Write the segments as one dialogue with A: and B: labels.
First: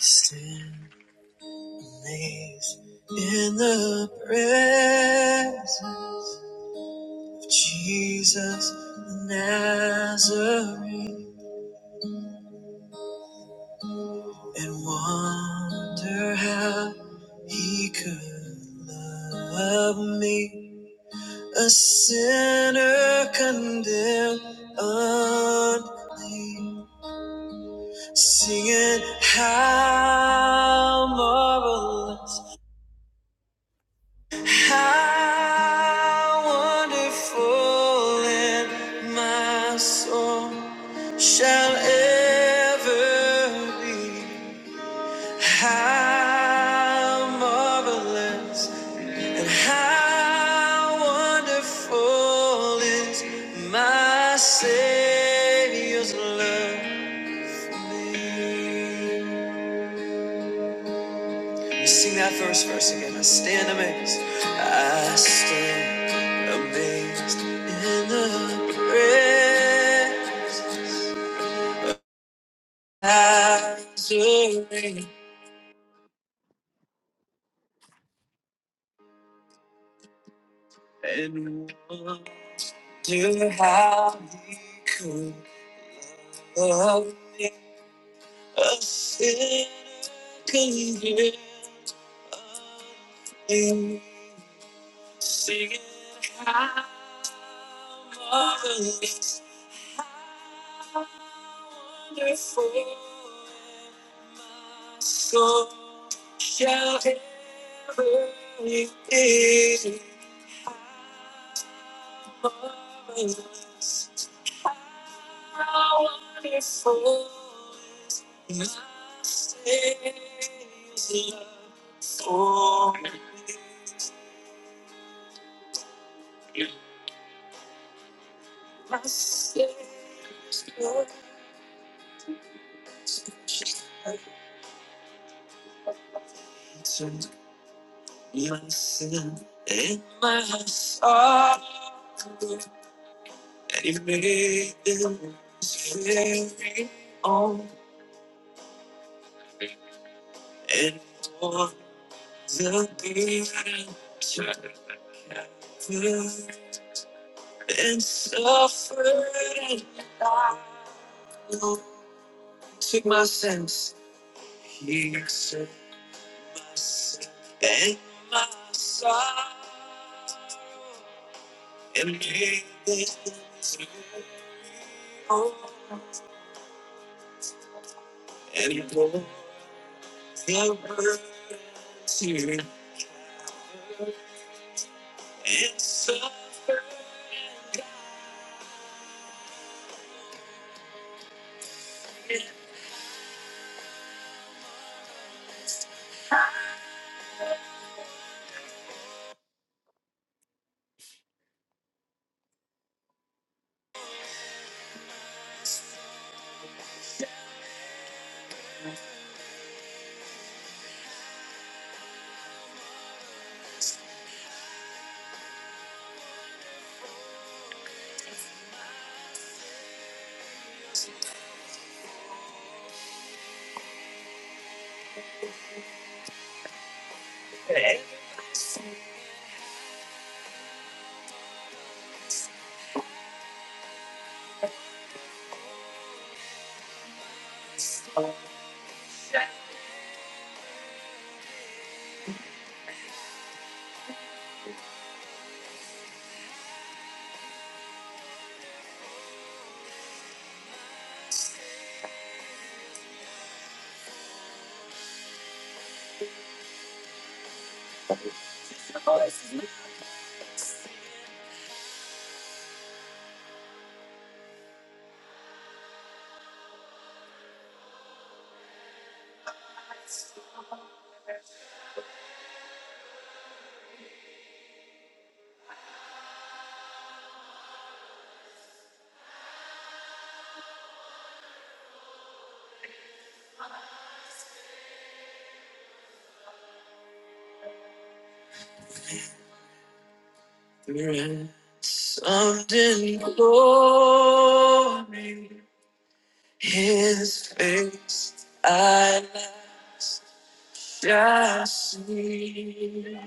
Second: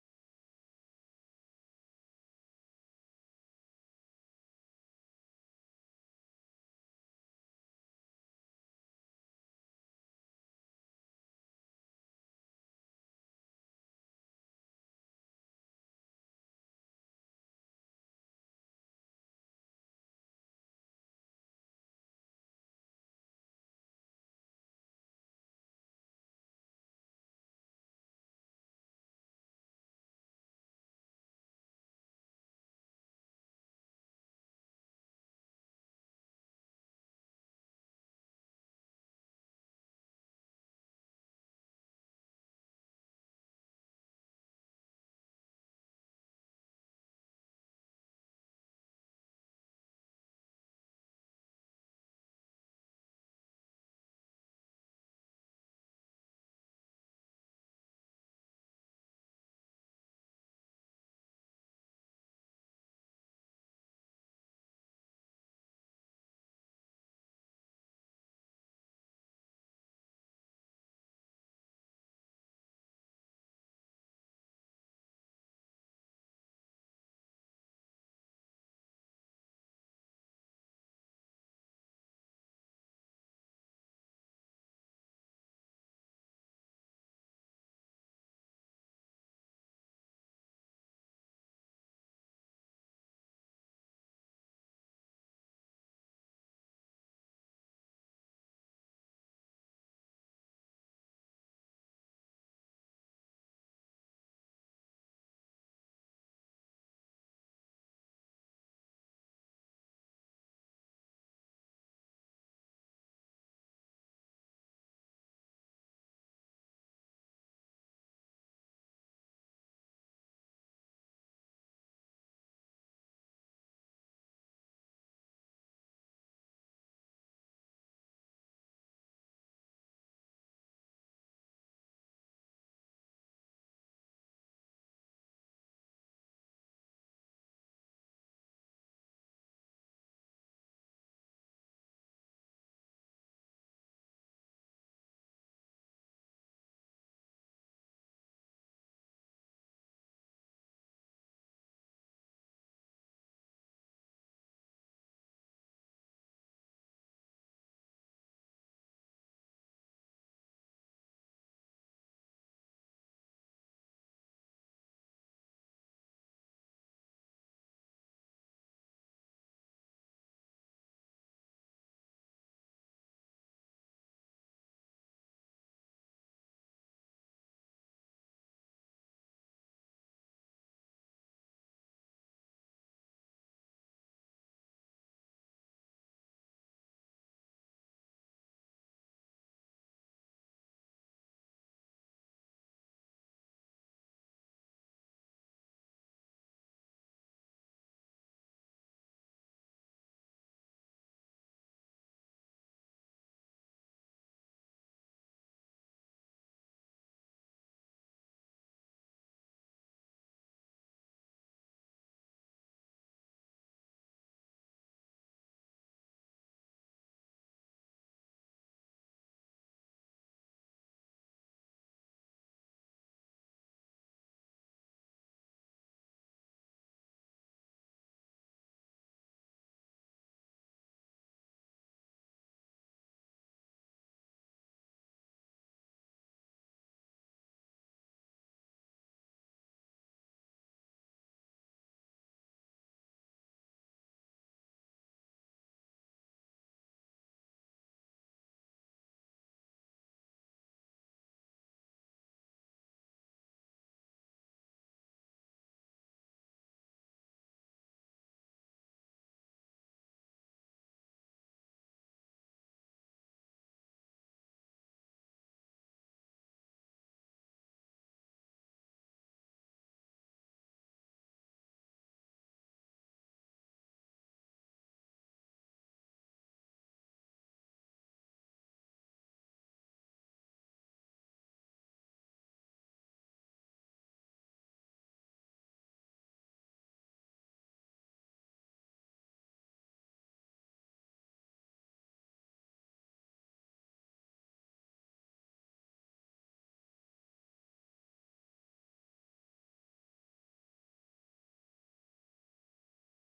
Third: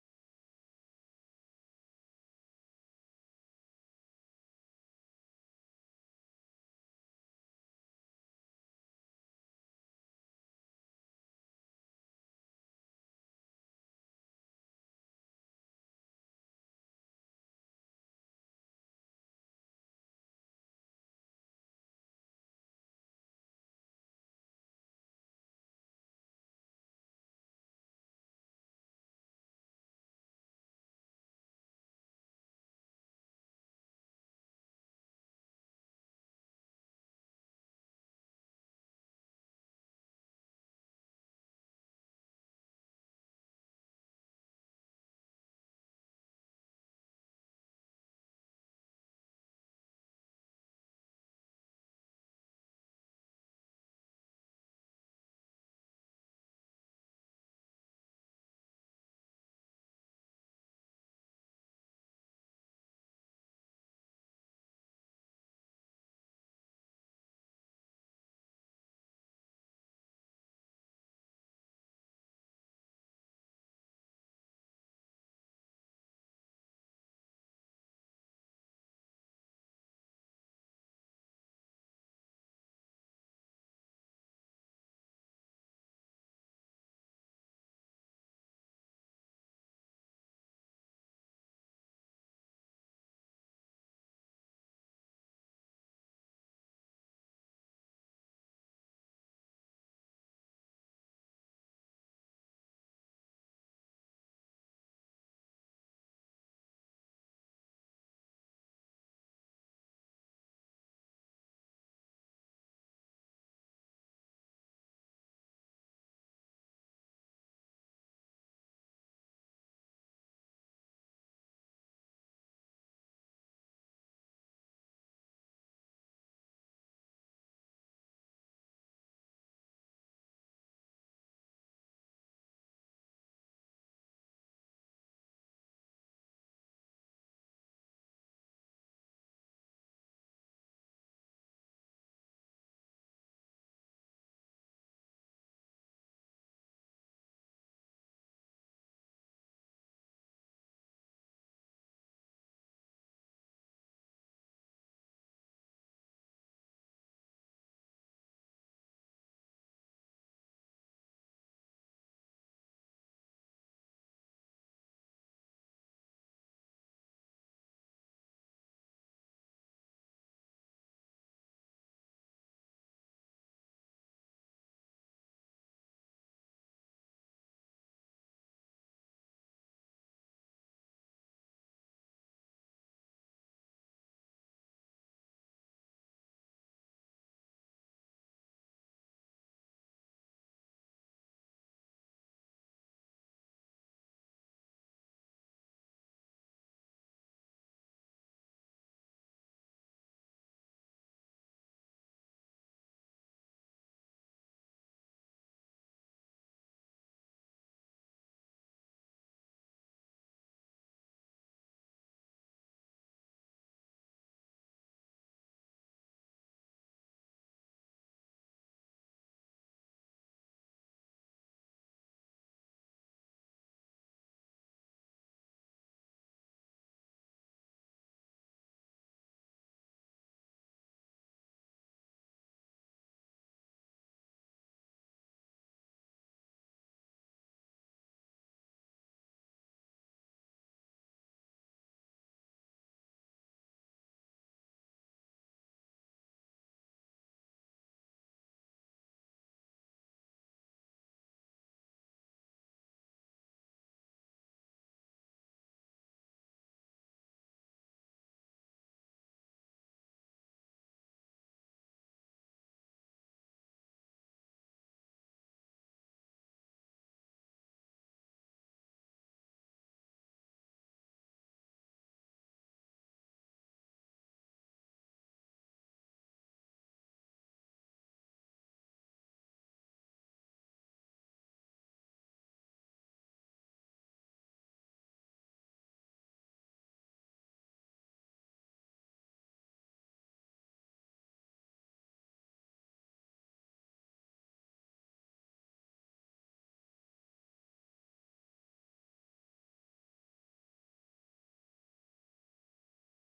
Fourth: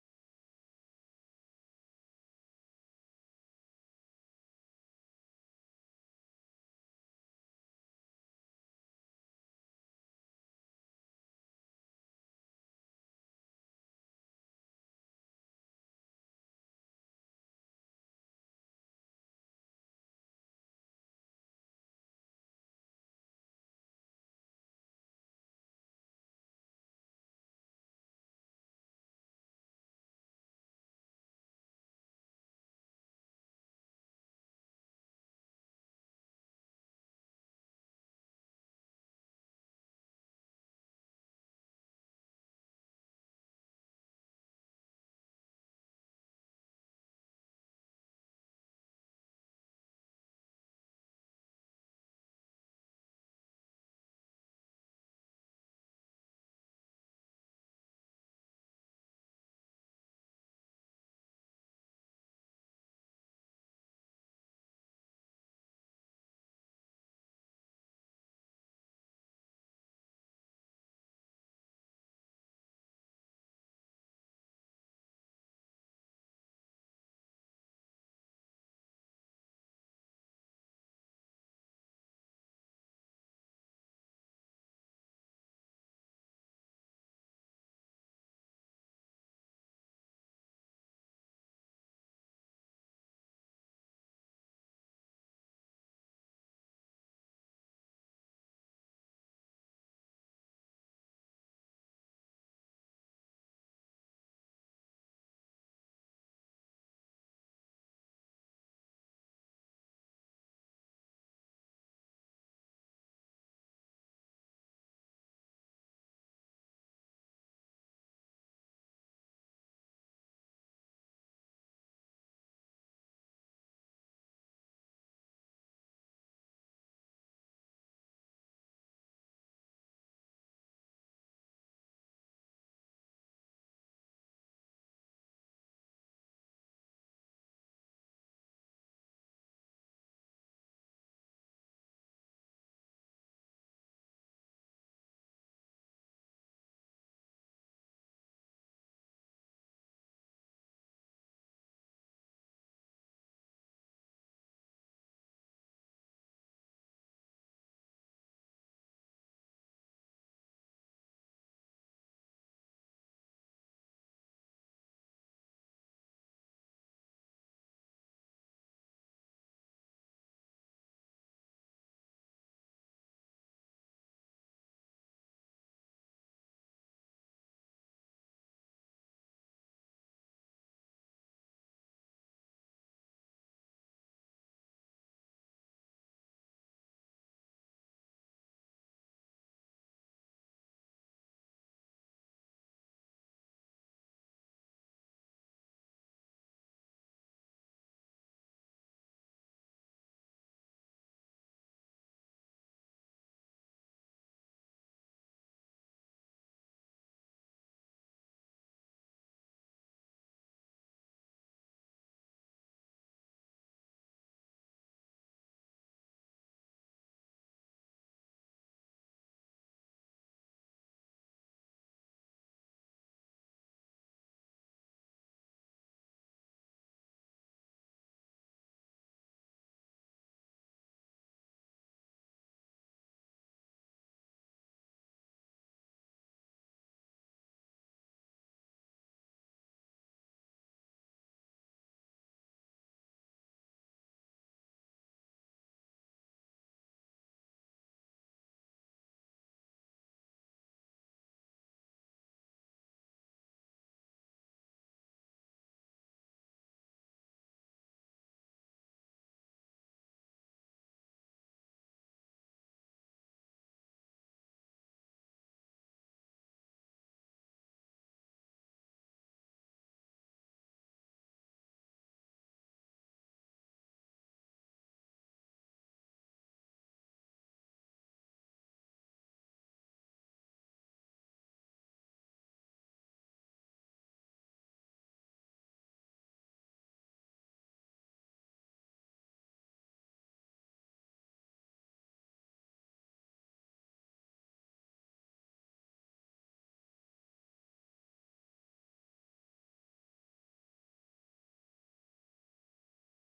A: Stand amazed in the presence of Jesus the Nazarene and wonder how he could love me, a sinner condemned, unclean, singing how marvelous. How wonderful in my soul shall ever be. How marvelous and how wonderful is my Savior's love for me. Sing that first verse again. I stand amazed. I stand amazed in the presence and wonder how he could love me. A sinner can give singing marvelous, wonderful. Peace and glory. Something glory, His face I shall see.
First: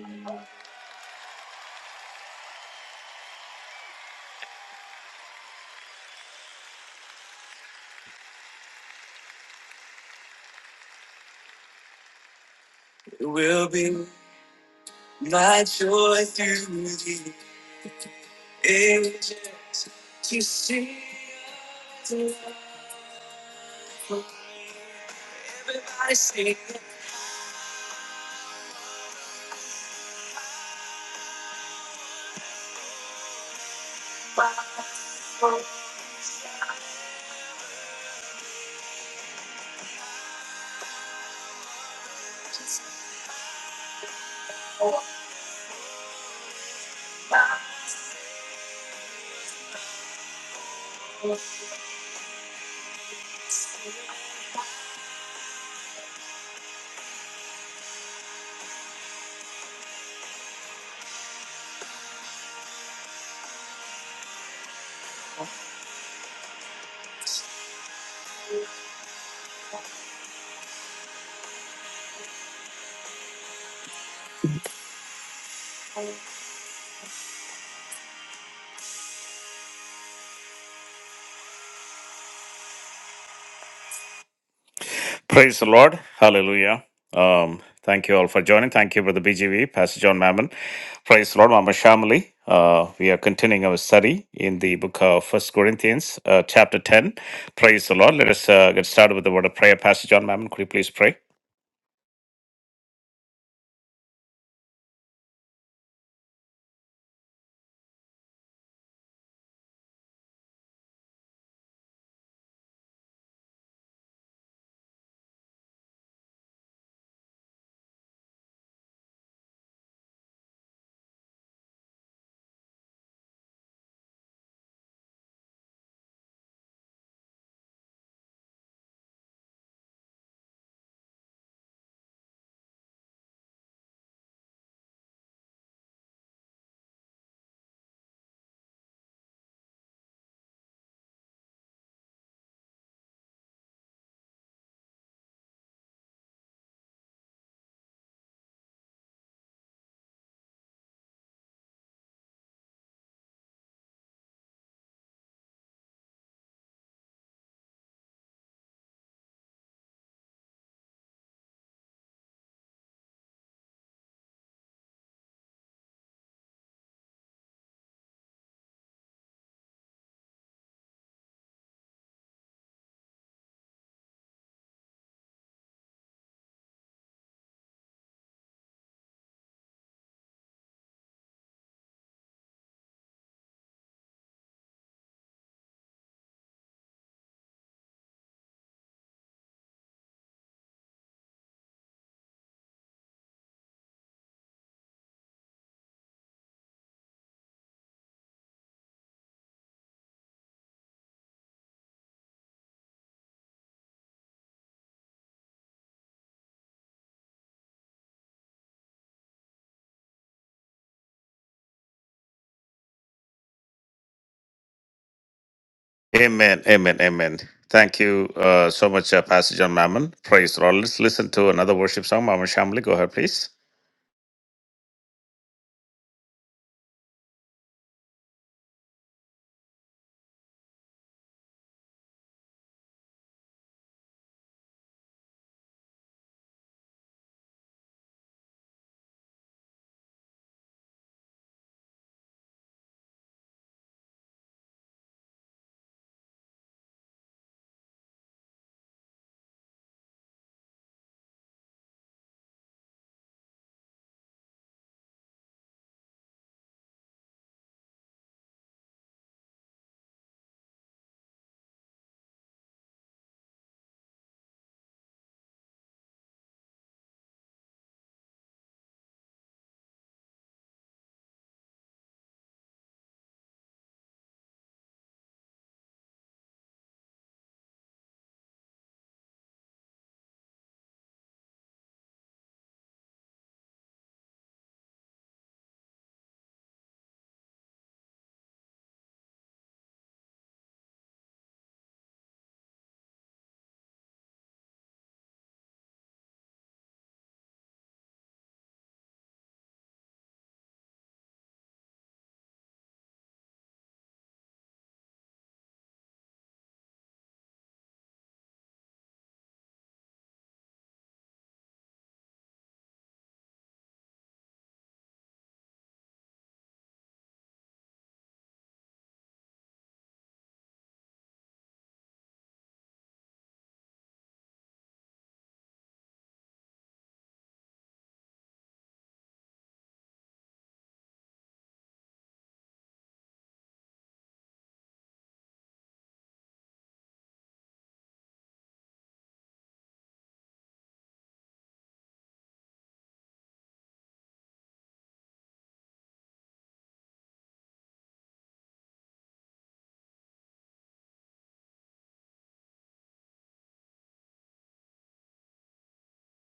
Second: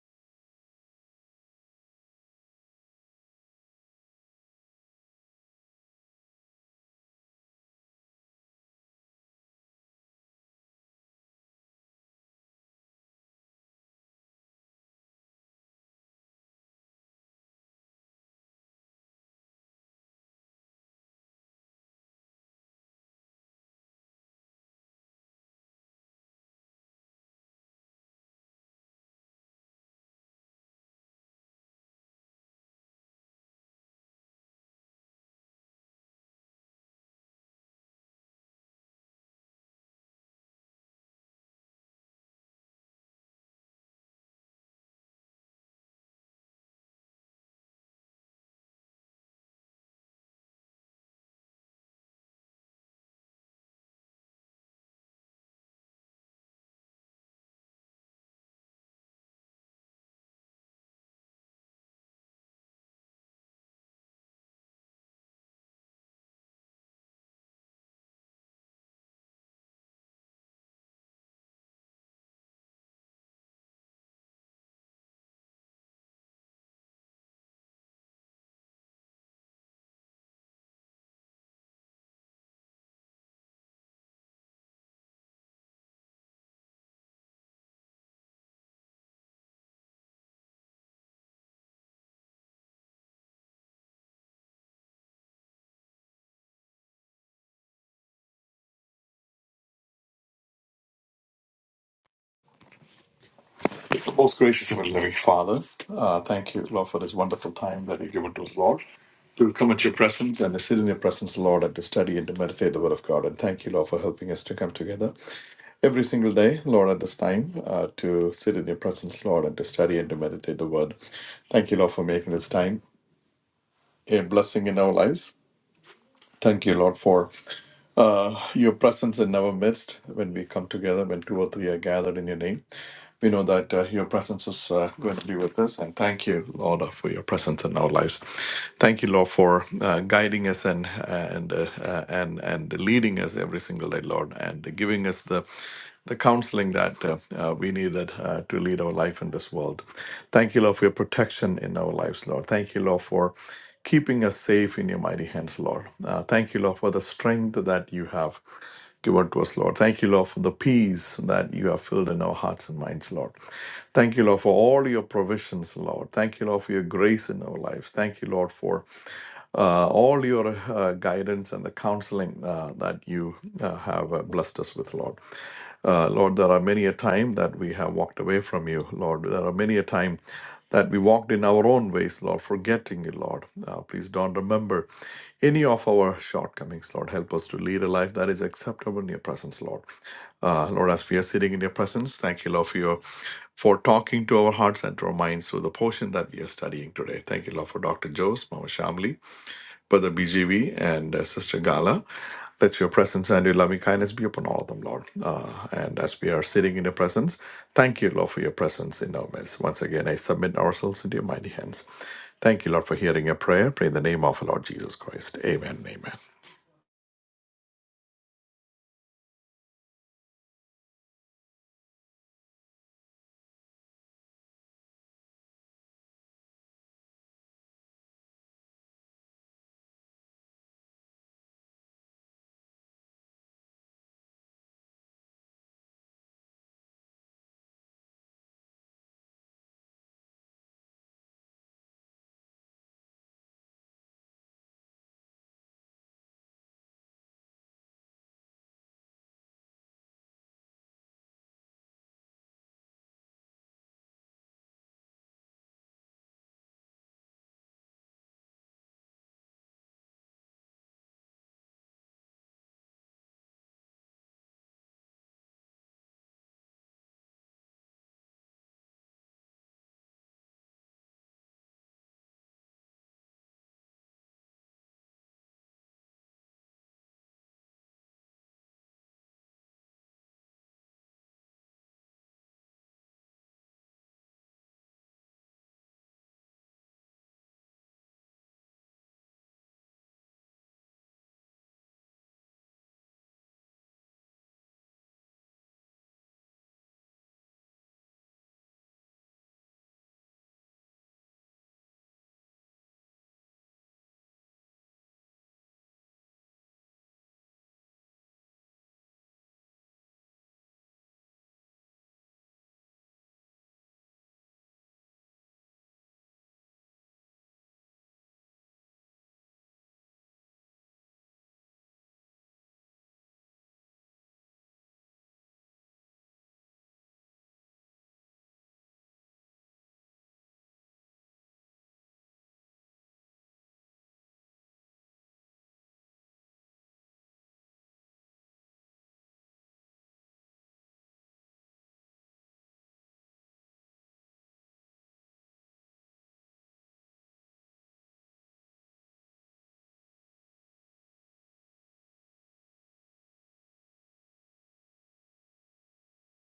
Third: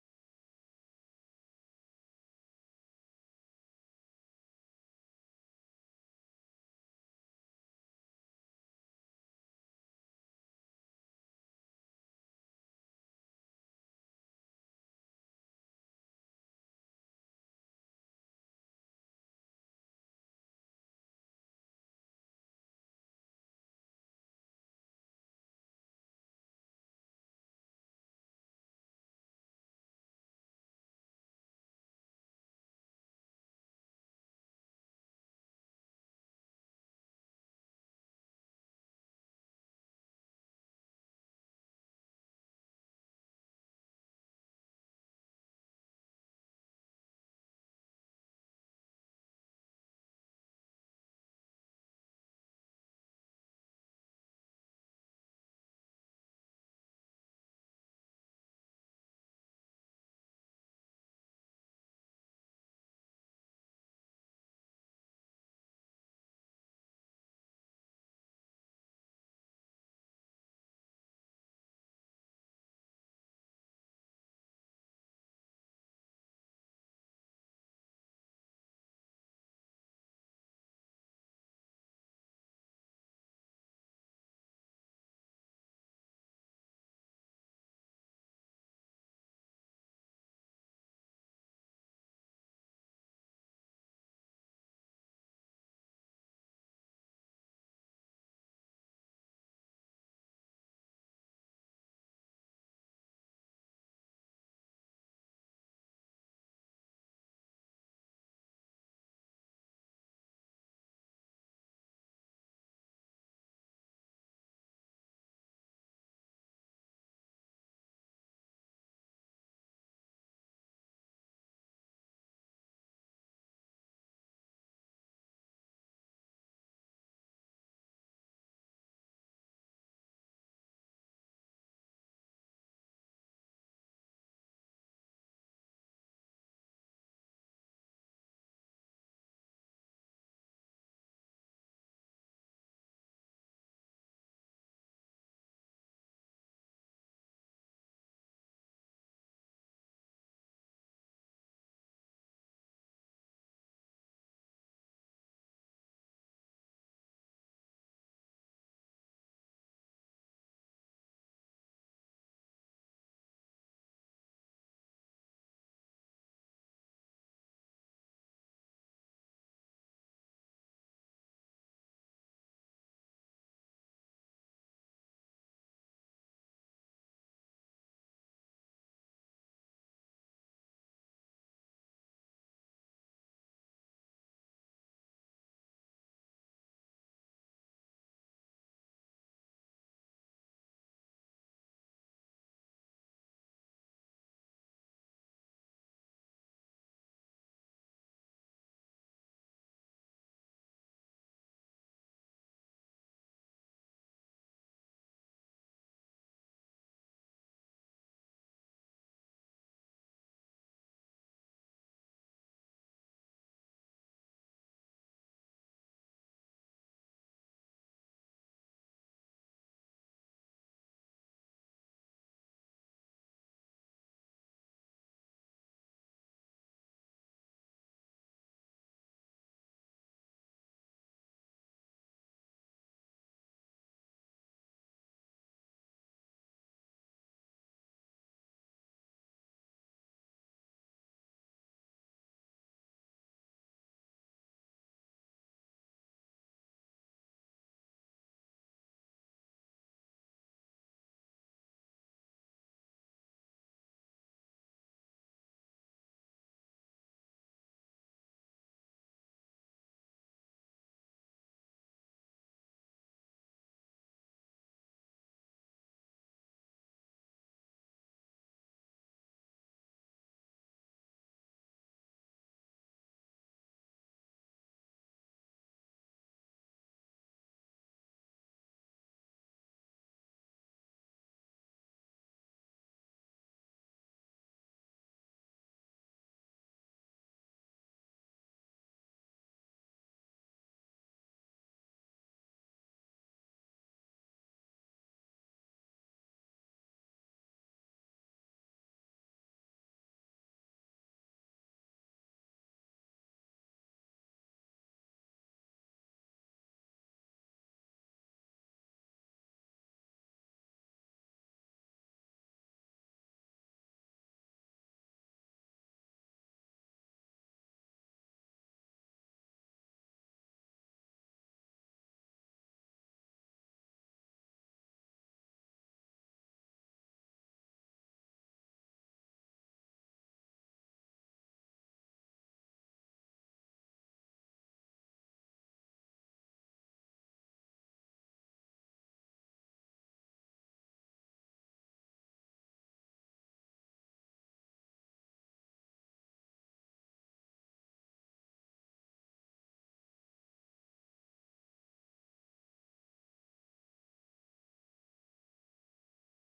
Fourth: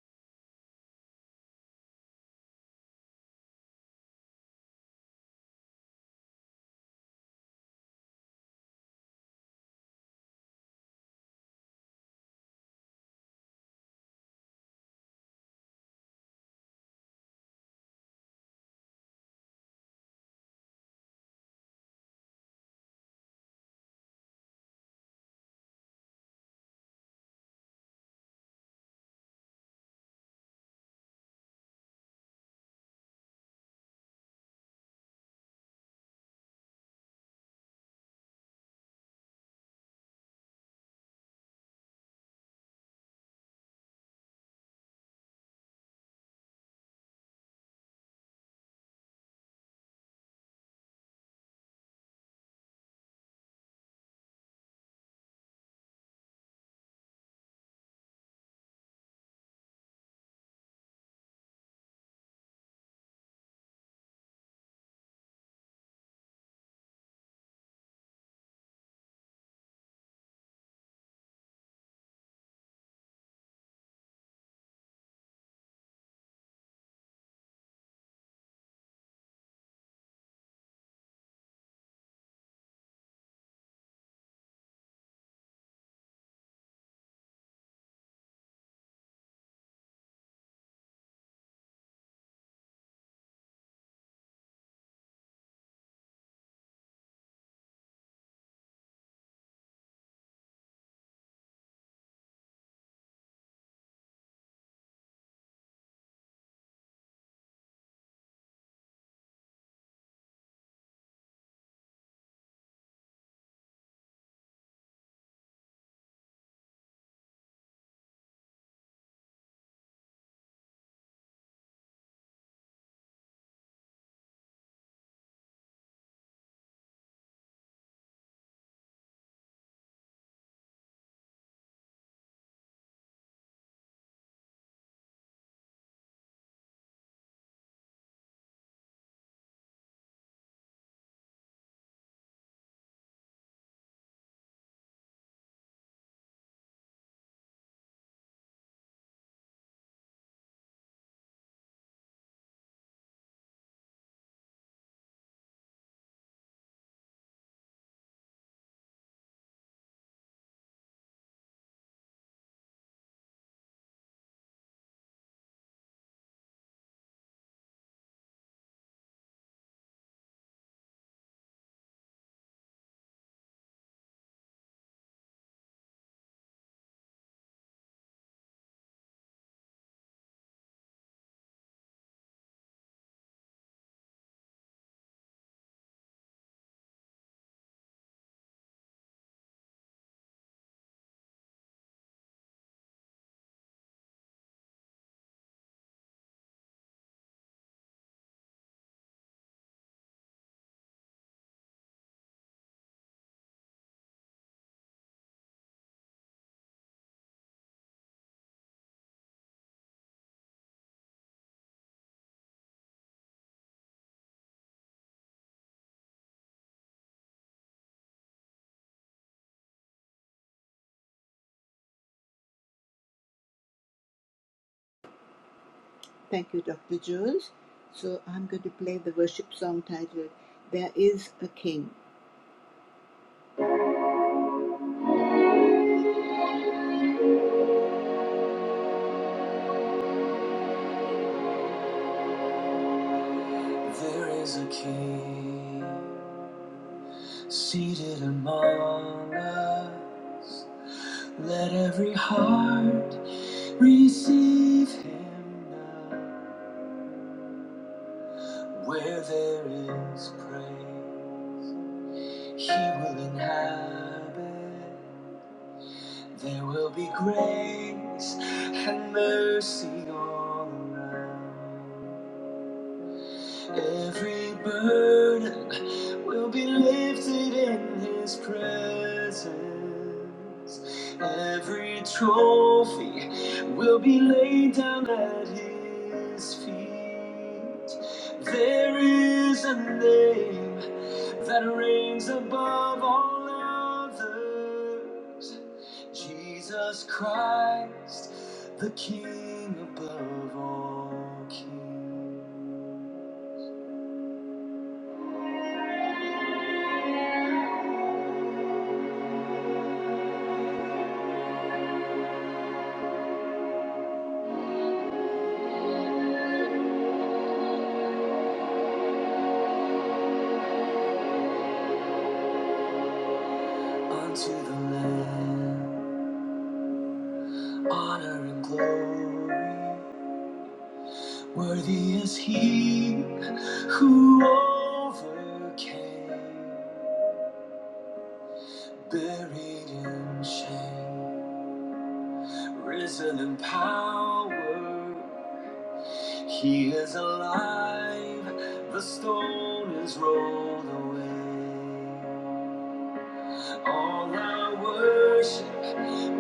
A: It will be my joy through the ages. Praise the Lord. Hallelujah. Um, thank you all for joining. Thank you, Brother BGV, Pastor John Mammon. Praise the Lord, Mama Shamali. Uh, we are continuing our study in the book of First Corinthians, uh, chapter 10. Praise the Lord. Let us uh, get started with the word of prayer. Pastor John Mammon, could you please pray?
B: Most gracious and loving Father, uh, thank you, Lord, for this wonderful time that you've given to us, Lord, to come at your presence and to sit in your presence, Lord, and to study and to meditate the Word of God. And thank you, Lord, for helping us to come together every single day, Lord, at this time, uh, to sit in your presence, Lord, and to study and to meditate the Word. Thank you, Lord, for making this time a blessing in our lives. Thank you, Lord, for your presence in our midst when we come together, when two or three are gathered in your name. We know that uh, your presence is uh, going to be with us. And thank you, Lord, uh, for your presence in our lives. Thank you, Lord, for uh, guiding us and and uh, uh, and and leading us every single day, Lord, and giving us the the counseling that uh, uh, we needed uh, to lead our life in this world. Thank you, Lord, for your protection in our lives, Lord. Thank you, Lord, for keeping us safe in your mighty hands, Lord. Uh, thank you, Lord, for the strength that you have given to us, Lord. Thank you, Lord, for the peace that you have filled in our hearts and minds, Lord. Thank you, Lord, for all your provisions, Lord. Thank you, Lord, for your grace in our lives. Thank you, Lord, for uh, all your uh, guidance and the counseling uh, that you uh, have uh, blessed us with, Lord. Uh, Lord, there are many a time that we have walked away from you, Lord. There are many a time that we walked in our own ways, Lord, forgetting you, Lord. Uh, please don't remember any of our shortcomings, Lord. Help us to lead a life that is acceptable in your presence, Lord. Uh, Lord, as we are sitting in your presence, thank you, Lord, for your for talking to our hearts and to our minds through the portion that we are studying today. Thank you, Lord, for Dr. Jose, Mama Shamli. Brother BGV and uh, Sister Gala. Let your presence and your loving kindness be upon all of them, Lord. Uh, and as we are sitting in your presence, thank you, Lord, for your presence in our midst. Once again, I submit ourselves into your mighty hands. Thank you, Lord, for hearing your prayer. Pray in the name of our Lord Jesus Christ. Amen. Amen.
A: Amen. Amen. Amen. Thank you uh, so much, uh, Pastor John Mammon. Praise the Lord. Let's listen to another worship song. Mama Shamali, go ahead, please.
C: Thank you, Dr. Jules. So I'm going to play the worship song titled There Is a King. There is a king seated among us. Let every heart receive him now. Where there is praise, he will inhabit. There will be grace and mercy all around. Every burden will be lifted in His presence. Every trophy will be laid down at His feet. There is a name that reigns above all others. Jesus Christ, the King above all kings. unto the Lamb, honor and glory. Worthy is He who overcame, buried in shame, risen in power. He is alive, the stone is rolled away. All our worship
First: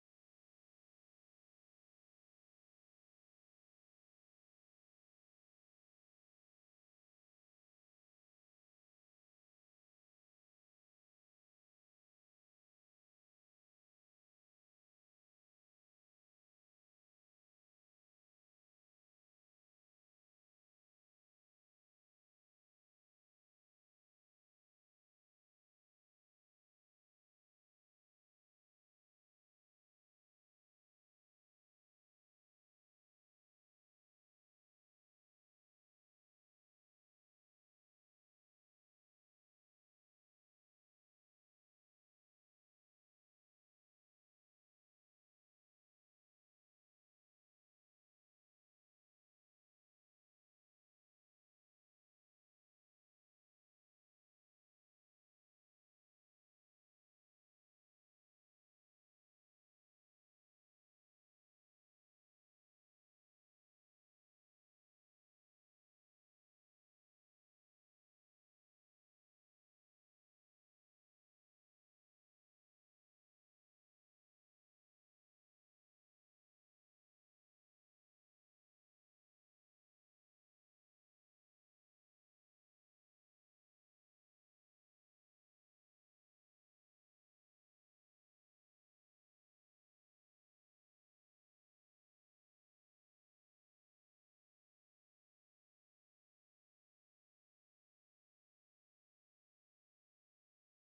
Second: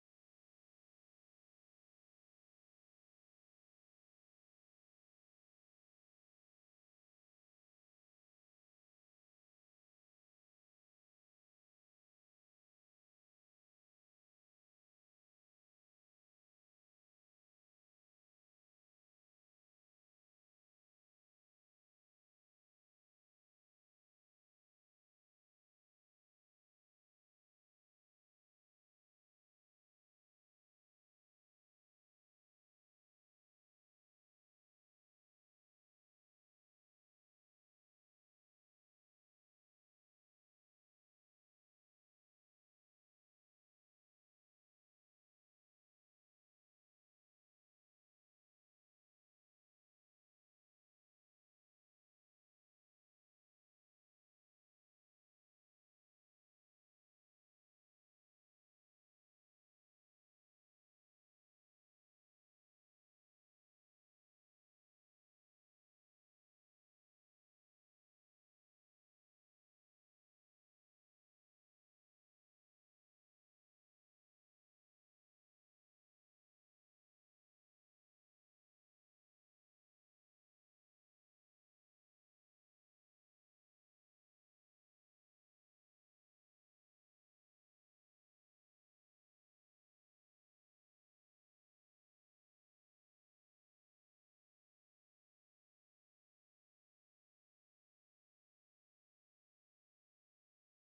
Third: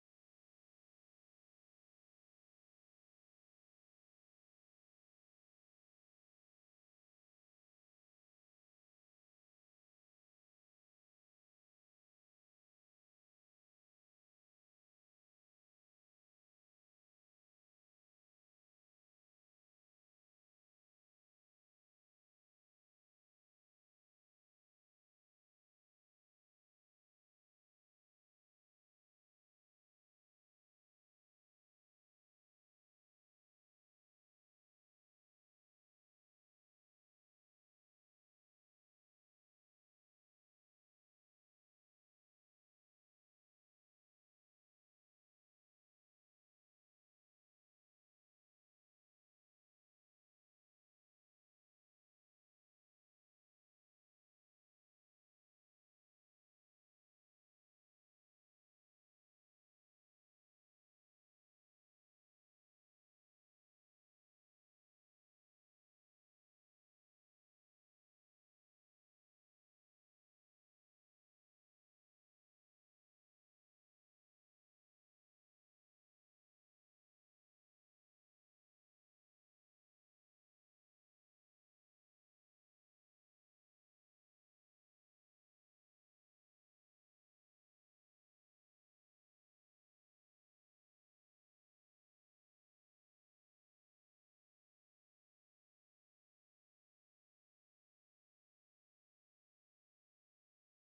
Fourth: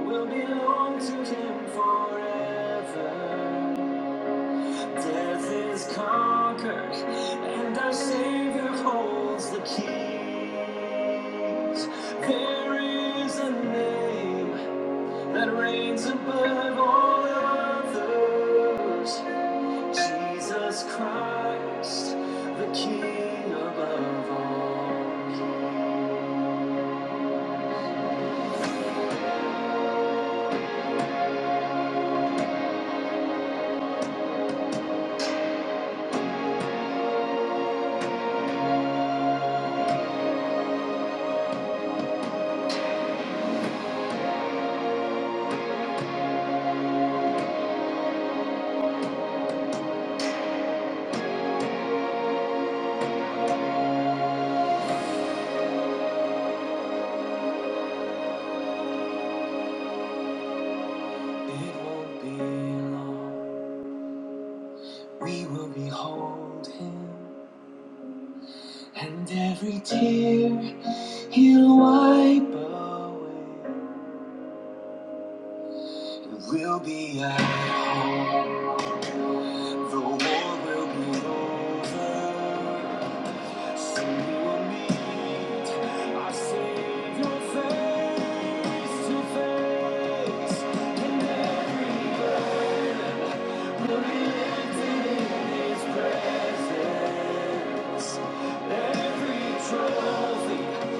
C: will belong to Him forever. Death is conquered, and our Savior holds the keys. There is a name that reigns above all others. Jesus Christ, the King above all. It won't be long. We will behold Him, and every tear He'll wipe away. We'll be at home. The war will be over. Soon we will meet our Savior face to face. And every burden will be lifted in His presence. Every trophy.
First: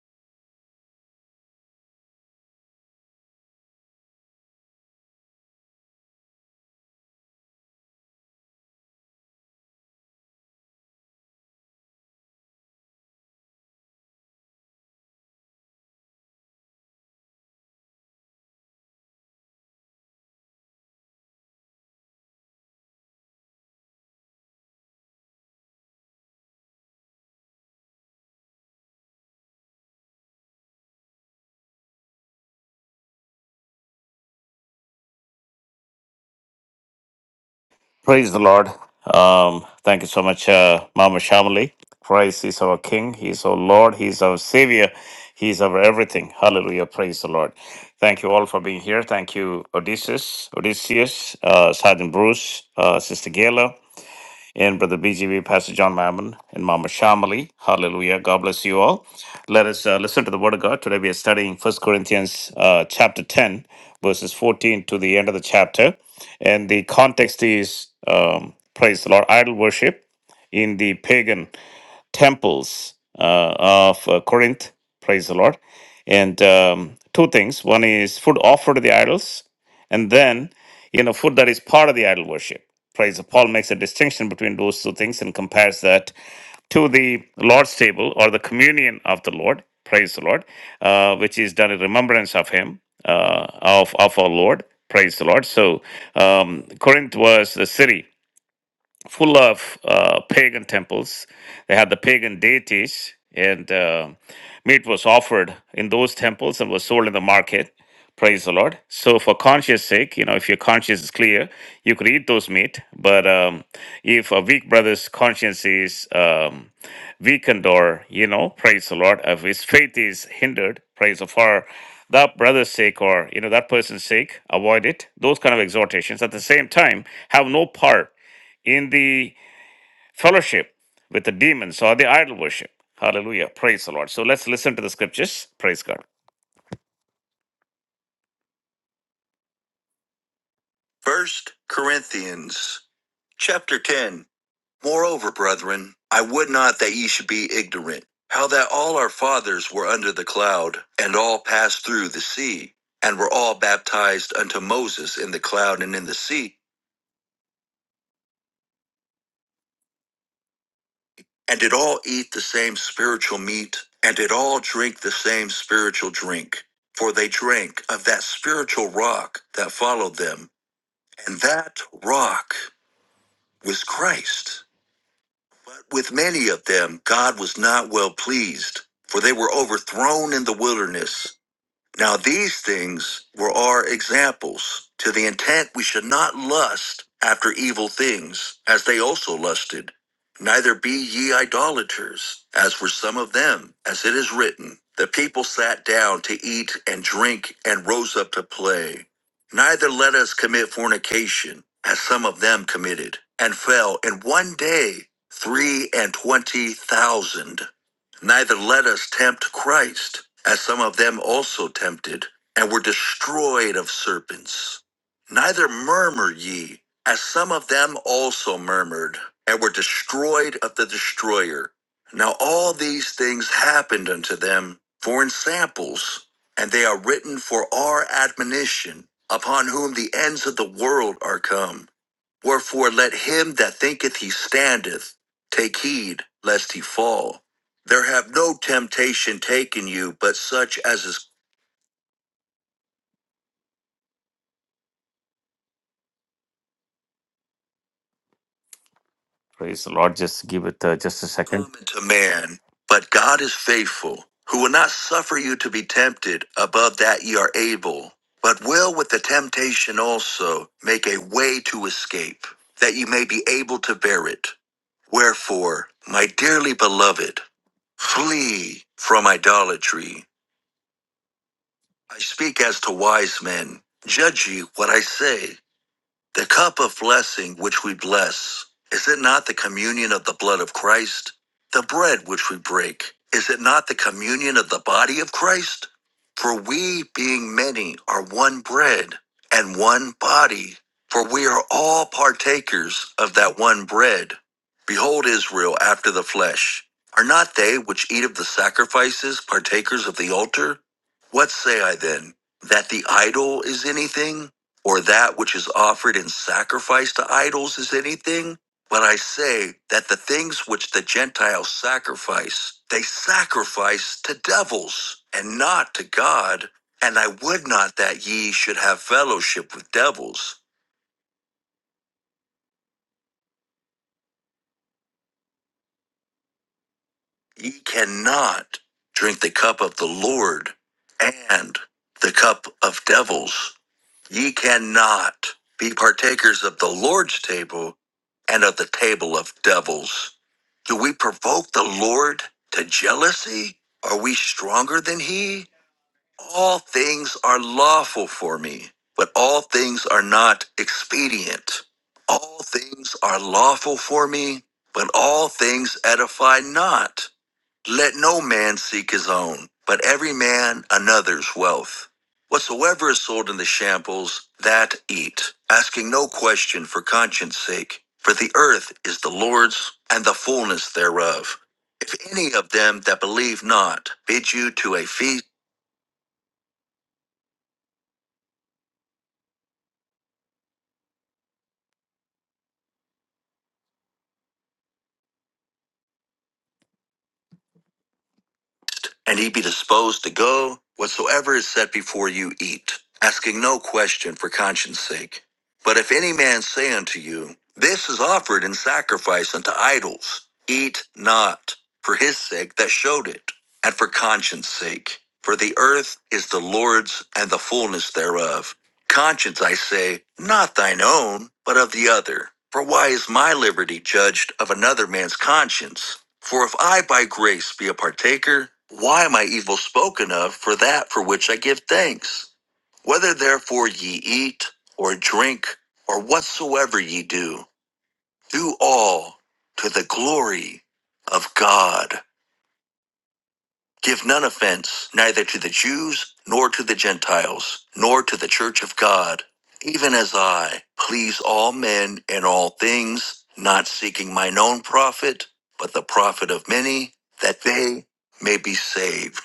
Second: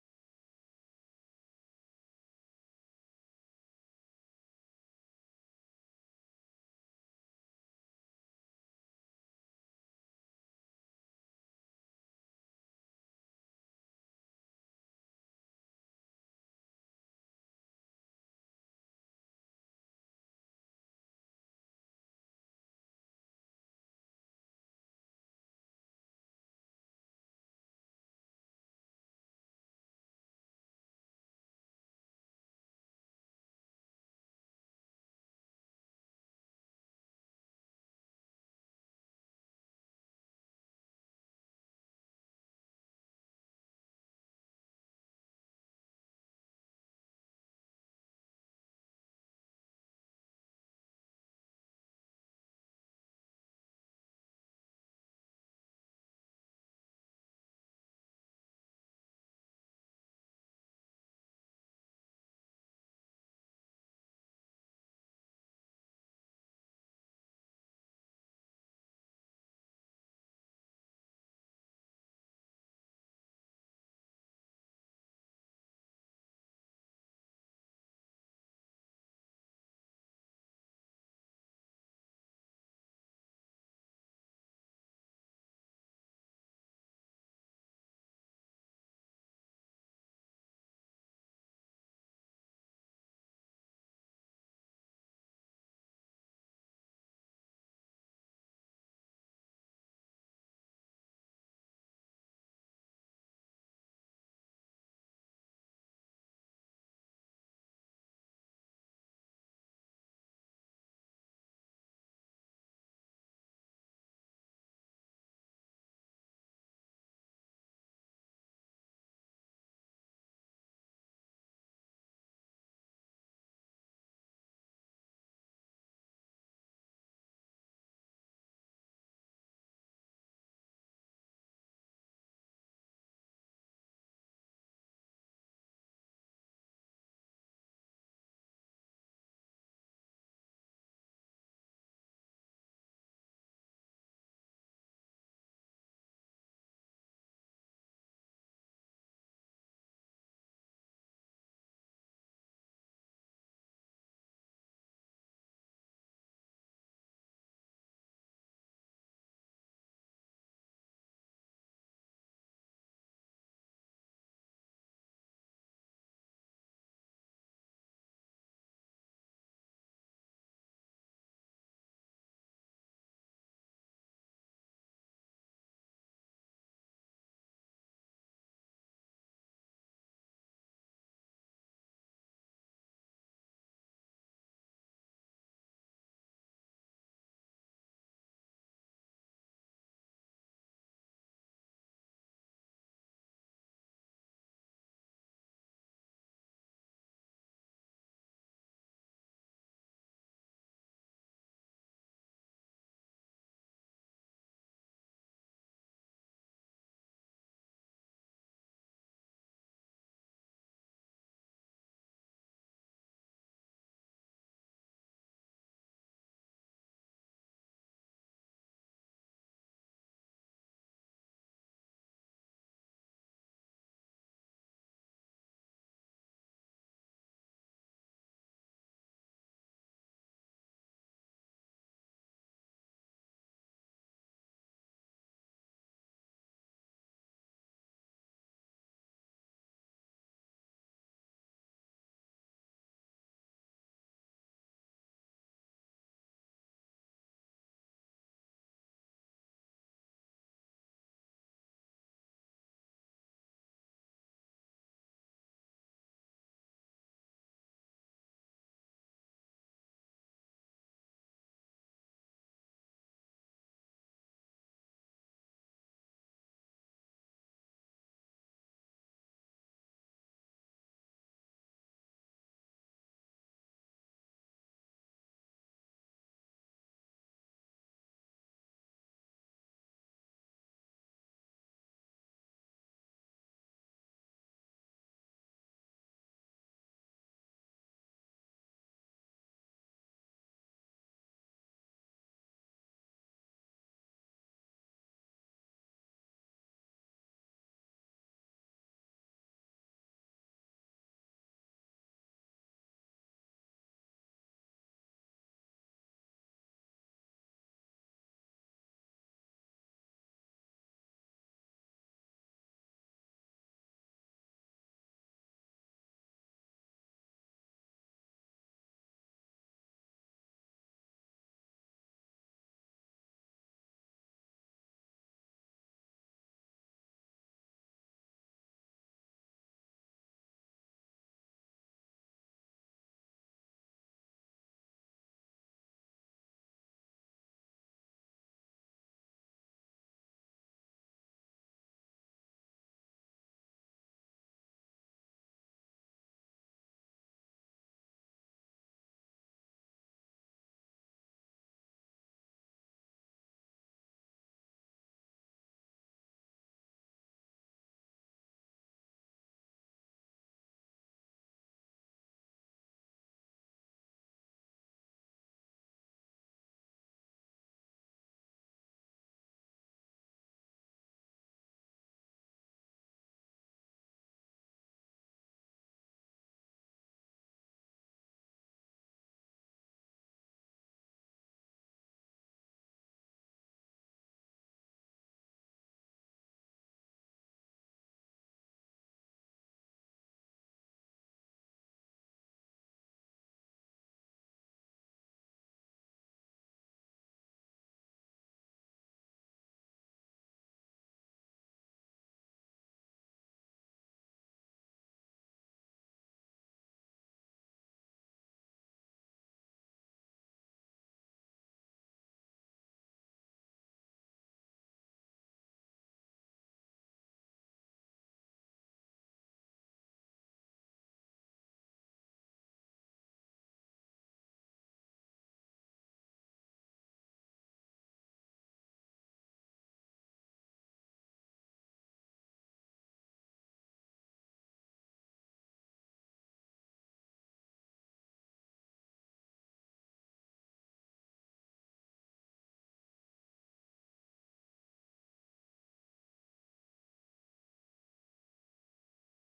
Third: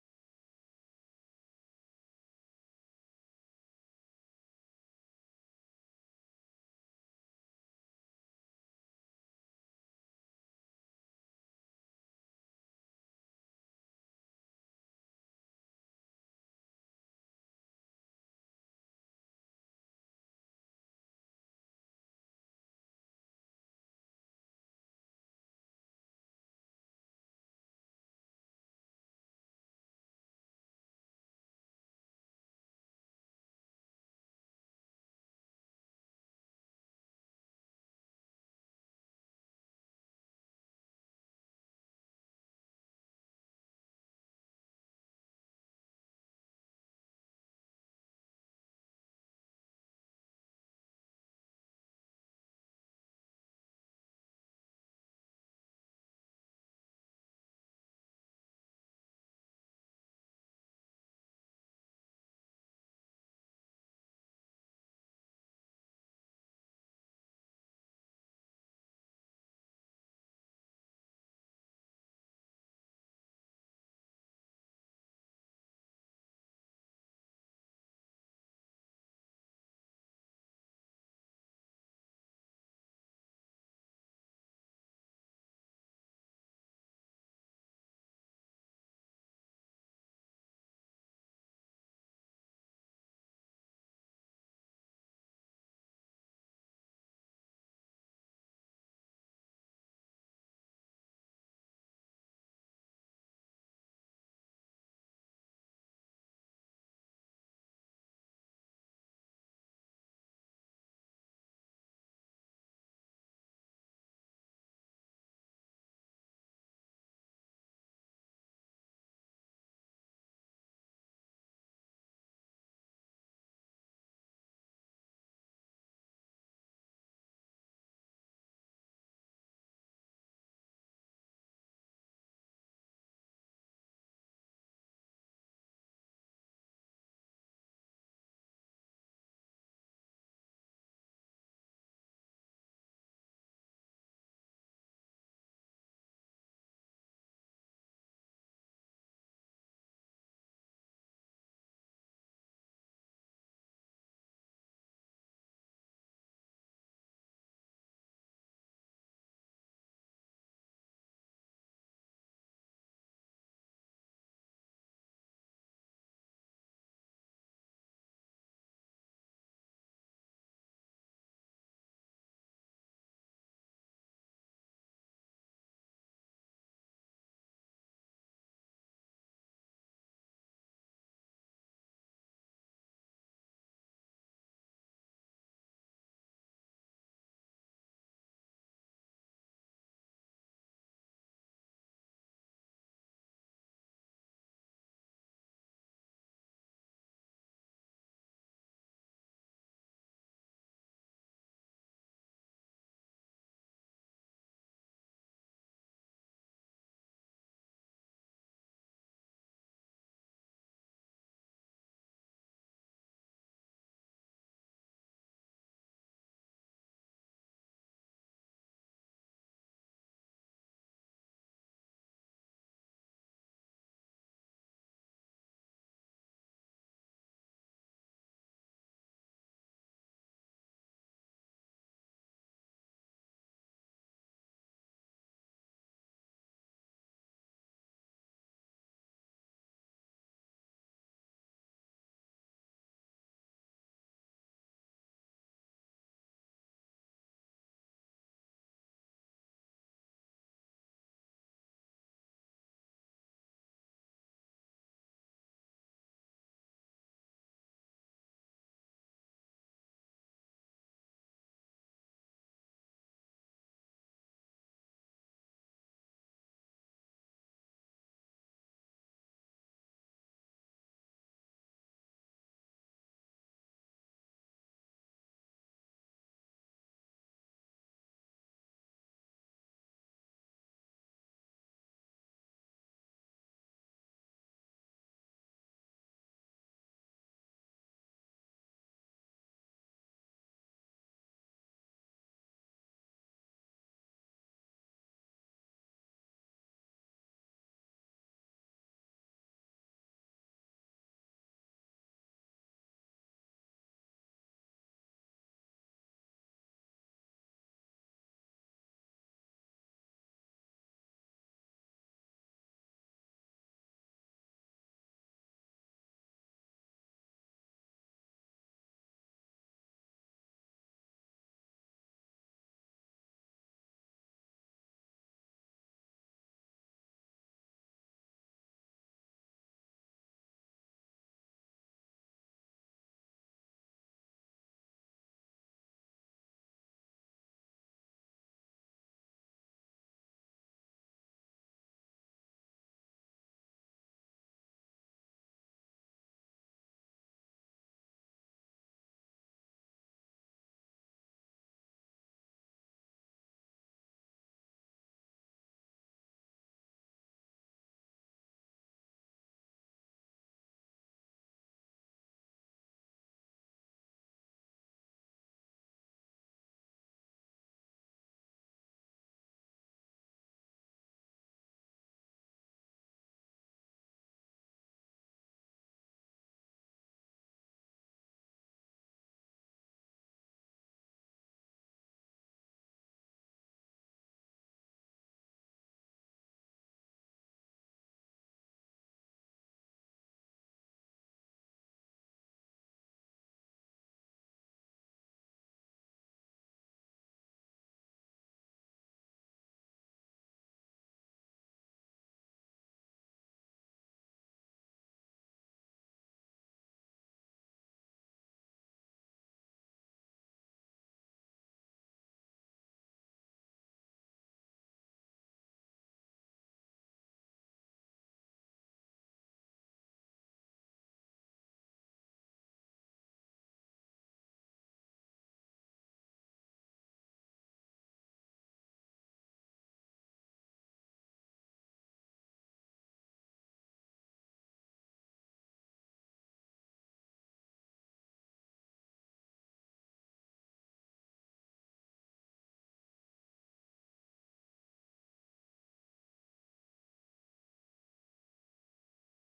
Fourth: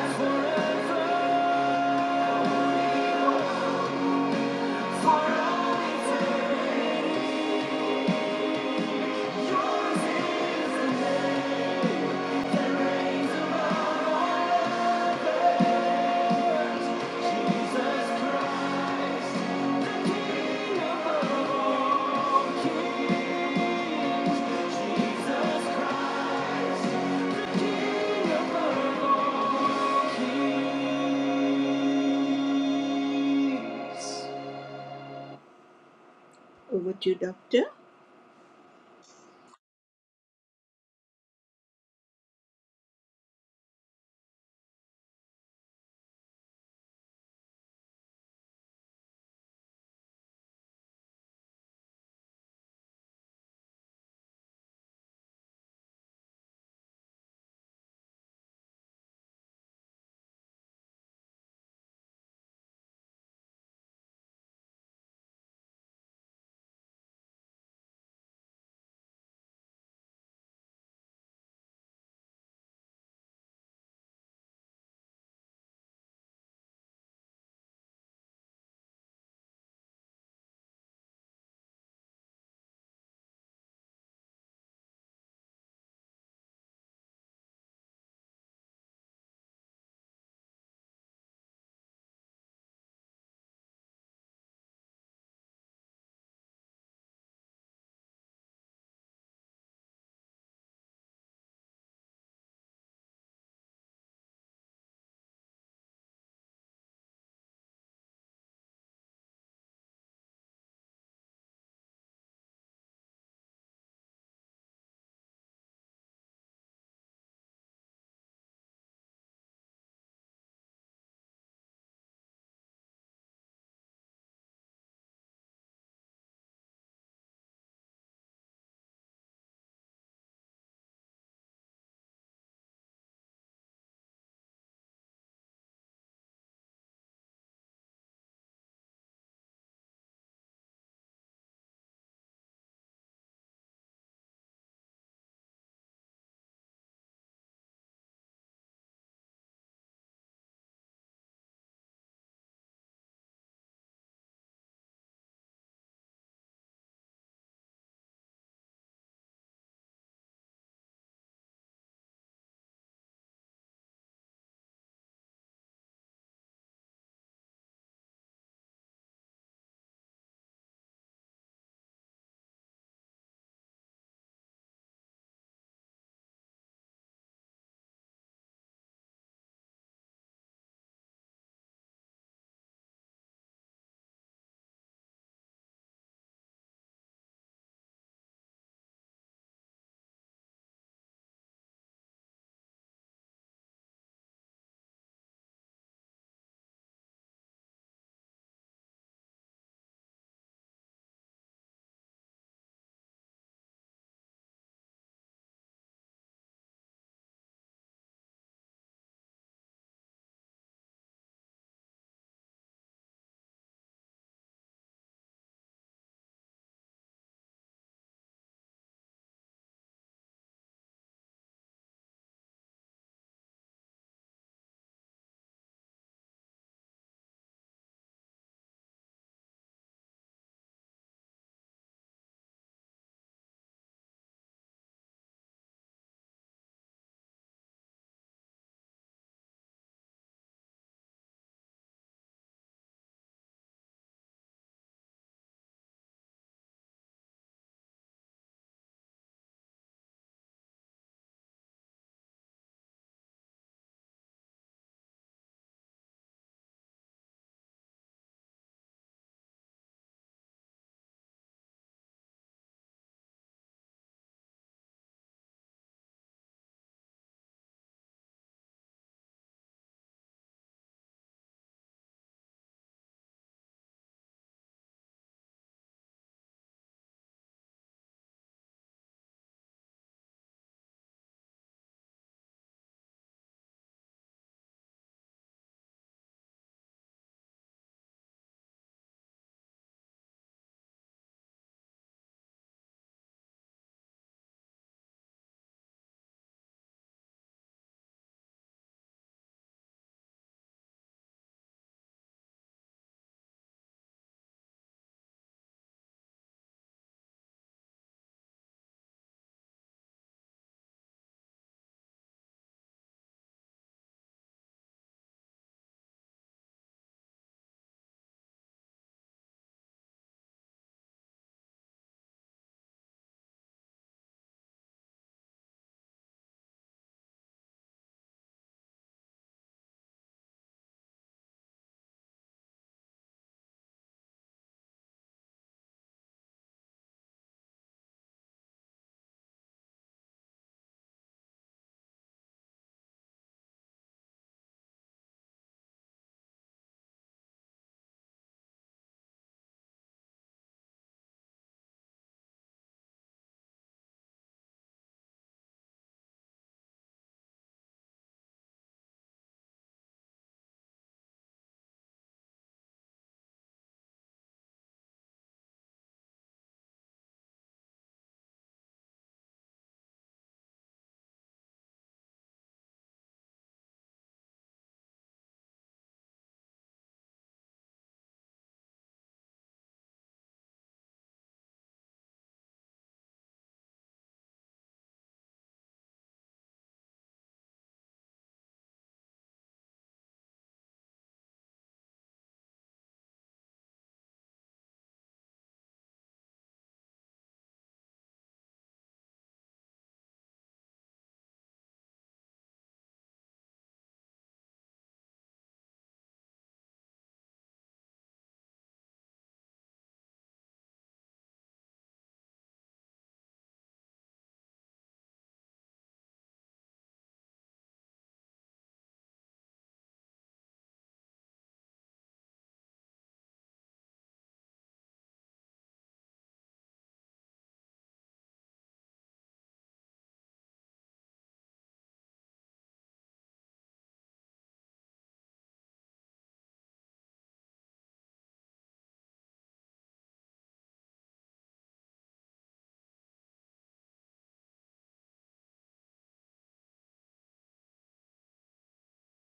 C: Forever, forever, yours is the name. Over to you, Doctor.
A: Praise the Lord. Um, thank you so much, uh, Mama Shamali. Christ is our King. He is our Lord. He is our Savior. He is our everything. Hallelujah. Praise the Lord. Thank you all for being here. Thank you, Odysseus, Odysseus, uh, Sergeant Bruce, uh, Sister Gayla and Brother BGV, Pastor John Mammon, and Mama Shamali. Hallelujah. God bless you all. Let us uh, listen to the Word of God. Today we are studying First Corinthians uh, chapter 10, verses 14 to the end of the chapter. And the context is, um, praise the Lord, idol worship in the pagan temples uh, of uh, Corinth. Praise the Lord. And um, two things one is food offered to the idols, and then, you know, food that is part of the idol worship. Praise the Paul makes a distinction between those two things and compares that to the Lord's table or the communion of the Lord. Praise the Lord, uh, which is done in remembrance of Him, uh, of, of our Lord. Praise the Lord. So um, Corinth was the city full of uh, pagan temples. They had the pagan deities, and uh, meat was offered in those temples and was sold in the market. Praise the Lord. So, for conscience sake, you know, if your conscience is clear, you could eat those meat. But um, if a weak brother's conscience is um, weakened or, you know, praise the Lord, if his faith is hindered, praise the for that brother's sake or, you know, that person's sake, avoid it. Those kind of exhortations at the same time have no part in the fellowship with the demons or the idol worship. Hallelujah. Praise the Lord. So let's listen to the scriptures. Praise God. First Corinthians chapter 10. Moreover, brethren, I would not that ye should be ignorant, how that all our fathers were under the cloud, and all passed through the sea, and were all baptized unto Moses in the cloud and in the sea and did all eat the same spiritual meat, and did all drink the same spiritual drink. For they drank of that spiritual rock that followed them, and that rock was Christ. But with many of them, God was not well pleased, for they were overthrown in the wilderness. Now these things were our examples, to the intent we should not lust after evil things, as they also lusted. Neither be ye idolaters, as were some of them, as it is written. The people sat down to eat and drink and rose up to play. Neither let us commit fornication, as some of them committed, and fell in one day three and twenty thousand. Neither let us tempt Christ, as some of them also tempted, and were destroyed of serpents. Neither murmur ye, as some of them also murmured, and were destroyed of the destroyer. Now all these things happened unto them for in samples, and they are written for our admonition, upon whom the ends of the world are come. Wherefore let him that thinketh he standeth take heed lest he fall. There have no temptation taken you, but such as is Praise the Lord. Just give it uh, just a second. Common to man, but God is faithful, who will not suffer you to be tempted above that ye are able, but will with the temptation also make a way to escape, that ye may be able to bear it. Wherefore, my dearly beloved, flee from idolatry. I speak as to wise men. Judge ye what I say. The cup of blessing which we bless, is it not the communion of the blood of Christ? The bread which we break, is it not the communion of the body of Christ? For we, being many, are one bread and one body, for we are all partakers of that one bread. Behold, Israel after the flesh. Are not they which eat of the sacrifices partakers of the altar? What say I then? That the idol is anything? or that which is offered in sacrifice to idols is anything? But I say that the things which the Gentiles sacrifice, they sacrifice to devils and not to God. And I would not that ye should have fellowship with devils. Ye cannot drink the cup of the Lord and the cup of devils. Ye cannot be partakers of the Lord's table and of the table of devils. Do we provoke the Lord to jealousy? Are we stronger than he? All things are lawful for me, but all things are not expedient. All things are lawful for me, but all things edify not. Let no man seek his own, but every man another's wealth. Whatsoever is sold in the shambles, that eat, asking no question for conscience sake. For the earth is the Lord's, and the fullness thereof. If any of them that believe not bid you to a feast, and ye be disposed to go, whatsoever is set before you eat, asking no question for conscience sake. But if any man say unto you, This is offered in sacrifice unto idols, eat not, for his sake that showed it, and for conscience sake. For the earth is the Lord's and the fullness thereof. Conscience, I say, not thine own, but of the other. For why is my liberty judged of another man's conscience? For if I by grace be a partaker, why am I evil spoken of for that for which I give thanks? Whether therefore ye eat, or drink, or whatsoever ye do, do all to the glory of God. Give none offense, neither to the Jews, nor to the Gentiles, nor to the church of God, even as I please all men in all things, not seeking mine own profit, but the profit of many, that they may be saved.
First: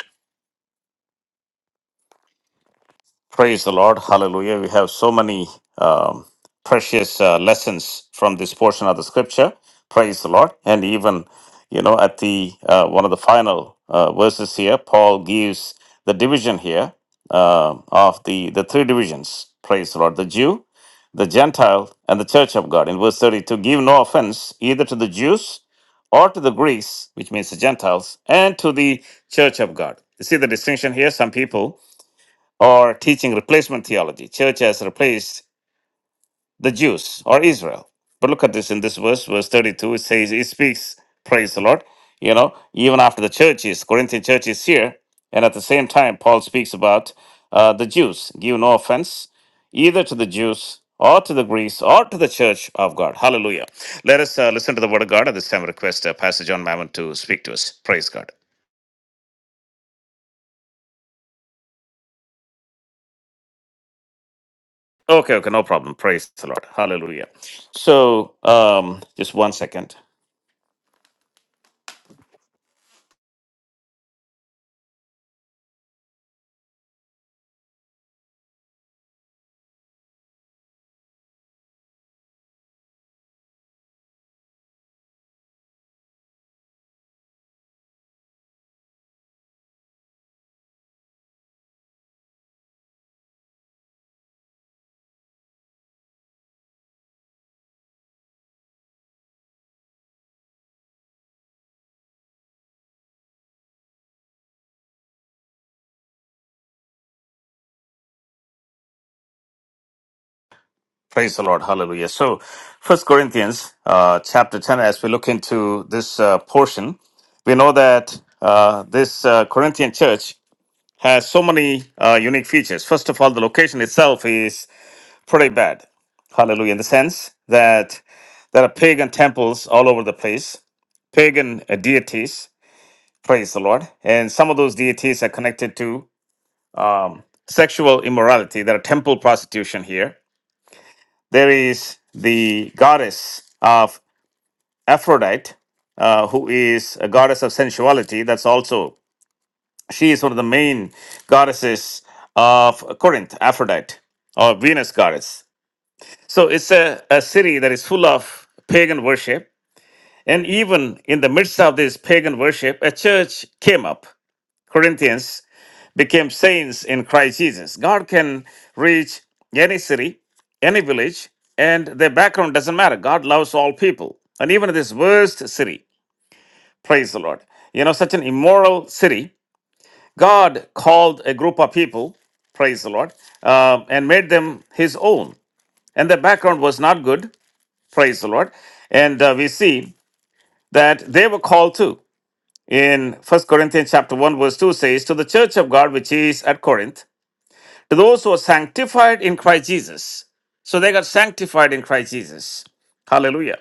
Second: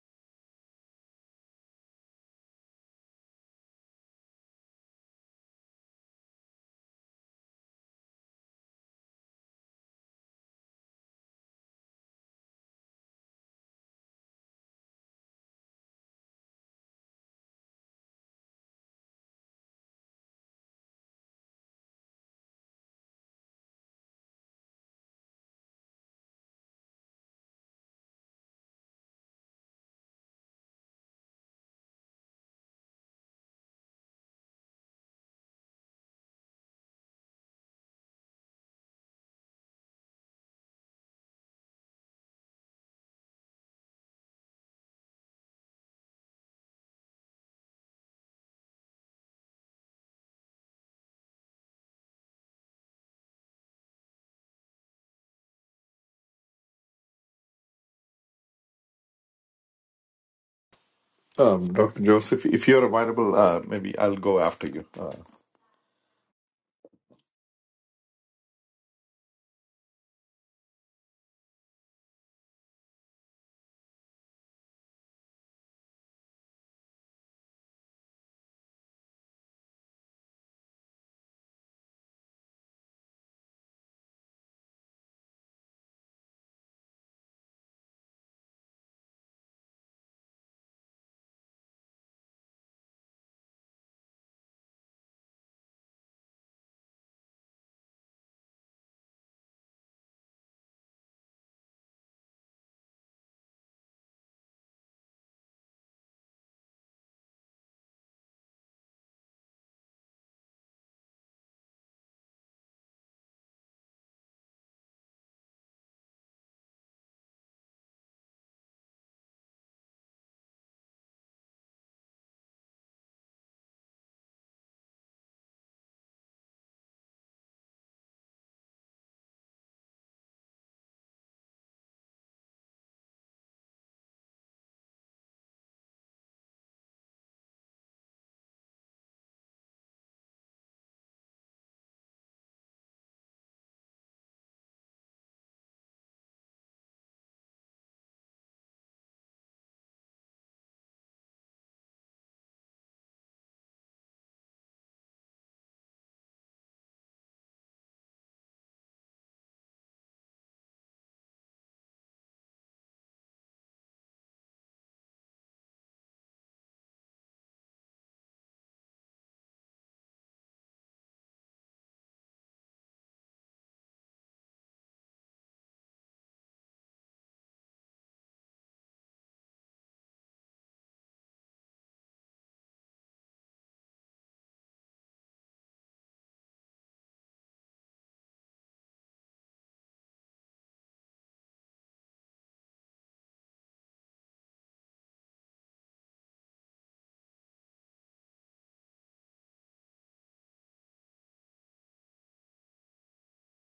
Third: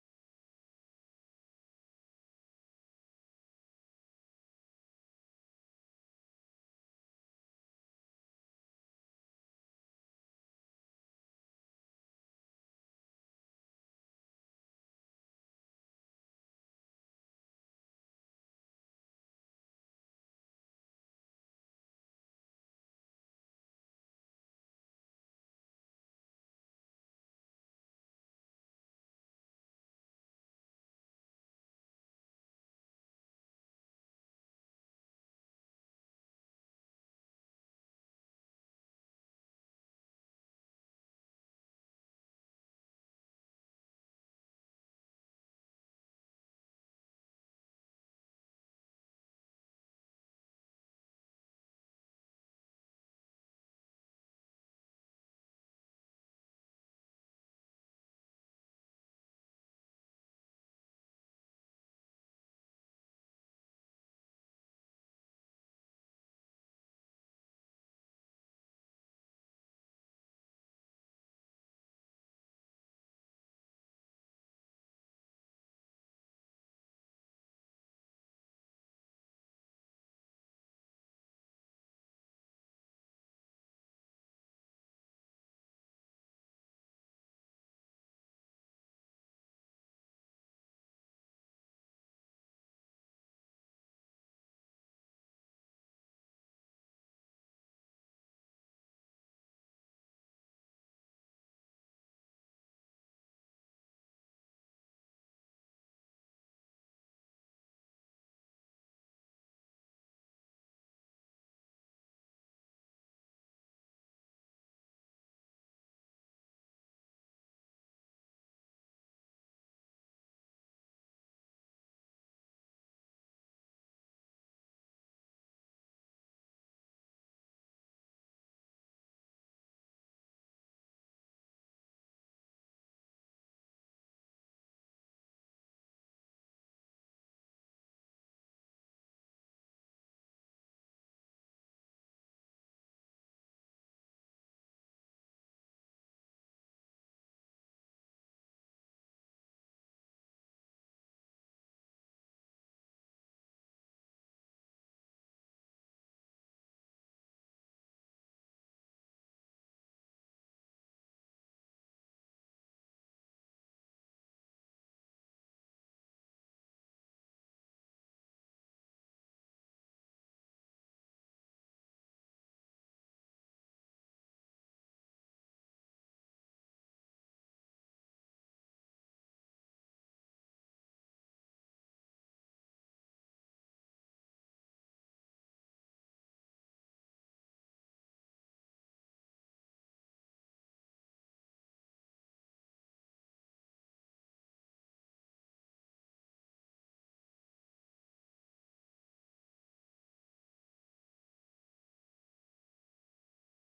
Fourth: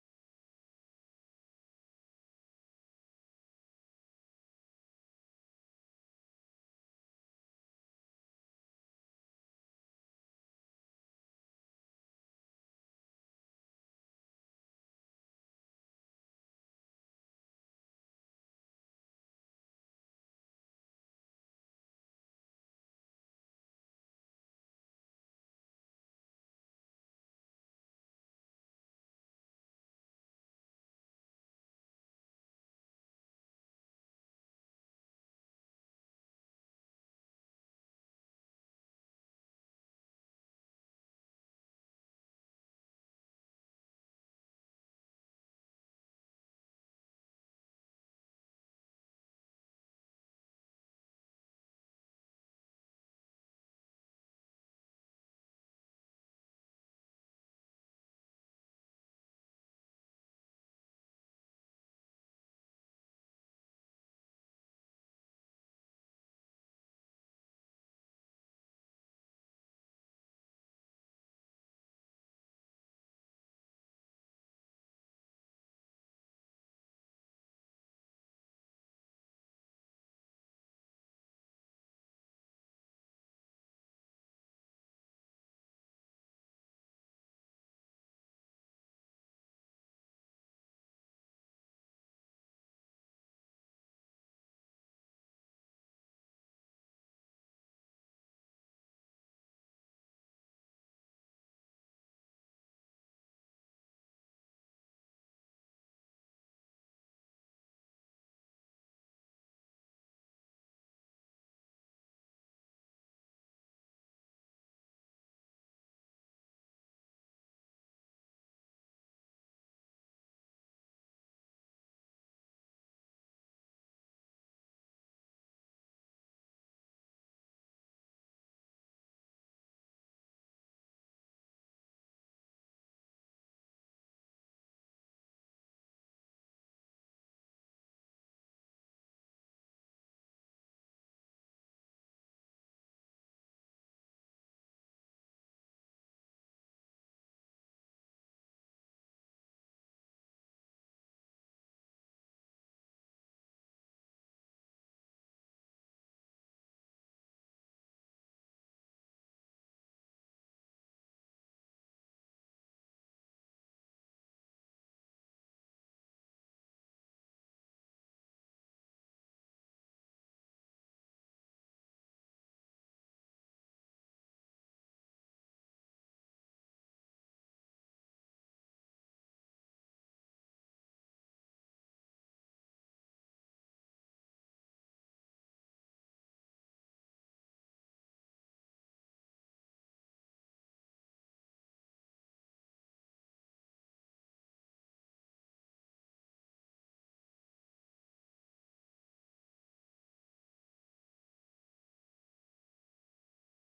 A: Praise the Lord. Hallelujah. We have so many um, precious uh, lessons from this portion of the scripture. Praise the Lord. And even, you know, at the uh, one of the final uh, verses here, Paul gives the division here uh, of the, the three divisions. Praise the Lord. The Jew, the Gentile, and the church of God. In verse 32, give no offense either to the Jews or to the Greeks, which means the Gentiles, and to the church of God. You see the distinction here? Some people or teaching replacement theology. Church has replaced the Jews or Israel. But look at this in this verse, verse 32, it says, it speaks, praise the Lord. You know, even after the church is, Corinthian church is here, and at the same time, Paul speaks about uh, the Jews. Give no offense either to the Jews or to the Greeks or to the church of God. Hallelujah. Let us uh, listen to the word of God at this time. I Request uh, Pastor John Mammon to speak to us. Praise God.
B: Um, Dr. Joseph, if you're available, uh, maybe I'll go after you. Uh,
A: Okay, okay, no problem. Praise the Lord. Hallelujah. So, um, just one second. Praise the Lord. Hallelujah. So, First Corinthians uh, chapter 10, as we look into this uh, portion, we know that uh, this uh, Corinthian church has so many uh, unique features. First of all, the location itself is pretty bad. Hallelujah. In the sense that there are pagan temples all over the place pagan uh, deities. Praise the Lord. And some of those deities are connected to um, sexual immorality. There are temple prostitution here. There is the goddess of Aphrodite, uh, who is a goddess of sensuality. That's also, she is one of the main goddesses of Corinth, Aphrodite, or Venus goddess. So it's a, a city that is full of pagan worship. And even in the midst of this pagan worship, a church came up, Corinthians became saints in Christ Jesus. God can reach any city, any village, and their background doesn't matter. God loves all people, and even this worst city. Praise the Lord. You know, such an immoral city, God called a group of people, praise the Lord, uh, and made them his own. And their background was not good, praise the Lord. And uh, we see that they were called too. In First Corinthians chapter 1, verse 2 says, To the church of God which is at Corinth, Those who are sanctified in Christ Jesus. So they got sanctified in Christ Jesus. Hallelujah.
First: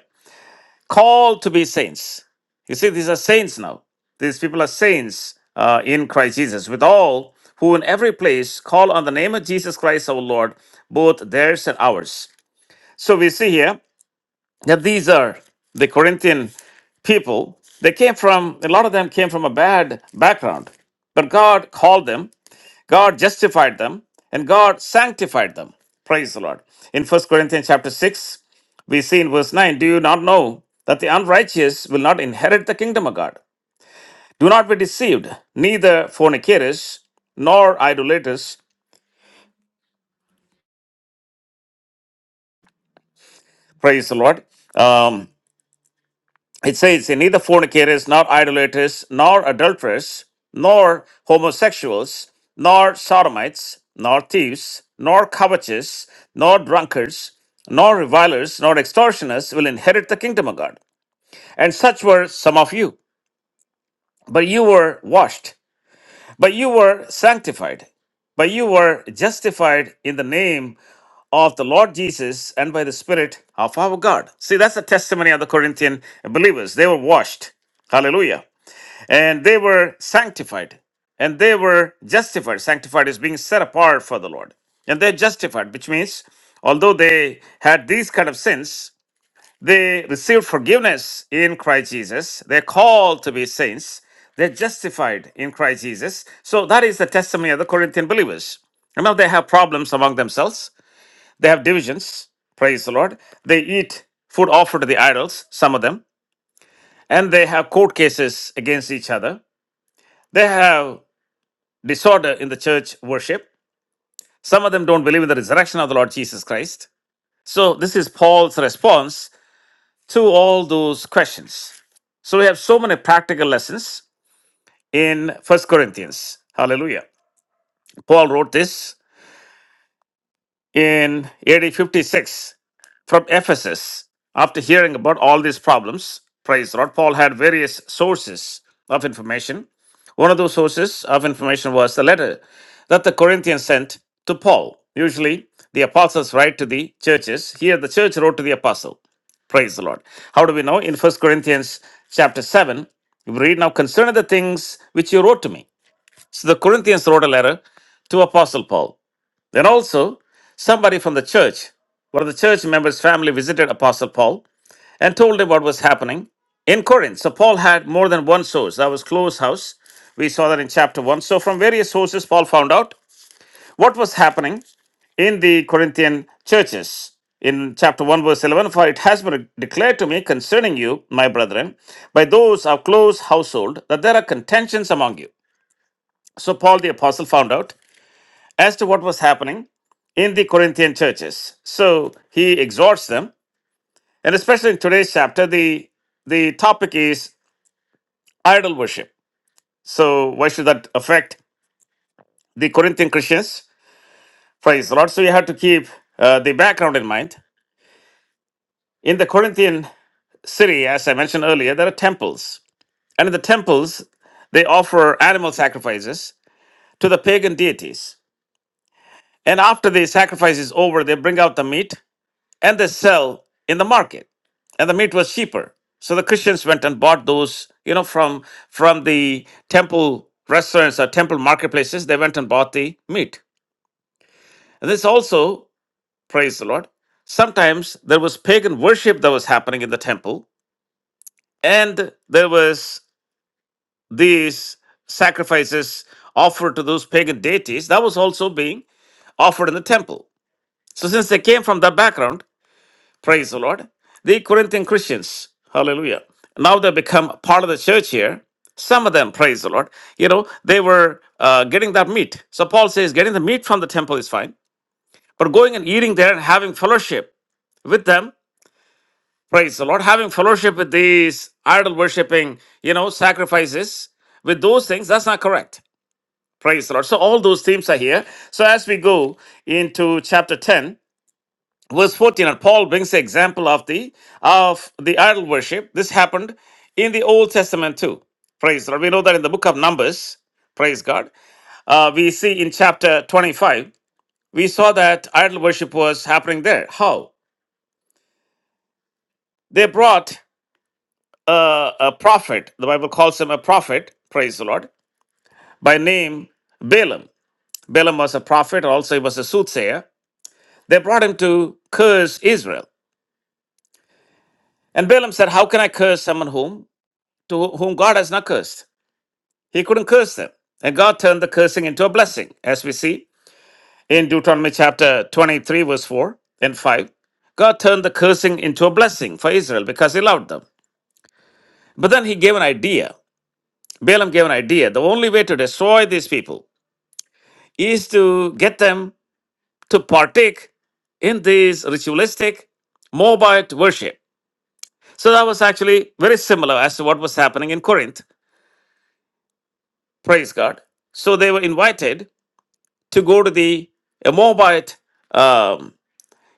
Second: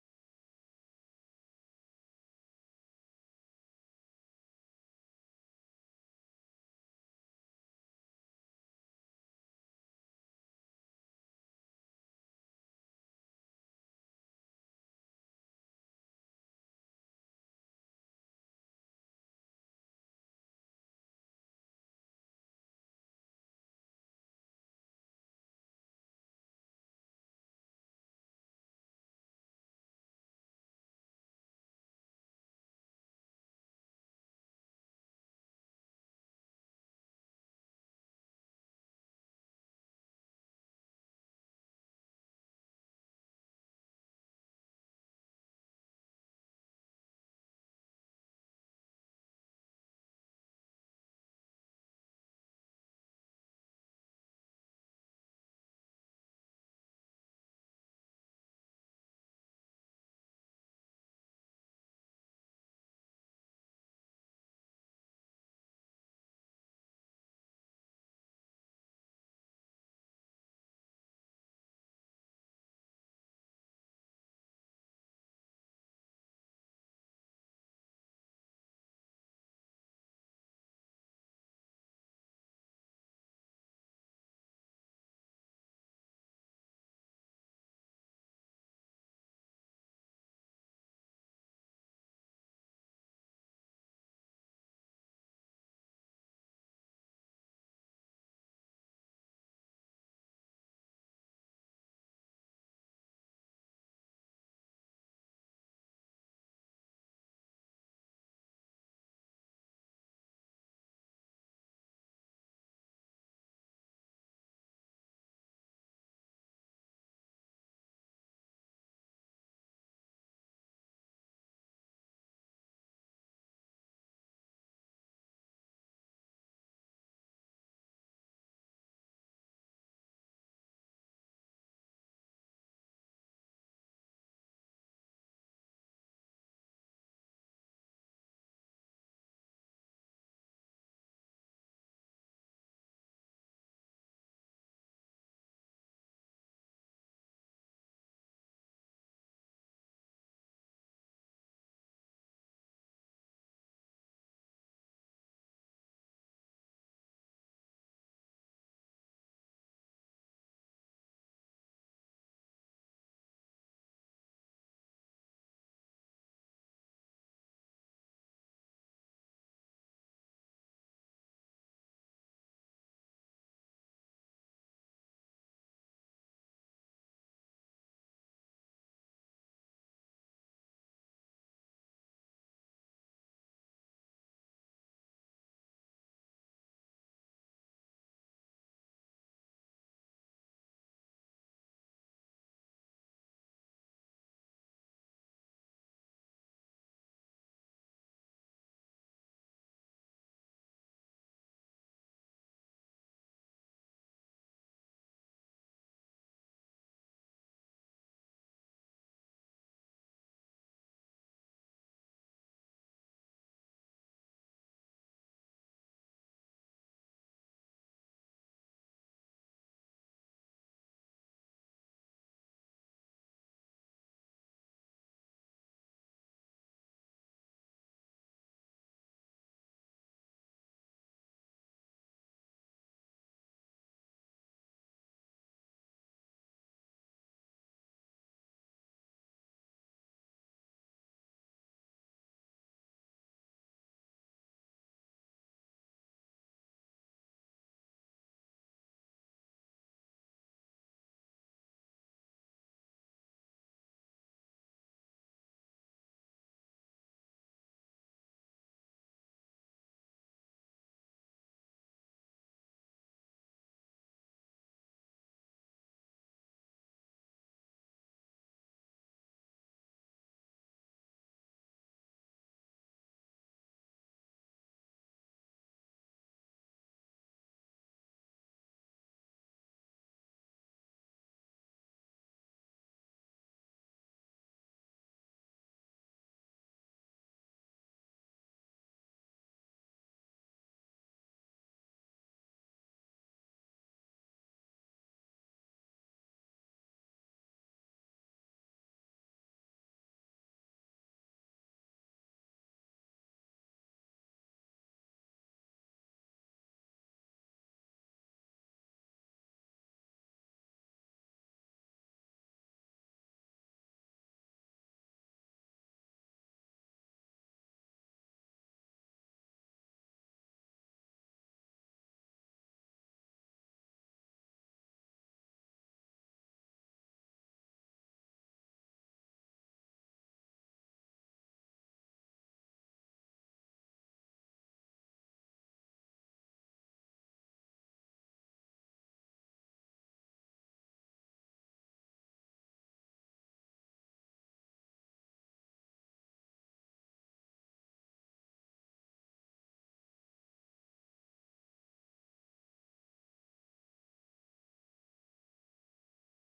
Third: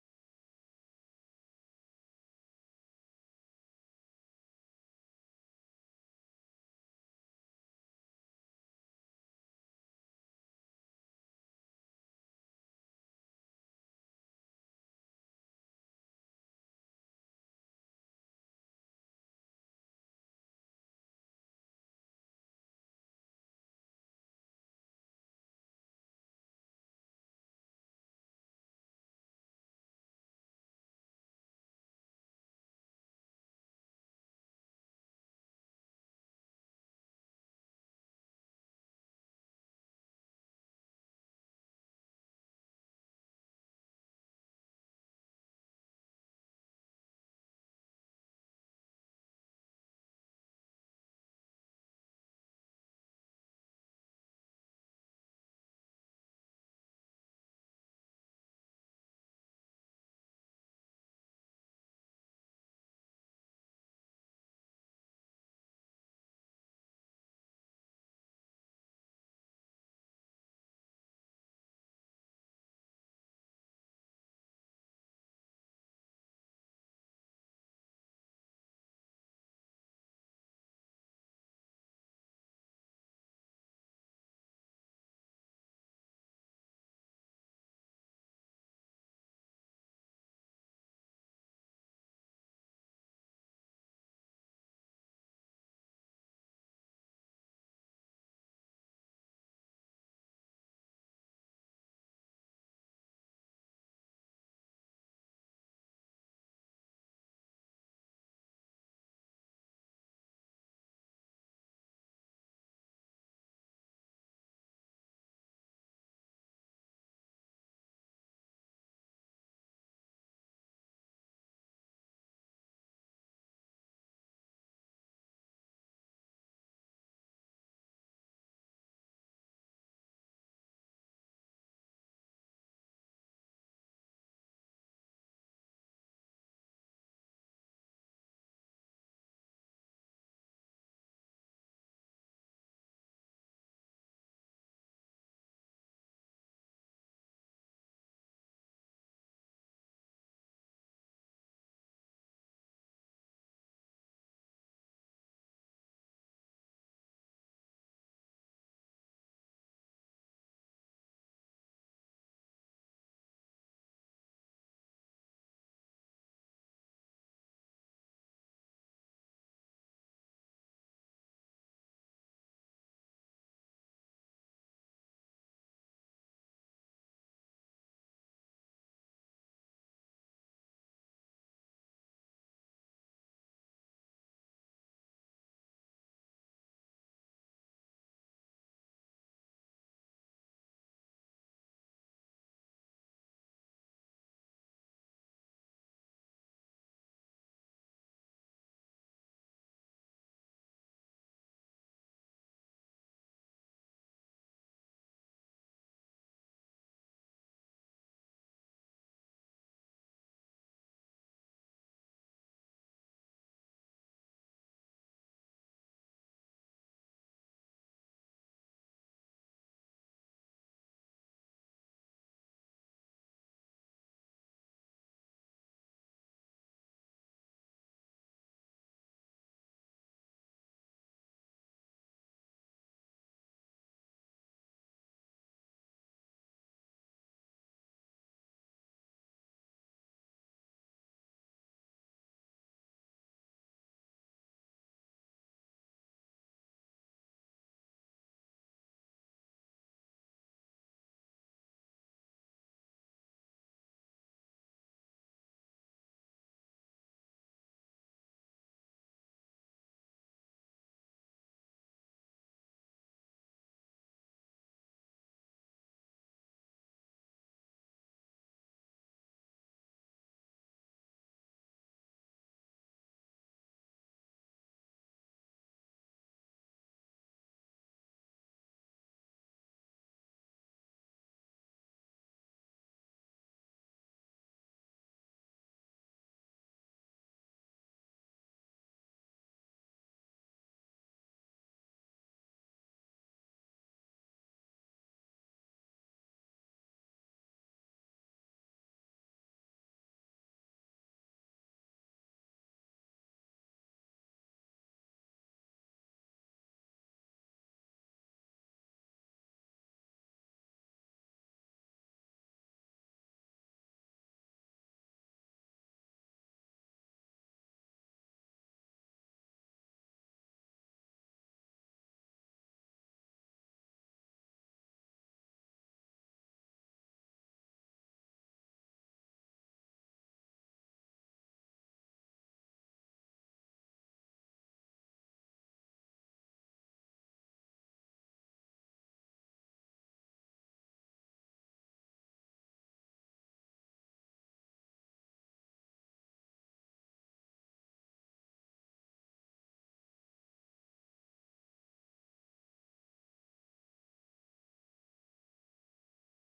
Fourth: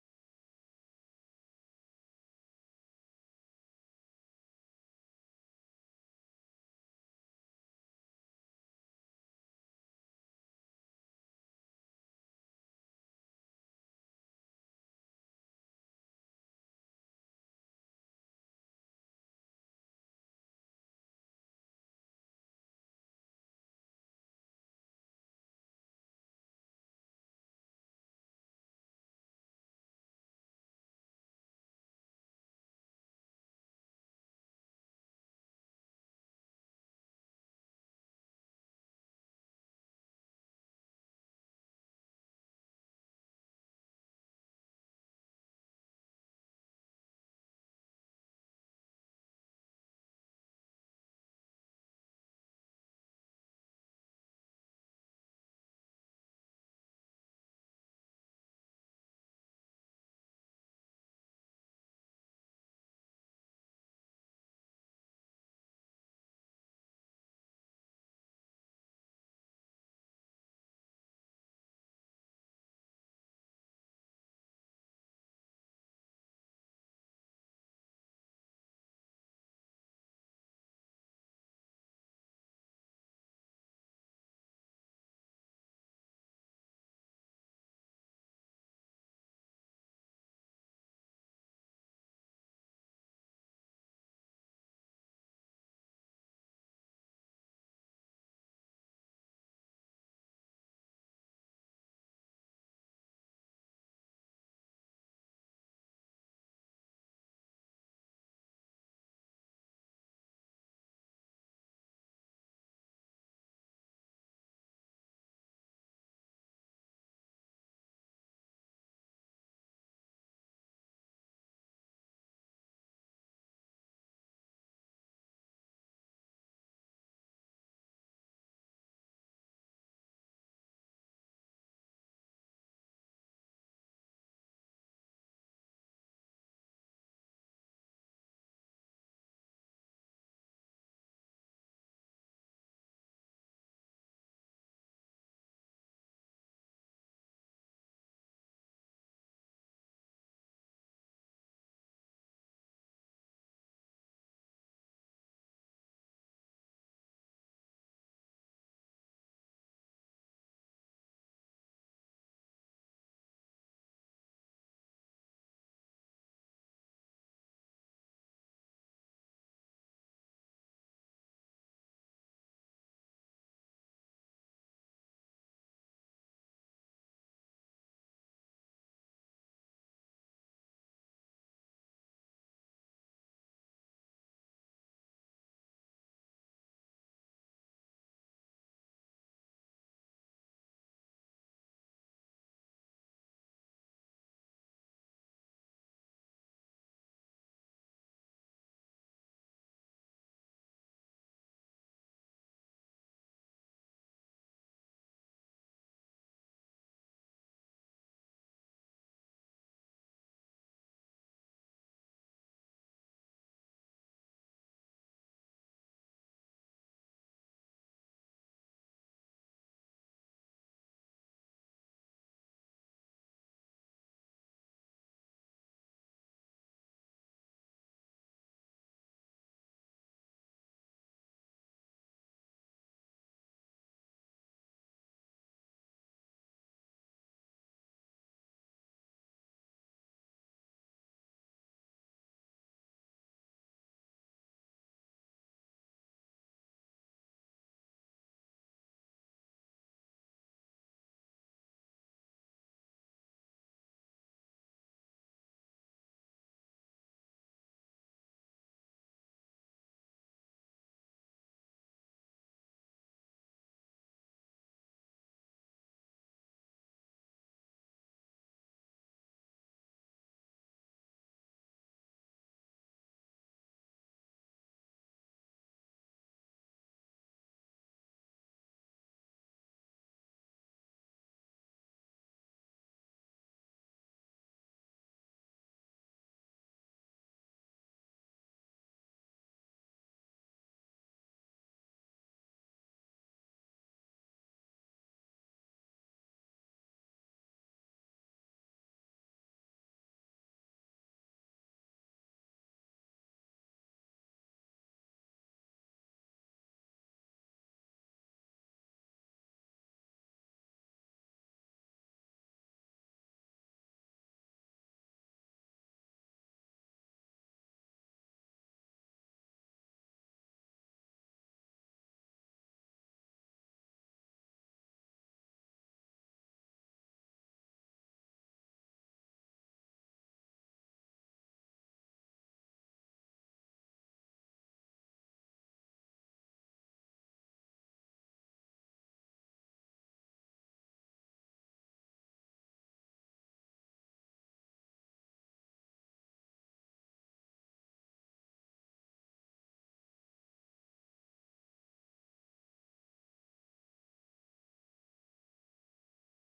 A: Called to be saints. You see, these are saints now. These people are saints uh, in Christ Jesus, with all who in every place call on the name of Jesus Christ our Lord, both theirs and ours. So we see here that these are the Corinthian people. They came from, a lot of them came from a bad background, but God called them God justified them and God sanctified them. Praise the Lord. In First Corinthians chapter 6, we see in verse 9, do you not know that the unrighteous will not inherit the kingdom of God? Do not be deceived, neither fornicators nor idolaters. Praise the Lord. um, It says, neither fornicators, nor idolaters, nor adulterers, nor homosexuals, nor sodomites, nor thieves, nor covetous, nor drunkards, nor revilers, nor extortioners will inherit the kingdom of God. And such were some of you. But you were washed, but you were sanctified, but you were justified in the name of the Lord Jesus and by the Spirit of our God. See, that's the testimony of the Corinthian believers. They were washed. Hallelujah and they were sanctified and they were justified sanctified is being set apart for the lord and they're justified which means although they had these kind of sins they received forgiveness in christ jesus they're called to be saints they're justified in christ jesus so that is the testimony of the corinthian believers Remember, they have problems among themselves they have divisions praise the lord they eat food offered to the idols some of them and they have court cases against each other they have disorder in the church worship. Some of them don't believe in the resurrection of the Lord Jesus Christ. So, this is Paul's response to all those questions. So, we have so many practical lessons in First Corinthians. Hallelujah. Paul wrote this in AD 56 from Ephesus. After hearing about all these problems, praise the Lord, Paul had various sources of information. One of those sources of information was the letter that the Corinthians sent to Paul. Usually, the apostles write to the churches. Here, the church wrote to the apostle. Praise the Lord. How do we know? In First Corinthians chapter 7, we read now concerning the things which you wrote to me. So the Corinthians wrote a letter to Apostle Paul. Then also, somebody from the church, one of the church members' family, visited Apostle Paul and told him what was happening in Corinth. So Paul had more than one source. That was close house. We saw that in chapter 1. So from various sources, Paul found out what was happening in the Corinthian churches. In chapter 1, verse 11, for it has been declared to me concerning you, my brethren, by those of close household, that there are contentions among you. So Paul the apostle found out as to what was happening in the Corinthian churches. So he exhorts them, and especially in today's chapter, the the topic is idol worship. So why should that affect the Corinthian Christians? Praise the Lord. So you have to keep uh, the background in mind. In the Corinthian city, as I mentioned earlier, there are temples, and in the temples they offer animal sacrifices to the pagan deities. And after the sacrifice is over, they bring out the meat and they sell in the market and the meat was cheaper so the christians went and bought those you know from from the temple restaurants or temple marketplaces they went and bought the meat and this also praise the lord sometimes there was pagan worship that was happening in the temple and there was these sacrifices offered to those pagan deities that was also being offered in the temple so since they came from that background Praise the Lord. The Corinthian Christians, hallelujah. Now they become part of the church here. Some of them, praise the Lord, you know, they were uh, getting that meat. So Paul says, getting the meat from the temple is fine, but going and eating there and having fellowship with them, praise the Lord, having fellowship with these idol worshiping, you know, sacrifices, with those things, that's not correct. Praise the Lord. So all those themes are here. So as we go into chapter 10, verse 14 and paul brings the example of the of the idol worship this happened in the old testament too praise god we know that in the book of numbers praise god uh, we see in chapter 25 we saw that idol worship was happening there how they brought a, a prophet the bible calls him a prophet praise the lord by name balaam balaam was a prophet also he was a soothsayer they brought him to curse israel and balaam said how can i curse someone whom to whom God has not cursed. He couldn't curse them. And God turned the cursing into a blessing, as we see in Deuteronomy chapter 23, verse 4 and 5. God turned the cursing into a blessing for Israel because he loved them. But then he gave an idea. Balaam gave an idea. The only way to destroy these people is to get them to partake in this ritualistic Moabite worship. So that was actually very similar as to what was happening in Corinth. Praise God. So they were invited to go to the uh, Moabite. Um,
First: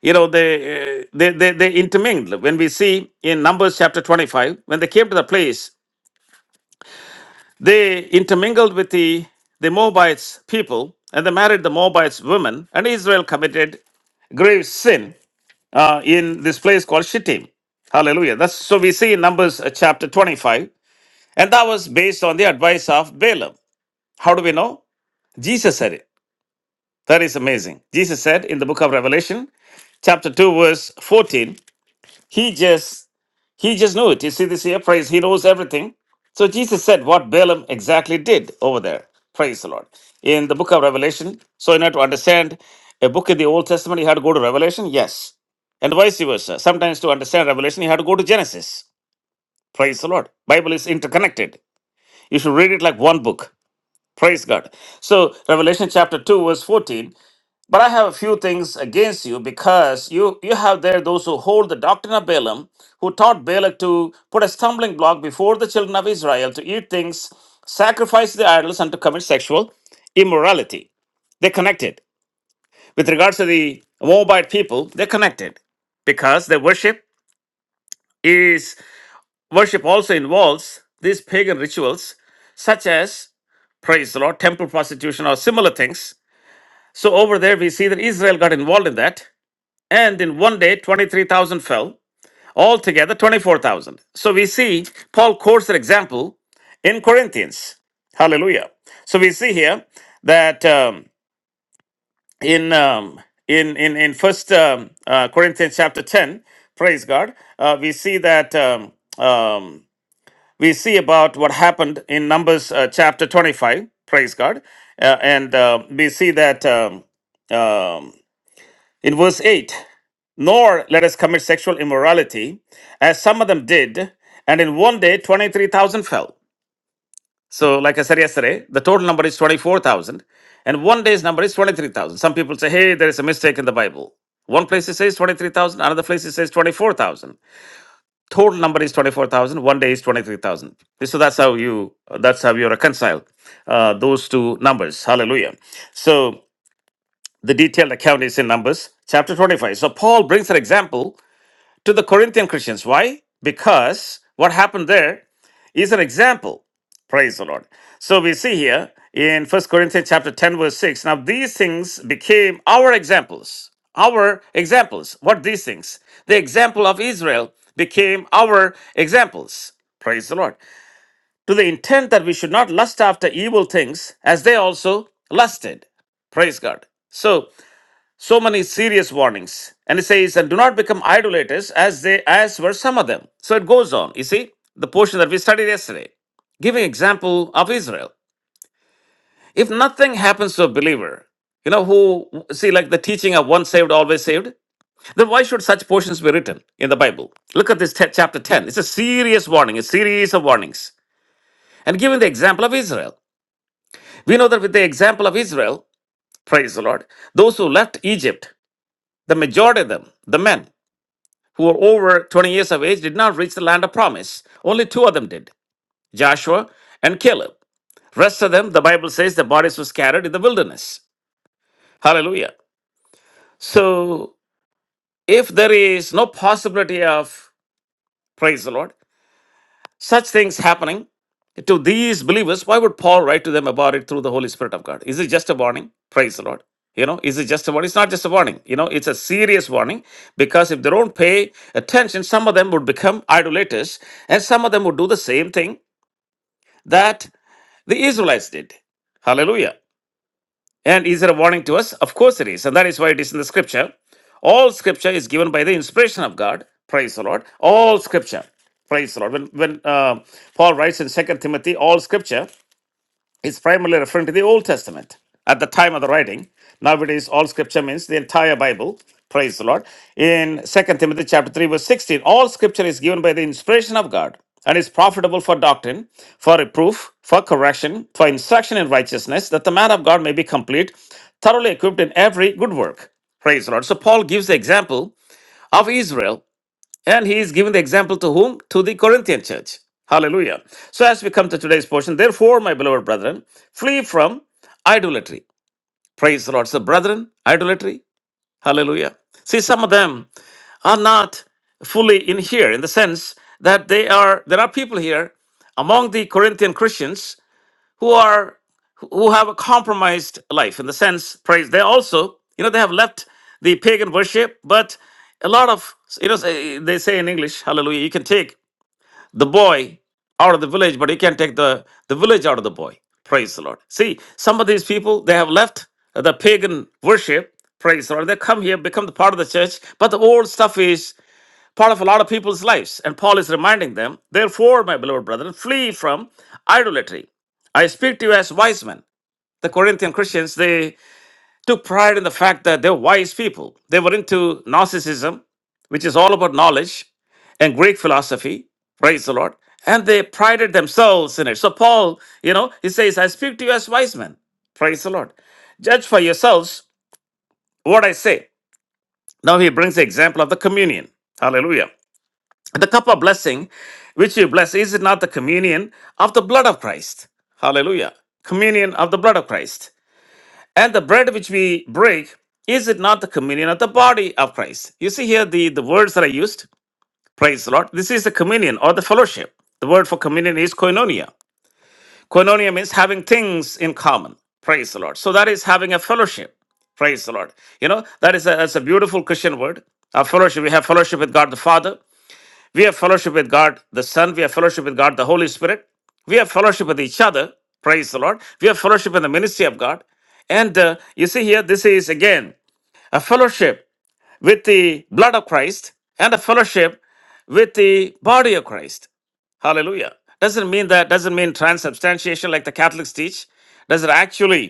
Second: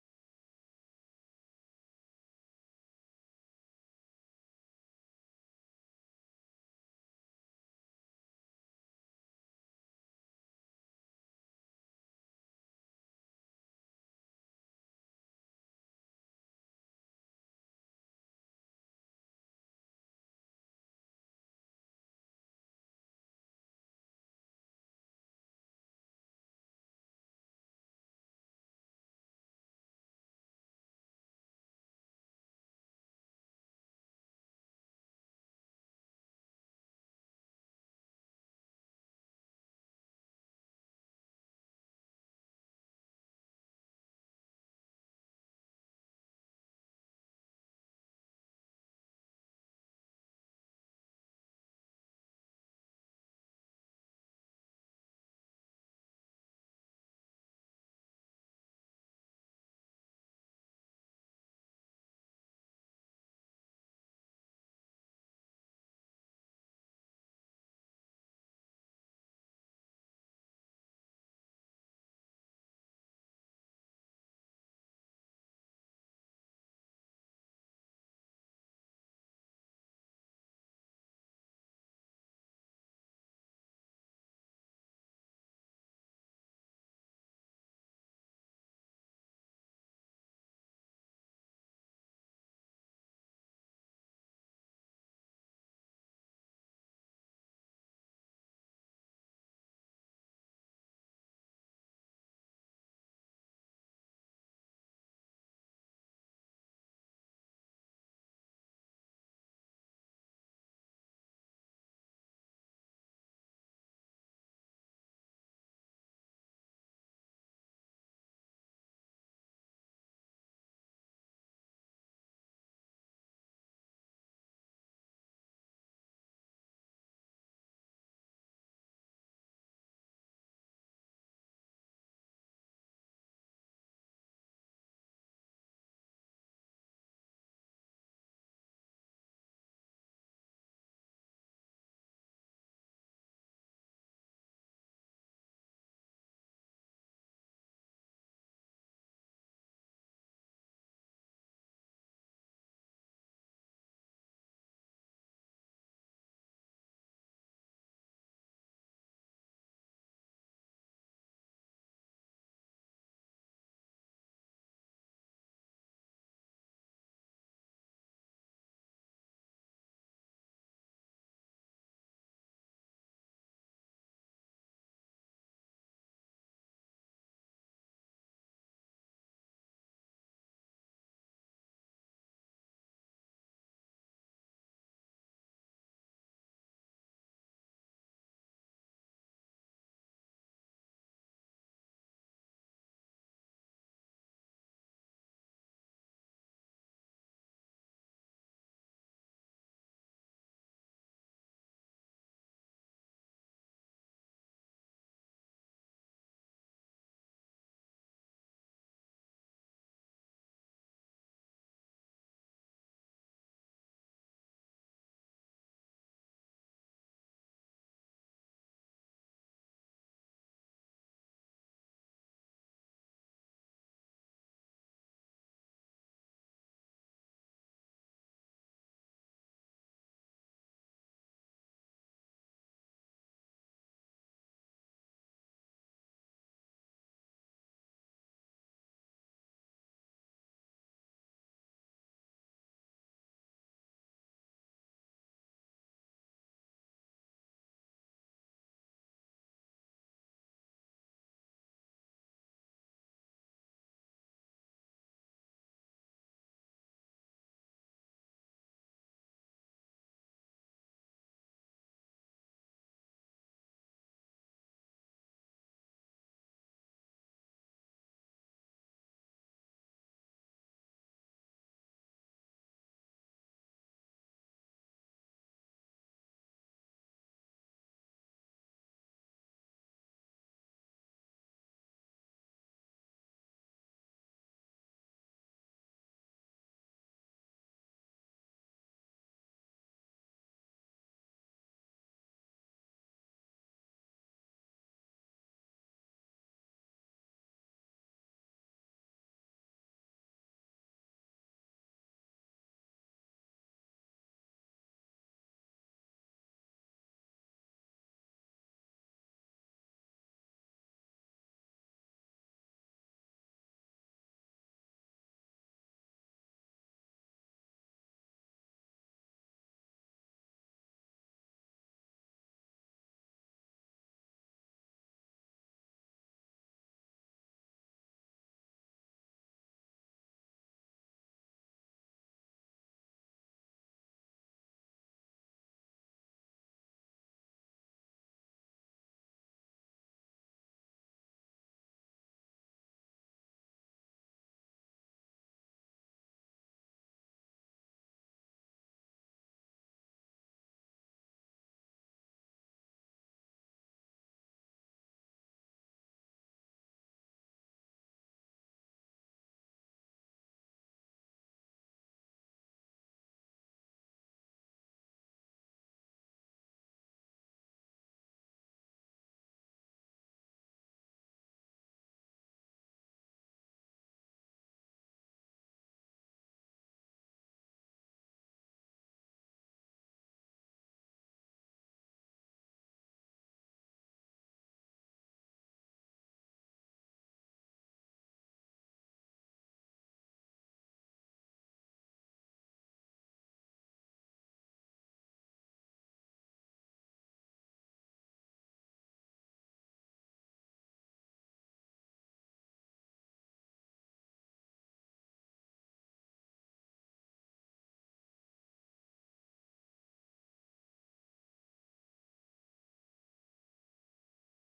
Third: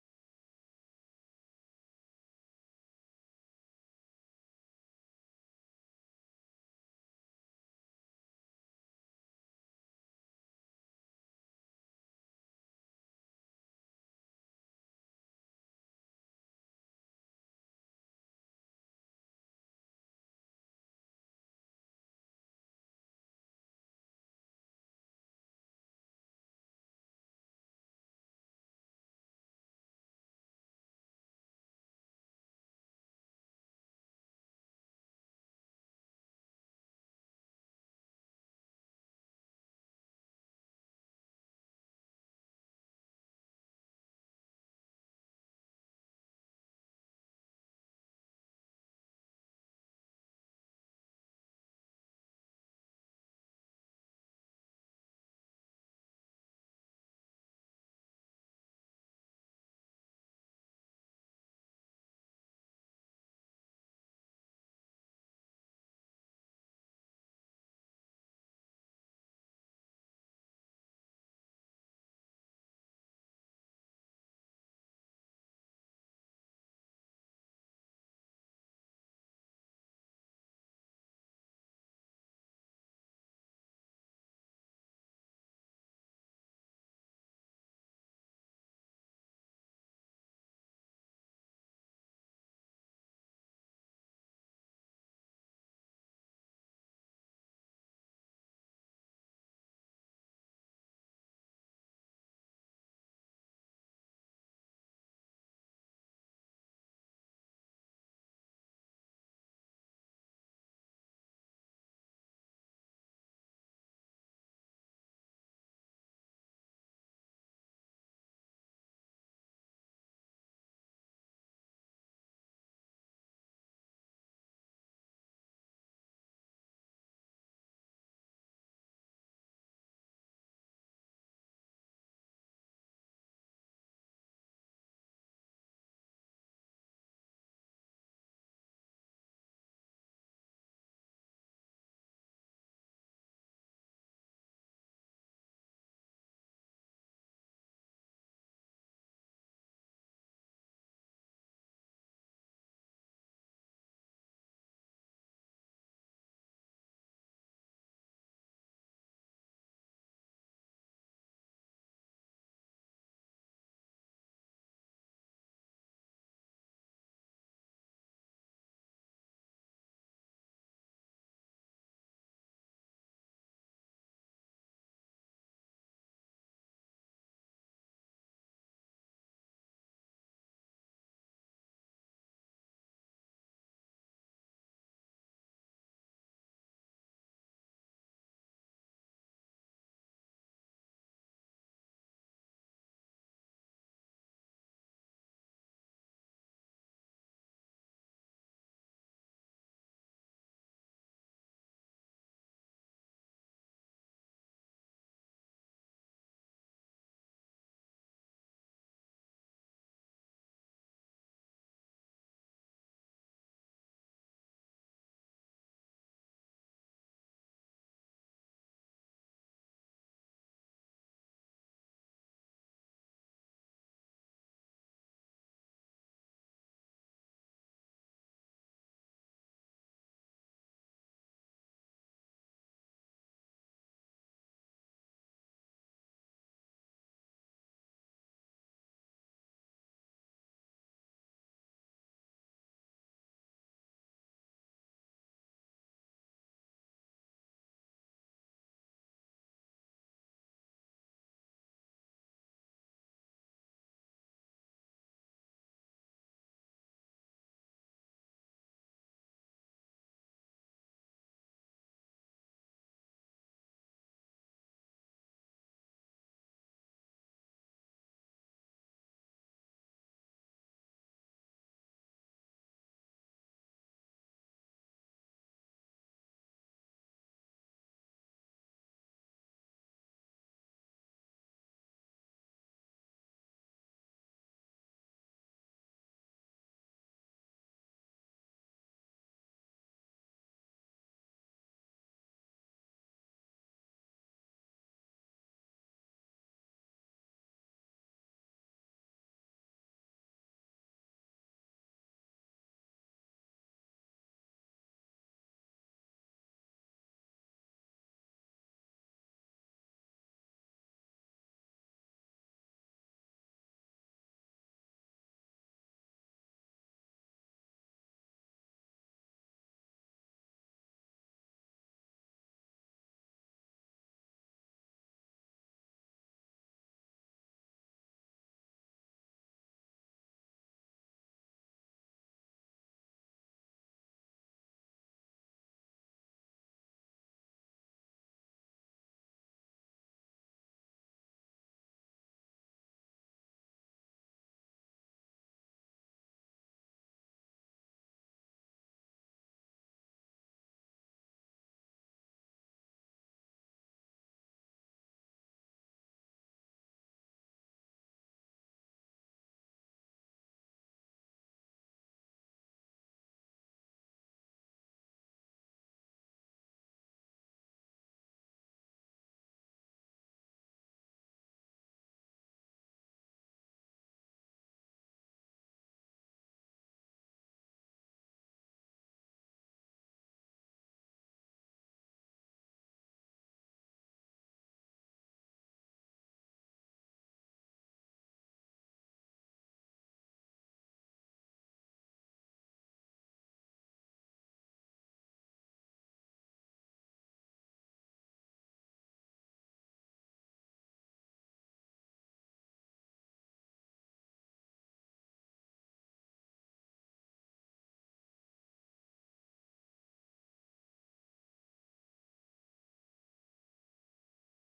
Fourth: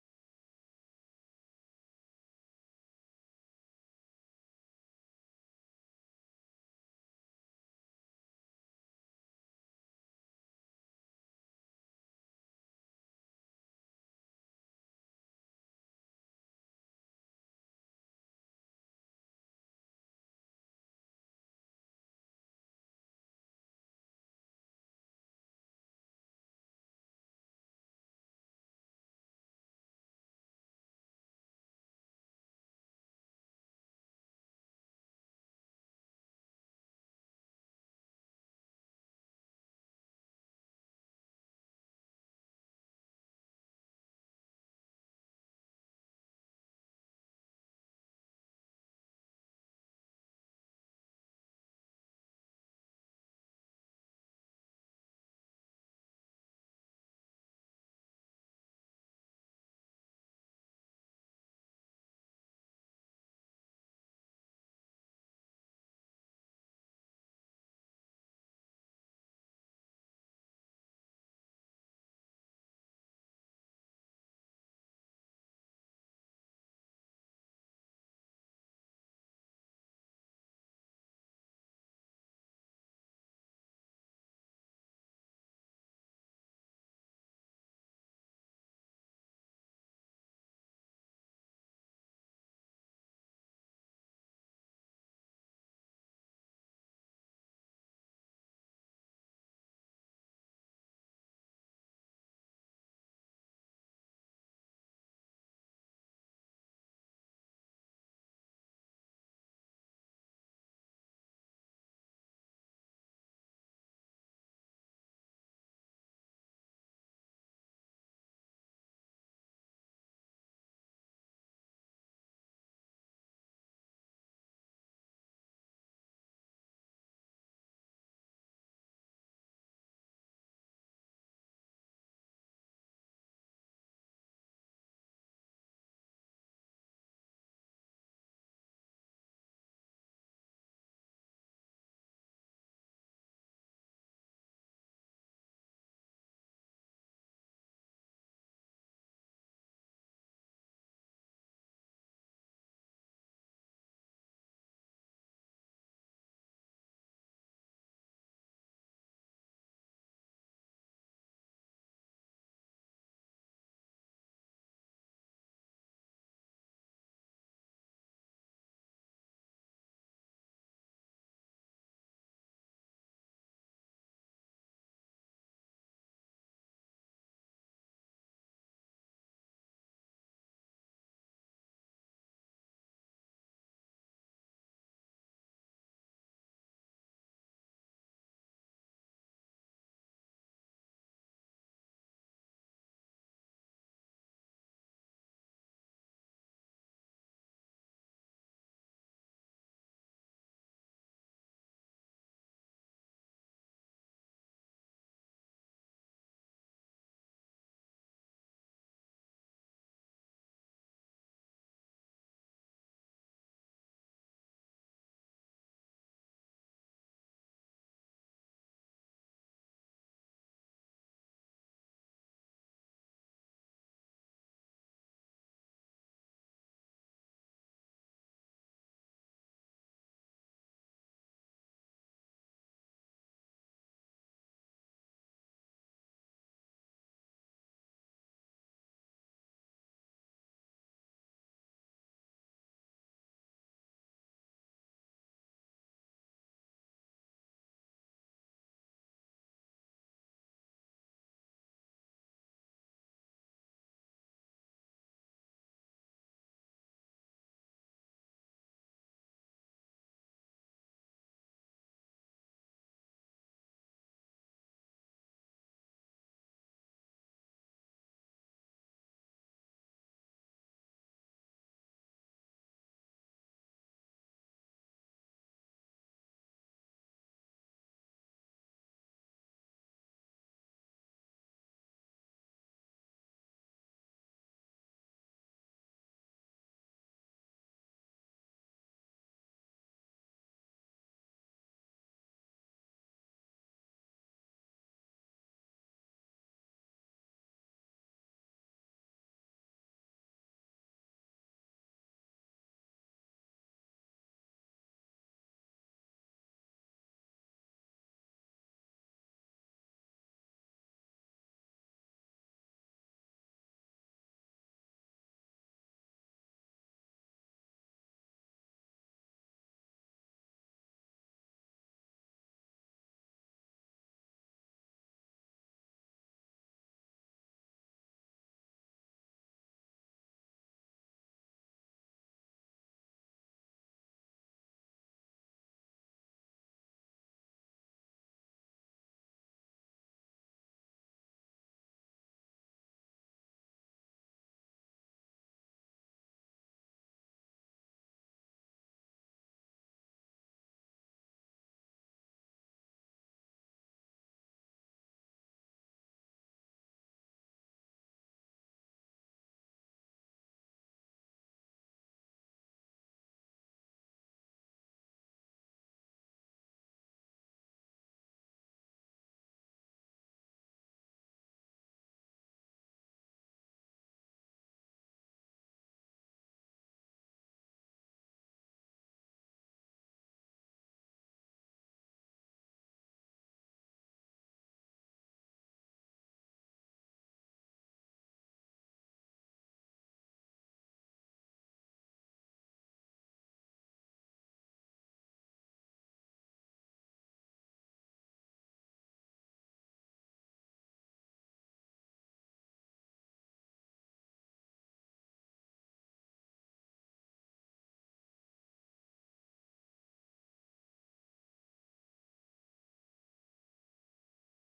A: you know, they, uh, they, they, they intermingled. When we see in Numbers chapter 25, when they came to the place, they intermingled with the, the Moabites people and they married the Moabites women, and Israel committed grave sin uh, in this place called Shittim. Hallelujah. That's so we see in Numbers uh, chapter 25, and that was based on the advice of Balaam. How do we know? Jesus said it. That is amazing. Jesus said in the book of Revelation, chapter 2 verse 14 he just he just knew it you see this here praise he knows everything so jesus said what balaam exactly did over there praise the lord in the book of revelation so in order to understand a book in the old testament you had to go to revelation yes and vice versa sometimes to understand revelation you had to go to genesis praise the lord bible is interconnected you should read it like one book praise god so revelation chapter 2 verse 14 but I have a few things against you because you, you have there those who hold the doctrine of Balaam, who taught Balak to put a stumbling block before the children of Israel to eat things, sacrifice the idols, and to commit sexual immorality. They connected. With regards to the Moabite people, they connected because their worship is worship also involves these pagan rituals, such as praise the Lord, temple prostitution, or similar things. So over there, we see that Israel got involved in that. And in one day, 23,000 fell. Altogether, 24,000. So we see Paul quotes an example in Corinthians. Hallelujah. So we see here that um, in, um, in in in First um, uh, Corinthians chapter 10, praise God, uh, we see that um, um, we see about what happened in Numbers uh, chapter 25, praise God, uh, and uh, we see that. Um, um, in verse 8, nor let us commit sexual immorality, as some of them did, and in one day 23,000 fell. So, like I said yesterday, the total number is twenty-four thousand, and one day's number is 23,000. Some people say, hey, there is a mistake in the Bible. One place it says 23,000, another place it says 24,000. Total number is 24,000, one day is 23,000. So that's how you that's how you reconcile uh, those two numbers. Hallelujah. So the detailed account is in Numbers chapter 25. So Paul brings an example to the Corinthian Christians. Why? Because what happened there is an example. Praise the Lord. So we see here in First Corinthians chapter 10, verse 6. Now these things became our examples. Our examples. What these things? The example of Israel became our examples. Praise the Lord. To the intent that we should not lust after evil things as they also lusted. Praise God. So so many serious warnings and it says and do not become idolaters as they as were some of them so it goes on you see the portion that we studied yesterday giving example of israel if nothing happens to a believer you know who see like the teaching of once saved always saved then why should such portions be written in the bible look at this te- chapter 10 it's a serious warning a series of warnings and giving the example of israel we know that with the example of israel praise the lord those who left egypt the majority of them the men who were over 20 years of age did not reach the land of promise. Only two of them did Joshua and Caleb. Rest of them, the Bible says, the bodies were scattered in the wilderness. Hallelujah. So, if there is no possibility of, praise the Lord, Such things happening to these believers, why would Paul write to them about it through the Holy Spirit of God? Is it just a warning? Praise the Lord. You know, is it just a warning? It's not just a warning. You know, it's a serious warning because if they don't pay attention, some of them would become idolaters and some of them would do the same thing that the Israelites did. Hallelujah. And is it a warning to us? Of course it is. And that is why it is in the scripture. All scripture is given by the inspiration of God. Praise the Lord. All scripture. Praise the Lord. When, when uh, Paul writes in Second Timothy, all scripture is primarily referring to the Old Testament at the time of the writing. Nowadays, all scripture means the entire Bible. Praise the Lord. In Second Timothy chapter 3, verse 16, all scripture is given by the inspiration of God and is profitable for doctrine, for reproof, for correction, for instruction in righteousness, that the man of God may be complete, thoroughly equipped in every good work. Praise the Lord. So Paul gives the example of Israel and he is giving the example to whom? To the Corinthian church. Hallelujah. So, as we come to today's portion, therefore, my beloved brethren, flee from idolatry. Praise the Lord. So, brethren, idolatry. Hallelujah. See, some of them are not fully in here in the sense that they are, there are people here among the Corinthian Christians who are who have a compromised life in the sense praise they also you know they have left the pagan worship but a lot of you know say- they say in english hallelujah you can take the boy out of the village but you can't take the the village out of the boy praise the lord see some of these people they have left the pagan worship praise the lord they come here become the part of the church but the old stuff is part of a lot of people's lives. And Paul is reminding them, therefore, my beloved brethren, flee from idolatry. I speak to you as wise men. The Corinthian Christians, they took pride in the fact that they're wise people. They were into narcissism, which is all about knowledge, and Greek philosophy, praise the Lord. And they prided themselves in it. So Paul, you know, he says, I speak to you as wise men. Praise the Lord. Judge for yourselves what I say. Now he brings the example of the communion. Hallelujah. The cup of blessing which you bless, is it not the communion of the blood of Christ? Hallelujah. Communion of the blood of Christ. And the bread which we break, is it not the communion of the body of Christ? You see here the, the words that I used. Praise the Lord. This is the communion or the fellowship. The word for communion is koinonia. Koinonia means having things in common. Praise the Lord. So that is having a fellowship. Praise the Lord. You know, that is a, that's a beautiful Christian word. Our fellowship, we have fellowship with God the Father. We have fellowship with God the Son. We have fellowship with God the Holy Spirit. We have fellowship with each other. Praise the Lord. We have fellowship in the ministry of God. And uh, you see here, this is again a fellowship with the blood of Christ and a fellowship with the body of Christ. Hallelujah. Doesn't mean that, doesn't mean transubstantiation like the Catholics teach. Does it actually?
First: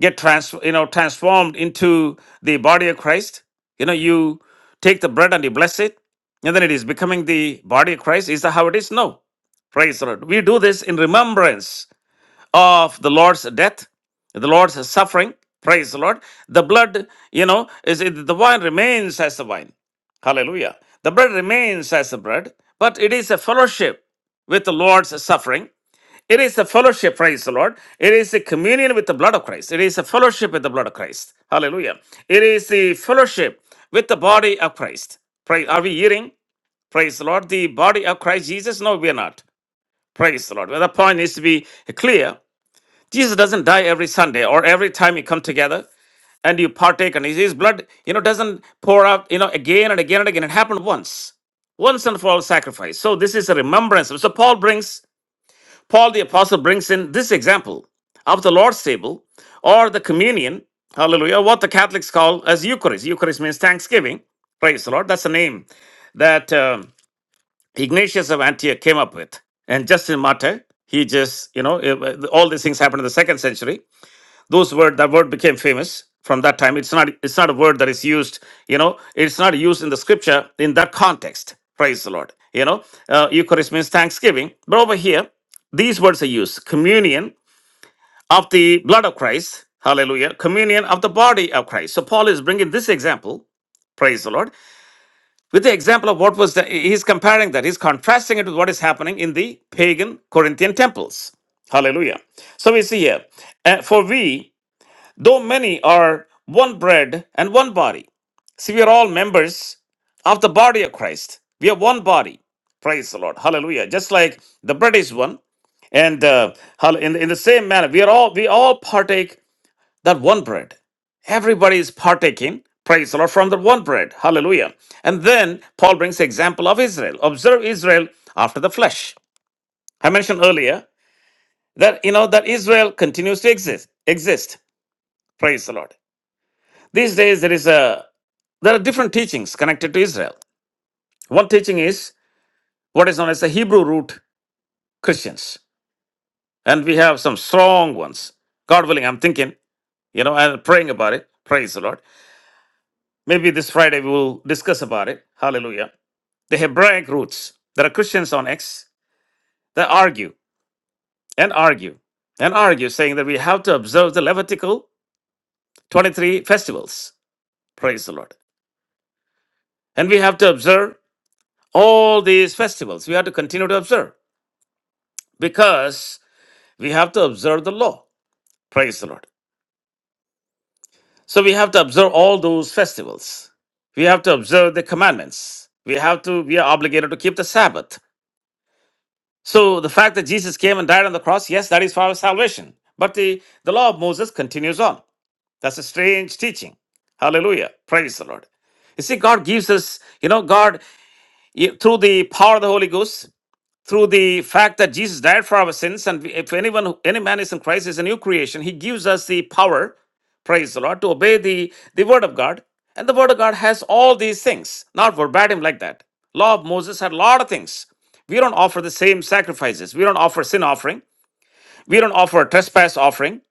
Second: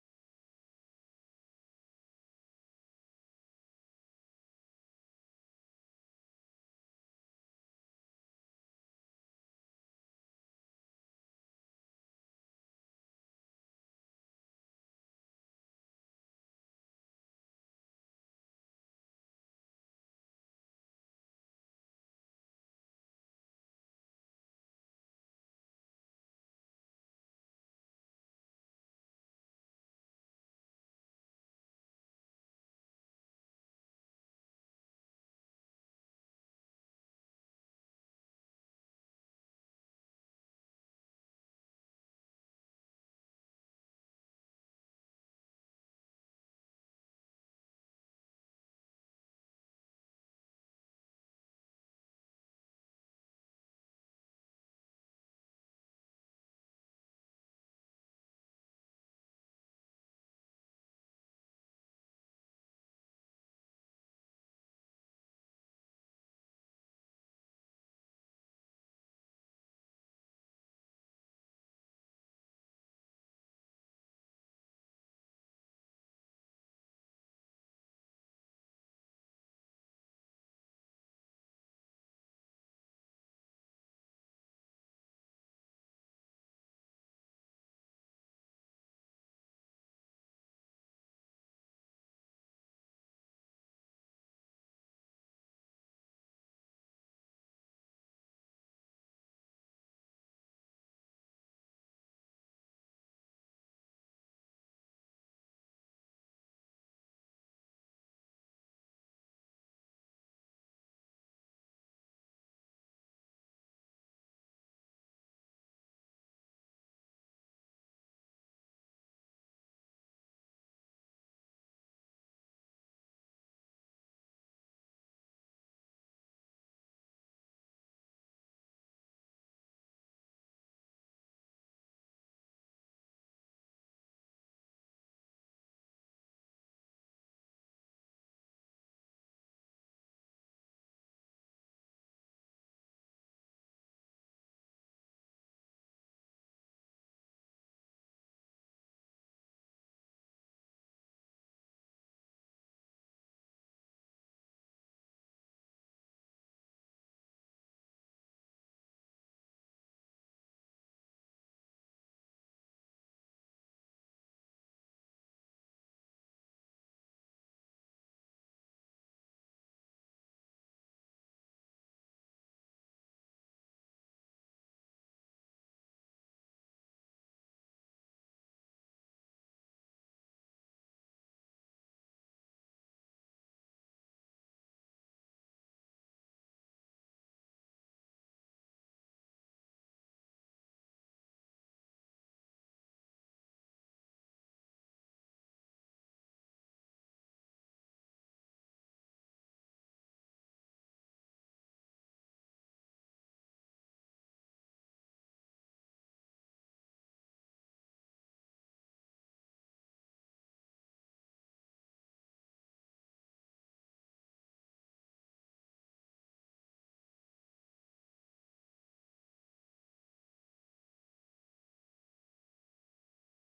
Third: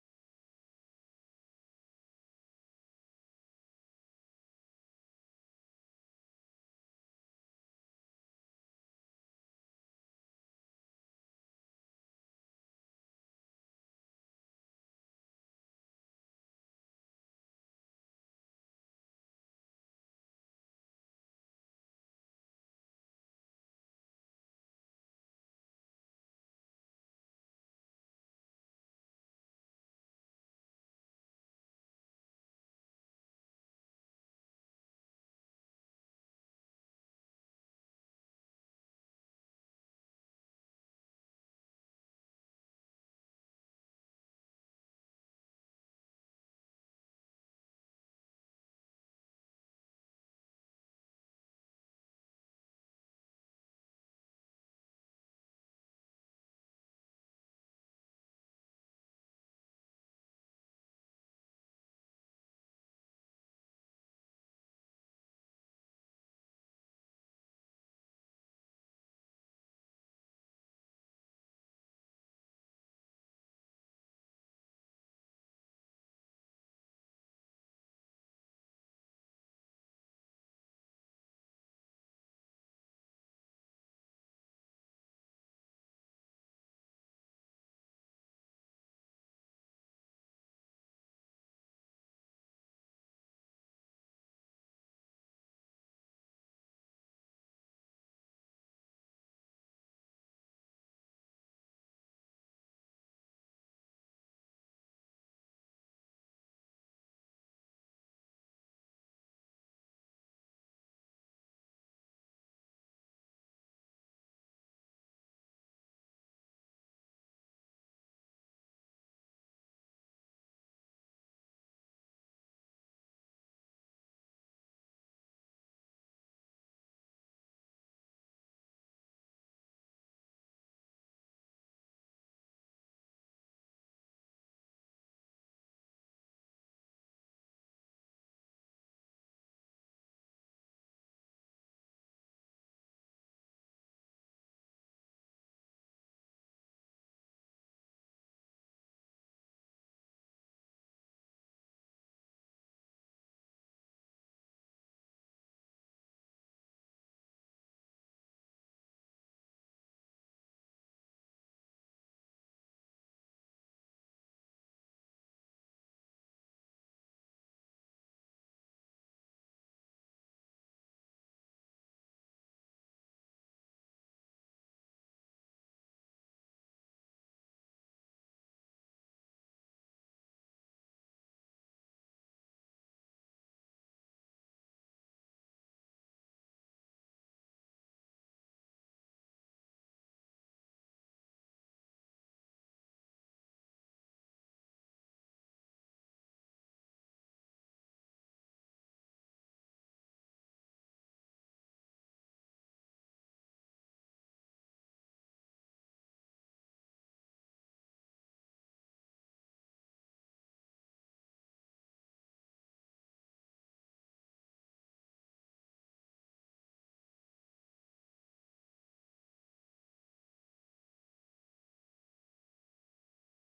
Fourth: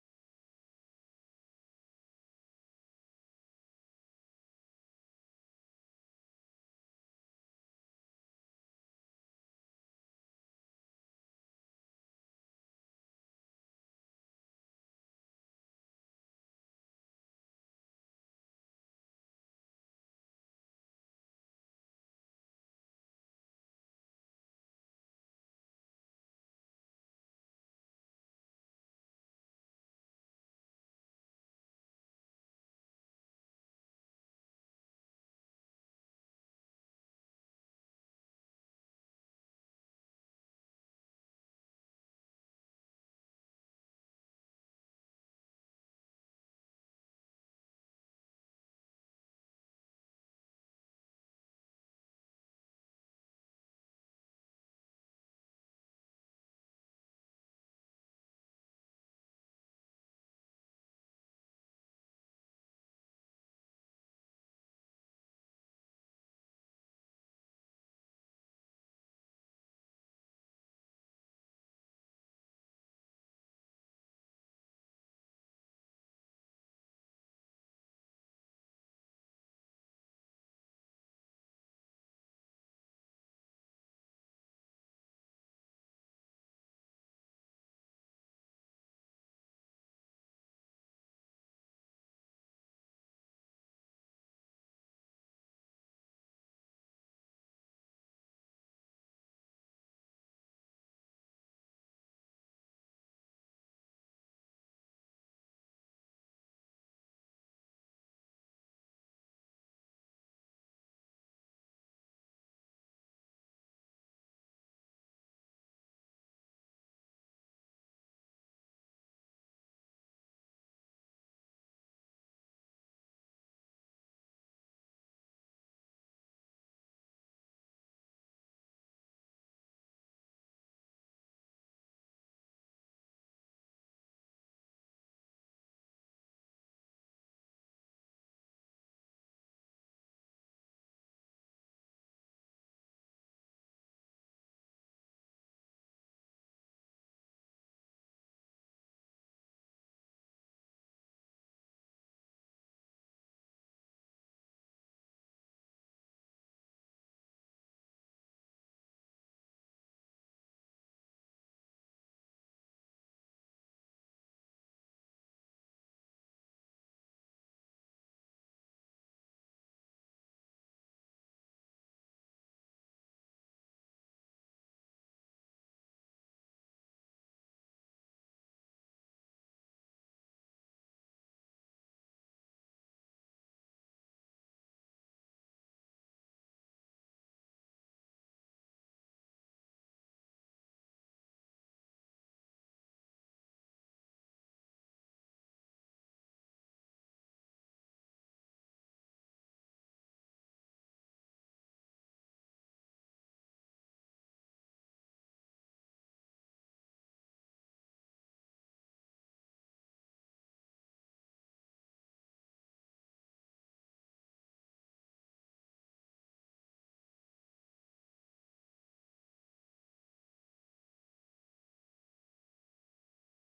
A: get trans you know transformed into the body of Christ. You know, you take the bread and you bless it, and then it is becoming the body of Christ. Is that how it is? No. Praise the Lord. We do this in remembrance of the Lord's death, the Lord's suffering. Praise the Lord. The blood, you know, is it, the wine remains as the wine. Hallelujah. The bread remains as the bread, but it is a fellowship with the Lord's suffering it is a fellowship, praise the Lord. It is a communion with the blood of Christ. It is a fellowship with the blood of Christ. Hallelujah. It is the fellowship with the body of Christ. Praise. Are we eating? Praise the Lord. The body of Christ Jesus? No, we are not. Praise the Lord. Well, the point needs to be clear. Jesus doesn't die every Sunday or every time you come together and you partake and his his blood, you know, doesn't pour out, you know, again and again and again. It happened once once and for all sacrifice. So this is a remembrance. So Paul brings Paul the Apostle brings in this example of the Lord's table or the communion, hallelujah, what the Catholics call as Eucharist. Eucharist means thanksgiving. Praise the Lord. That's the name that um, Ignatius of Antioch came up with. And Justin Martyr, he just, you know, eh, all these things happened in the second century those word that word became famous from that time it's not it's not a word that is used you know it's not used in the scripture in that context praise the lord you know uh, eucharist means thanksgiving but over here these words are used communion of the blood of christ hallelujah communion of the body of christ so paul is bringing this example praise the lord with the example of what was the he's comparing that he's contrasting it with what is happening in the pagan corinthian temples hallelujah so we see here uh, for we though many are one bread and one body. See, we are all members of the body of Christ. We are one body. Praise the Lord. Hallelujah. Just like the bread is one, and uh, hall- in, in the same manner, we are all we all partake that one bread. Everybody is partaking. Praise the Lord from the one bread. Hallelujah. And then Paul brings the example of Israel. Observe Israel after the flesh. I mentioned earlier that you know that Israel continues to exist. Exist. Praise the Lord. These days there is a There are different teachings connected to Israel. One teaching is what is known as the Hebrew root Christians. And we have some strong ones. God willing, I'm thinking, you know, and praying about it. Praise the Lord. Maybe this Friday we will discuss about it. Hallelujah. The Hebraic roots. There are Christians on X that argue and argue and argue, saying that we have to observe the Levitical 23 festivals. Praise the Lord. And we have to observe all these festivals. We have to continue to observe because We have to observe the law. Praise the Lord. So we have to observe all those festivals. We have to observe the commandments. We have to, we are obligated to keep the Sabbath. So the fact that Jesus came and died on the cross, yes, that is for our salvation. But the, the law of Moses continues on. That's a strange teaching. Hallelujah. Praise the Lord. You see, God gives us, you know, God, you- through the power of the Holy Ghost, through the fact that Jesus died for our sins, and if anyone, who- any man is in Christ, is a new creation. He gives us the power, praise the Lord, to obey the the Word of God, and the Word of God has all these things, not verbatim like that. Law of Moses had a lot of things. We don't offer the same sacrifices. We don't offer sin offering. We don't offer a trespass offering.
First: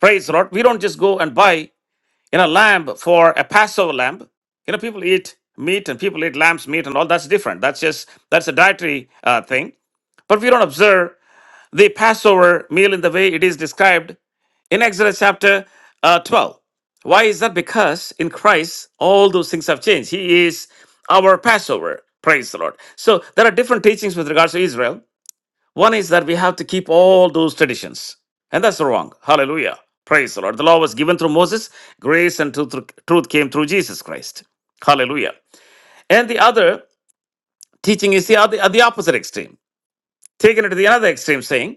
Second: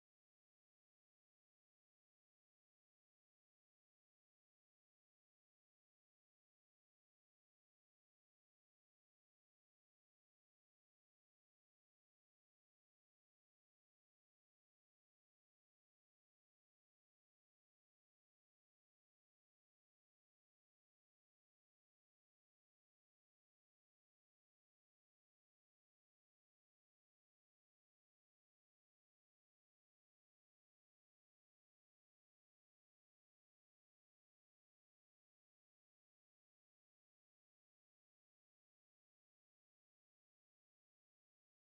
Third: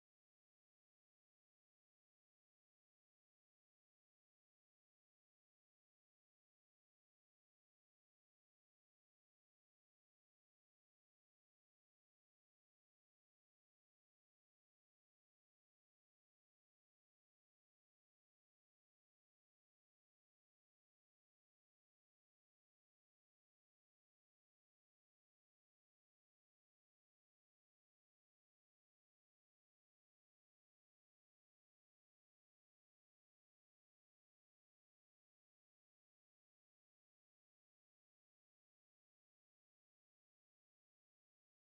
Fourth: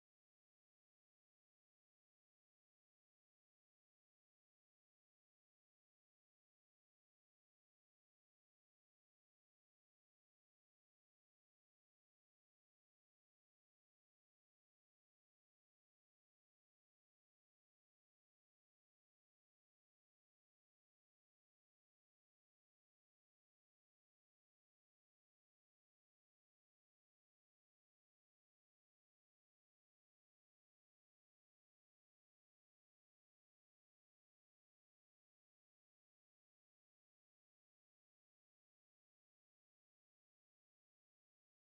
A: Praise the Lord. We don't just go and buy in a lamb for a Passover lamb. You know, people eat meat and people eat lamb's meat and all that's different. That's just that's a dietary uh, thing. But we don't observe the Passover meal in the way it is described in Exodus chapter uh, 12. Why is that? Because in Christ, all those things have changed. He is our Passover. Praise the Lord. So there are different teachings with regards to Israel. One is that we have to keep all those traditions, and that's wrong. Hallelujah. Praise the Lord. The law was given through Moses, grace and truth, truth came through Jesus Christ. Hallelujah. And the other teaching is the, other, the opposite extreme, taken it to the other extreme, saying,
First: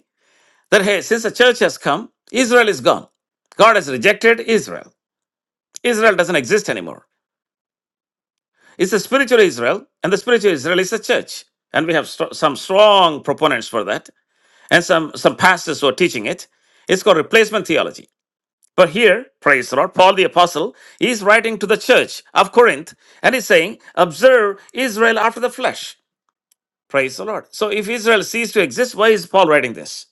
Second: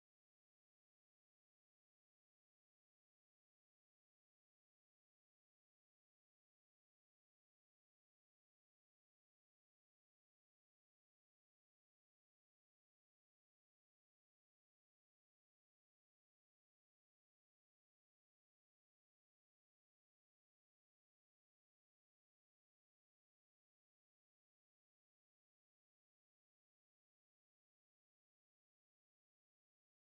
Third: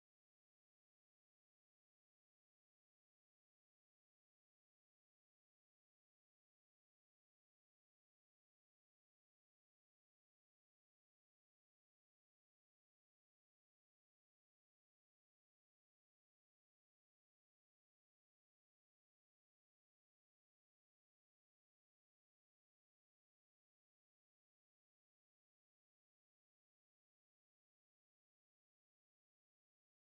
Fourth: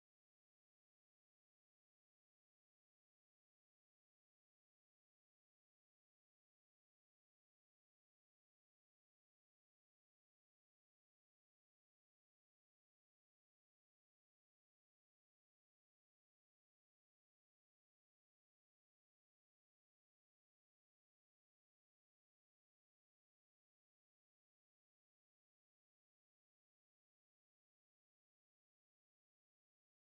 A: that hey, since the church has come, Israel is gone. God has rejected Israel. Israel doesn't exist anymore. It's the spiritual Israel, and the spiritual Israel is the church. And we have stro- some strong proponents for that, and some, some pastors who are teaching it. It's called replacement theology. But here, praise the Lord, Paul the Apostle is writing to the church of Corinth, and he's saying, Observe Israel after the flesh. Praise the Lord. So if Israel ceased to exist, why is Paul writing this?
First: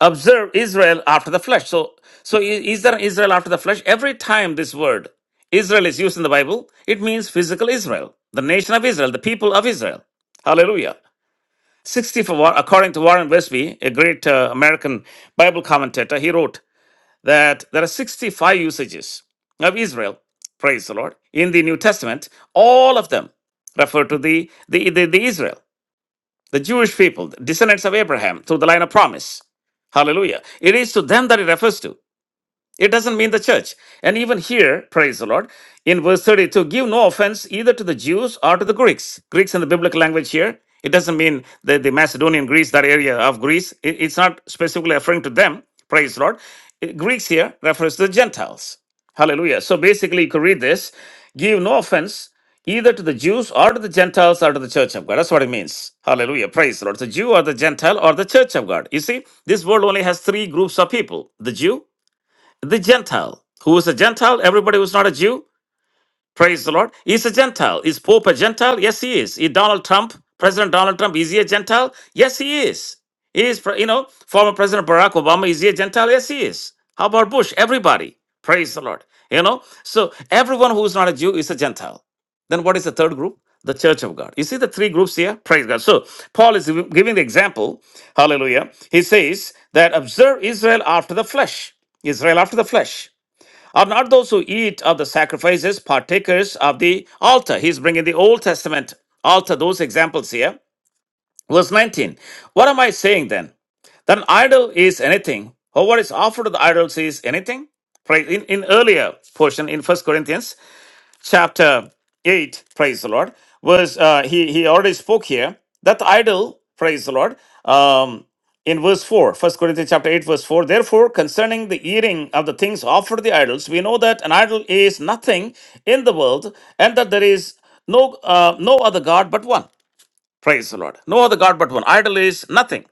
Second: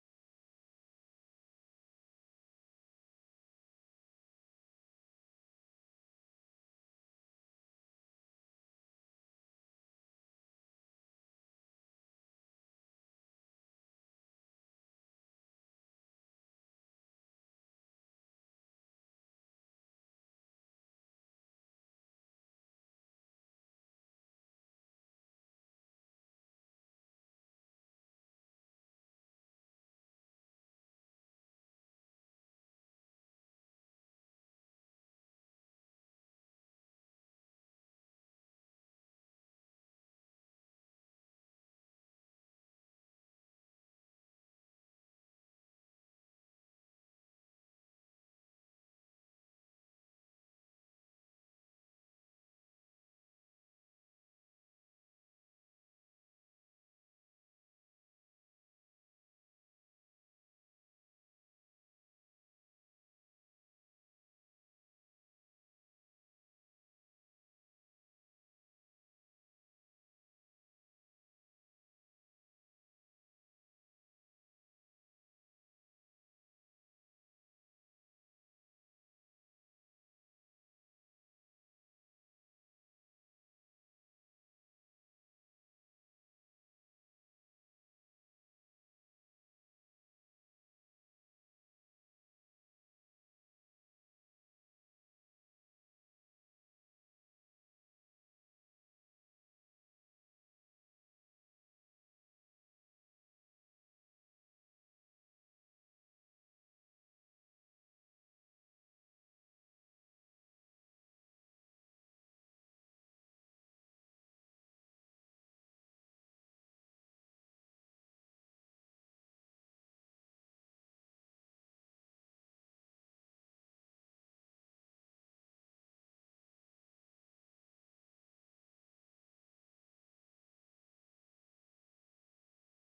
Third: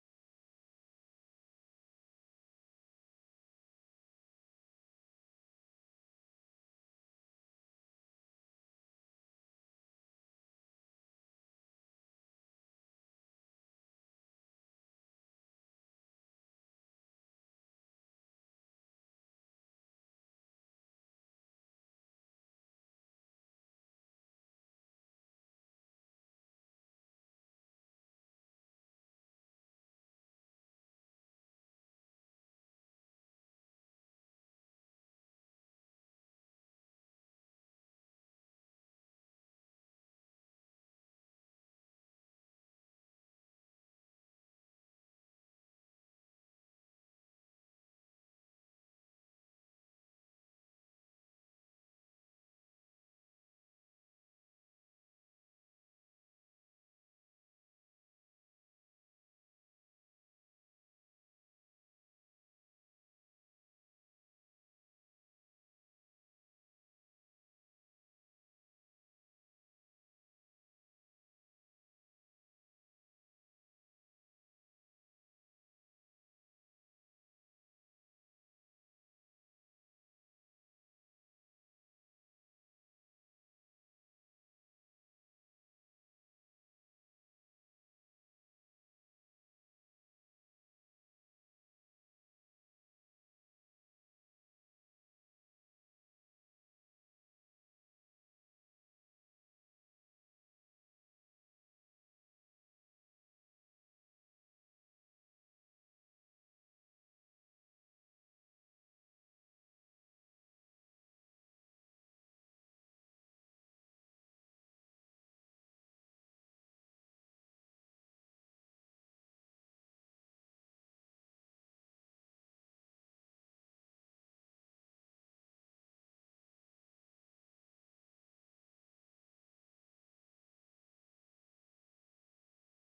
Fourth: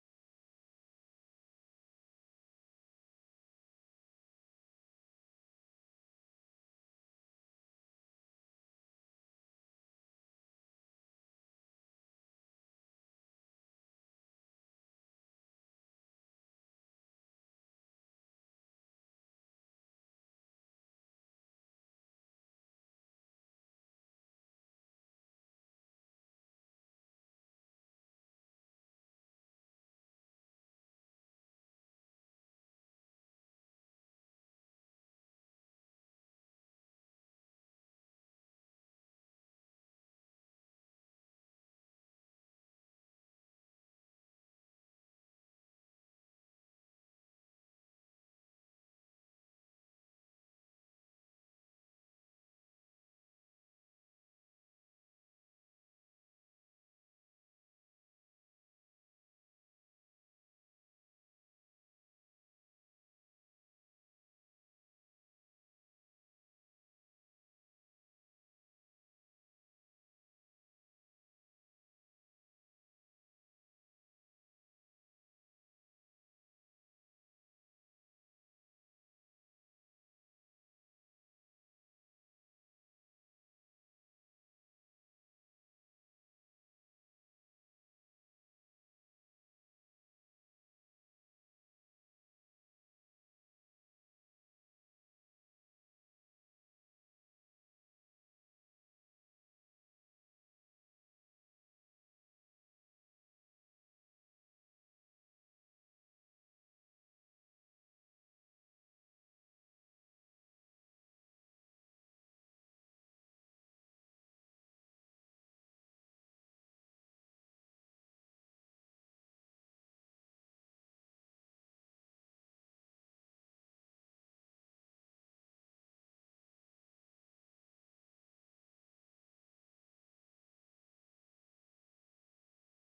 A: observe Israel after the flesh. So, so i- is there Israel after the flesh? Every time this word Israel is used in the Bible, it means physical Israel, the nation of Israel, the people of Israel. Hallelujah. 60 for War- according to Warren Wiersbe, a great uh, American Bible commentator, he wrote that there are 65 usages of Israel, praise the Lord, in the New Testament. All of them refer to the, the, the the Israel the Jewish people, descendants of Abraham, through the line of promise. Hallelujah. It is to them that it refers to. It doesn't mean the church. And even here, praise the Lord, in verse 32, give no offense either to the Jews or to the Greeks. Greeks in the biblical language here, it doesn't mean the, the Macedonian Greece, that area of Greece. It- it's not specifically referring to them, praise the Lord. Uh, Greeks here refers to the Gentiles. Hallelujah. So basically, you could read this give no offense either to the Jews or to the Gentiles or to the church of God. That's what it means. Hallelujah. Praise the Lord. The Jew or the Gentile or the church of God. You see, this world only has three groups of people the Jew, the Gentile. Who is a Gentile? Everybody who's not a Jew, praise the Lord, is a Gentile. Is Pope a Gentile? Yes, he is. Is Donald Trump, President Donald Trump, is he a Gentile? Yes, he is. He is, pre- you know, former President Barack Obama, is he a Gentile? Yes, he is. How about Bush? Everybody, praise the Lord. You know, so everyone who is not a Jew is a Gentile. Then what is the third group? The Church of God. You see the three groups here? Praise God. So Paul is giving the example. Hallelujah. He says that observe Israel after the flesh. Israel after the flesh. Are not those who eat of the sacrifices partakers of the altar? He's bringing the Old Testament altar, those examples here. Verse 19. What am I saying then? Then idol is anything, or what is offered to the idols is anything. Right? In, in earlier portion in First Corinthians, chapter 8, praise the Lord, verse, uh, he, he already spoke here. That idol, praise the Lord, um, in verse 4, First Corinthians chapter 8, verse 4, therefore, concerning the eating of the things offered the idols, we know that an idol is nothing in the world and that there is no, uh, no other God but one. Praise the Lord. No other God but one. Idol is nothing.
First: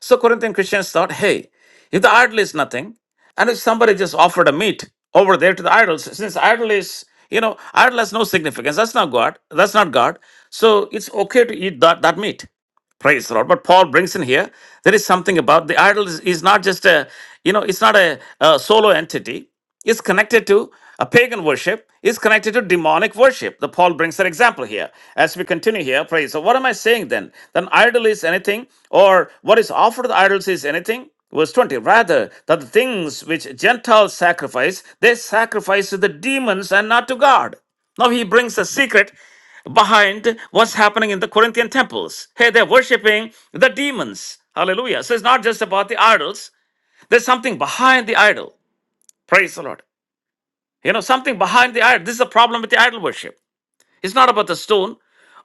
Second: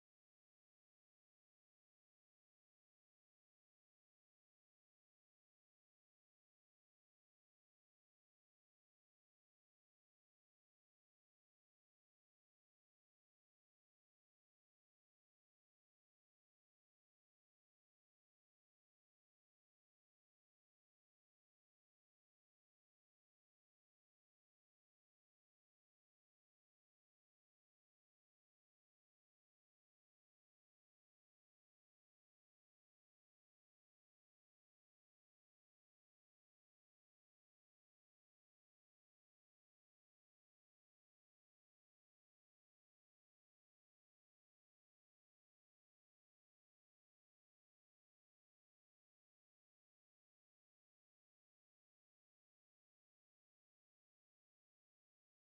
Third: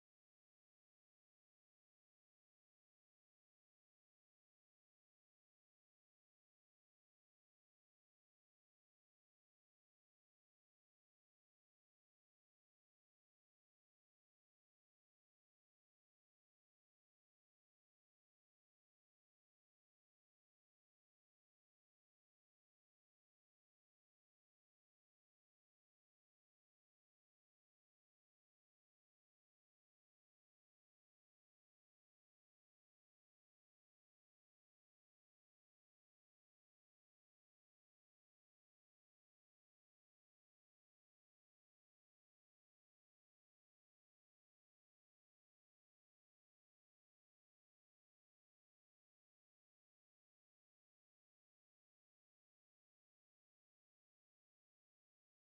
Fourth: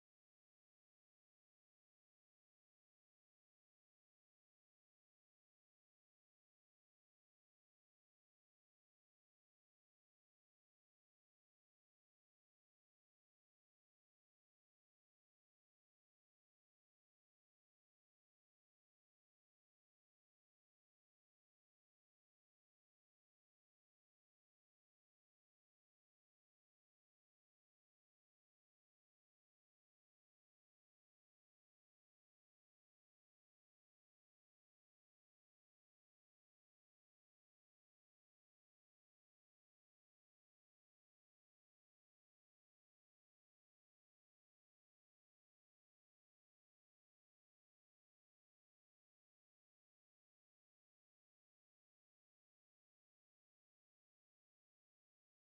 A: So Corinthian Christians thought, hey, if the idol is nothing, and if somebody just offered a meat over there to the idols, since idol is, you know, idol has no significance. That's not God. That's not God. So it's okay to eat that, that meat. Praise the Lord. But Paul brings in here, there is something about the idol is, is not just a, you know, it's not a, a solo entity is connected to a pagan worship is connected to demonic worship the paul brings an example here as we continue here praise so what am i saying then then idol is anything or what is offered to the idols is anything verse 20 rather that the things which gentiles sacrifice they sacrifice to the demons and not to god now he brings a secret behind what's happening in the Corinthian temples. Hey, they're worshiping the demons. Hallelujah. So it's not just about the idols, there's something behind the idol. Praise the Lord. You know, something behind the idol. This is the problem with the idol worship. It's not about the stone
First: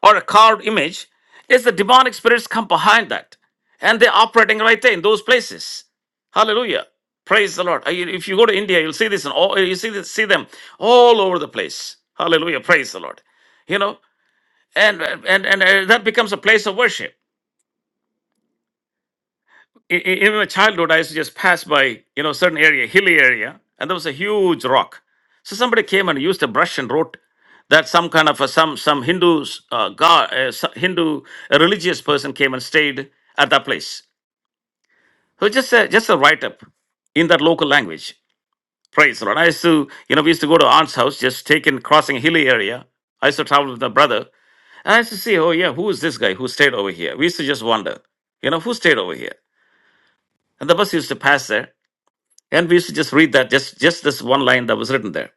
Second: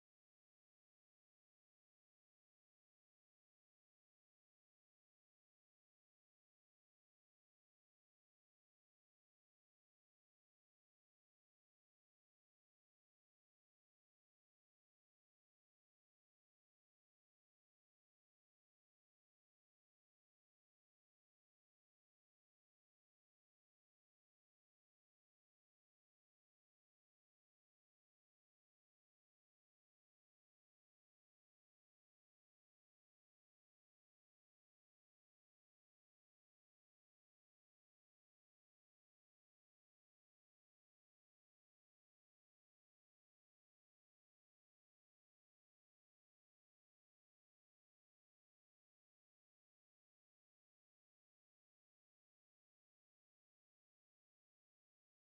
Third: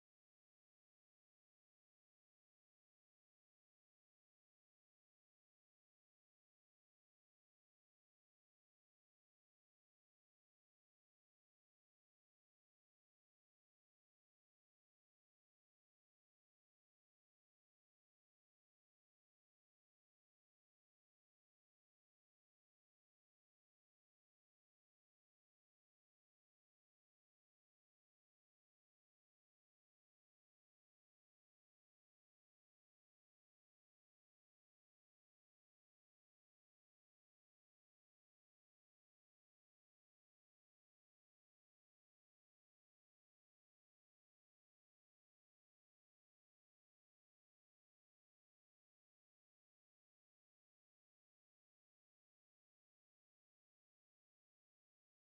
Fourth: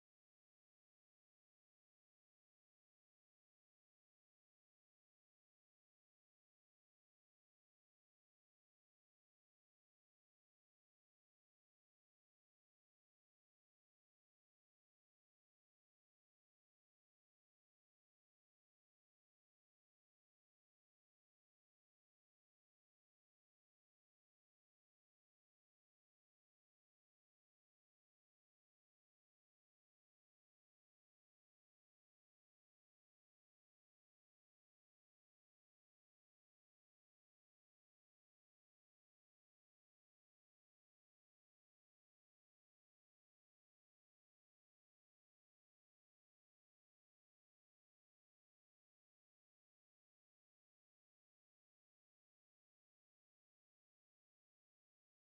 A: or a carved image. It's the demonic spirits come behind that. And they're operating right there in those places. Hallelujah. Praise the Lord. Uh, you- If you go to India, you'll see this and all you see this, see them all over the place. Hallelujah. Praise the Lord. You know, and and and uh, that becomes a place of worship. in, in my childhood, I used to just pass by, you know, certain area, hilly area, and there was a huge rock. So somebody came and used a brush and wrote that some kind of a, some some Hindu uh, god, uh, so- Hindu a religious person came and stayed at that place. So just a just a write up in that local language. Praise the Lord. I used to, you know, we used to go to aunt's house, just taking crossing a hilly area. I used to travel with my brother, and I used to see, oh yeah, who is this guy who stayed over here? We used to just wonder, you know, who stayed over here. And the bus used to pass there. And we used to just read that, just, just this one line that was written there.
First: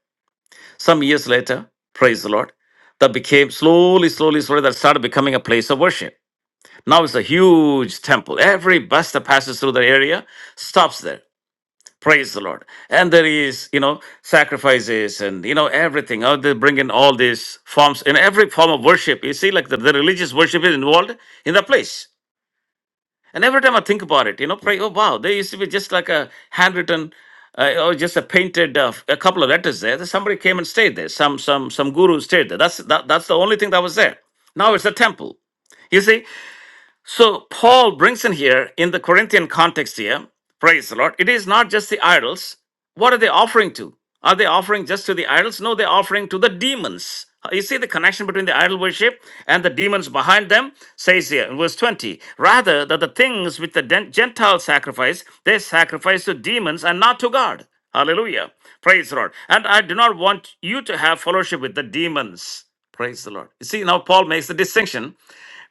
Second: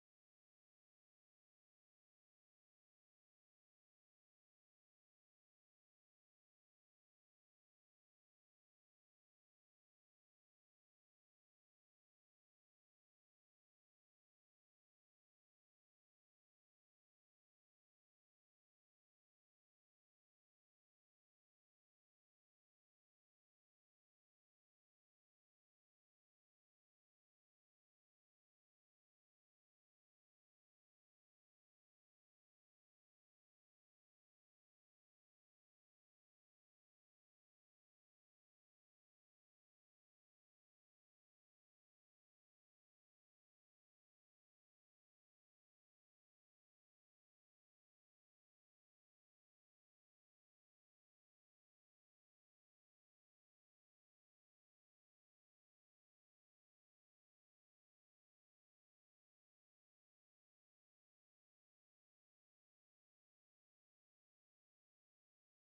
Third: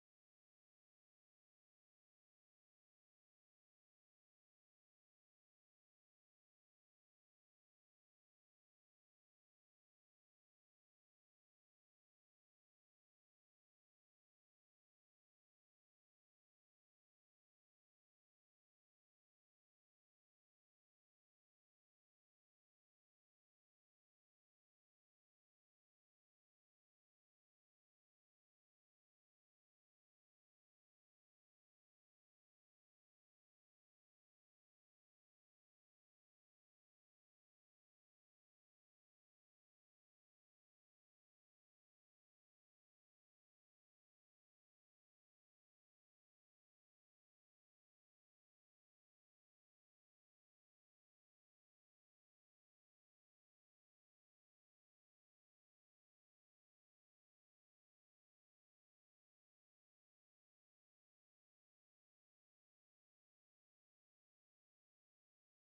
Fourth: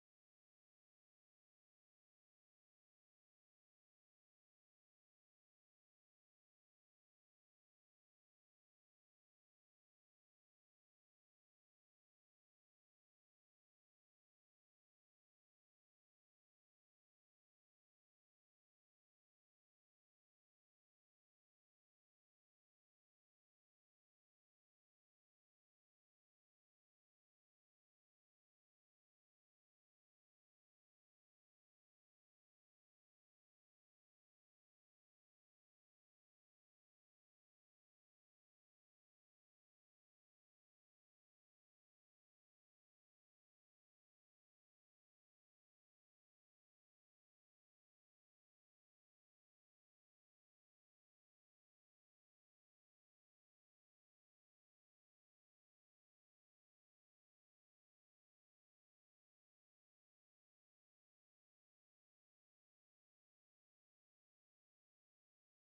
A: Some years later, praise the Lord, that became slowly, slowly, slowly, that started becoming a place of worship. Now it's a huge temple. Every bus that passes through the area stops there. Praise the Lord. And there is, you know, sacrifices and, you know, everything. How they bring in all these forms, in every form of worship. You see, like the, the religious worship is involved in that place. And every time I think about it, you know, pray, oh, wow, there used to be just like a handwritten uh, or just a painted uh, a couple of letters there. That Somebody came and stayed there. Some some some guru stayed there. That's that, that's the only thing that was there. Now it's a temple. You see, so Paul brings in here in the Corinthian context here, praise the Lord, it is not just the idols. What are they offering to? Are they offering just to the idols? No, they're offering to the demons. Uh, You see the connection between the idol worship and the demons behind them, says here in verse 20. Rather, that the things which the den- Gentiles sacrifice, they sacrifice to demons and not to God. Hallelujah. Praise the Lord. And I do not want you to have fellowship with the demons. Praise the Lord. You see, now Paul makes the distinction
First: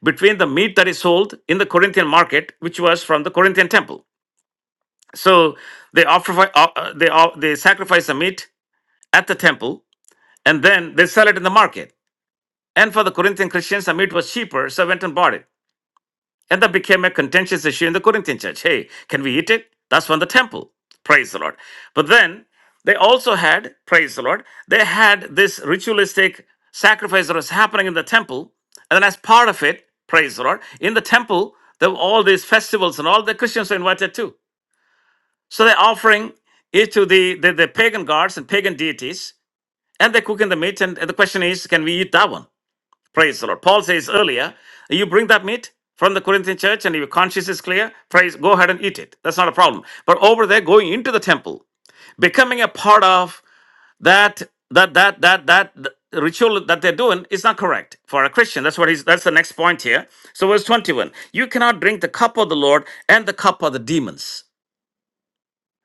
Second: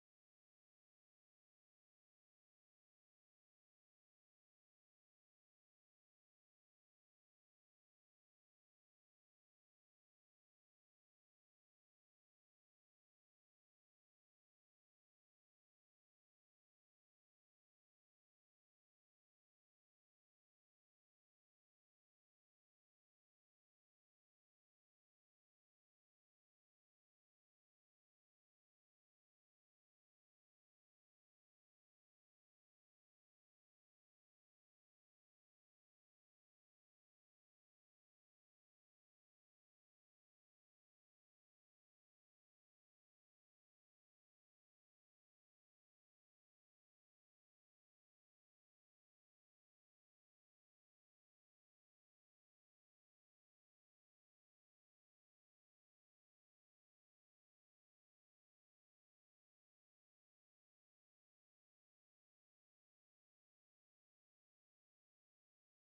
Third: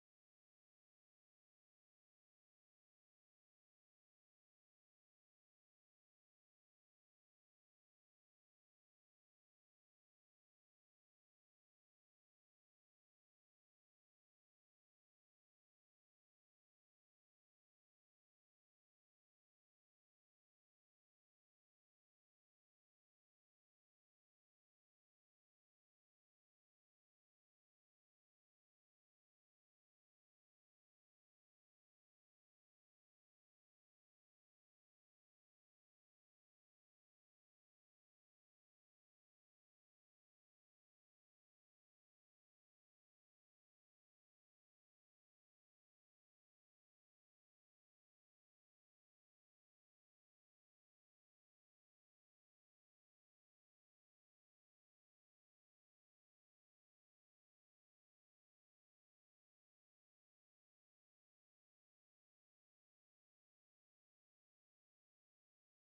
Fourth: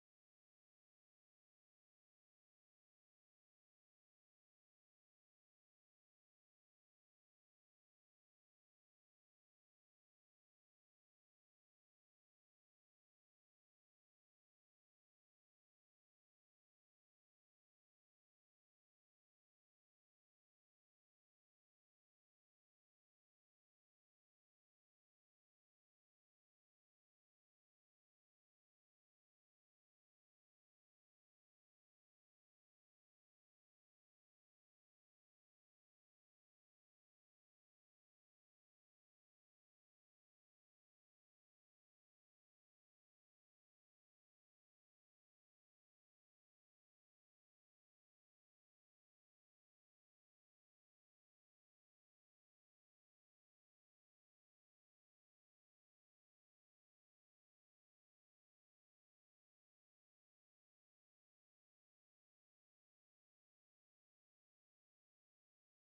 A: between the meat that is sold in the Corinthian market, which was from the Corinthian temple. So they offer, uh, uh, they uh, they sacrifice the meat at the temple, and then they sell it in the market. And for the Corinthian Christians, the meat was cheaper, so they went and bought it. And that became a contentious issue in the Corinthian church. Hey, can we eat it? That's from the temple. Praise the Lord. But then they also had, praise the Lord, they had this ritualistic sacrifice that was happening in the temple. And then as part of it, praise the Lord, in the temple, there were all these festivals and all the Christians were invited too. So they're offering it to the, the, the pagan gods and pagan deities, and they're cooking the meat. And the question is, can we eat that one? Praise the Lord. Paul says earlier, you bring that meat from the Corinthian church and your conscience is clear, praise, go ahead and eat it. That's not a problem. But over there, going into the temple, becoming a part of that, that, that, that, that ritual that they're doing is not correct for a Christian. That's what he's, that's the next point here. So verse 21, you cannot drink the cup of the Lord and the cup of the demons.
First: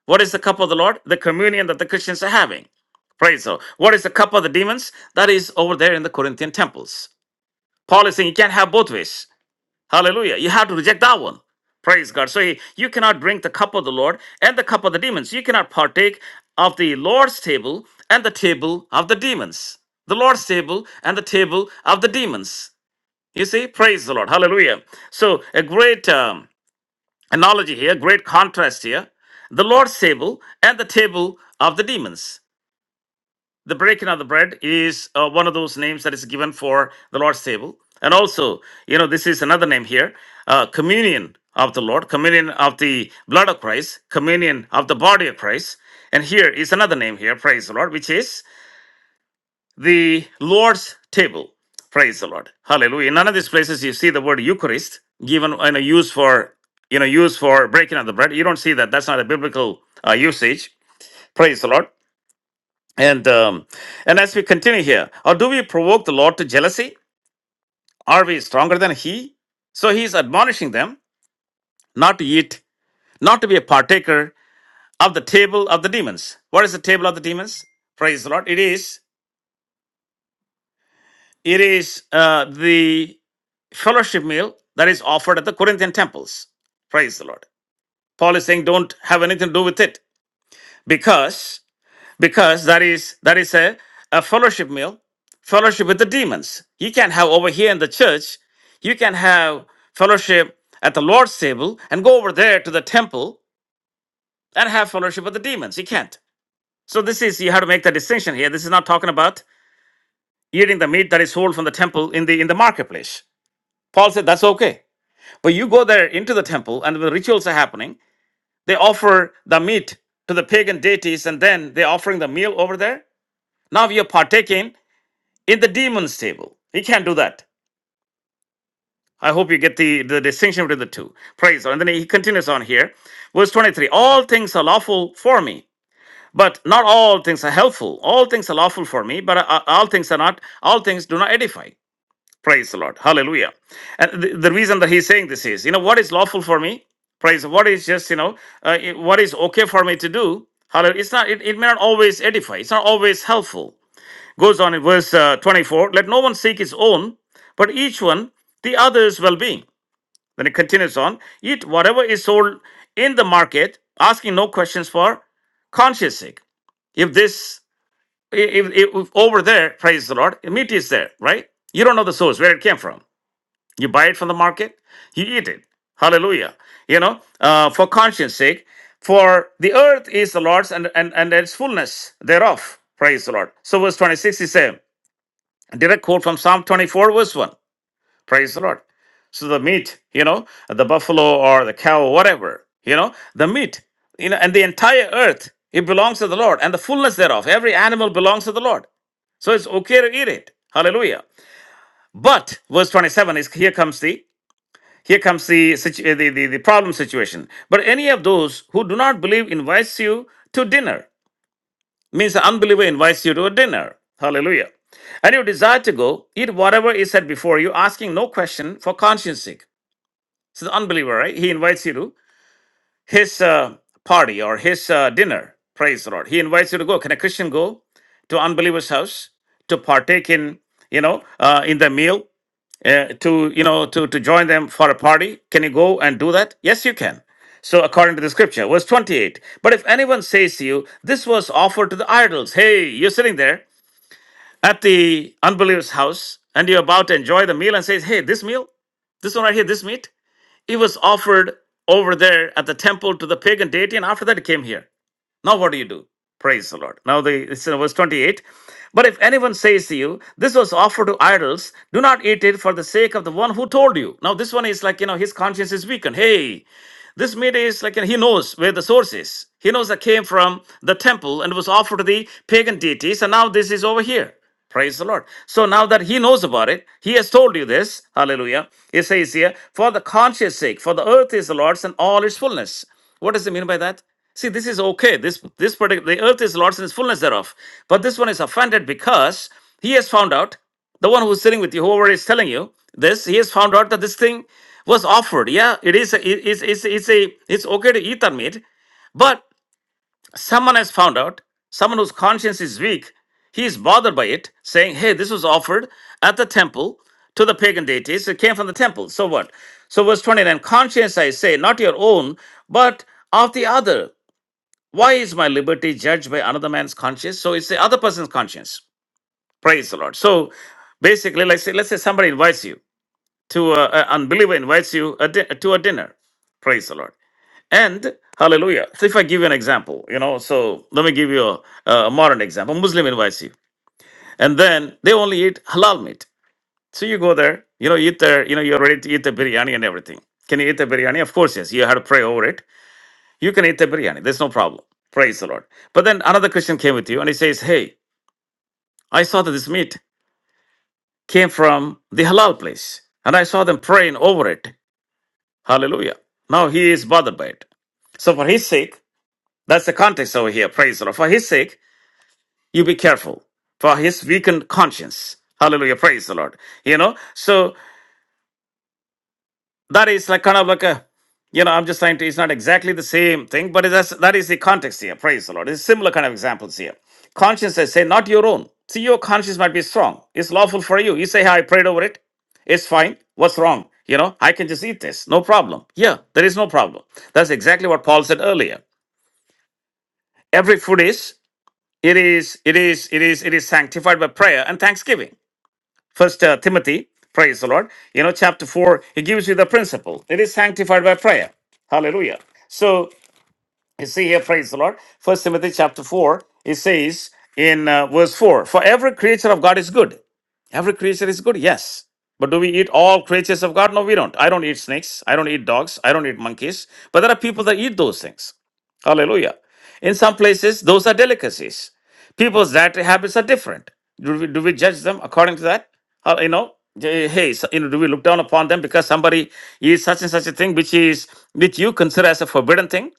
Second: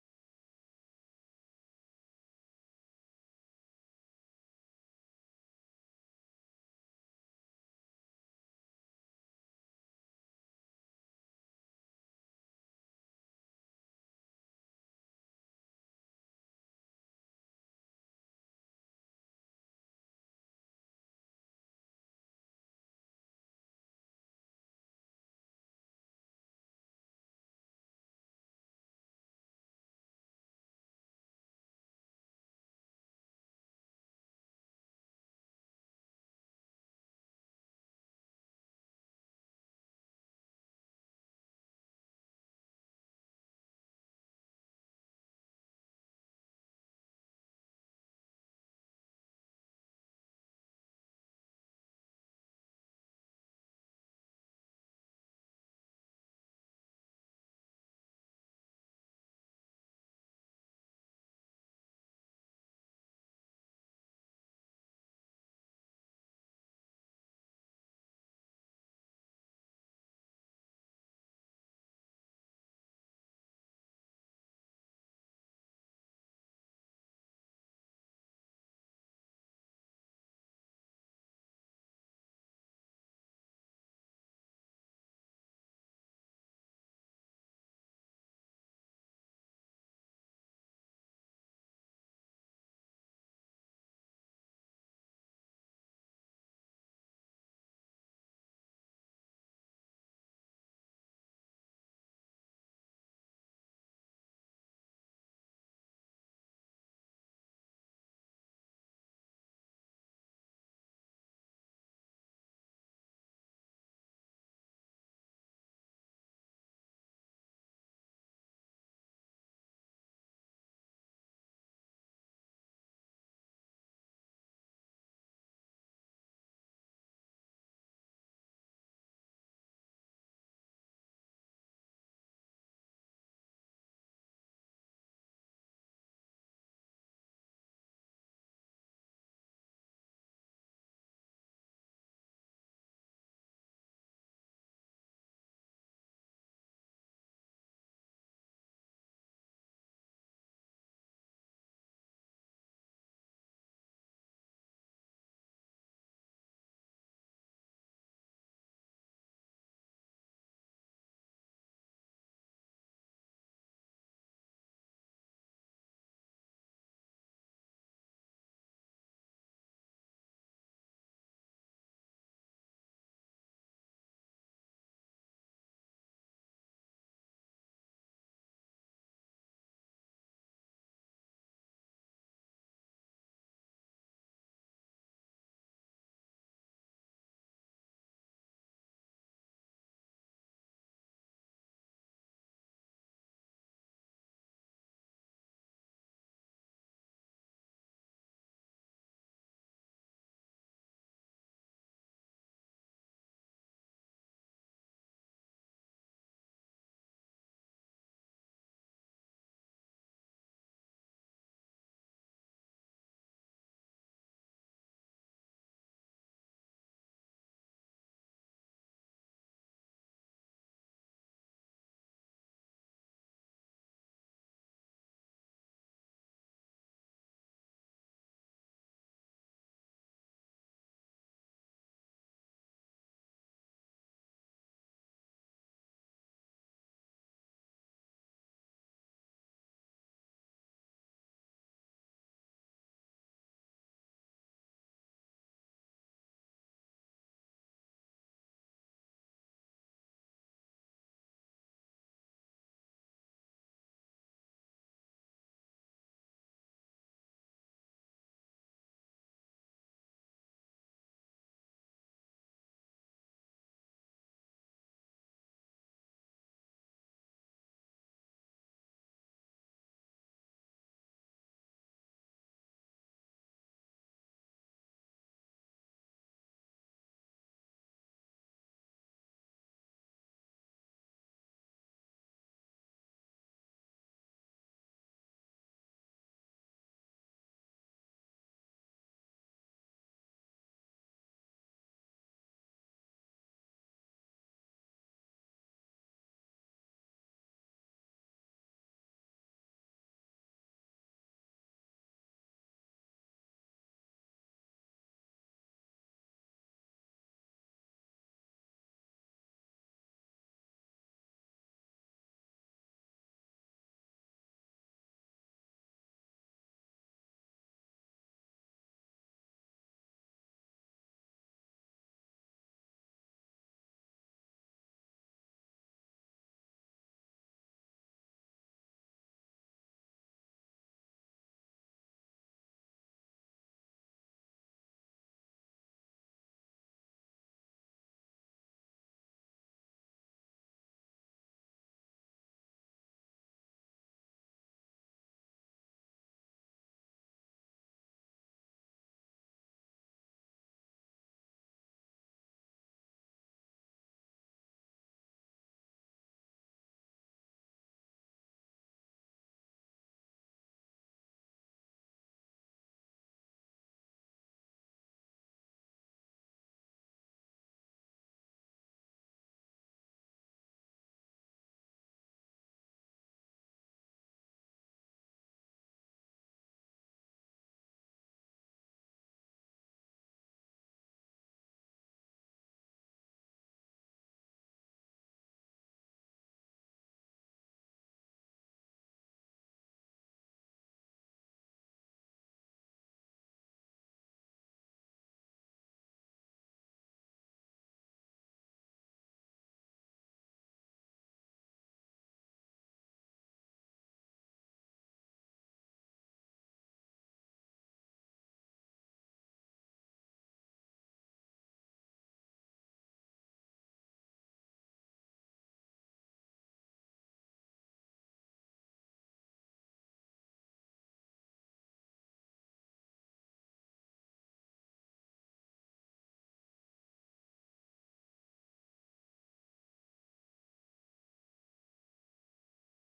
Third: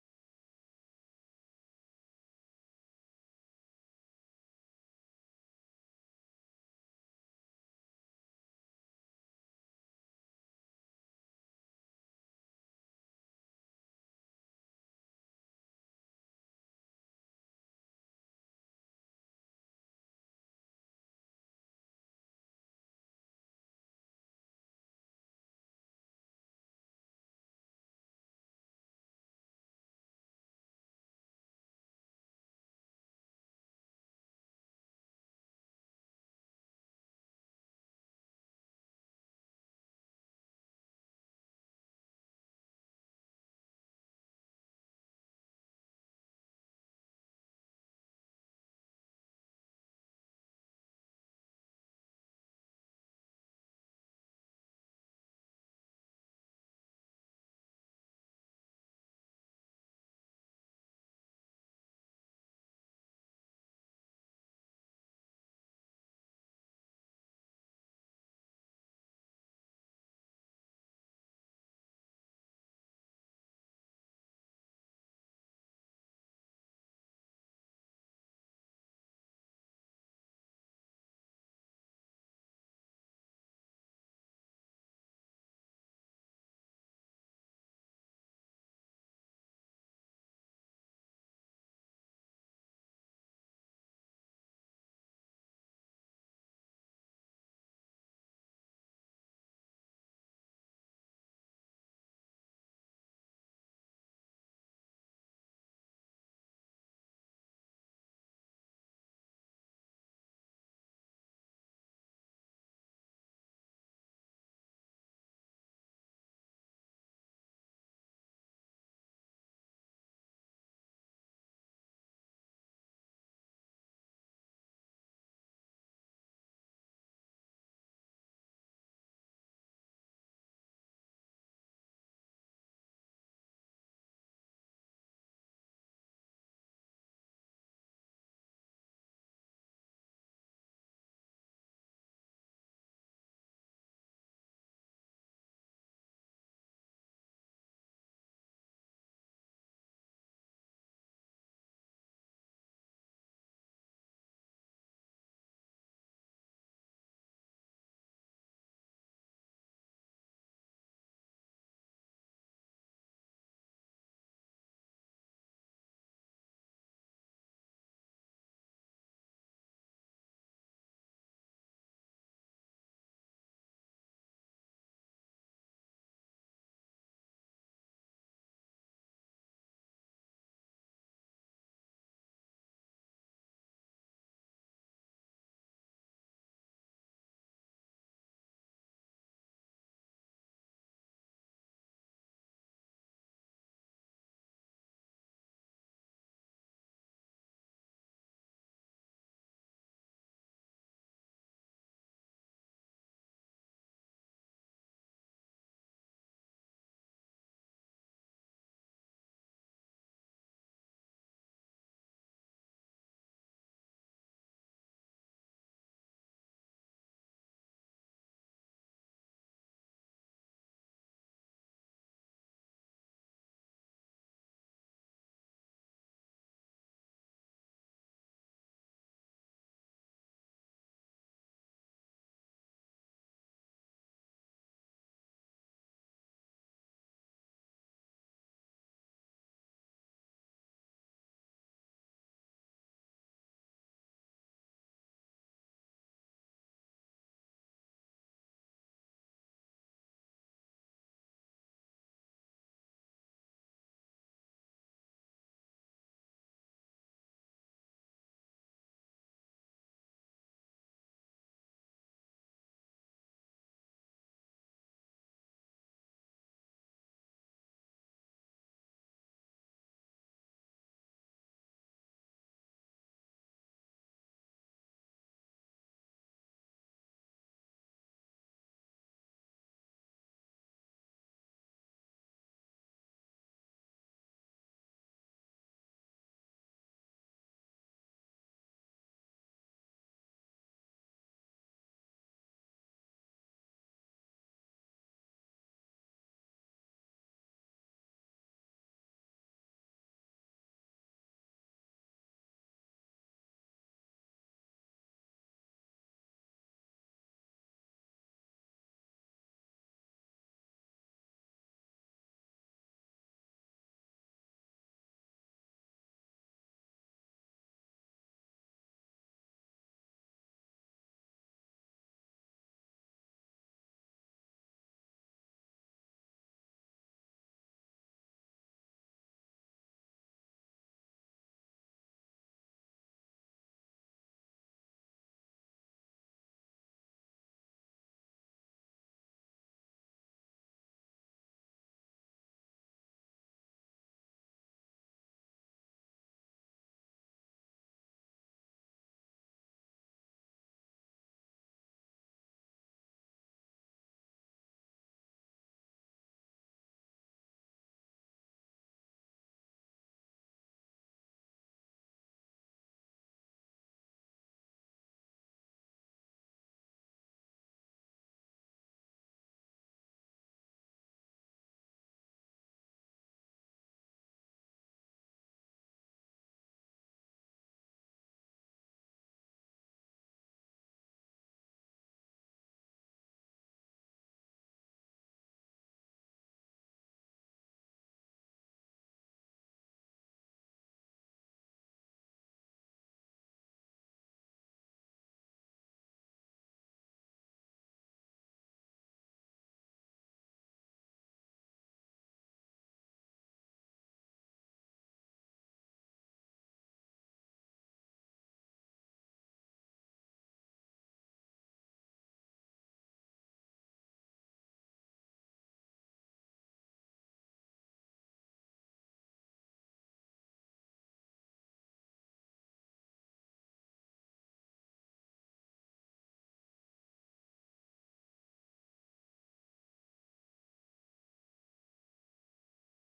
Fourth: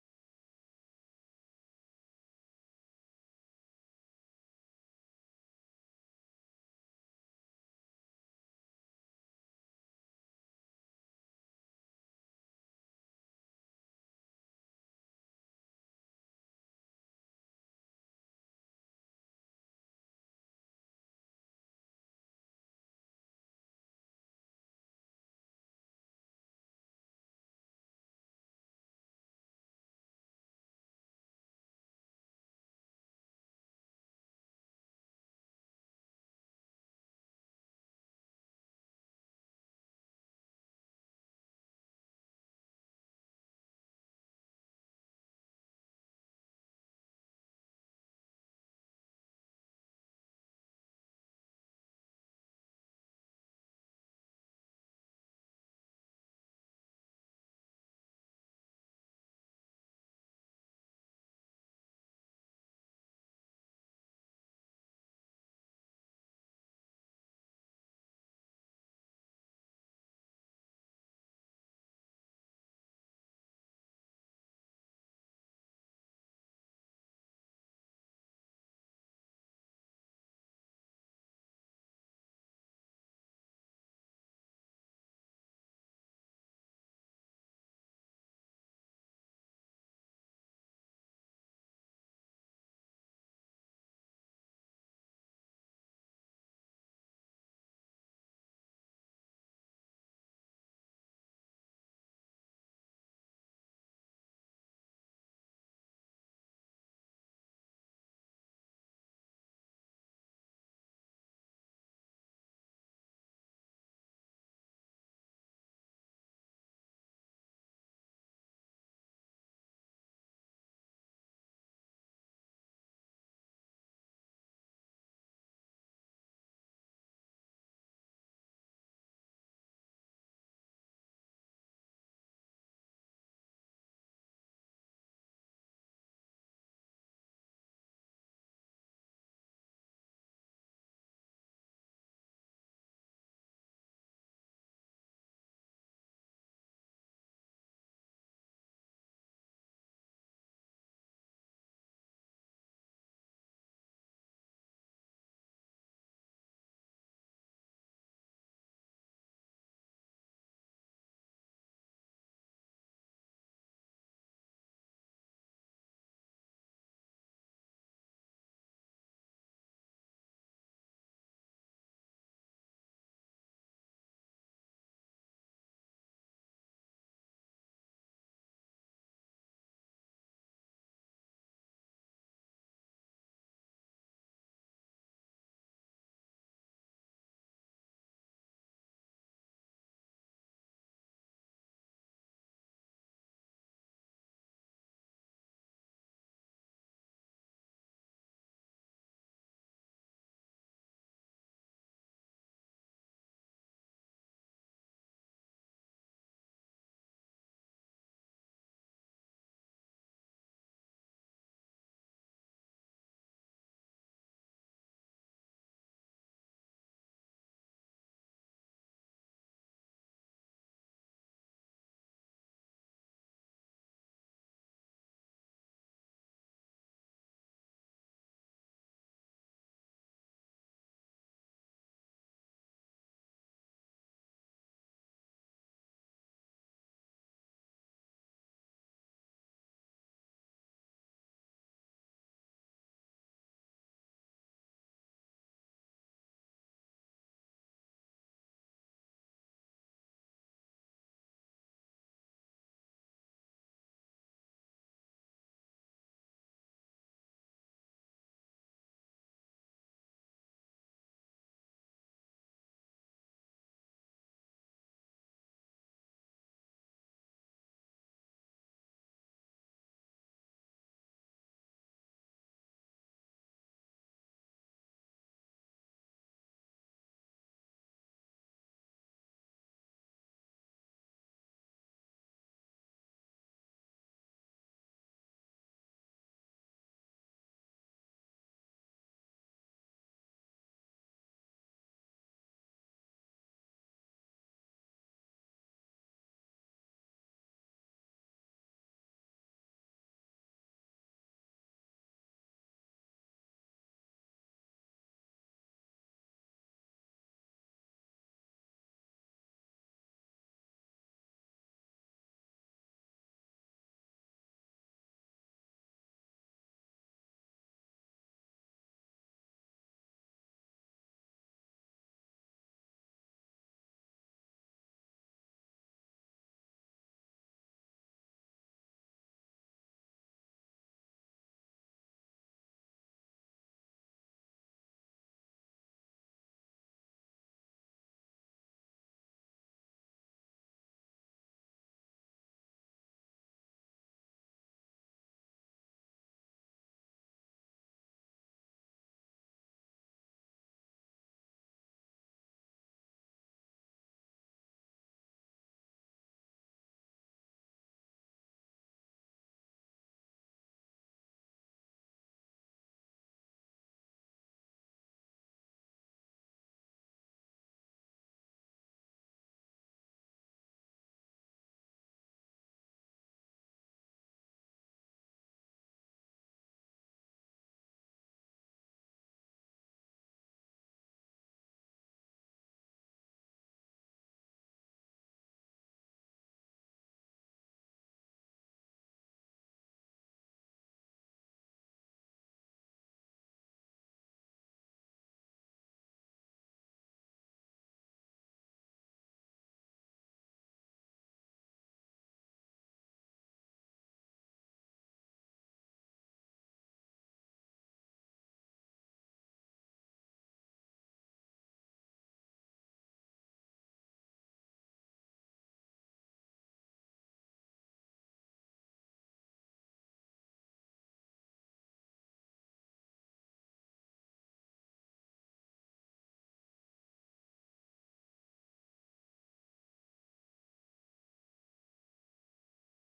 A: What is the cup of the Lord? The communion that the Christians are having. Praise the Lord. What is the cup of the demons? That is over there in the Corinthian temples. Paul is saying you can't have both ways. Hallelujah. You have to reject that one. Praise God. So he- you cannot drink the cup of the Lord and the cup of the demons. You cannot partake of the Lord's table and the table of the demons. The Lord's table and the table of the demons. You see, praise the Lord. Hallelujah. So a great um, analogy here, great contrast here. The Lord's table and the table of the demons the breaking of the bread is uh, one of those names that is given for the Lord's table. And also, you know, this is another name here uh, communion of the Lord, communion of the blood of Christ, communion of the body of Christ. And here is another name here, praise the Lord, which is the Lord's table. Praise the Lord. Hallelujah. In none of these places you see the word Eucharist given and used for you know used for breaking of the bread. You don't see that. That's not a biblical uh, usage. Praise the Lord. And um, and as we continue here, or do we provoke the Lord to jealousy? Are we stronger than He? So He's admonishing them not to eat, not to be a partaker of the table of the demons. What is the table of the demons? Praise the Lord! It is it is uh, the fellowship meal that is offered at the Corinthian temples. Praise the Lord! Paul is saying, don't have anything to do with it because because that is that is a, a fellowship meal, fellowship with the demons. You can have over here in the church, you can have fellowship at the Lord's table and go over there to the temple and have fellowship with the demons. You can't. So this is you have to make the distinction here. This is not talking about eating the meat that is sold from the temple in the in the marketplace. Paul said that's okay. But you go there into the temple and the rituals are happening. They offer the meat to the pagan deities and then they're offering the meal over there. Now you're partaking in the demon's table. He can't do that. I hope you get the, the distinction between the two. Praise. God. And then he continues on here. Verse 23 All things are lawful for me, but not all things are helpful. All things are lawful for me, but uh, all things are not, all things do not edify. Praise the Lord. Hallelujah. And the, the reason that he's saying this is, you know, what is lawful for me? Praise. God. What is just, you know, uh, what is okay for me to do? Hallelujah. It's not, it, it may not always edify, it's not always helpful. Goes on in verse uh, 24 Let no one seek his own, but each one the other's well being. Then it continues on Eat whatever is sold in the market, asking no questions for conscience sake. If this, if, if, if over there, praise the Lord, meat is there, right? You don't know the source, where it came from. You buy it from the market, you eat it. Hallelujah. You know, uh, for conscience sake, for the earth is the Lord's and, and, and its fullness thereof. Praise the Lord. So verse 26 is saying, a direct quote from Psalm 24, verse 1. Praise the Lord. So the meat, you know, the buffalo or the cow, whatever, you know, the meat, you know, and the entire earth, it belongs to the Lord, and the fullness thereof. Every animal belongs to the Lord. So it's okay to eat it. Hallelujah. But verse 27 is here comes the here comes the, situ- the, the, the problem situation. But any of those who do not believe invites you to dinner. Means the unbeliever invites you to a dinner. Hallelujah. And you desire to go, eat whatever is set before you, asking no question for conscience sake. So the unbeliever, right? He invites you to his uh, party or his uh, dinner. Praise the Lord. He invites you to go. Can a Christian go to unbeliever's house to partake in, you know, uh, in the meal? uh, to you know to to join them for a party can you go and do that yes you can so according to the scripture verse 28 but if anyone says to you this was offered to the idols hey you're sitting there at the unbeliever's house and you're about to enjoy the meal and says hey this meal this one right here this meat it was offered over there at the temple to the pagan deity and after that it came here now, what do you do? Praise the Lord. Now, the, it's in verse 28. But if anyone says to you, This was offered to idols, do not eat it for the sake of the one who told you. Now, this one is like, you know, his conscience is weakened. Hey, this meat is like he knows where the source is. He knows that came from the temple and was offered to the pagan deities, and now this is over here. Praise the Lord. So now that he knows about it, he has told you this. Hallelujah. It says here, for the conscience sake, for the earth is the Lord's and all its fullness. What does it mean by that? See, this is okay. This this particular the earth is the Lord's and its fullness thereof. But this one is offended because he has found out the one who's sitting with you, whoever is telling you this, he has found out that this thing was offered. Yeah, it is. A, It is. It's, it's a. It's okay to eat that meat, but someone has found out. Someone whose conscience is weak, he is bothered by it, saying, "Hey, this was offered at the temple to the pagan deities. It came from the temple. So what?" So verse twenty-nine: Conscience, I say, not your own, but of the other. Why is my liberty judged by another man's conscience? So it's the other person's conscience. Praise the Lord. So basically, let's say, let's say somebody invites you to a, a unbeliever invites you a di- to a dinner. Praise the Lord. And hallelujah. So if I give you an example, you know, so let me give you a, a modern example. Muslim invites you, and then they only eat halal meat. So you go there, you know, eat there, you know, you're ready to eat the biryani and everything. Can you eat the biryani? Of course, yes. You have to pray over it. You can eat the biryani. There's no problem. Praise the Lord. But then another Christian came with you and he says, Hey, I saw that this meat. came from the halal place. And I saw them praying over it. Hallelujah. Now he is bothered by it. So for his sake, that's the context over here. Praise the Lord. For his sake, you be careful. For his weakened conscience. Hallelujah. Praise the Lord. You know, so that is like kind of like a you know i'm just trying to it's not exactly the same thing but that's that is the context here praise the lord it's similar kind of examples here conscience says, say not your own see your conscience might be strong it's lawful for you you say "Hey, i prayed over it it's fine what's wrong you know i can just eat this no problem yeah there is no problem that's exactly what paul said earlier every food is it is it is it is it is sanctified by prayer and thanksgiving First uh, Timothy, praise the Lord. You know, chapter four, it gives you the principle. It is sanctified by prayer. Hallelujah. So you see here, praise the Lord. First Timothy chapter four, it says in uh, verse four, for every creature of God is good. Every creature is good, yes. But do we eat all creatures of God? No, we don't. I don't eat snakes. I don't eat dogs. I don't eat monkeys. But there are people that eat those things. Hallelujah. In some places, those are delicacies. People's dietary habits are different. Do we, do we judge them according to that? Uh, you know, eh, hey, so, you know, do we look down upon them because somebody eats such and such a thing which is which you consider as a forbidden thing?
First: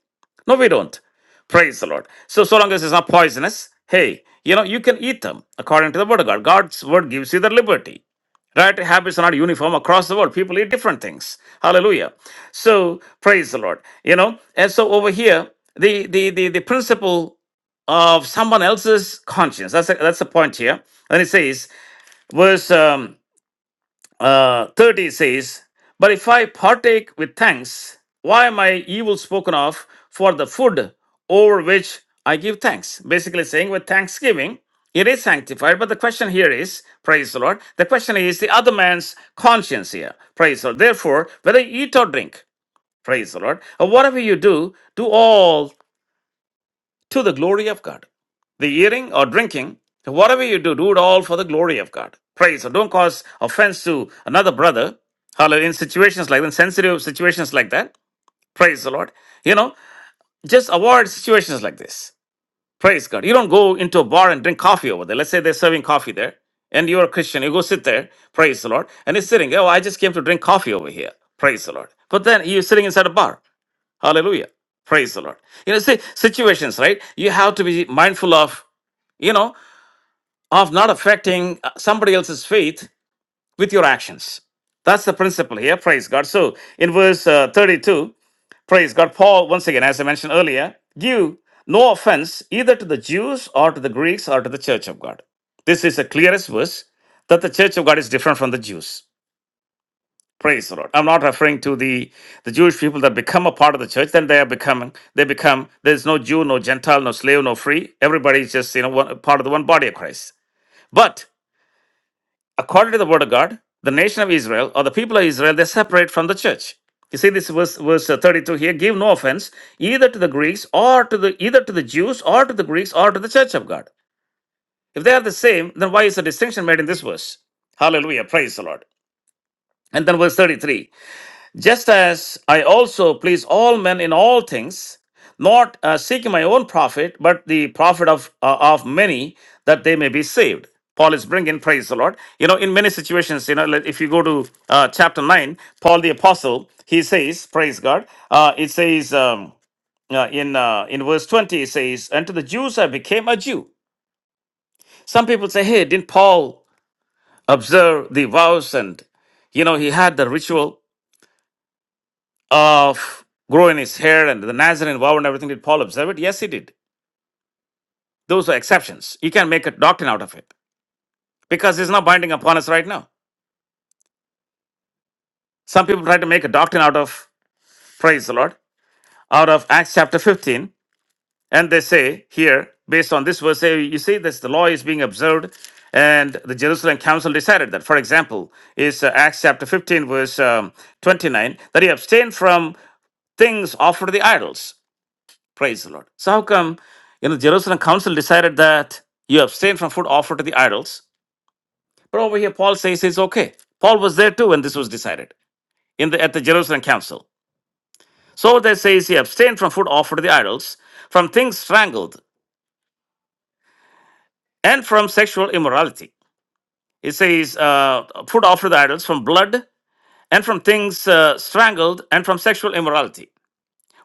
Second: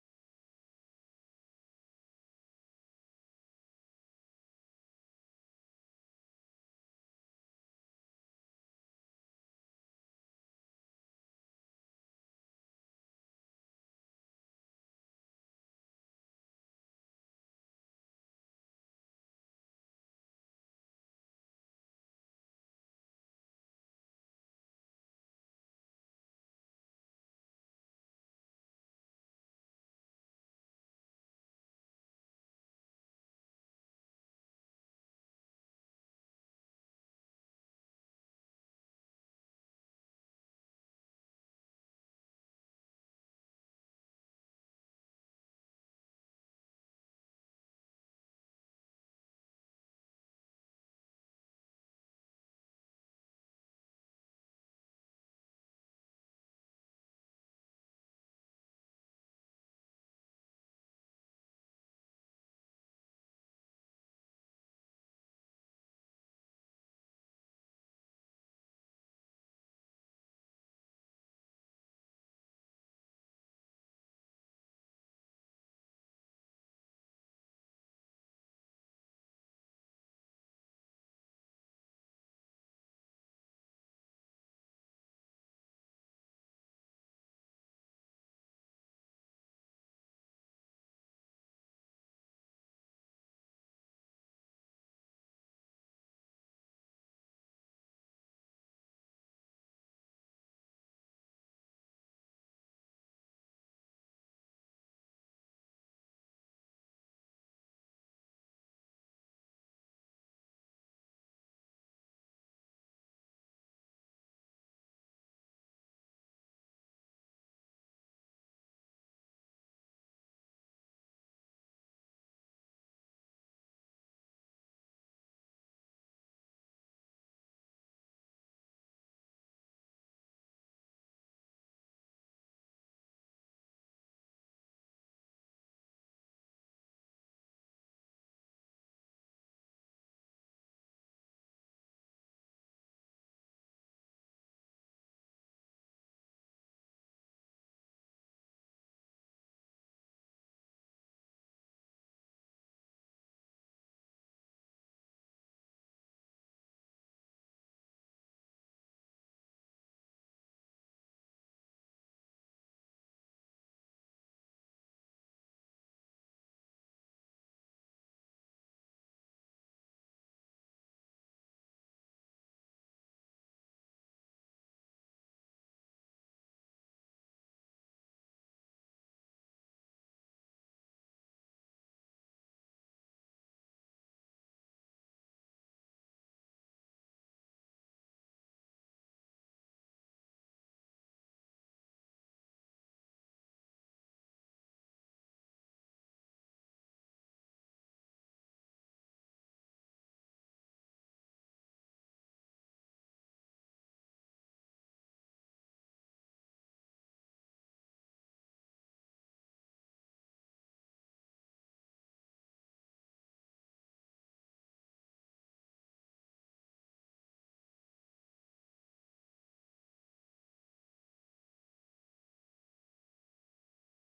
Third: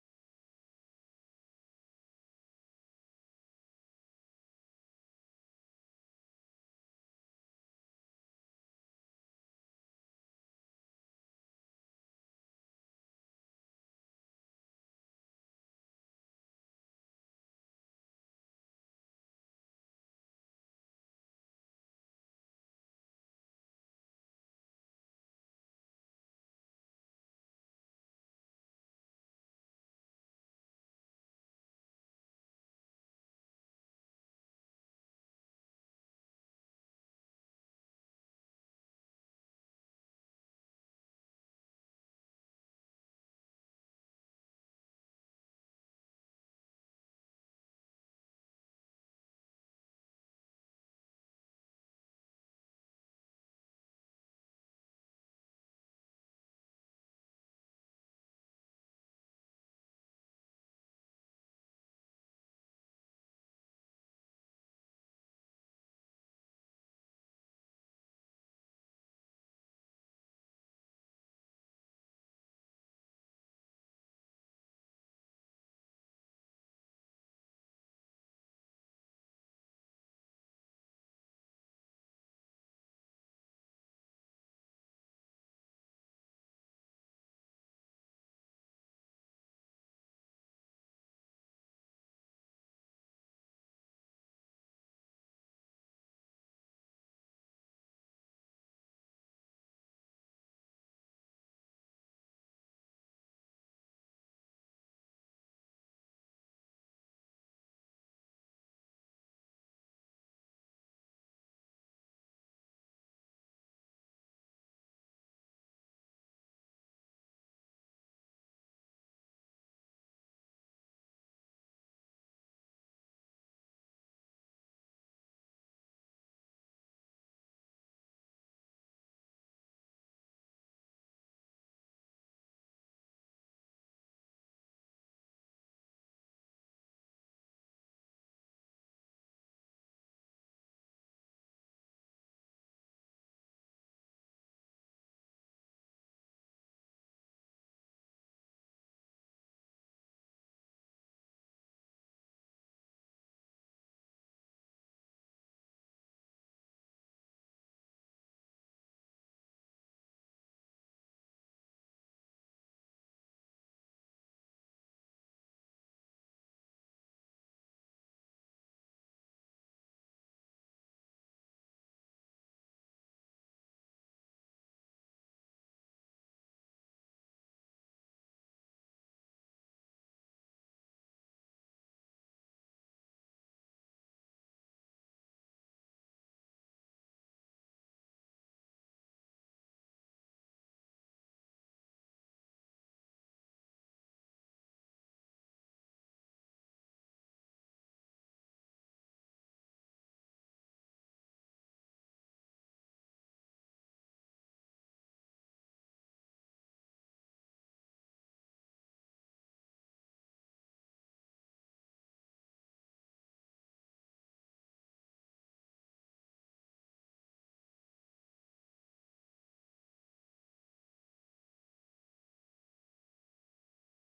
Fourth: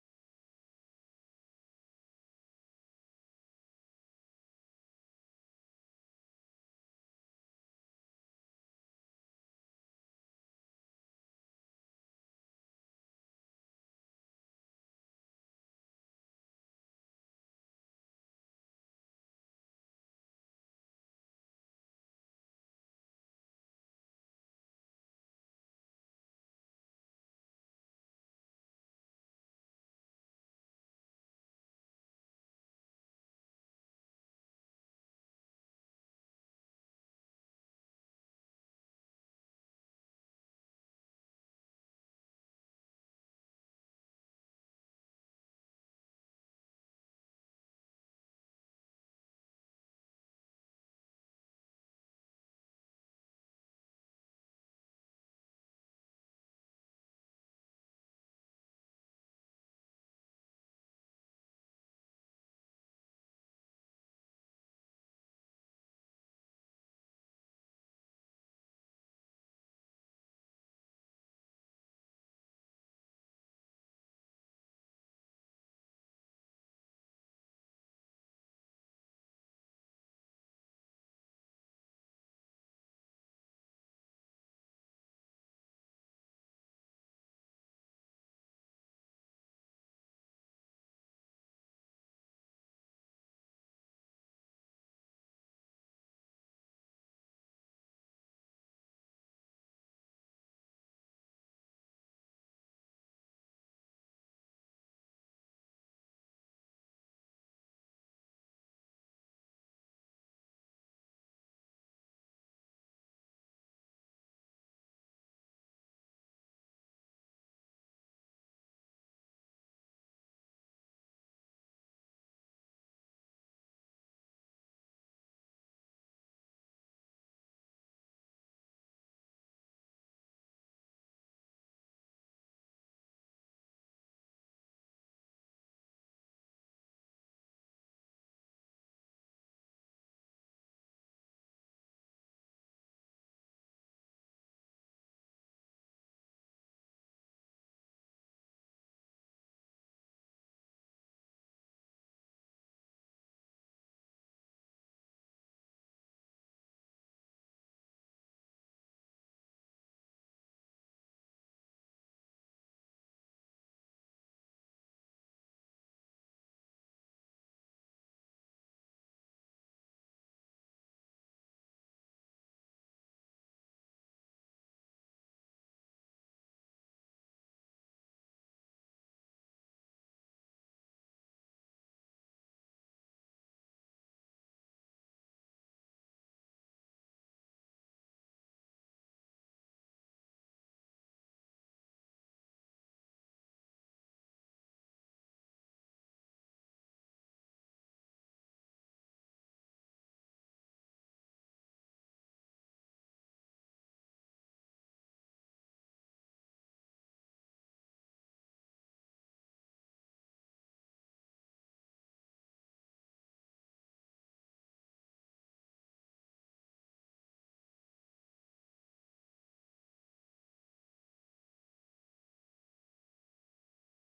A: No, we don't. Praise the Lord. So, so long as it's not poisonous, hey, you know, you can eat them according to the word of God. God's word gives you the liberty. Right? Habits are not uniform across the world. People eat different things. Hallelujah. So praise the Lord. You know, and so over here, the the the, the principle of someone else's conscience. That's a, that's the point here. And it says, verse um, uh, 30 says, But if I partake with thanks, why am I evil spoken of for the food over which I give thanks? Basically saying, with thanksgiving, it is sanctified. But the question here is, praise the Lord, the question is the other man's conscience here, praise the Lord. Therefore, whether you eat or drink, praise the Lord, or whatever you do, do all to the glory of God. The eating or drinking, whatever you do, do it all for the glory of God. Praise. So don't cause offense to another brother. Hallelujah. In situations like that, sensitive situations like that. Praise the Lord. You know, just avoid situations like this. Praise God. You don't go into a bar and drink coffee over there. Let's say they're serving coffee there. And you're a Christian. You go sit there. Praise the Lord. And he's sitting. Oh, I just came to drink coffee over here. Praise the Lord. But then you're sitting inside a bar. Hallelujah. Praise the Lord. You know, see, situations, right? You have to be mindful of, you know, of not affecting uh, somebody else's faith with your actions. That's the principle here. Praise God. So in verse uh, 32, praise God, Paul, once again, as I mentioned earlier, give no offense either to the Jews or to the Greeks or to the church of God. This is the clearest verse that the church of God is different from the Jews. Praise the Lord. I'm not referring to the, the Jewish people that become a part of the church, then they are becoming, they become, there's no Jew, no Gentile, no slave, no free. Everybody is just, you know, one, part of the one body of Christ. But according to the word of God, the nation of Israel or the people of Israel, they separate from the church. You see this verse, verse uh, 32 here, give no offense either to the Greeks or to the, either to the Jews or to the Greeks or to the church of God. If they are the same, then why is the distinction made in this verse? Hallelujah. Praise the Lord. And then verse 33. Just as I also please all men in all things, not uh, seeking my own profit, but the profit of, uh, of many, that they may be saved. Paul is bringing, praise the Lord. You know, in many situations, you know, like if you go to uh, chapter 9, Paul the Apostle, he says, praise God, uh, it says um, uh, in, uh, in verse 20, it says, And to the Jews I became a Jew. Some people say, hey, didn't Paul observe the vows and you know he had the ritual of growing his hair and the Nazarene vow and everything, did Paul observe it? Yes, he did. Those are exceptions. You can make a doctrine out of it because it's not binding upon us right now. Some people try to make a doctrine out of, praise the Lord, out of Acts chapter 15, and they say here, based on this verse, say, you see, this the law is being observed, and the Jerusalem council decided that. For example, is uh, Acts chapter 15, verse um, 29, that he abstained from things offered to the idols. Praise the Lord. So how come you know Jerusalem Council decided that you abstain from food offered to the idols? But over here, Paul says it's okay. Paul was there too when this was decided in the at the Jerusalem Council. So they says he abstained from food offered to the idols, from things strangled, and from sexual immorality. It says uh, food offered to the idols from blood and from things uh, strangled and from sexual immorality.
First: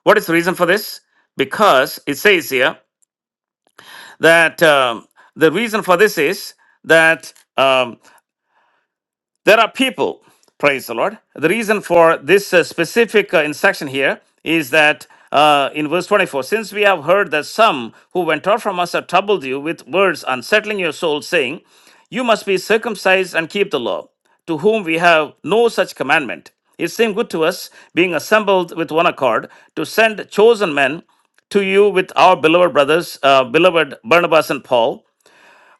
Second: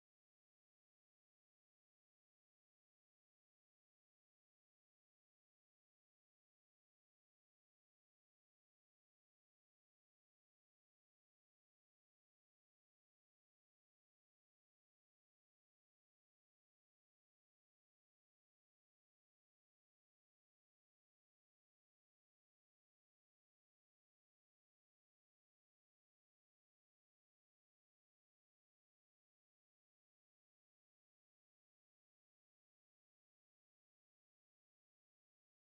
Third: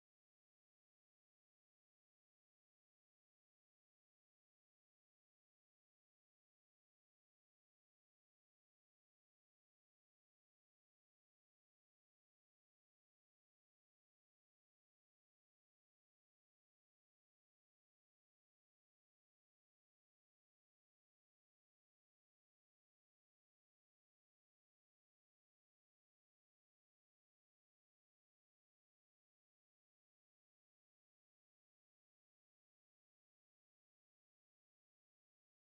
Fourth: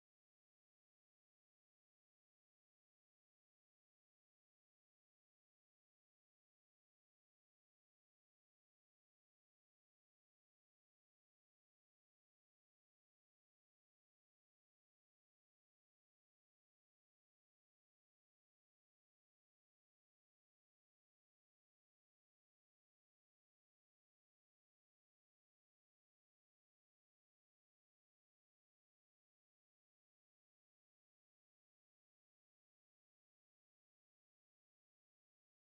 A: What is the reason for this? Because it says here that um, the reason for this is that um, There are people, praise the Lord. The reason for this uh, specific uh, instruction here is that uh, in verse 24, since we have heard that some who went out from us have troubled you with words unsettling your soul, saying, You must be circumcised and keep the law, to whom we have no such commandment. It seemed good to us, being assembled with one accord, to send chosen men to you with our beloved brothers, uh, beloved Barnabas and Paul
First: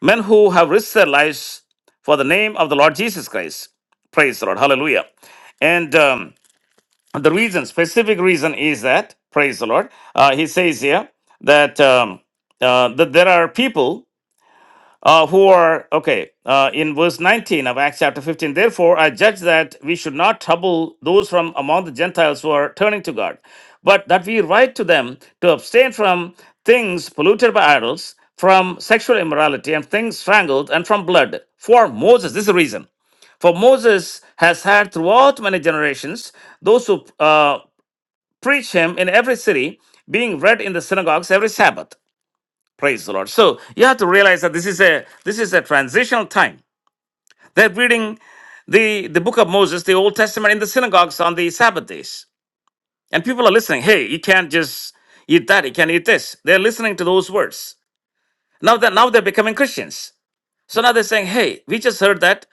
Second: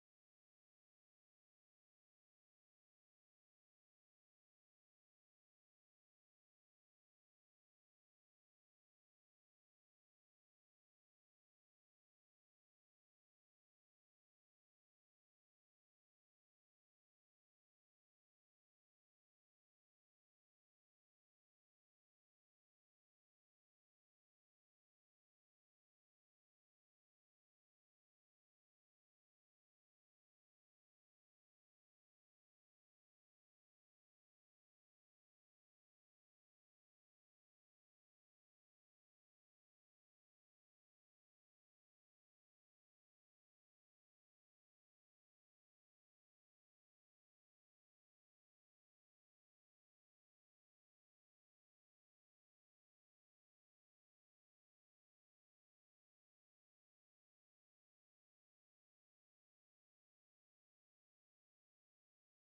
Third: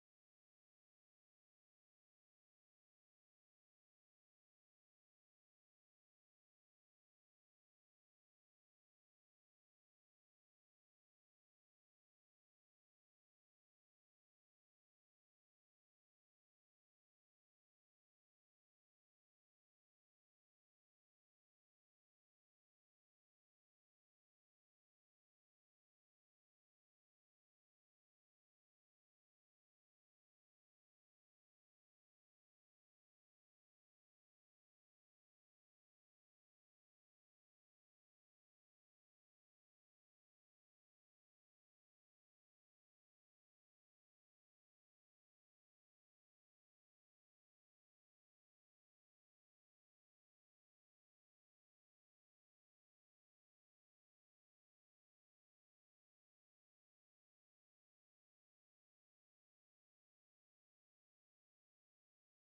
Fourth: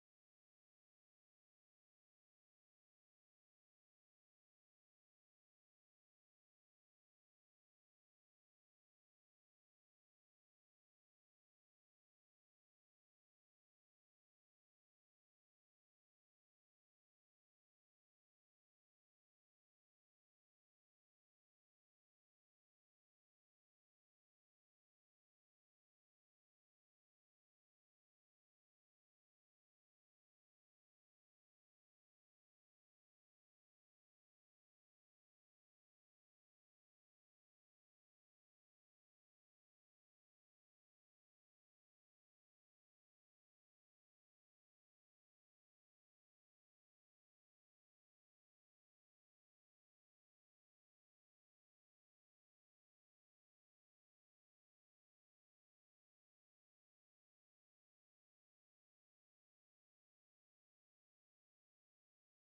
A: men who have risked their lives for the name of the Lord Jesus Christ. Praise the Lord. Hallelujah. And um, the reason, specific reason, is that, praise the Lord, uh, he says here that, um, uh, that there are people uh, who are okay uh, in verse 19 of acts chapter 15 therefore i judge that we should not trouble those from among the gentiles who are turning to god but that we write to them to abstain from things polluted by idols from sexual immorality and things strangled and from blood for moses this is the reason for moses has had throughout many generations those who uh, preach him in every city being read in the synagogues every sabbath Praise the Lord. So you have to realize that this is a this is a transitional time. They're reading the the book of Moses, the Old Testament, in the synagogues on the Sabbath days, and people are listening. Hey, you can't just eat that. You can't eat this. They're listening to those words. Now that now they're becoming Christians. So now they're saying, Hey, we just heard that.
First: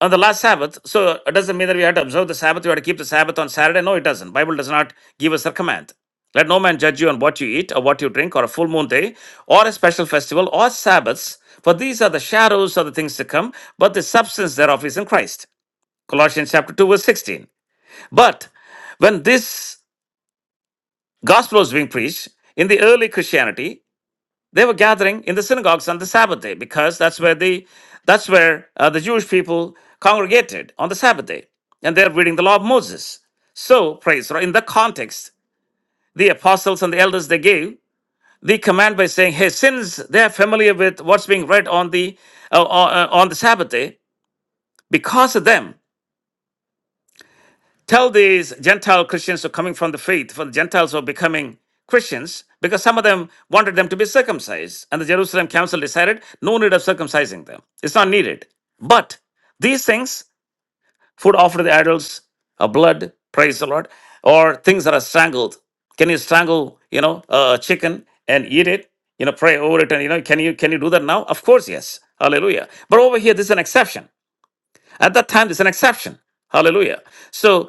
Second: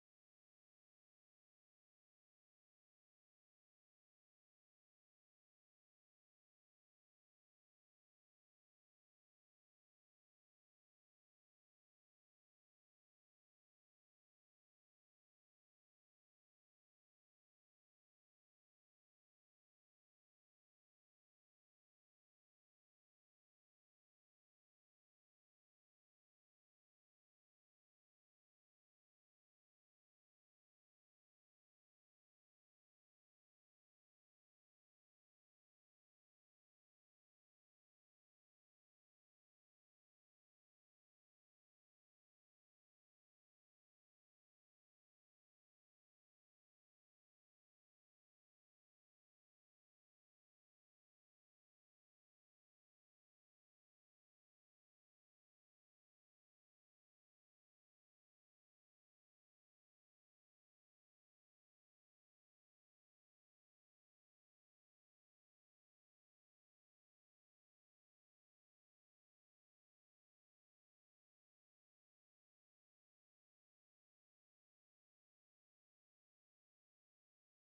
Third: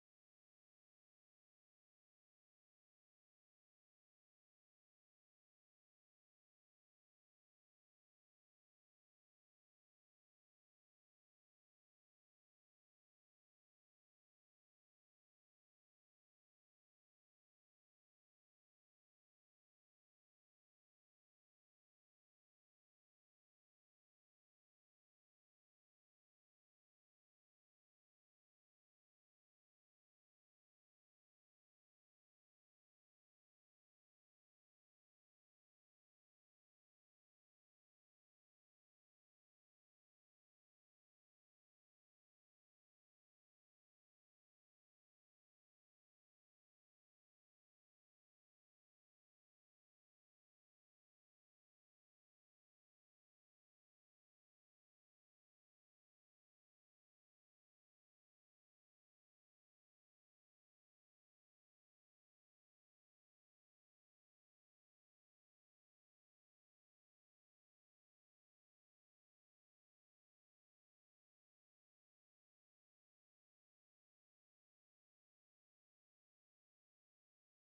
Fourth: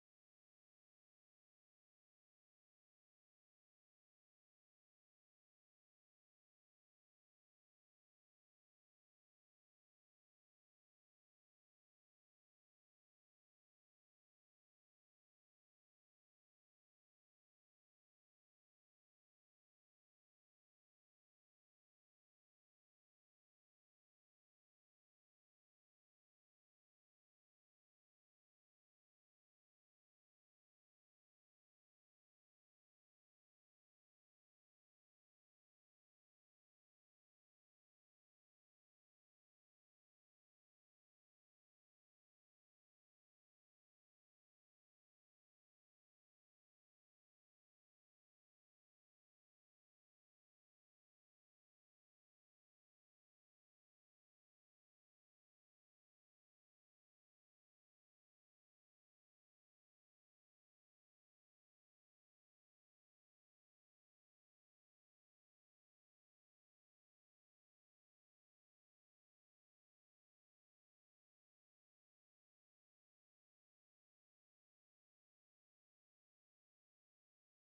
A: on the last Sabbath. So it doesn't mean that we have to observe the Sabbath. We have to keep the Sabbath on Saturday. No, it doesn't. Bible does not give us a command. Let no man judge you on what you eat or what you drink or a full moon day or a special festival or Sabbaths, for these are the shadows of the things to come, but the substance thereof is in Christ. Colossians chapter 2, verse 16. But when this gospel was being preached in the early Christianity, they were gathering in the synagogues on the Sabbath day because that's where the that's where uh, the Jewish people congregated on the Sabbath day, and they're reading the law of Moses. So praise the Lord. In the context, the apostles and the elders they gave the command by saying, "Hey, since they are familiar with what's being read on the uh, uh, uh, on the Sabbath day, because of them." Tell these Gentile Christians who are coming from the faith, for the Gentiles who are becoming Christians, because some of them wanted them to be circumcised. And the Jerusalem council decided no need of circumcising them. It's not needed. But these things, food offered to the idols, or blood, praise the Lord, or things that are strangled. Can you strangle, you know, a chicken and eat it? You know, pray over it and you know, can you can you do that now? Of course, yes. Hallelujah. But over here, this is an exception. At that time, this is an exception. Hallelujah. So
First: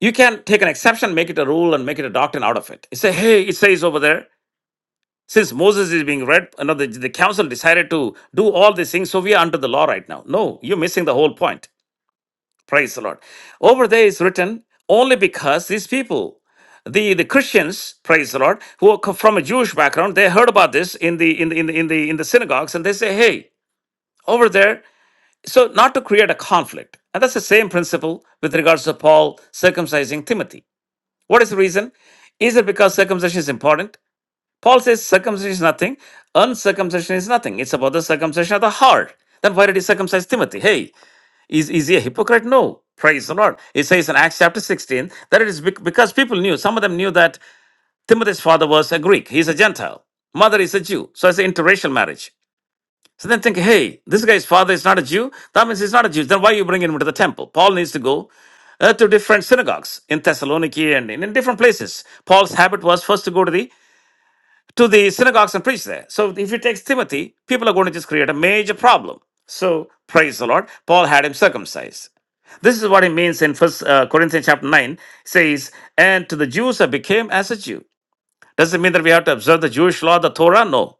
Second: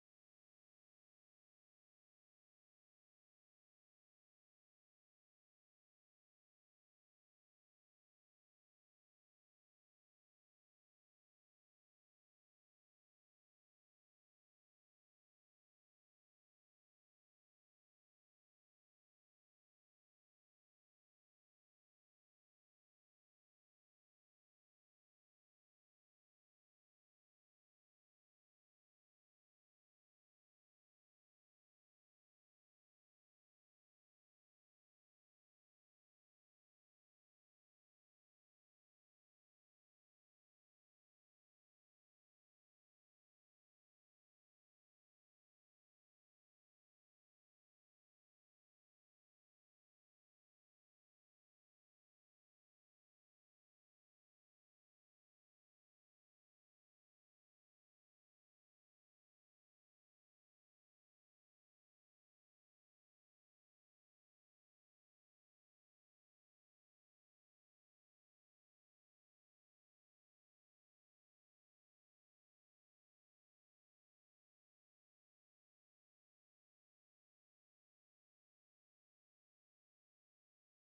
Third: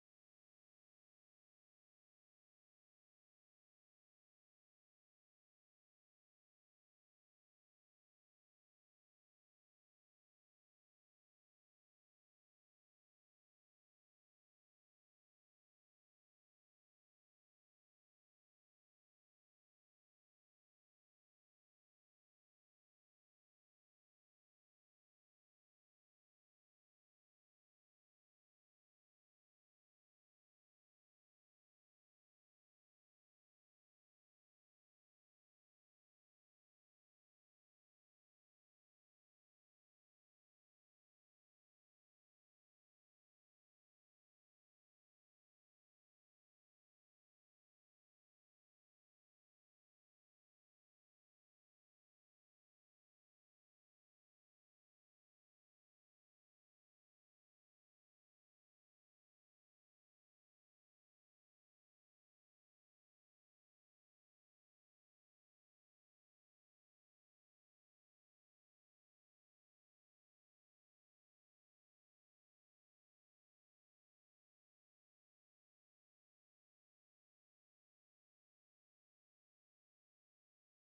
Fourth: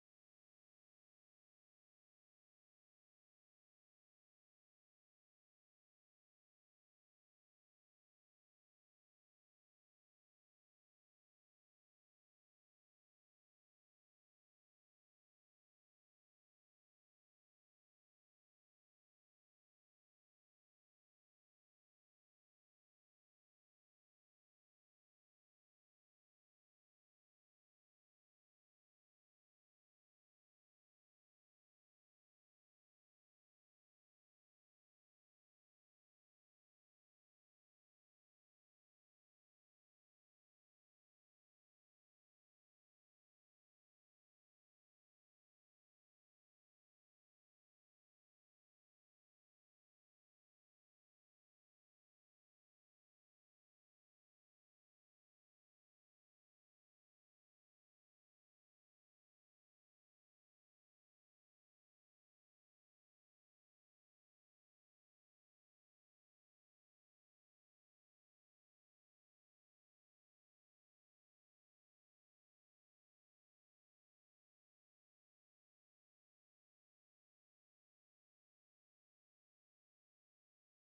A: you can take an exception, make it a rule, and make it a doctrine out of it. You say, hey, it says over there, since Moses is being read, you know, the, the council decided to do all these things, so we are under the law right now. No, you're missing the whole point. Praise the Lord. Over there is written only because these people, the, the Christians, praise the Lord, who are co- from a Jewish background, they heard about this in the in the, in the in the in the synagogues, and they say, hey, over there. So not to create a conflict, and that's the same principle with regards to Paul circumcising Timothy. What is the reason? Is it because circumcision is important? Paul says circumcision is nothing, uncircumcision is nothing. It's about the circumcision of the heart. Then why did he circumcise Timothy? Hey, is, is he a hypocrite? No. Praise the Lord. It says in Acts chapter 16 that it is bec- because people knew, some of them knew that Timothy's father was a Greek, he's a Gentile, mother is a Jew. So it's an interracial marriage. So then think, hey, this guy's father is not a Jew. That means he's not a Jew. Then why are you bringing him into the temple? Paul needs to go uh, to different synagogues in Thessaloniki and in, in different places. Paul's habit was first to go to the to the synagogues and preach there. So if he takes Timothy, people are going to just create a major problem. So praise the Lord. Paul had him circumcised. This is what he means in First uh, Corinthians chapter nine. Says, and to the Jews I became as a Jew doesn't mean that we have to observe the Jewish law, the Torah. No.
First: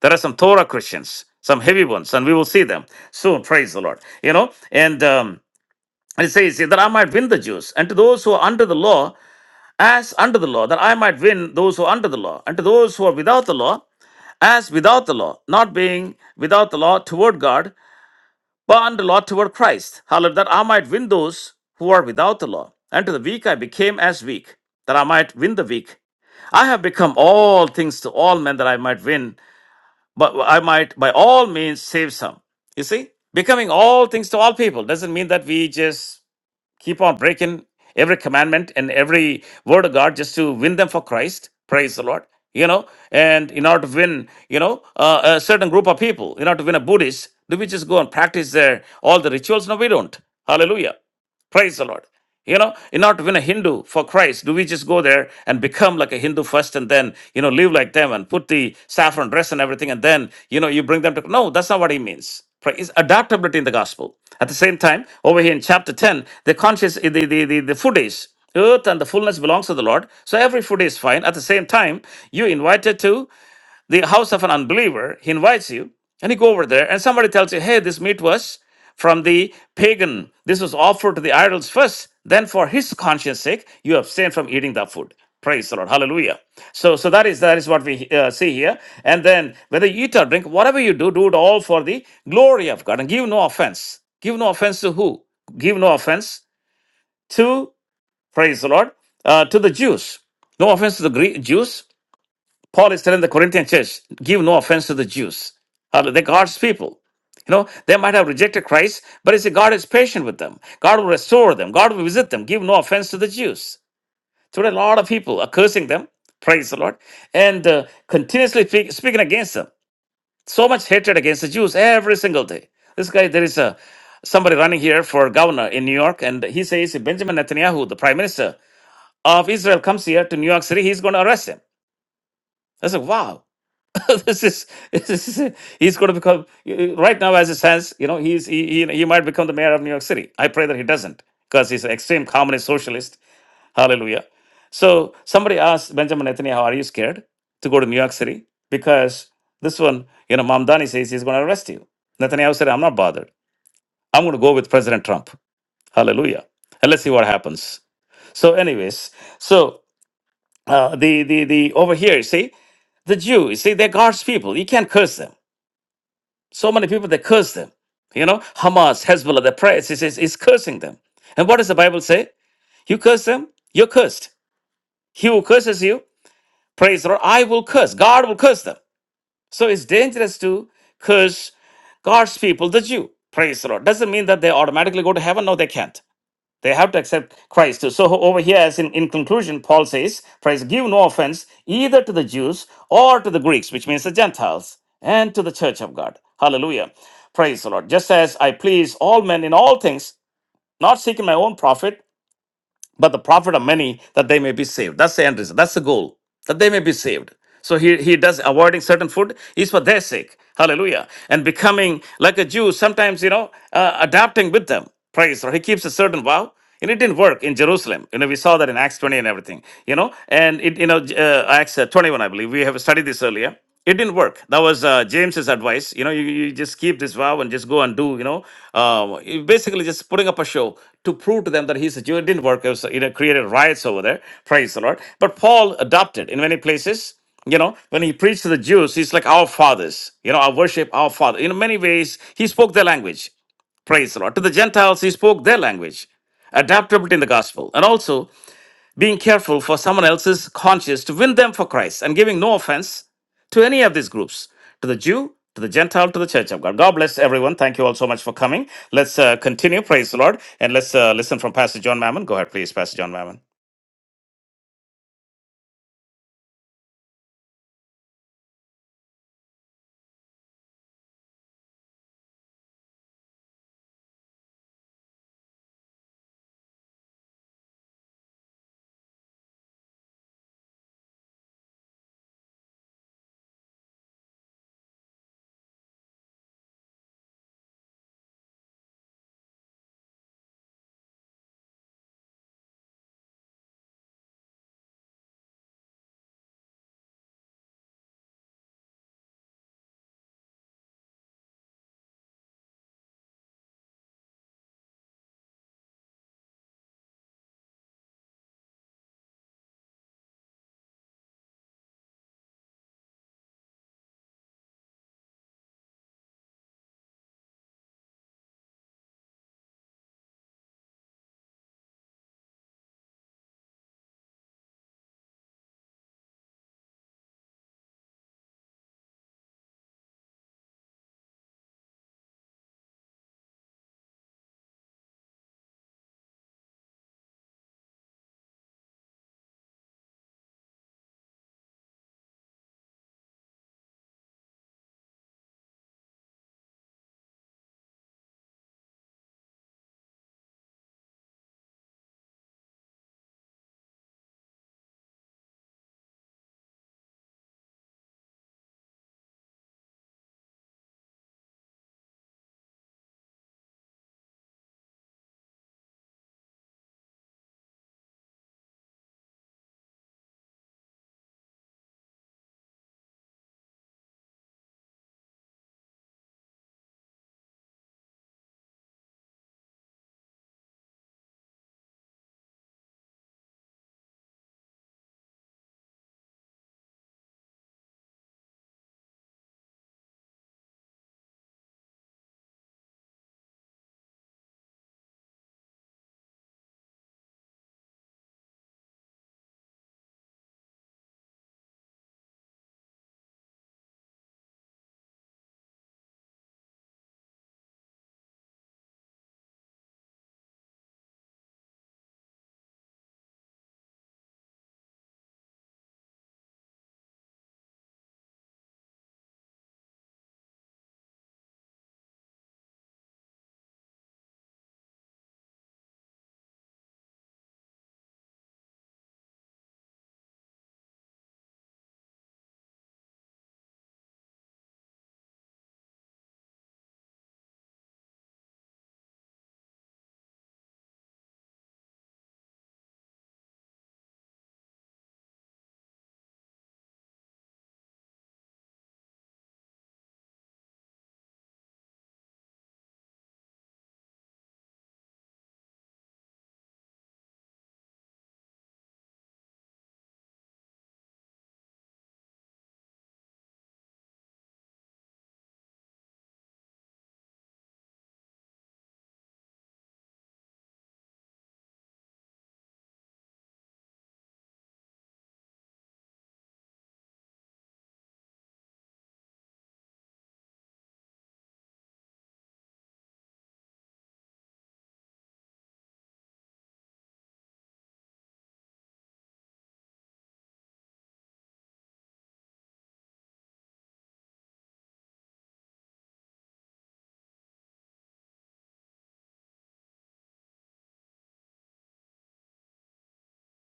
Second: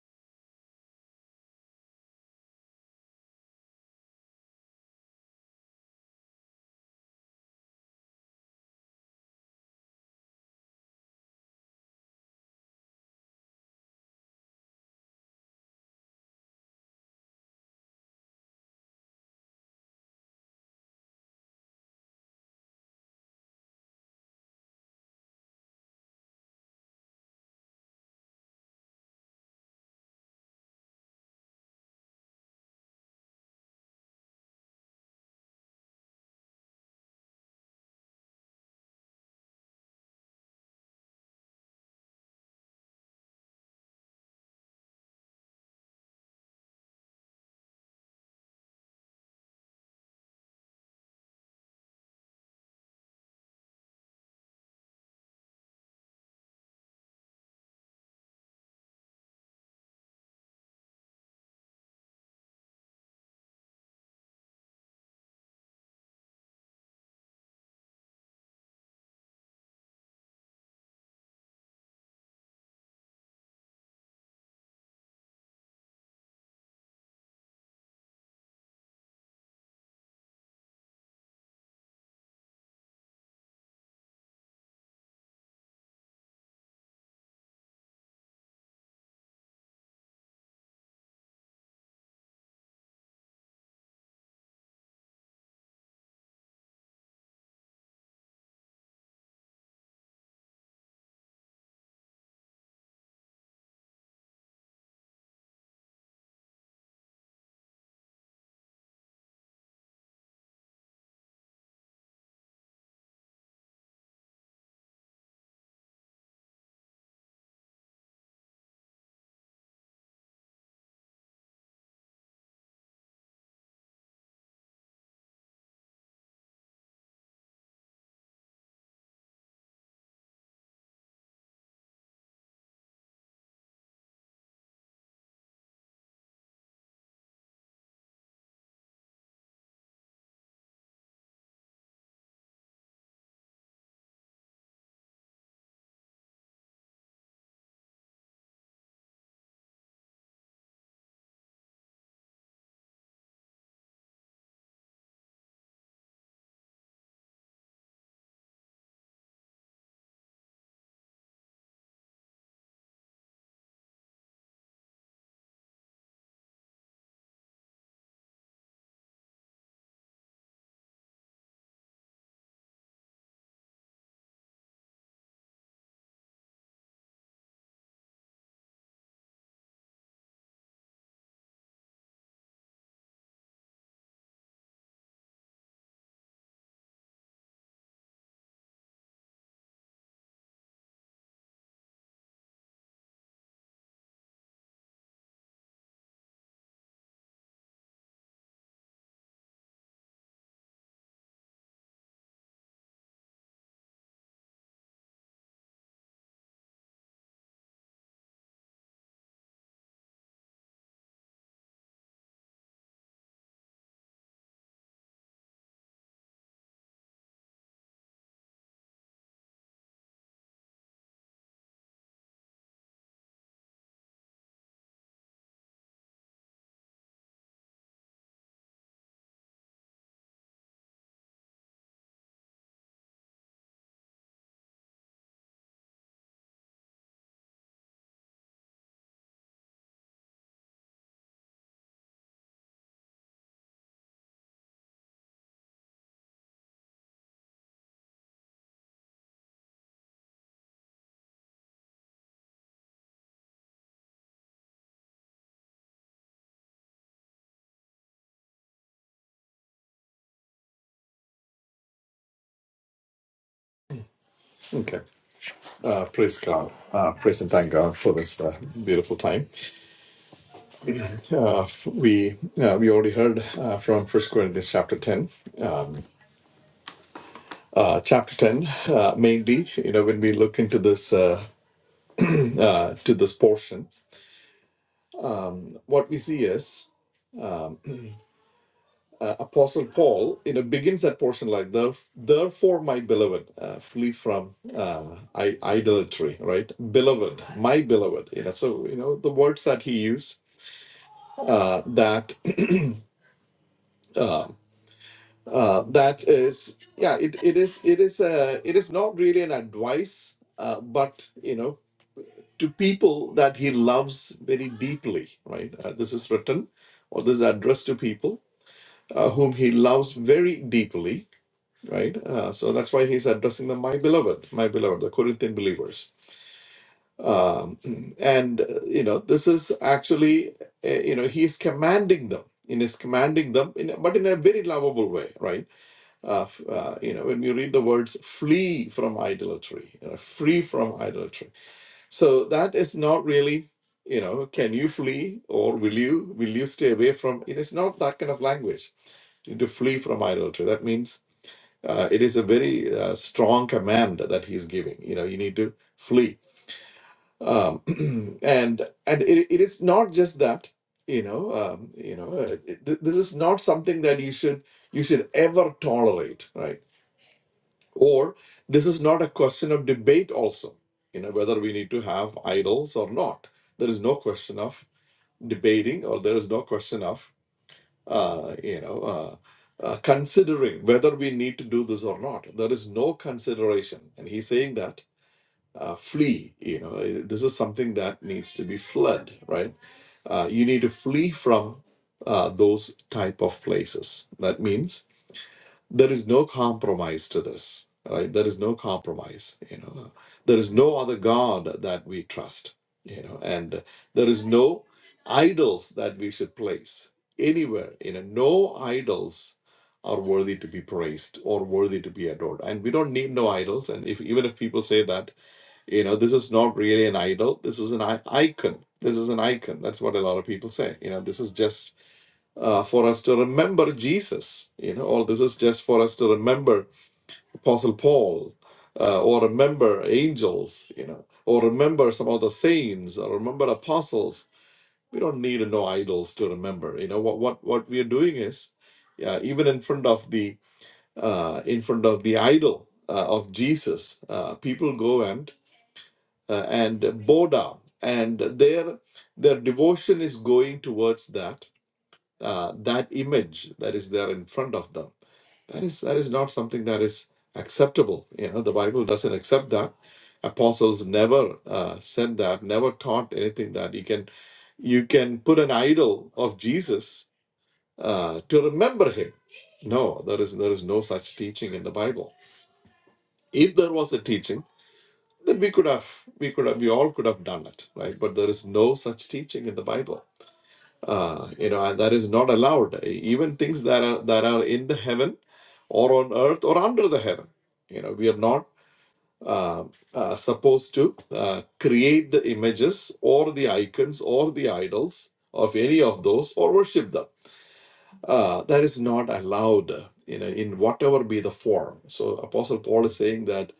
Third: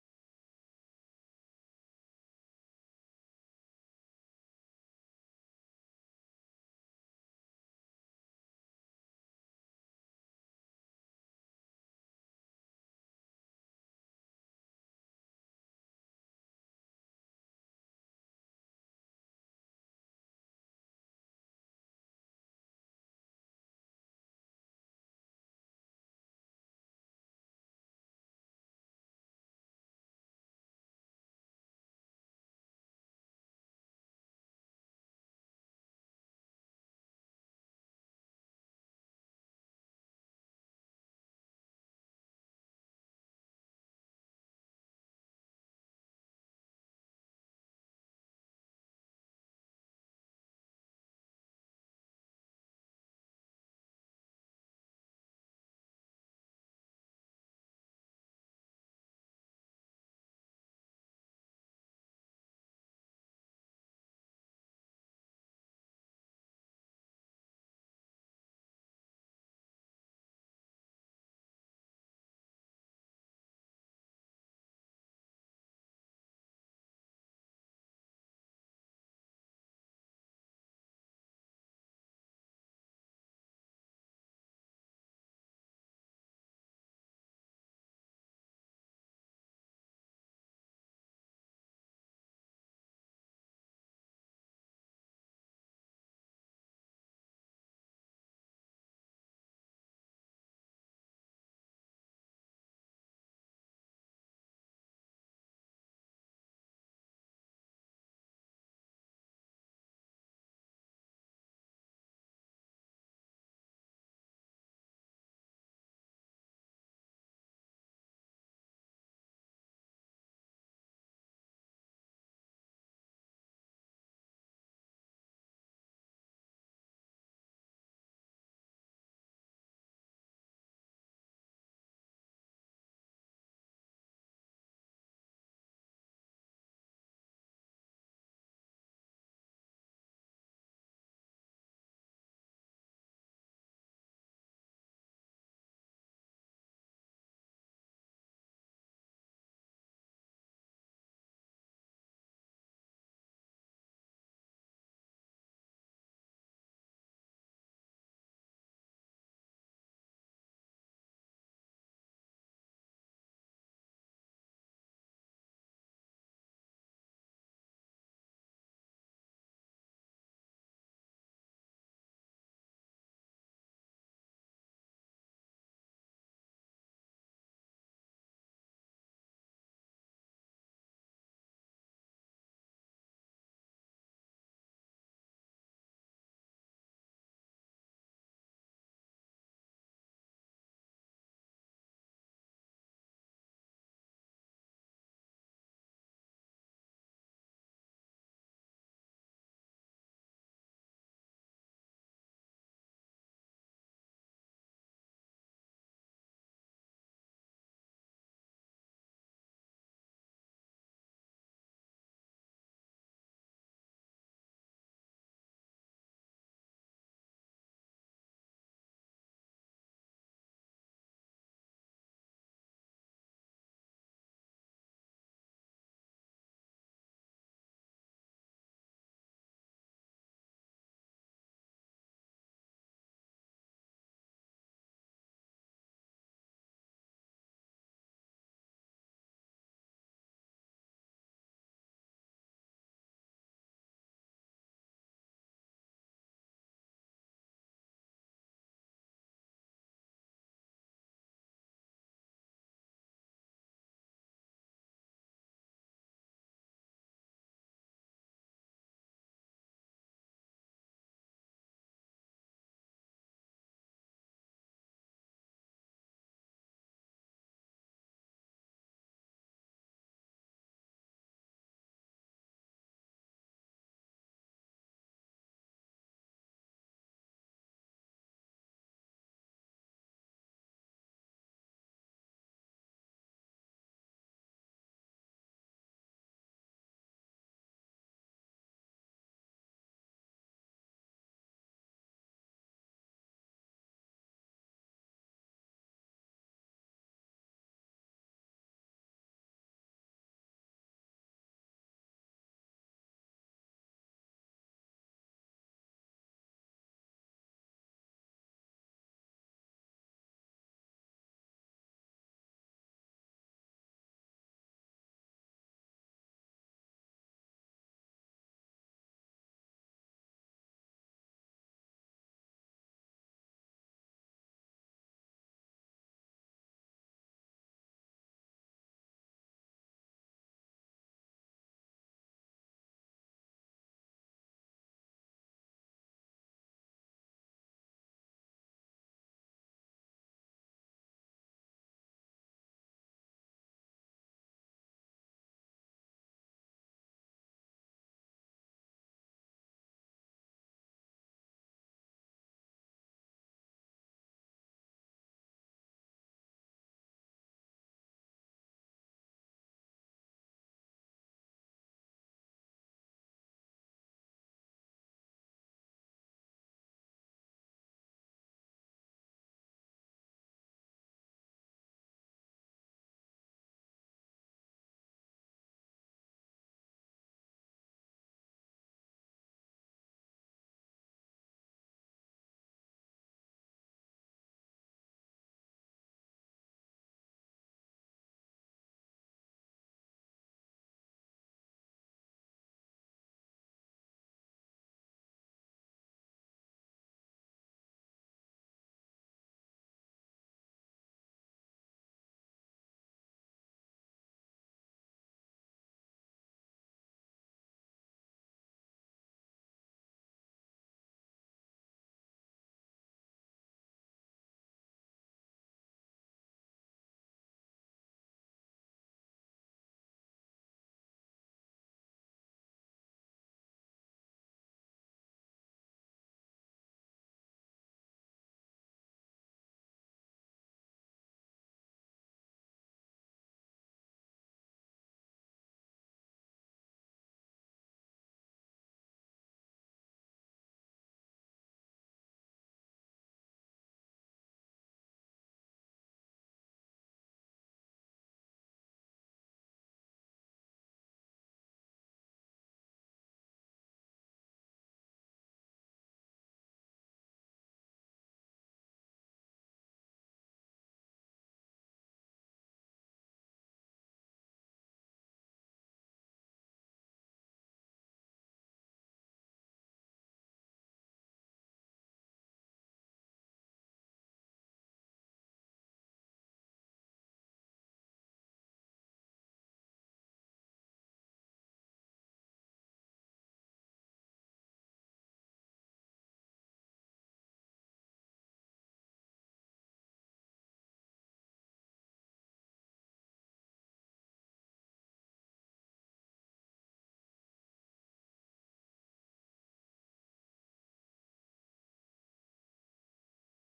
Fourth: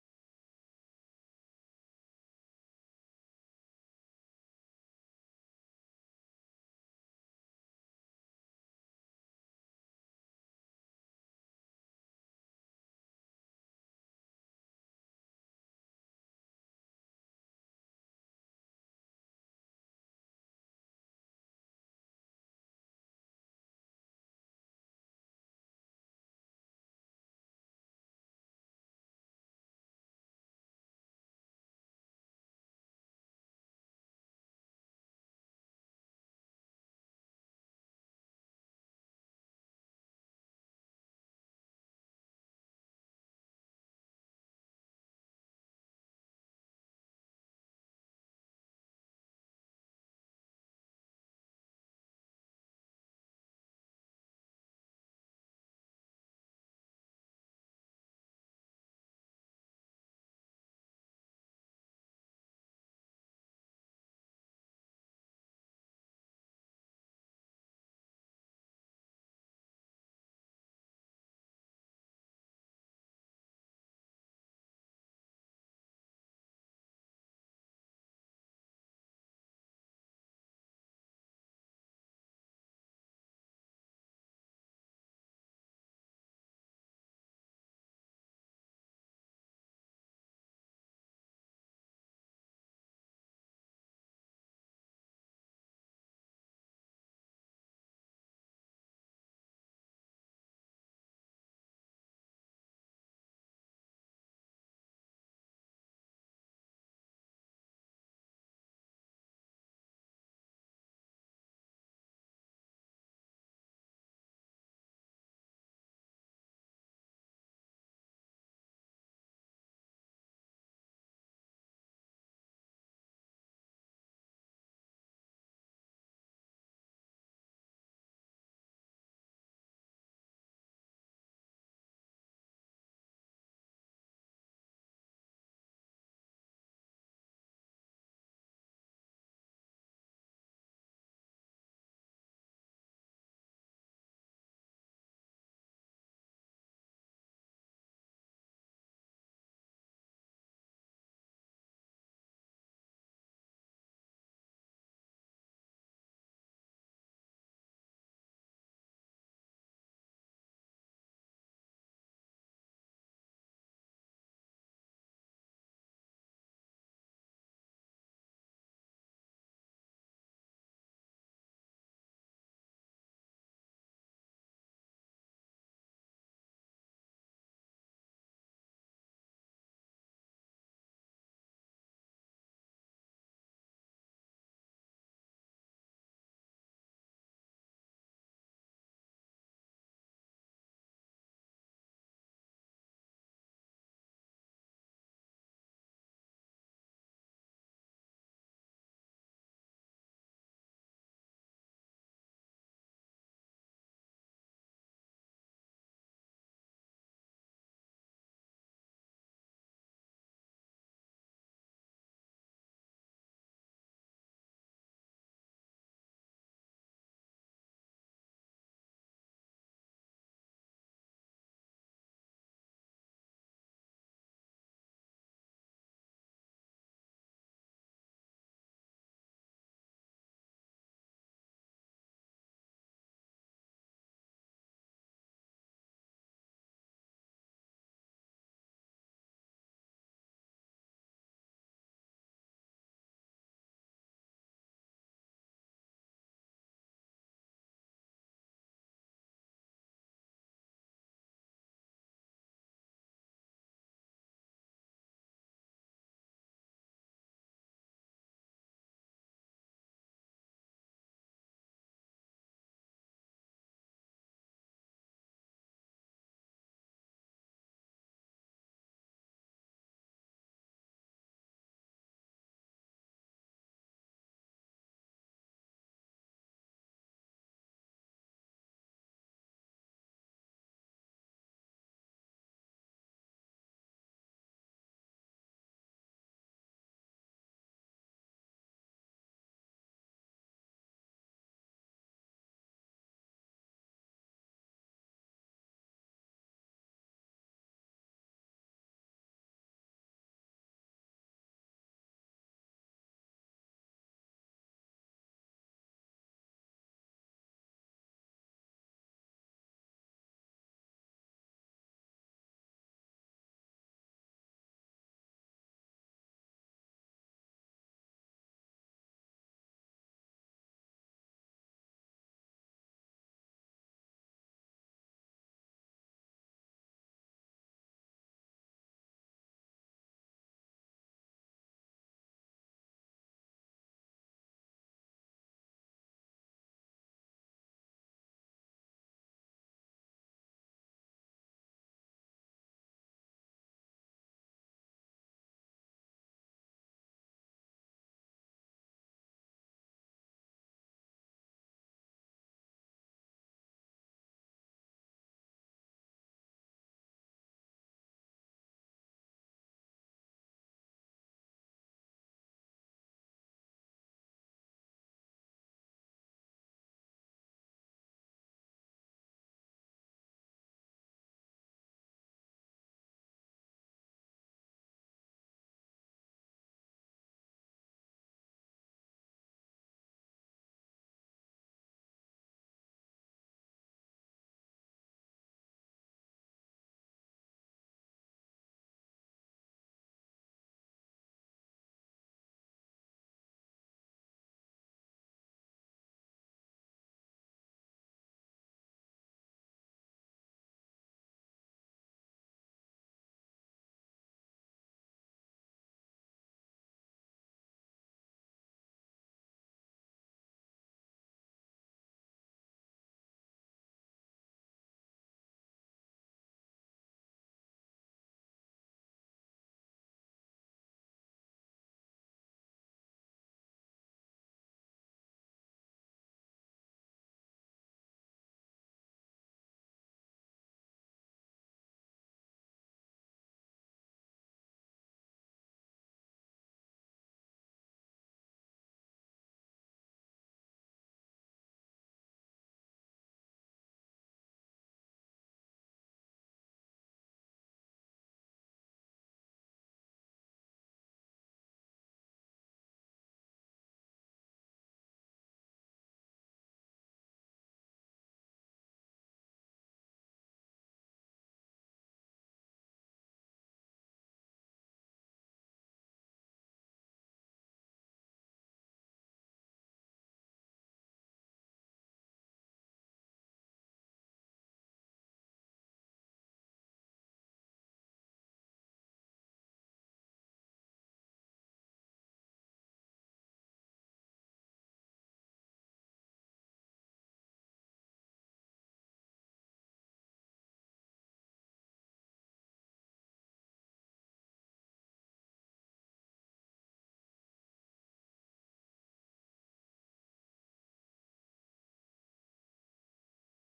A: There are some Torah Christians, some heavy ones, and we will see them soon. Praise the Lord. You know, and um, it says that I might win the Jews, and to those who are under the law, as under the law, that I might win those who are under the law, and to those who are without the law, as without the law, not being without the law toward God, but under law toward Christ. Hallelujah, that I might win those who are without the law. And to the weak I became as weak, that I might win the weak. I have become all things to all men that I might win, but I might by all means save some. You see? Becoming all things to all people doesn't mean that we just keep on breaking every commandment and every word of God just to win them for Christ. Praise the Lord. You know, and in order to win, you know, uh, a certain group of people, in order to win a Buddhist, do we just go and practice their all the rituals? No, we don't. Hallelujah. Praise the Lord. You know, in order to win a Hindu for Christ, do we just go there and become like a Hindu first and then, you know, live like them and put the saffron dress and everything and then, you know, you bring them to. No, that's not what he means. It's adaptability in the gospel. At the same time, over here in chapter 10, the conscious, the, the, the, the food is earth and the fullness belongs to the Lord. So every food is fine. At the same time, you invited to the house of an unbeliever, he invites you, and you go over there, and somebody tells you, hey, this meat was from the pagan. This was offered to the idols first. Then, for his conscience sake, you abstain from eating that food. Praise the Lord. Hallelujah. So, so that is that is what we uh, see here. And then, whether you eat or drink, whatever you do, do it all for the glory of God, and give no offense. Give no offense to who? Give no offense to praise the Lord uh, to the Jews. No offense to the Greek Jews Paul is telling the Corinthian church, give no offense to the Jews. Uh, They're God's people. You know, they might have rejected Christ, but you see, God is patient with them. God will restore them. God will visit them. Give no offense to the Jews. Today, a lot of people are cursing them, praise the Lord, and uh, continuously speak, speaking against them. So much hatred against the Jews every single day. This guy, there is a somebody running here for governor in New York, and he says if Benjamin Netanyahu, the prime minister of Israel, comes here to New York City, he's going to arrest him. I said, wow. this is this is he's going to become right now as it stands you know he's he, he he might become the mayor of new york city i pray that he doesn't because he's an extreme communist socialist hallelujah so somebody asked benjamin netanyahu are you scared to go to new york city because this one you know mamdani says he's going to arrest you netanyahu said i'm not bothered i'm going to go with president trump hallelujah and let's see what happens so anyways so uh, the the the over here you see the jews you see they're god's people you can't curse them So many people they curse them. You know, Hamas, Hezbollah, their prayers is, is, is cursing them. And what does the Bible say? You curse them, you're cursed. He who curses you, praise the Lord, I will curse. God will curse them. So it's dangerous to curse God's people, the Jew. Praise the Lord. Doesn't mean that they automatically go to heaven. No, they can't. They have to accept Christ. So over here, as in, in conclusion, Paul says, Christ give no offense either to the Jews or to the Greeks, which means the Gentiles, and to the church of God. Hallelujah. Praise the Lord. Just as I please all men in all things, not seeking my own profit, but the profit of many that they may be saved. That's the end result. That's the goal that they may be saved. So he, he does avoiding certain food is for their sake. Hallelujah. And becoming like a Jew, sometimes, you know, uh, adapting with them. Praise. Or he keeps a certain vow. And it didn't work in Jerusalem. You know, we saw that in Acts 20 and everything, you know, and it, you know, uh, Acts uh, 21, I believe. We have studied this earlier it didn't work that was uh, james's advice you know you, you just keep this vow and just go and do you know um, you basically just putting up a show to prove to them that he's a jew it didn't work it was you know created riots over there praise the lord but paul adopted in many places you know when he preached to the jews he's like our fathers you know i worship our father in many ways he spoke their language praise the lord to the gentiles he spoke their language adaptability in the gospel and also being careful for someone else's conscience to win them for Christ and giving no offense to any of these groups, to the Jew, to the Gentile, to the Church of God. God bless everyone. Thank you all so much for coming. Let's uh, continue. Praise the Lord. And let's uh, listen from Pastor John Mammon. Go ahead, please, Pastor John Mammon.
B: okay. Uh, praise God. Uh, praise and thank God for this uh, beautiful time. Uh, we uh, we already heard uh, from First Corinthians chapter ten. uh, chapter 10 uh, mainly you know when we look into this uh, uh, to this portion what we see is apostle paul you know begins that portion like "Theref- therefore my beloved uh, flee from uh, I- idolatry right beloved my beloved you know so you know the words that he used uh, that uh, that is yeah it, it is it is uh, it is not really an advice uh, but you know to people that he loves very deeply, right? Uh, this is written, or this is addressed to people uh, whom he loves very deeply, right? Uh, so that's why he's addressing them, my beloved, my beloved, the Corinthian believers. And, uh, you know, this is actually, uh, you know, he's commanding them. In his commanding them, in, but in a very lovable way, right? Uh, f- uh, you know, when you read the words "flee from idolatry," you know, free from idolatry So that is not really, you know, can you flee or will you will you stay away from? It is not that kind of language. To flee from idolatry, that means uh, it is a very uh, strong command that he's giving. You know, you need to flee, um, and and it, it is not just that. You know, um, you know, uh, it- th- this is not something that you should you should ever tolerate, right? Or this is not a question of debate, also, you know, whether we need to have idols or not. There is no question of debating, or there is no question of, uh, you know, uh, uh, considering whether we need to do this or not. There is no consideration. And he's saying that uh, flee, you know, eh, this is something that needs to be fled, right? Uh, you need to flee from uh, those type of places. That means there is no compromise to this right there is no compromise you know there is no other god that we trust you know and there is no idols that we should place anywhere you know no idols are worthy to be praised or worthy to be adored and we don't need no idols and if even if people say that you know this is not really an idol this is an i- icon this is an icon that's what a lot of people say you know this is just uh, for us to remember Jesus. You know, all this is just for us to remember Apostle Paul, uh, or remember angels. You know, or remember some of the saints, or remember apostles. We don't need no idols to remember. You know what what what we are doing is, uh, even in front of the uh, in front of the idol uh, of Jesus, uh, people go and uh, and bow down, and their their devotion is going towards that uh, that image that is there in front of them. That is that is not something that is acceptable. You know, the Bible doesn't accept that. Apostles never uh, said that. Never taught anything that you can you can put an idol of Jesus uh, to remember him. No, there is there is no such teaching in the Bible. If there was a teaching, then we could have we could have we all could have done it, right? But there is no such teaching in the Bible uh, you know, and that is not allowed. E, Even things that are that are in the heaven, or on earth, or under the heaven. You know, we are not uh, uh, supposed to uh, create the images or the icons or the idols of any of those or worship them. Uh, that is not allowed. You know, in whatever be the form. So Apostle Paul is saying that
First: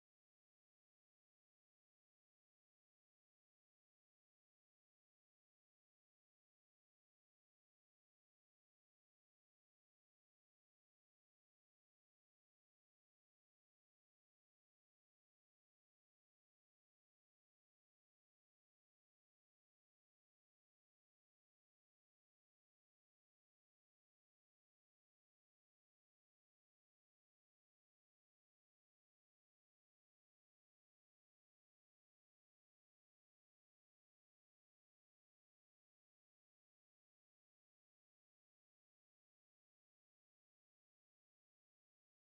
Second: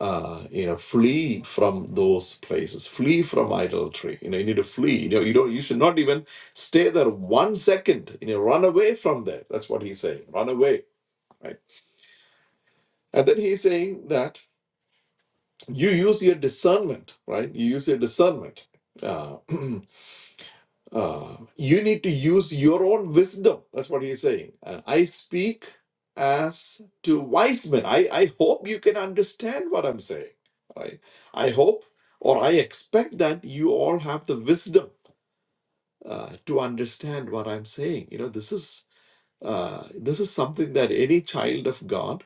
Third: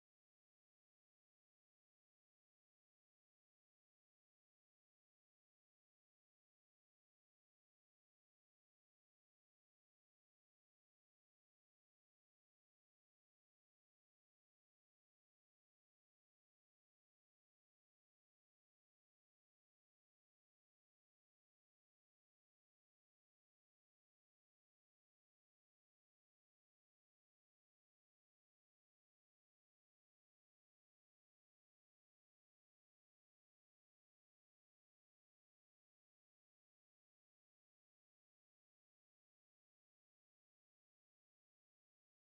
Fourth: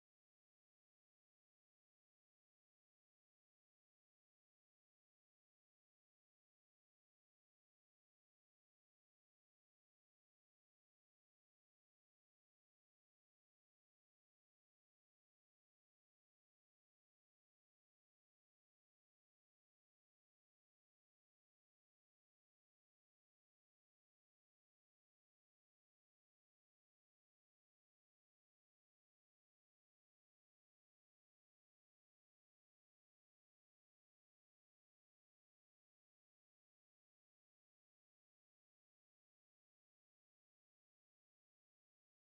B: uh, you know, flee from those places, flee from idolatry. You know, you need to flee. You know, you don't, you should not even stay there one second. You know, run away from there. That's what he's saying. Run away, right? And then he's saying that you use your discernment, right? You use your discernment. Uh, Uh, you need to use your own wisdom. That's what he's saying. Uh, I speak as to wise men. I, I hope you can understand what I'm saying. Right? I hope or I expect that you all have the wisdom uh, to understand what I'm saying. You know, this is uh, this is something that any child of God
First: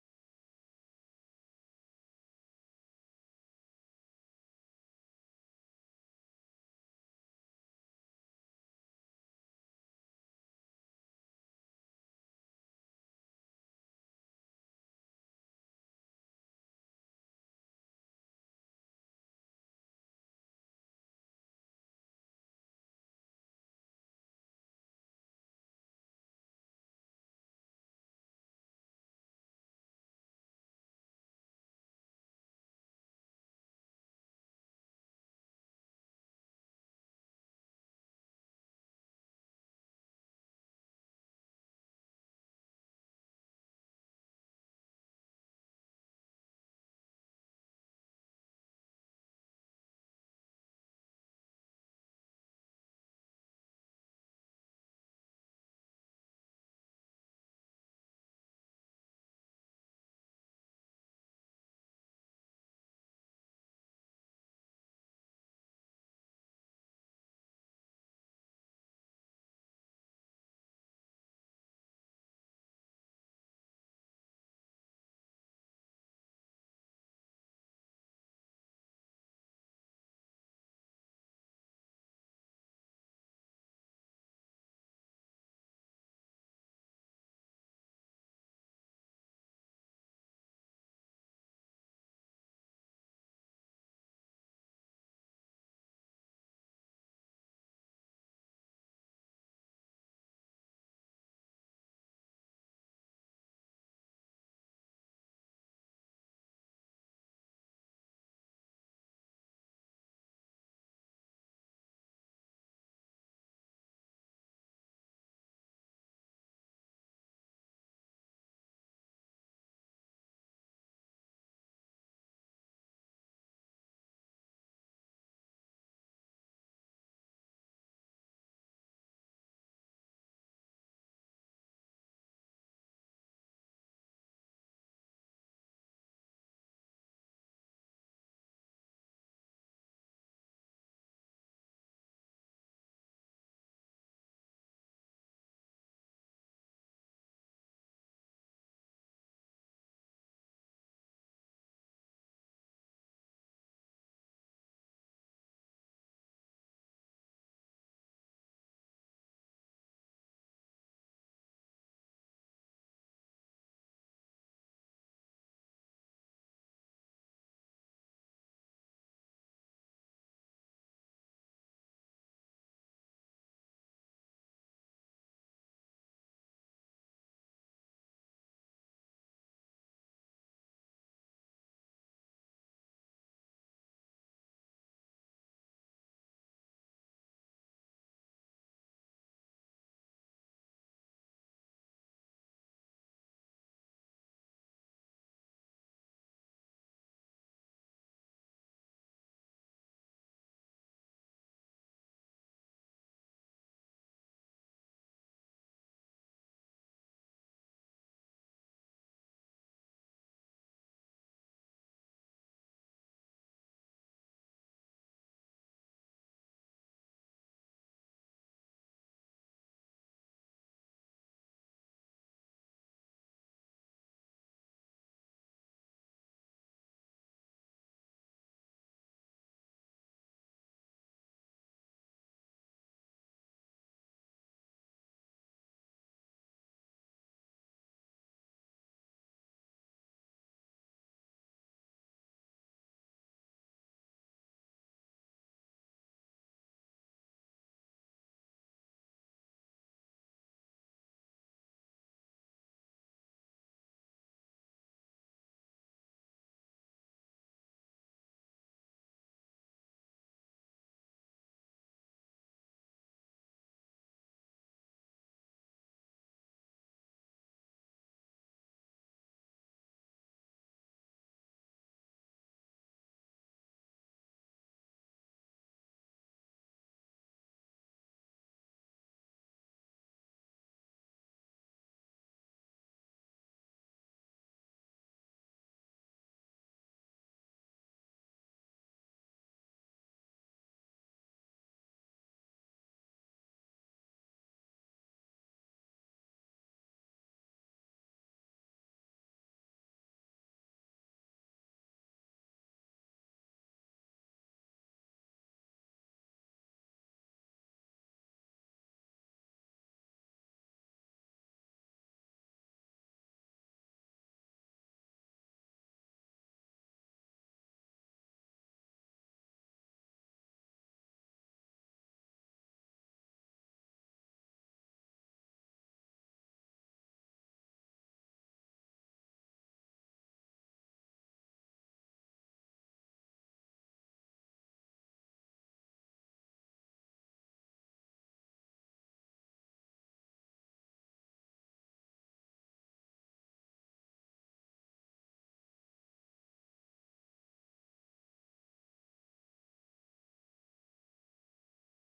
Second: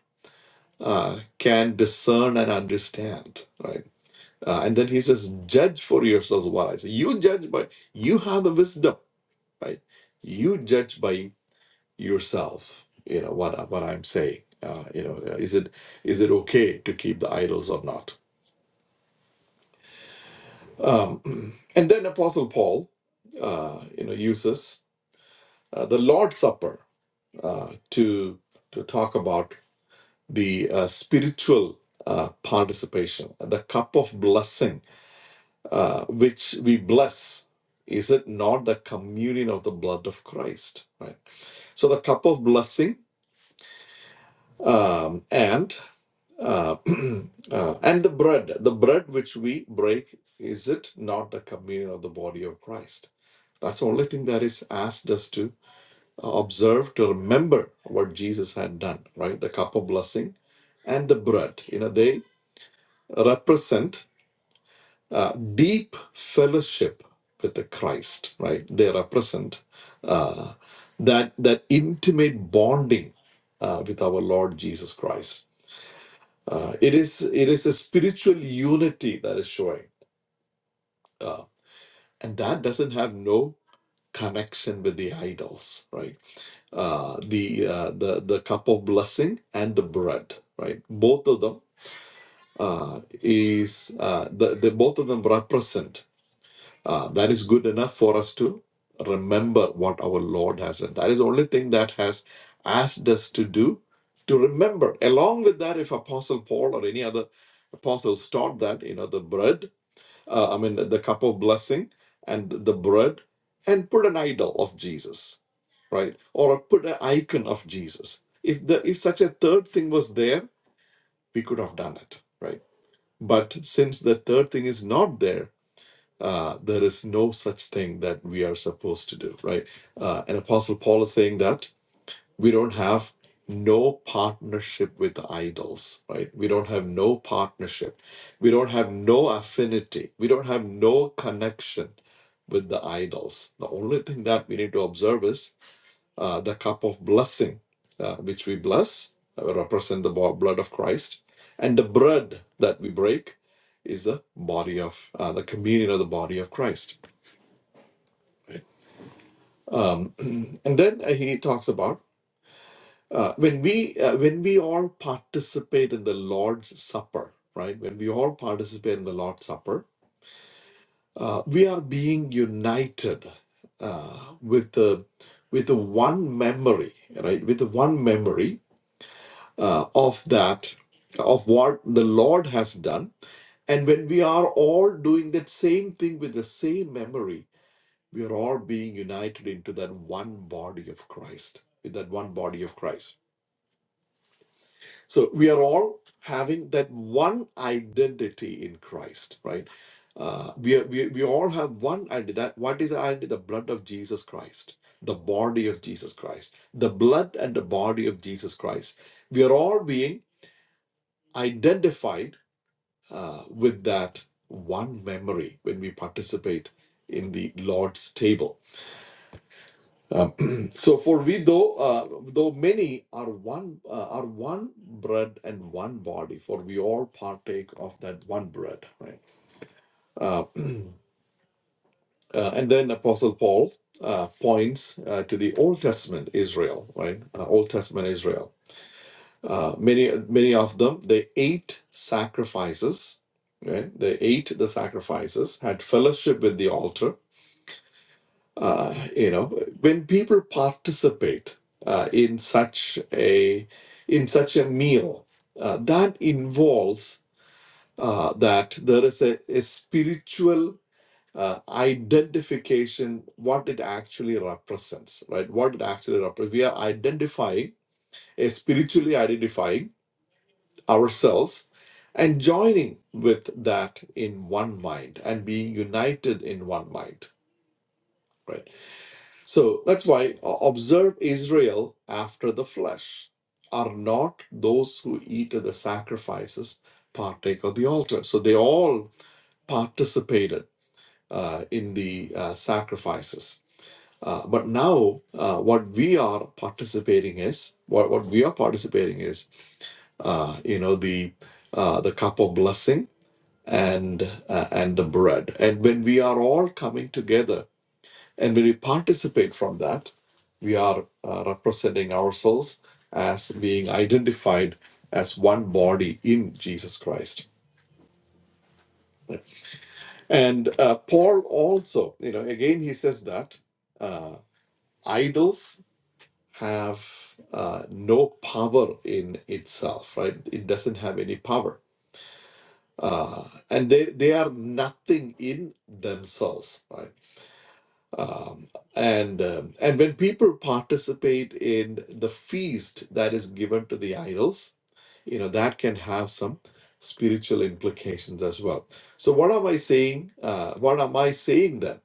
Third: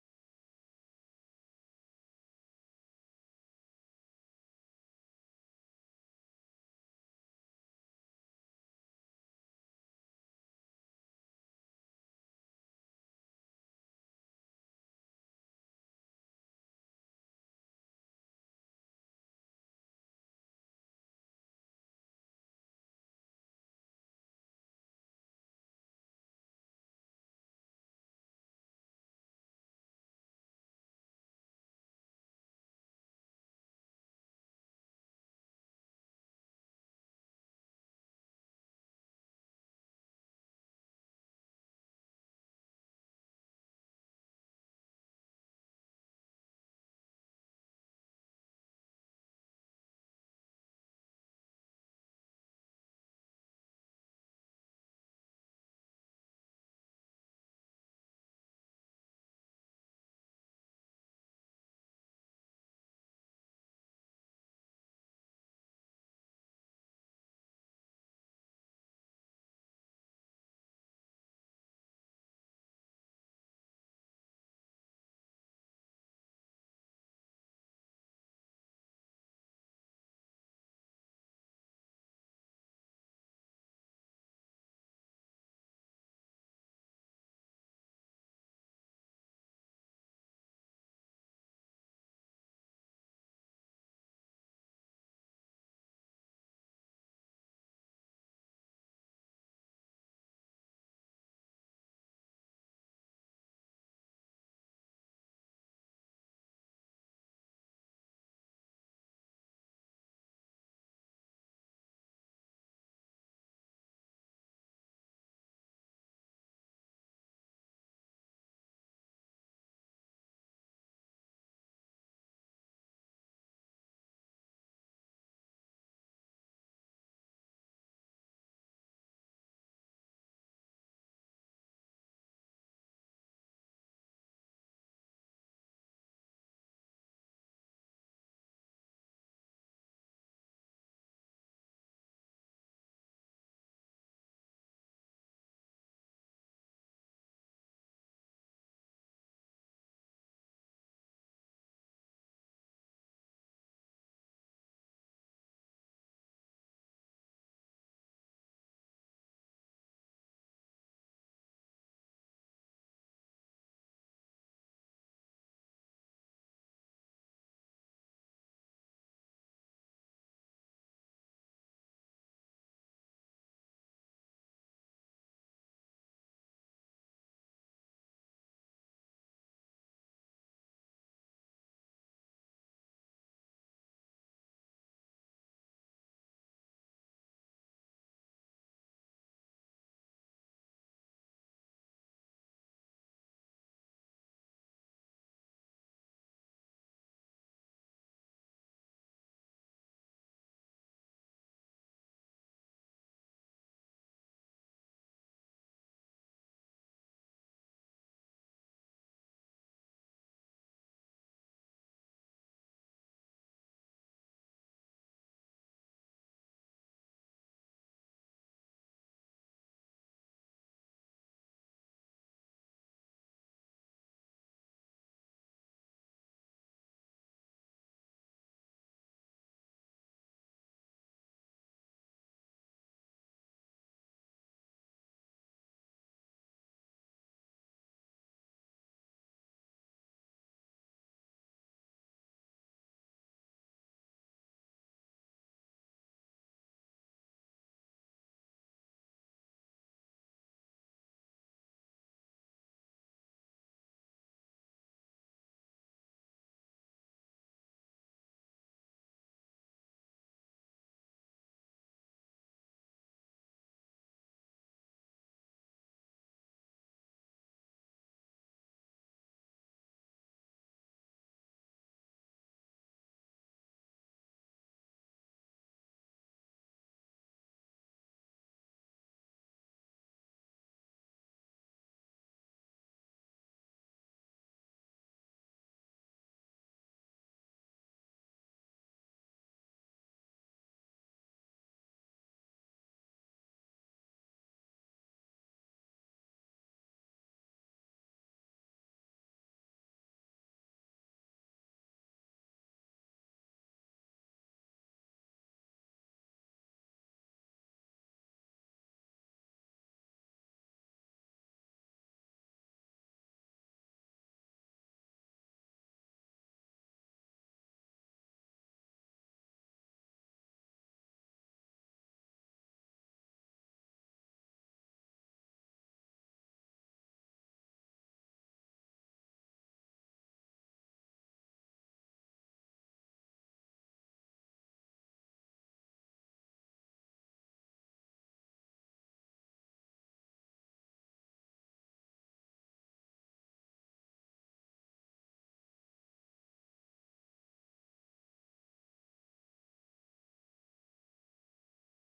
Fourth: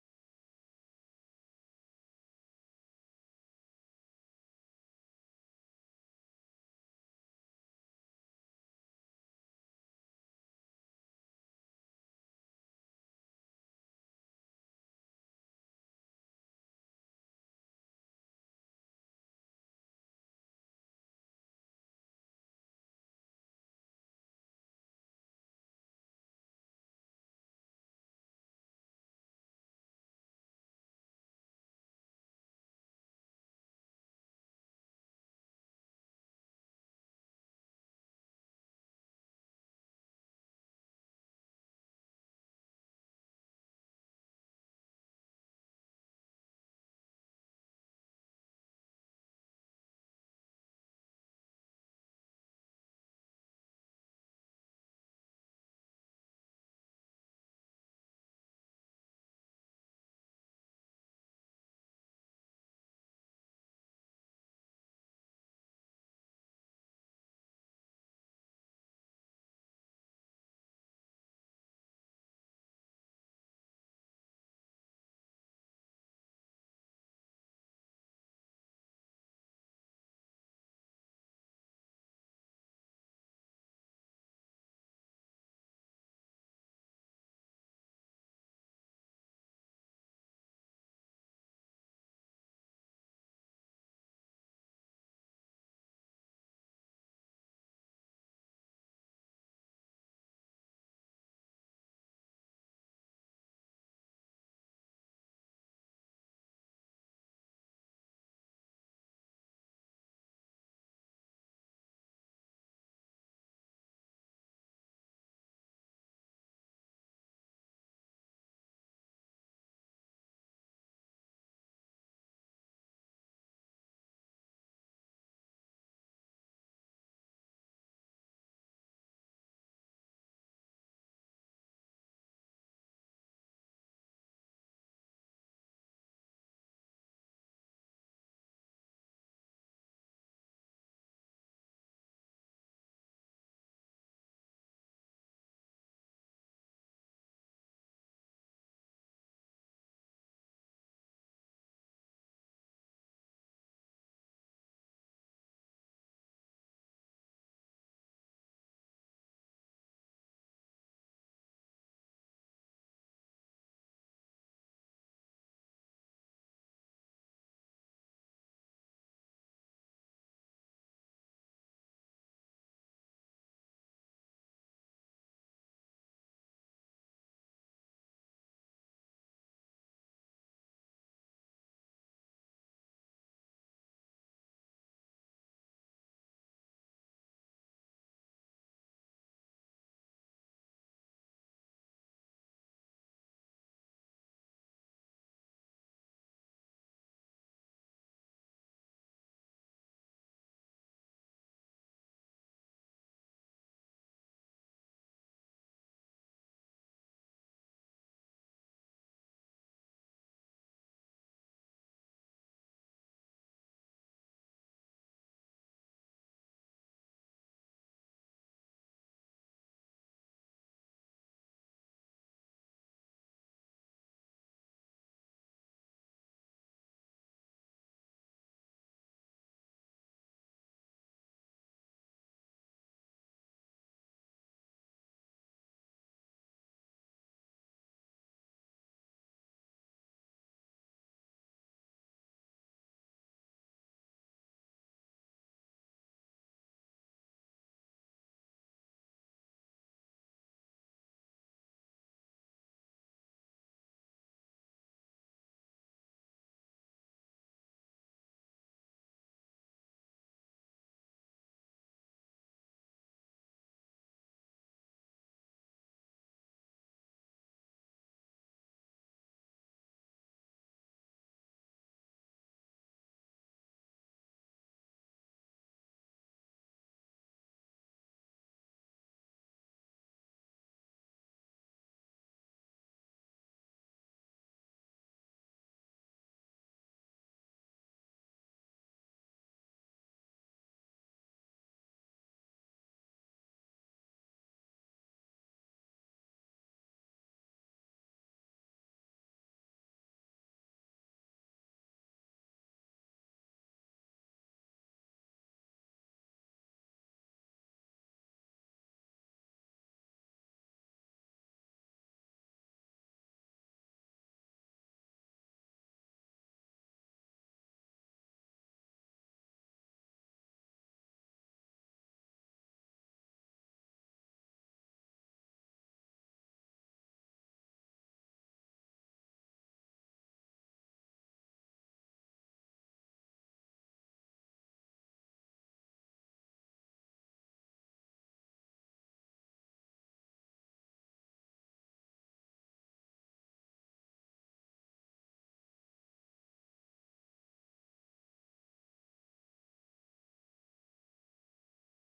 B: uh, can discern and understand. Right? Uh, and then he says, judge for yourselves what I say. You judge, but you have the wisdom right? You judge by yourself, you know, what, what I'm saying. Uh, you know, uh, is it is it okay to keep the idols or not? Um, and then Apostle Paul, uh, you know, uses uh, the Lord's Supper uh, to to talk about the uh, spiritual uh, participation, the cup of blessing uh, which we bless. Is it not the communion of the blood of Christ? Right. So the cup of blessing um, and uh, uh, and the bread the bread which we break is it not the communion of the body of christ that's the only thing that is asked us to uh, observe to remember what jesus had done right the cup of blessing and the bread you know they represent uh, deep fellowship with the christ right they represent uh, that that intimate bonding uh, with our lord jesus christ Uh, it is it is a spiritual unity that is showing, uh, and that doesn't have no connection with the idols, right? Uh, the uh, the the cup of blessing and the bread, right? Both of them uh, is uh, the, the both of them represent. Uh, that is good enough for us to remember what our Lord has done. That is the only thing that has asked us to do to remember. Along with that, if Apostle Paul or any other apostles taught that you know the bread uh, I mean, the cup of blessing and the bread, and put an idol of Jesus, right? Or put an icon of Jesus. If the if such a third thing was there, we could have done it, right? But since the third thing is not there, uh, there is no such thing that we are supposed to do, right? Uh, and Apostle Paul is saying that we don't have no partnership with the idols right we don't have no partnership we don't have no affinity we don't have no connection with the idols the only thing that we need to observe is uh, the cup of blessing uh, which we bless uh, represent the bo- blood of christ and the bread that we break is the body of uh, the communion of the body of christ and then uh, he talks about Uh, when we uh, when we all participate in the Lord's Supper, right? When we all participate in the Lord's Supper, uh, we are being united uh, with the with the one memory, right? With the one memory uh, of that of what the Lord has done, and when we are all doing that same thing with the same memory, we are all being united into that one body of Christ, with that one body of Christ So we are all having that one identity in Christ, right? Uh, we, are, we we all have one identity. That what is the identity? The blood of Jesus Christ, the body of Jesus Christ, the blood and the body of Jesus Christ. We are all being identified uh, with that one memory when we participate in the Lord's table um, so for we though uh, though many are one uh, are one bread and one body for we all partake of that one bread right uh, uh, and then apostle paul uh, points uh, to the old testament israel right uh, old testament israel uh, many many of them they ate sacrifices right they ate the sacrifices had fellowship with the altar uh, you know when people participate uh, in such a in such a meal uh, that involves uh, that there is a, a spiritual uh, identification what it actually represents right what it actually represents we are identifying a spiritually identifying ourselves and joining with that in one mind and being united in one mind right So that's why uh, observe Israel after the flesh. Are not those who eat of the sacrifices partake of the altar? So they all participated uh, in the uh, sacrifices. Uh, but now, uh, what we are participating is what, what we are participating is, uh, you know, the uh, the cup of blessing and uh, and the bread. And when we are all coming together and when we participate from that, we are uh, representing ourselves as being identified as one body in Jesus Christ. And uh, Paul also, you know, again, he says that uh, idols have uh, no power in itself, right? It doesn't have any power. Uh, and they, they are nothing in themselves, right? Um, and um, and when people participate in the feast that is given to the idols, you know that can have some spiritual implications as well. So what am I saying? Uh, what am I saying then?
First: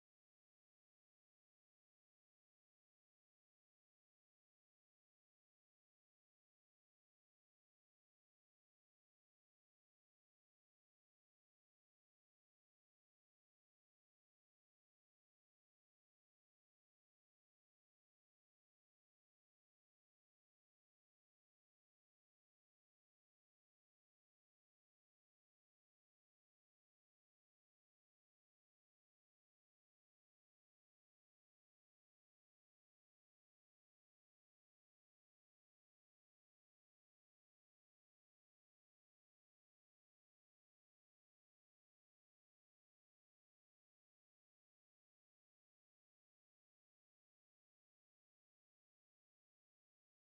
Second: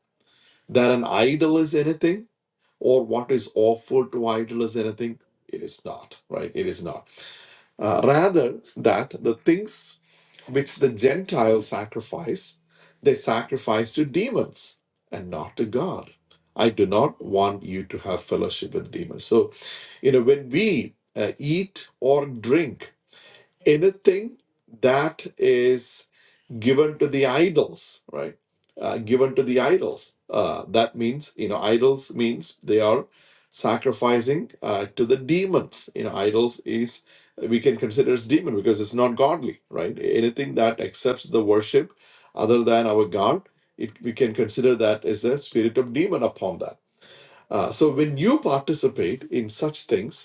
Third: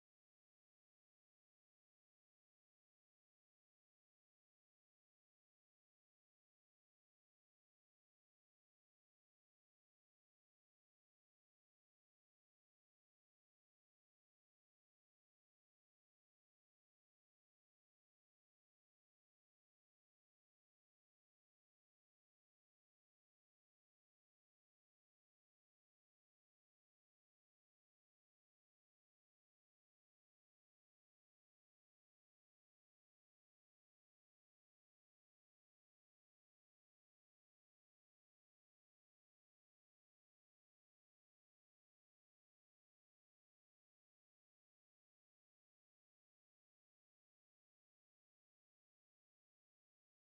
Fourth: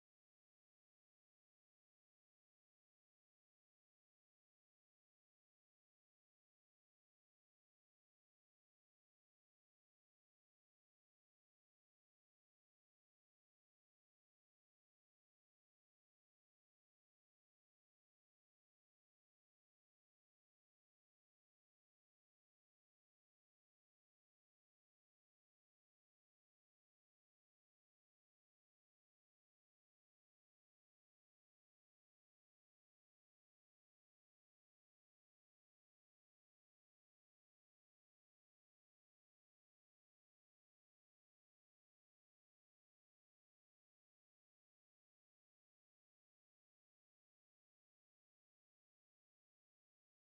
B: That an idol is anything, or what is offered to idol is anything? It is not, right? It is not. Uh, rather, that the things which the Gentiles sacrifice, they sacrifice to demons and not to God. I do not want you to have fellowship with demons. So, you know, when we uh, eat or drink anything that is given to the idols, right? Uh, given to the idols. Uh, that means, you know, idols means they are sacrificing uh, to the demons. You know, idols is we can consider as demon because it's not godly, right? Anything that accepts the worship other than our God, it, we can consider that as the spirit of demon upon that. Uh, so when you participate in such things,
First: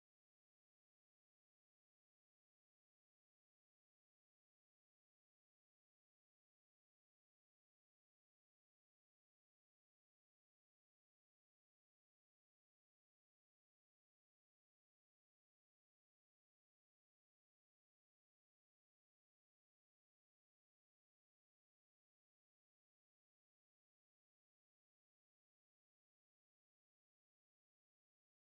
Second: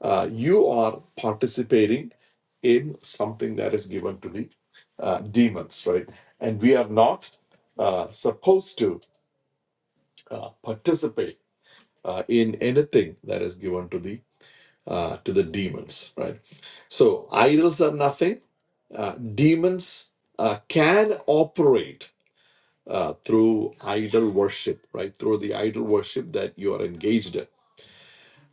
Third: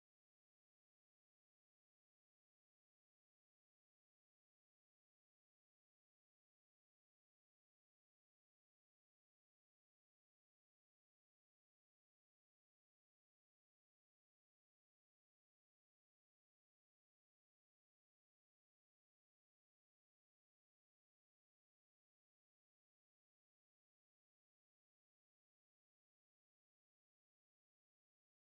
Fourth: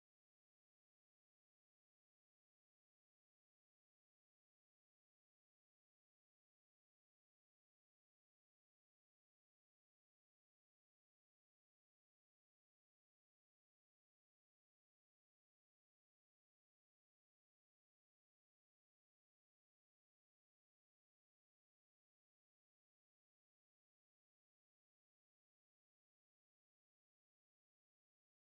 B: uh, you are participating in something that is given to the uh, demons, right? And we are not uh, supposed to uh, participate uh, in anything that is given to the uh, to the demons, right? So idols are nothing. Uh, demons uh, can operate uh, through idol worship, right? Through the idol worship that you are engaged in.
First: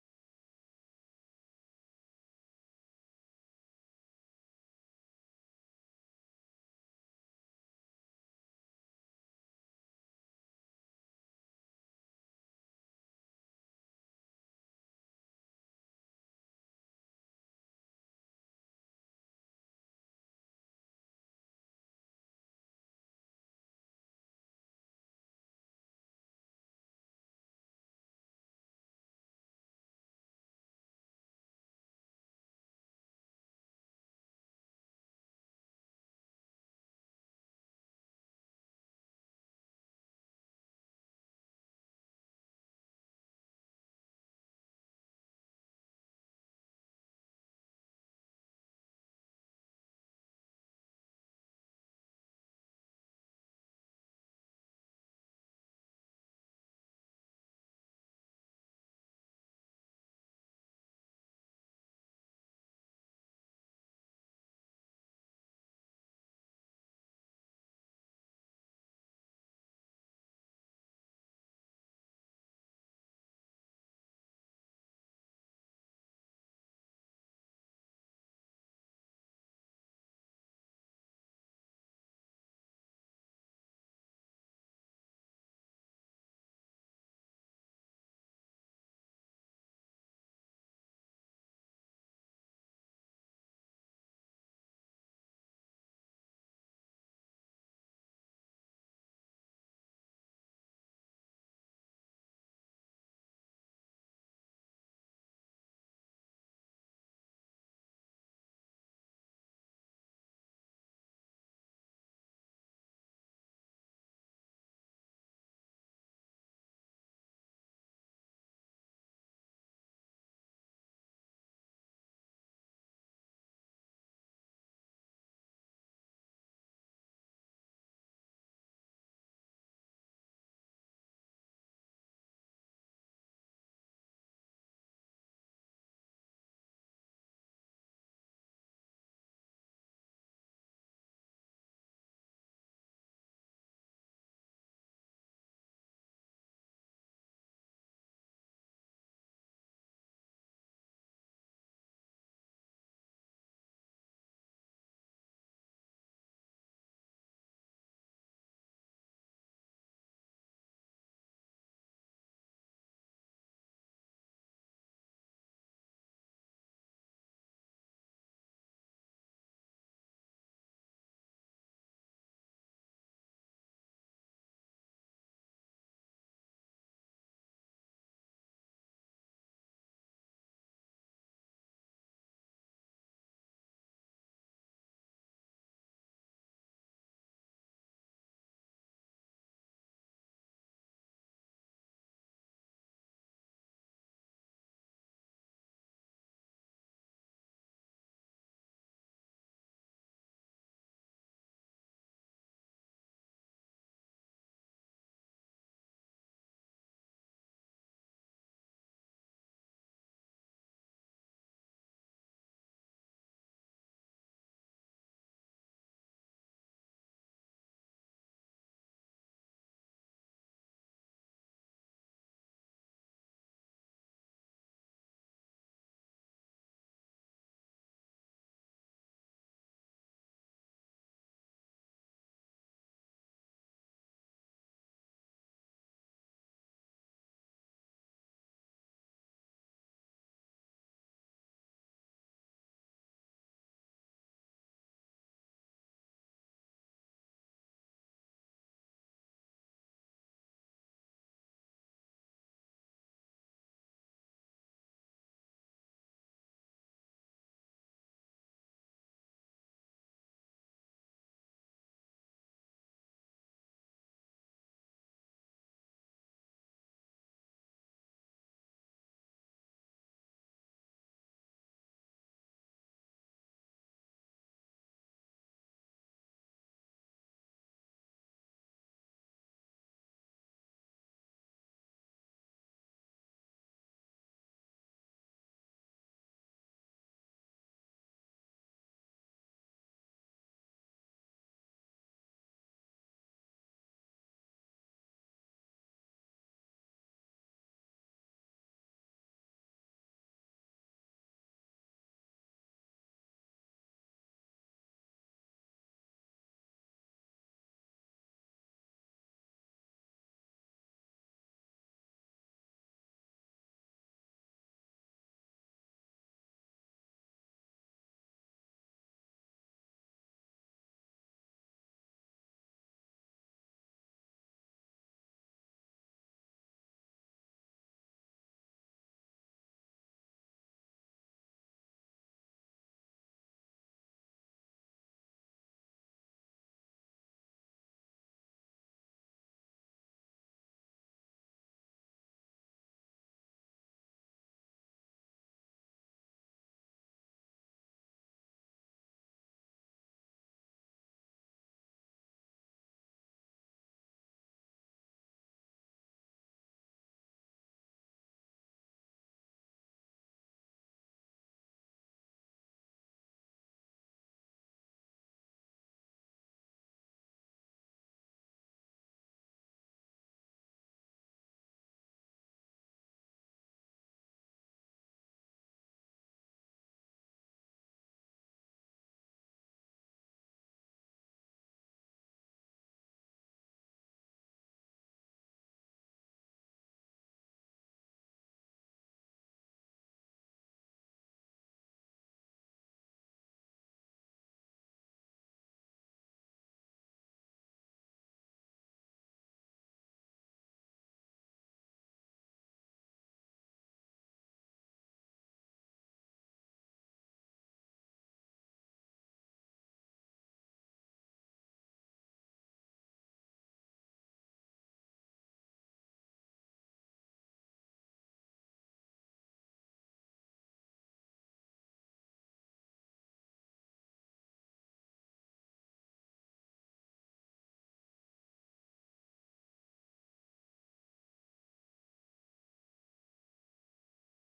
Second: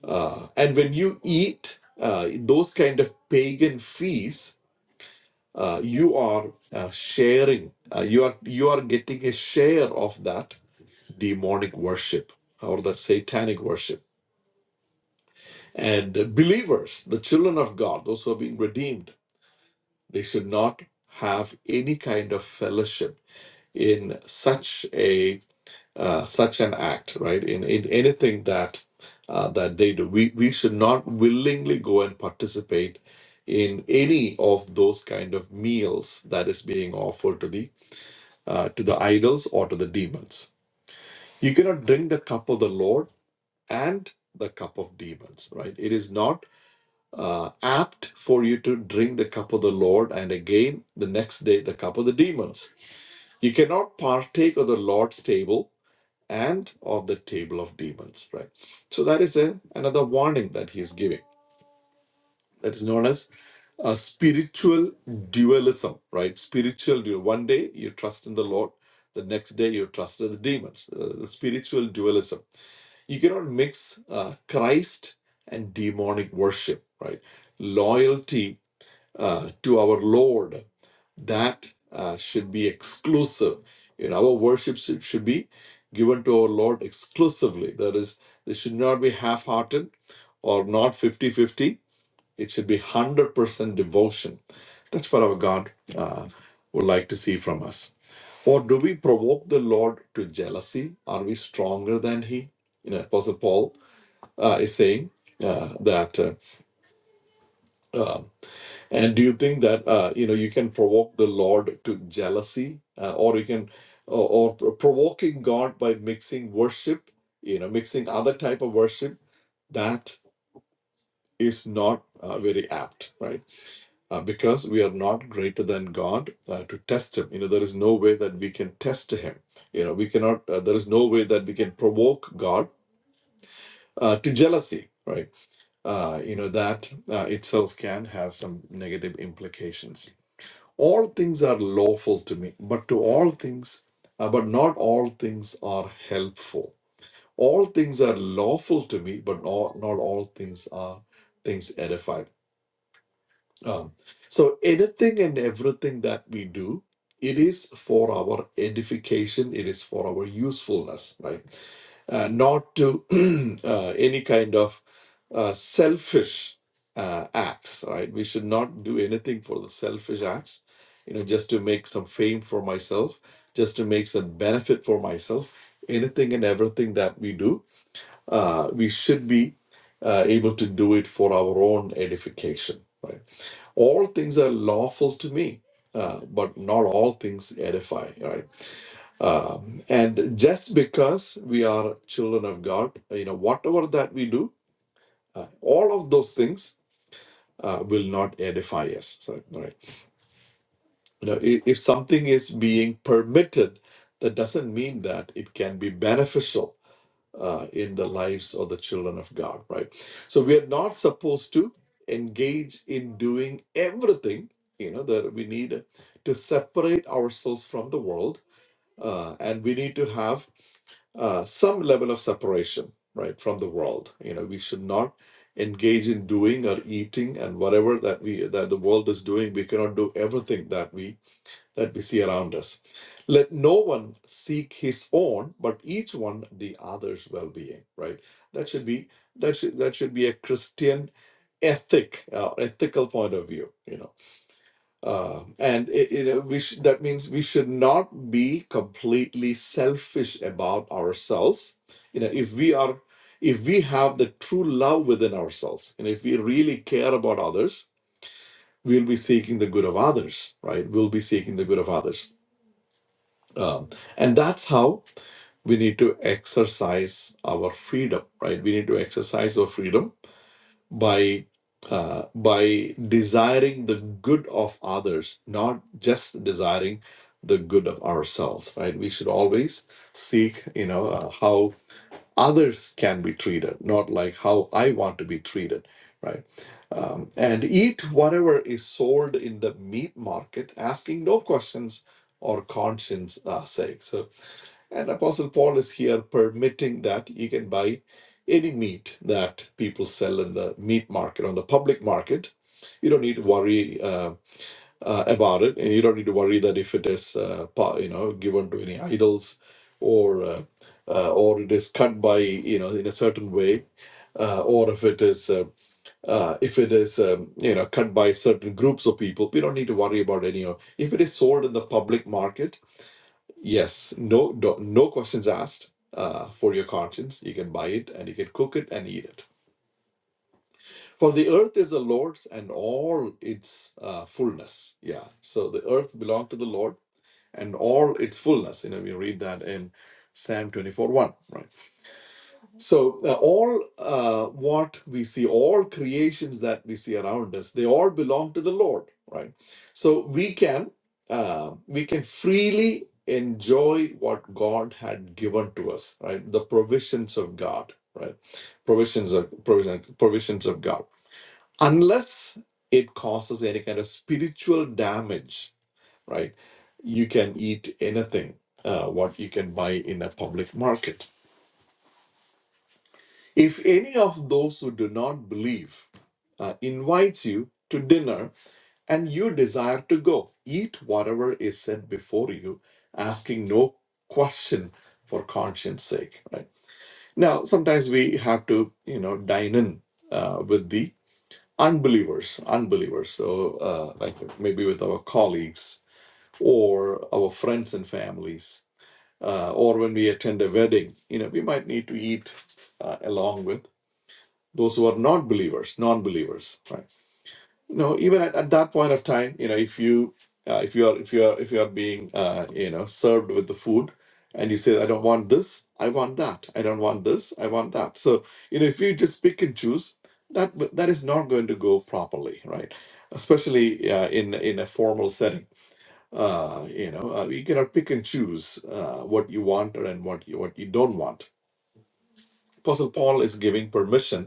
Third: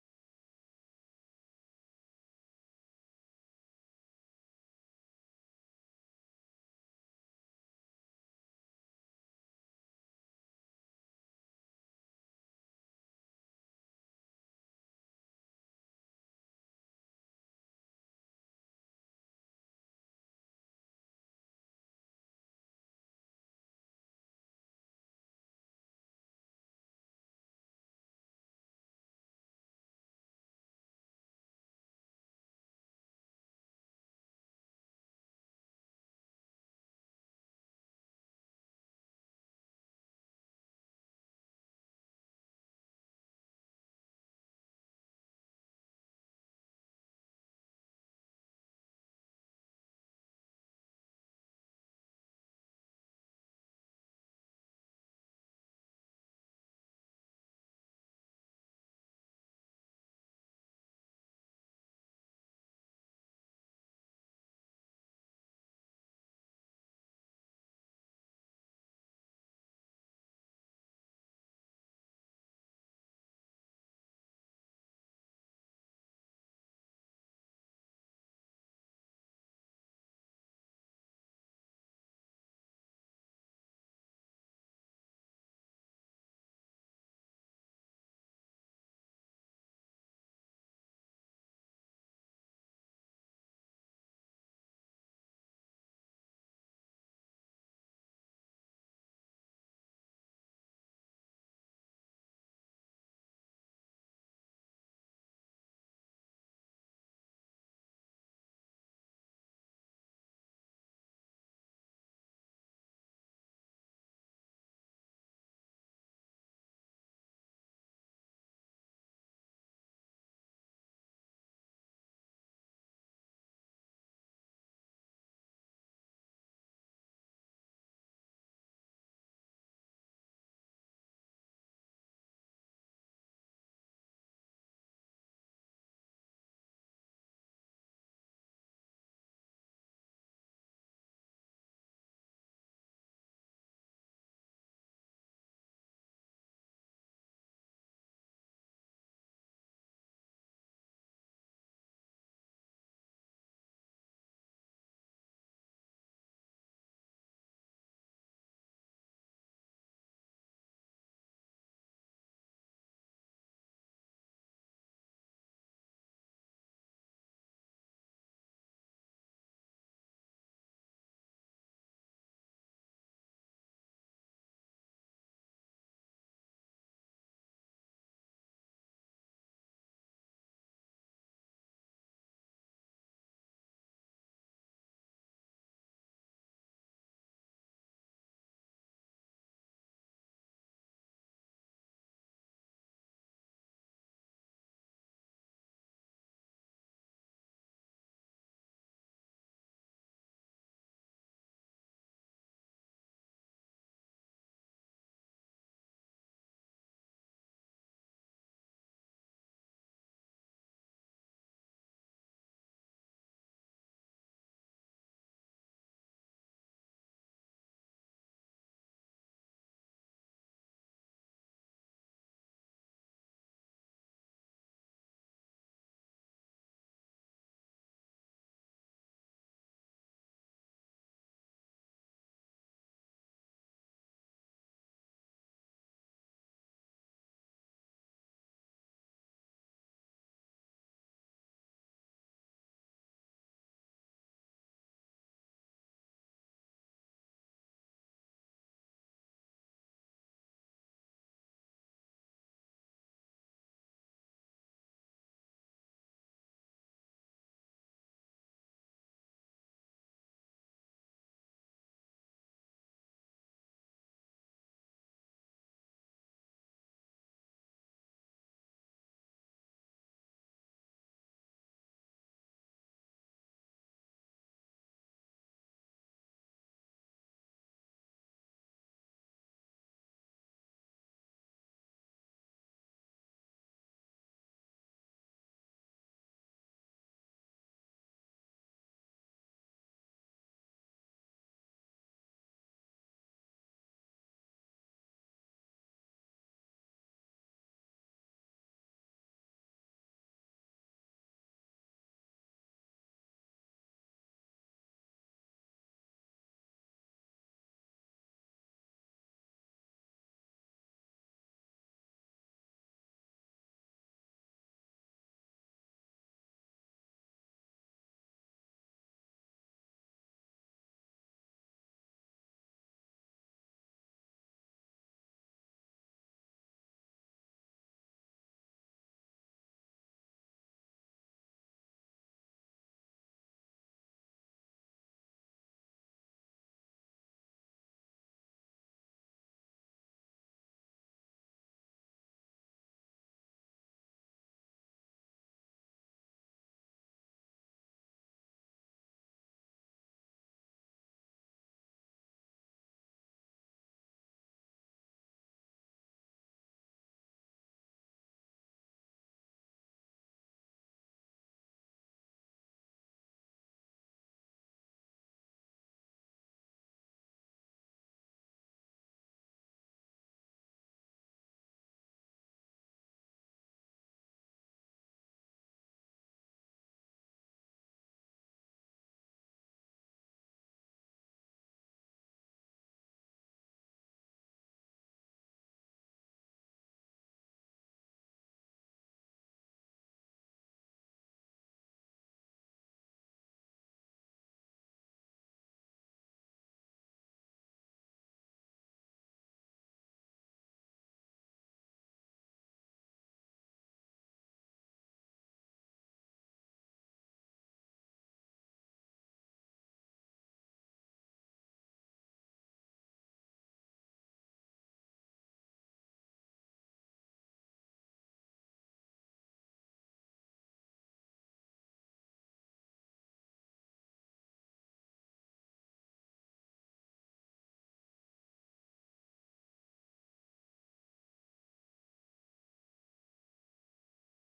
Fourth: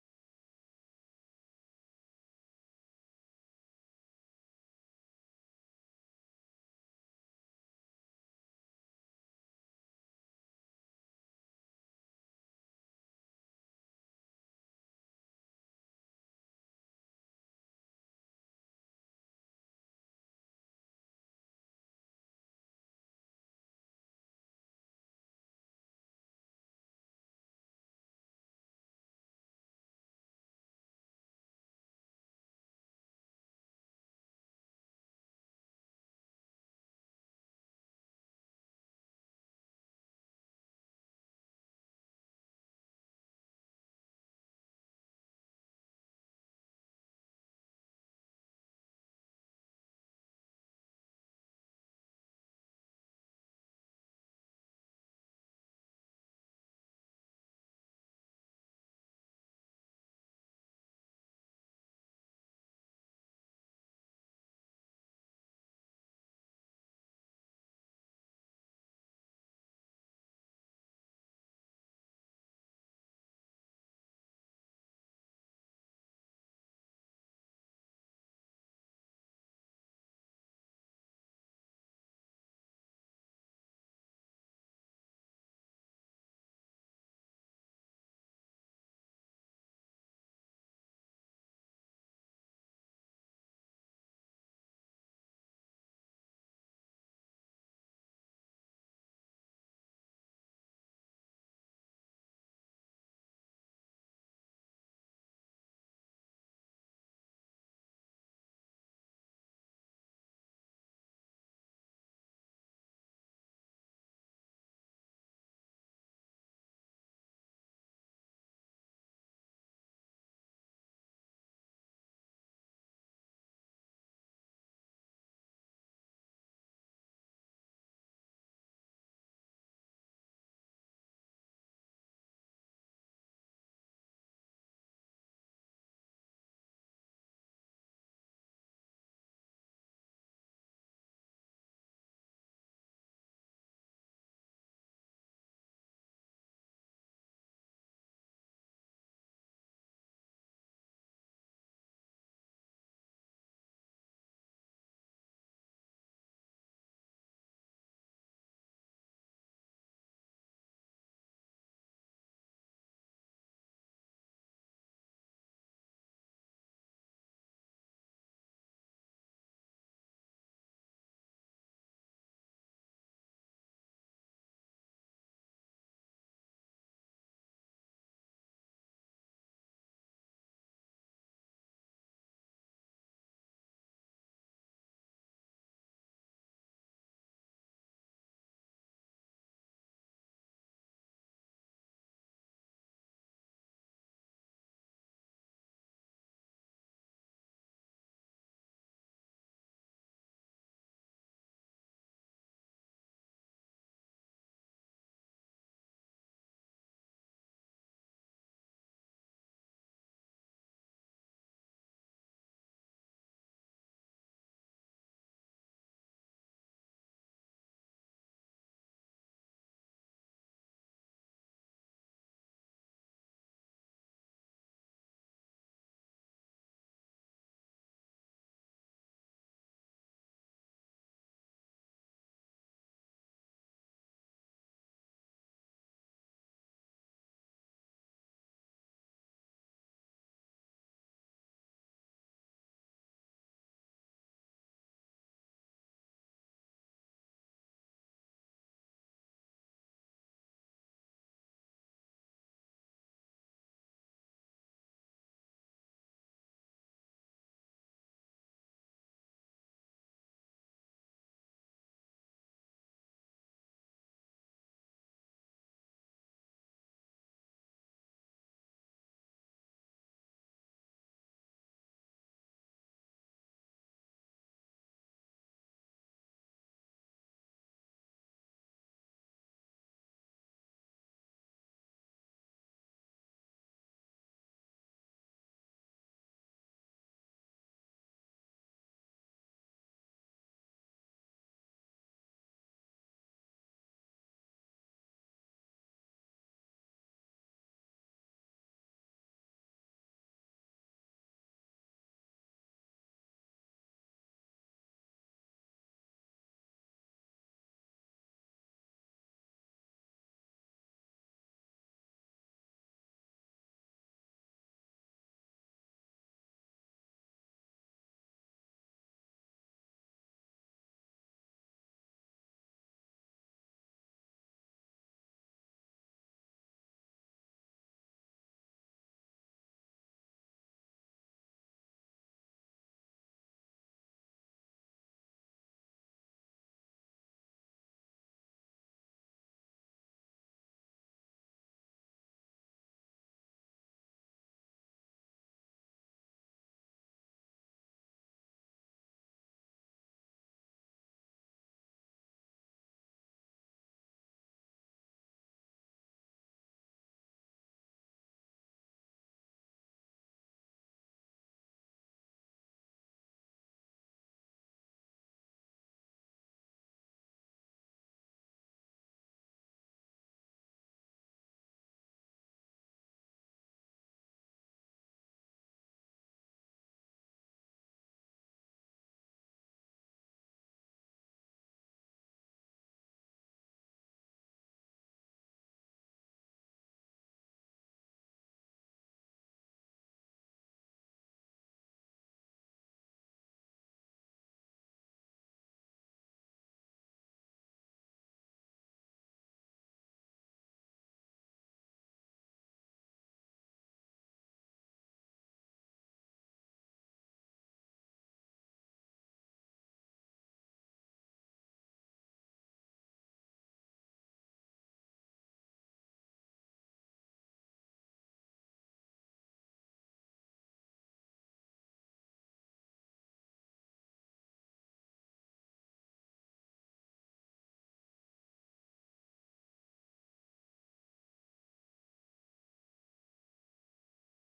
B: Uh, and when you eat uh, those kind of pagan feasts, uh, you are uh, sharing uh, you are you are getting a share of that demonic worship or the satanic worship and believers the children of god those who are being redeemed they should not have any kind of fellowship in such a uh, such an act right in, in anything that uh, that they do we we should not willingly go and participate in any of those kind of meals that is being offered to the uh, to the idols or to the demons. You cannot drink the cup of the Lord and the cup of demons, right? It is not uh, apt for you to drink the cup of the Lord and again the next day the cup of the demons. You cannot partake of the Lord's table and of the table of demons, right? So that is a, another warning that he is giving that is known as uh, spiritual dualism, right? Spiritual dual. One day you trust in the Lord, the next day you trust in the demons. Uh, the spiritual dualism. You cannot mix uh, Christ and demonic worship, right? Loyalty uh, to our Lord that uh, should be exclusive. You know, our worship should, should be given to our Lord exclusively. That is, they should not be half-hearted or not fifty-fifty. It should be 100% devotion. That's what our God uh, would like to see from us. Or do we provoke the Lord to jealousy? Are we stronger than He? You know, Apostle Paul uh, is saying uh, that. Uh, and do you think that uh, you know you can provoke the Lord to jealousy, uh, or you can, or, or provoking God by mixing worship, you know, mixing other type of worship? That is not uh, very apt, right? uh, because we are not greater than God uh, to test Him. You know, there is no way that we can test Him. You know, we cannot, uh, there is no way that we can provoke God uh, to jealousy, right? Uh, you know, that uh, itself can have some negative implications. All things are lawful to me, but to all things, uh, but not all things are helpful. All things are lawful to me, but not, not all things are things edify Um, so anything and everything that we do, it is for our edification. It is for our usefulness, right? Uh, not to uh, any kind of uh, selfish uh, acts, right? We should not do anything for the selfish acts, you know, just to make some fame for myself, just to make some benefit for myself. Anything and everything that we do uh, we should be uh, able to do it for our own edification. Right? All things are lawful to me, uh, but not all things edify. Right? Um, and just because we are children of God, you know, whatever that we do, uh, all of those things uh, will not edify us. So, right? You know, i- if something is being permitted, that doesn't mean that it can be beneficial uh, in the lives of the children of God, right? So we are not supposed to engage in doing everything, you know, that we need to separate ourselves from the world, uh, and we need to have uh, some level of separation, right, from the world. You know, we should not engage in doing or eating and whatever that we that the world is doing we cannot do everything that we that we see around us. Let no one seek his own, but each one the other's well-being. Right? That should be that should that should be a Christian ethic, uh, ethical point of view. You know, Um and it, you know, we sh- that means we should not be completely selfish about ourselves. You know, if we are if we have the true love within ourselves and if we really care about others we'll be seeking the good of others right we'll be seeking the good of others um, and that's how we need to exercise our freedom, right? We need to exercise our freedom by uh, by desiring the good of others, not just desiring the good of ourselves, right? We should always seek, you know, uh, how others can be treated, not like how I want to be treated, right? Um, and eat whatever is sold in the meat market, asking no questions or conscience uh, sake. So and Apostle Paul is here permitting that you can buy any meat that people sell in the meat market, on the public market. You don't need to worry uh, uh, about it, and you don't need to worry that if it is, uh, pa- you know, given to any idols, or uh, uh, or it is cut by, you know, in a certain way, uh, or if it is, uh, uh, if it is, um, you know, cut by certain groups of people. We don't need to worry about any of. If it is sold in the public market Yes, no, no, no questions asked uh, for your conscience. You can buy it and you can cook it and eat it. For the earth is the Lord's and all its uh, fullness. Yeah, so the earth belonged to the Lord and all its fullness. You know, we read that in Psalm 24 1, right? So uh, all uh, what we see, all creations that we see around us, they all belong to the Lord, right? So we can uh, we can freely enjoy what God had given to us, right? The provisions of God, right? Provisions of provision, provisions of God, unless it causes any kind of spiritual damage, right? You can eat anything, uh, what you can buy in a public market if any of those who do not believe uh, invites you to dinner and you desire to go, eat whatever is set before you, asking no question for conscience sake. Right? Now, sometimes we have to, you know, dine in uh, with the unbelievers, unbelievers. So, uh, like maybe with our colleagues or our friends and families, uh, or when we attend a wedding, you know, we might need to eat uh, along with those who are not believers non-believers right you know even at, at that point of time you know if you uh, if you are if you are if you are being uh, you know served with the food and you say i don't want this i want that i don't want this i want that so you know if you just pick and choose that that is not going to go properly right especially uh, in in a formal setting uh, you know uh, you cannot pick and choose uh, what you want and what you what you don't want apostle paul is giving permission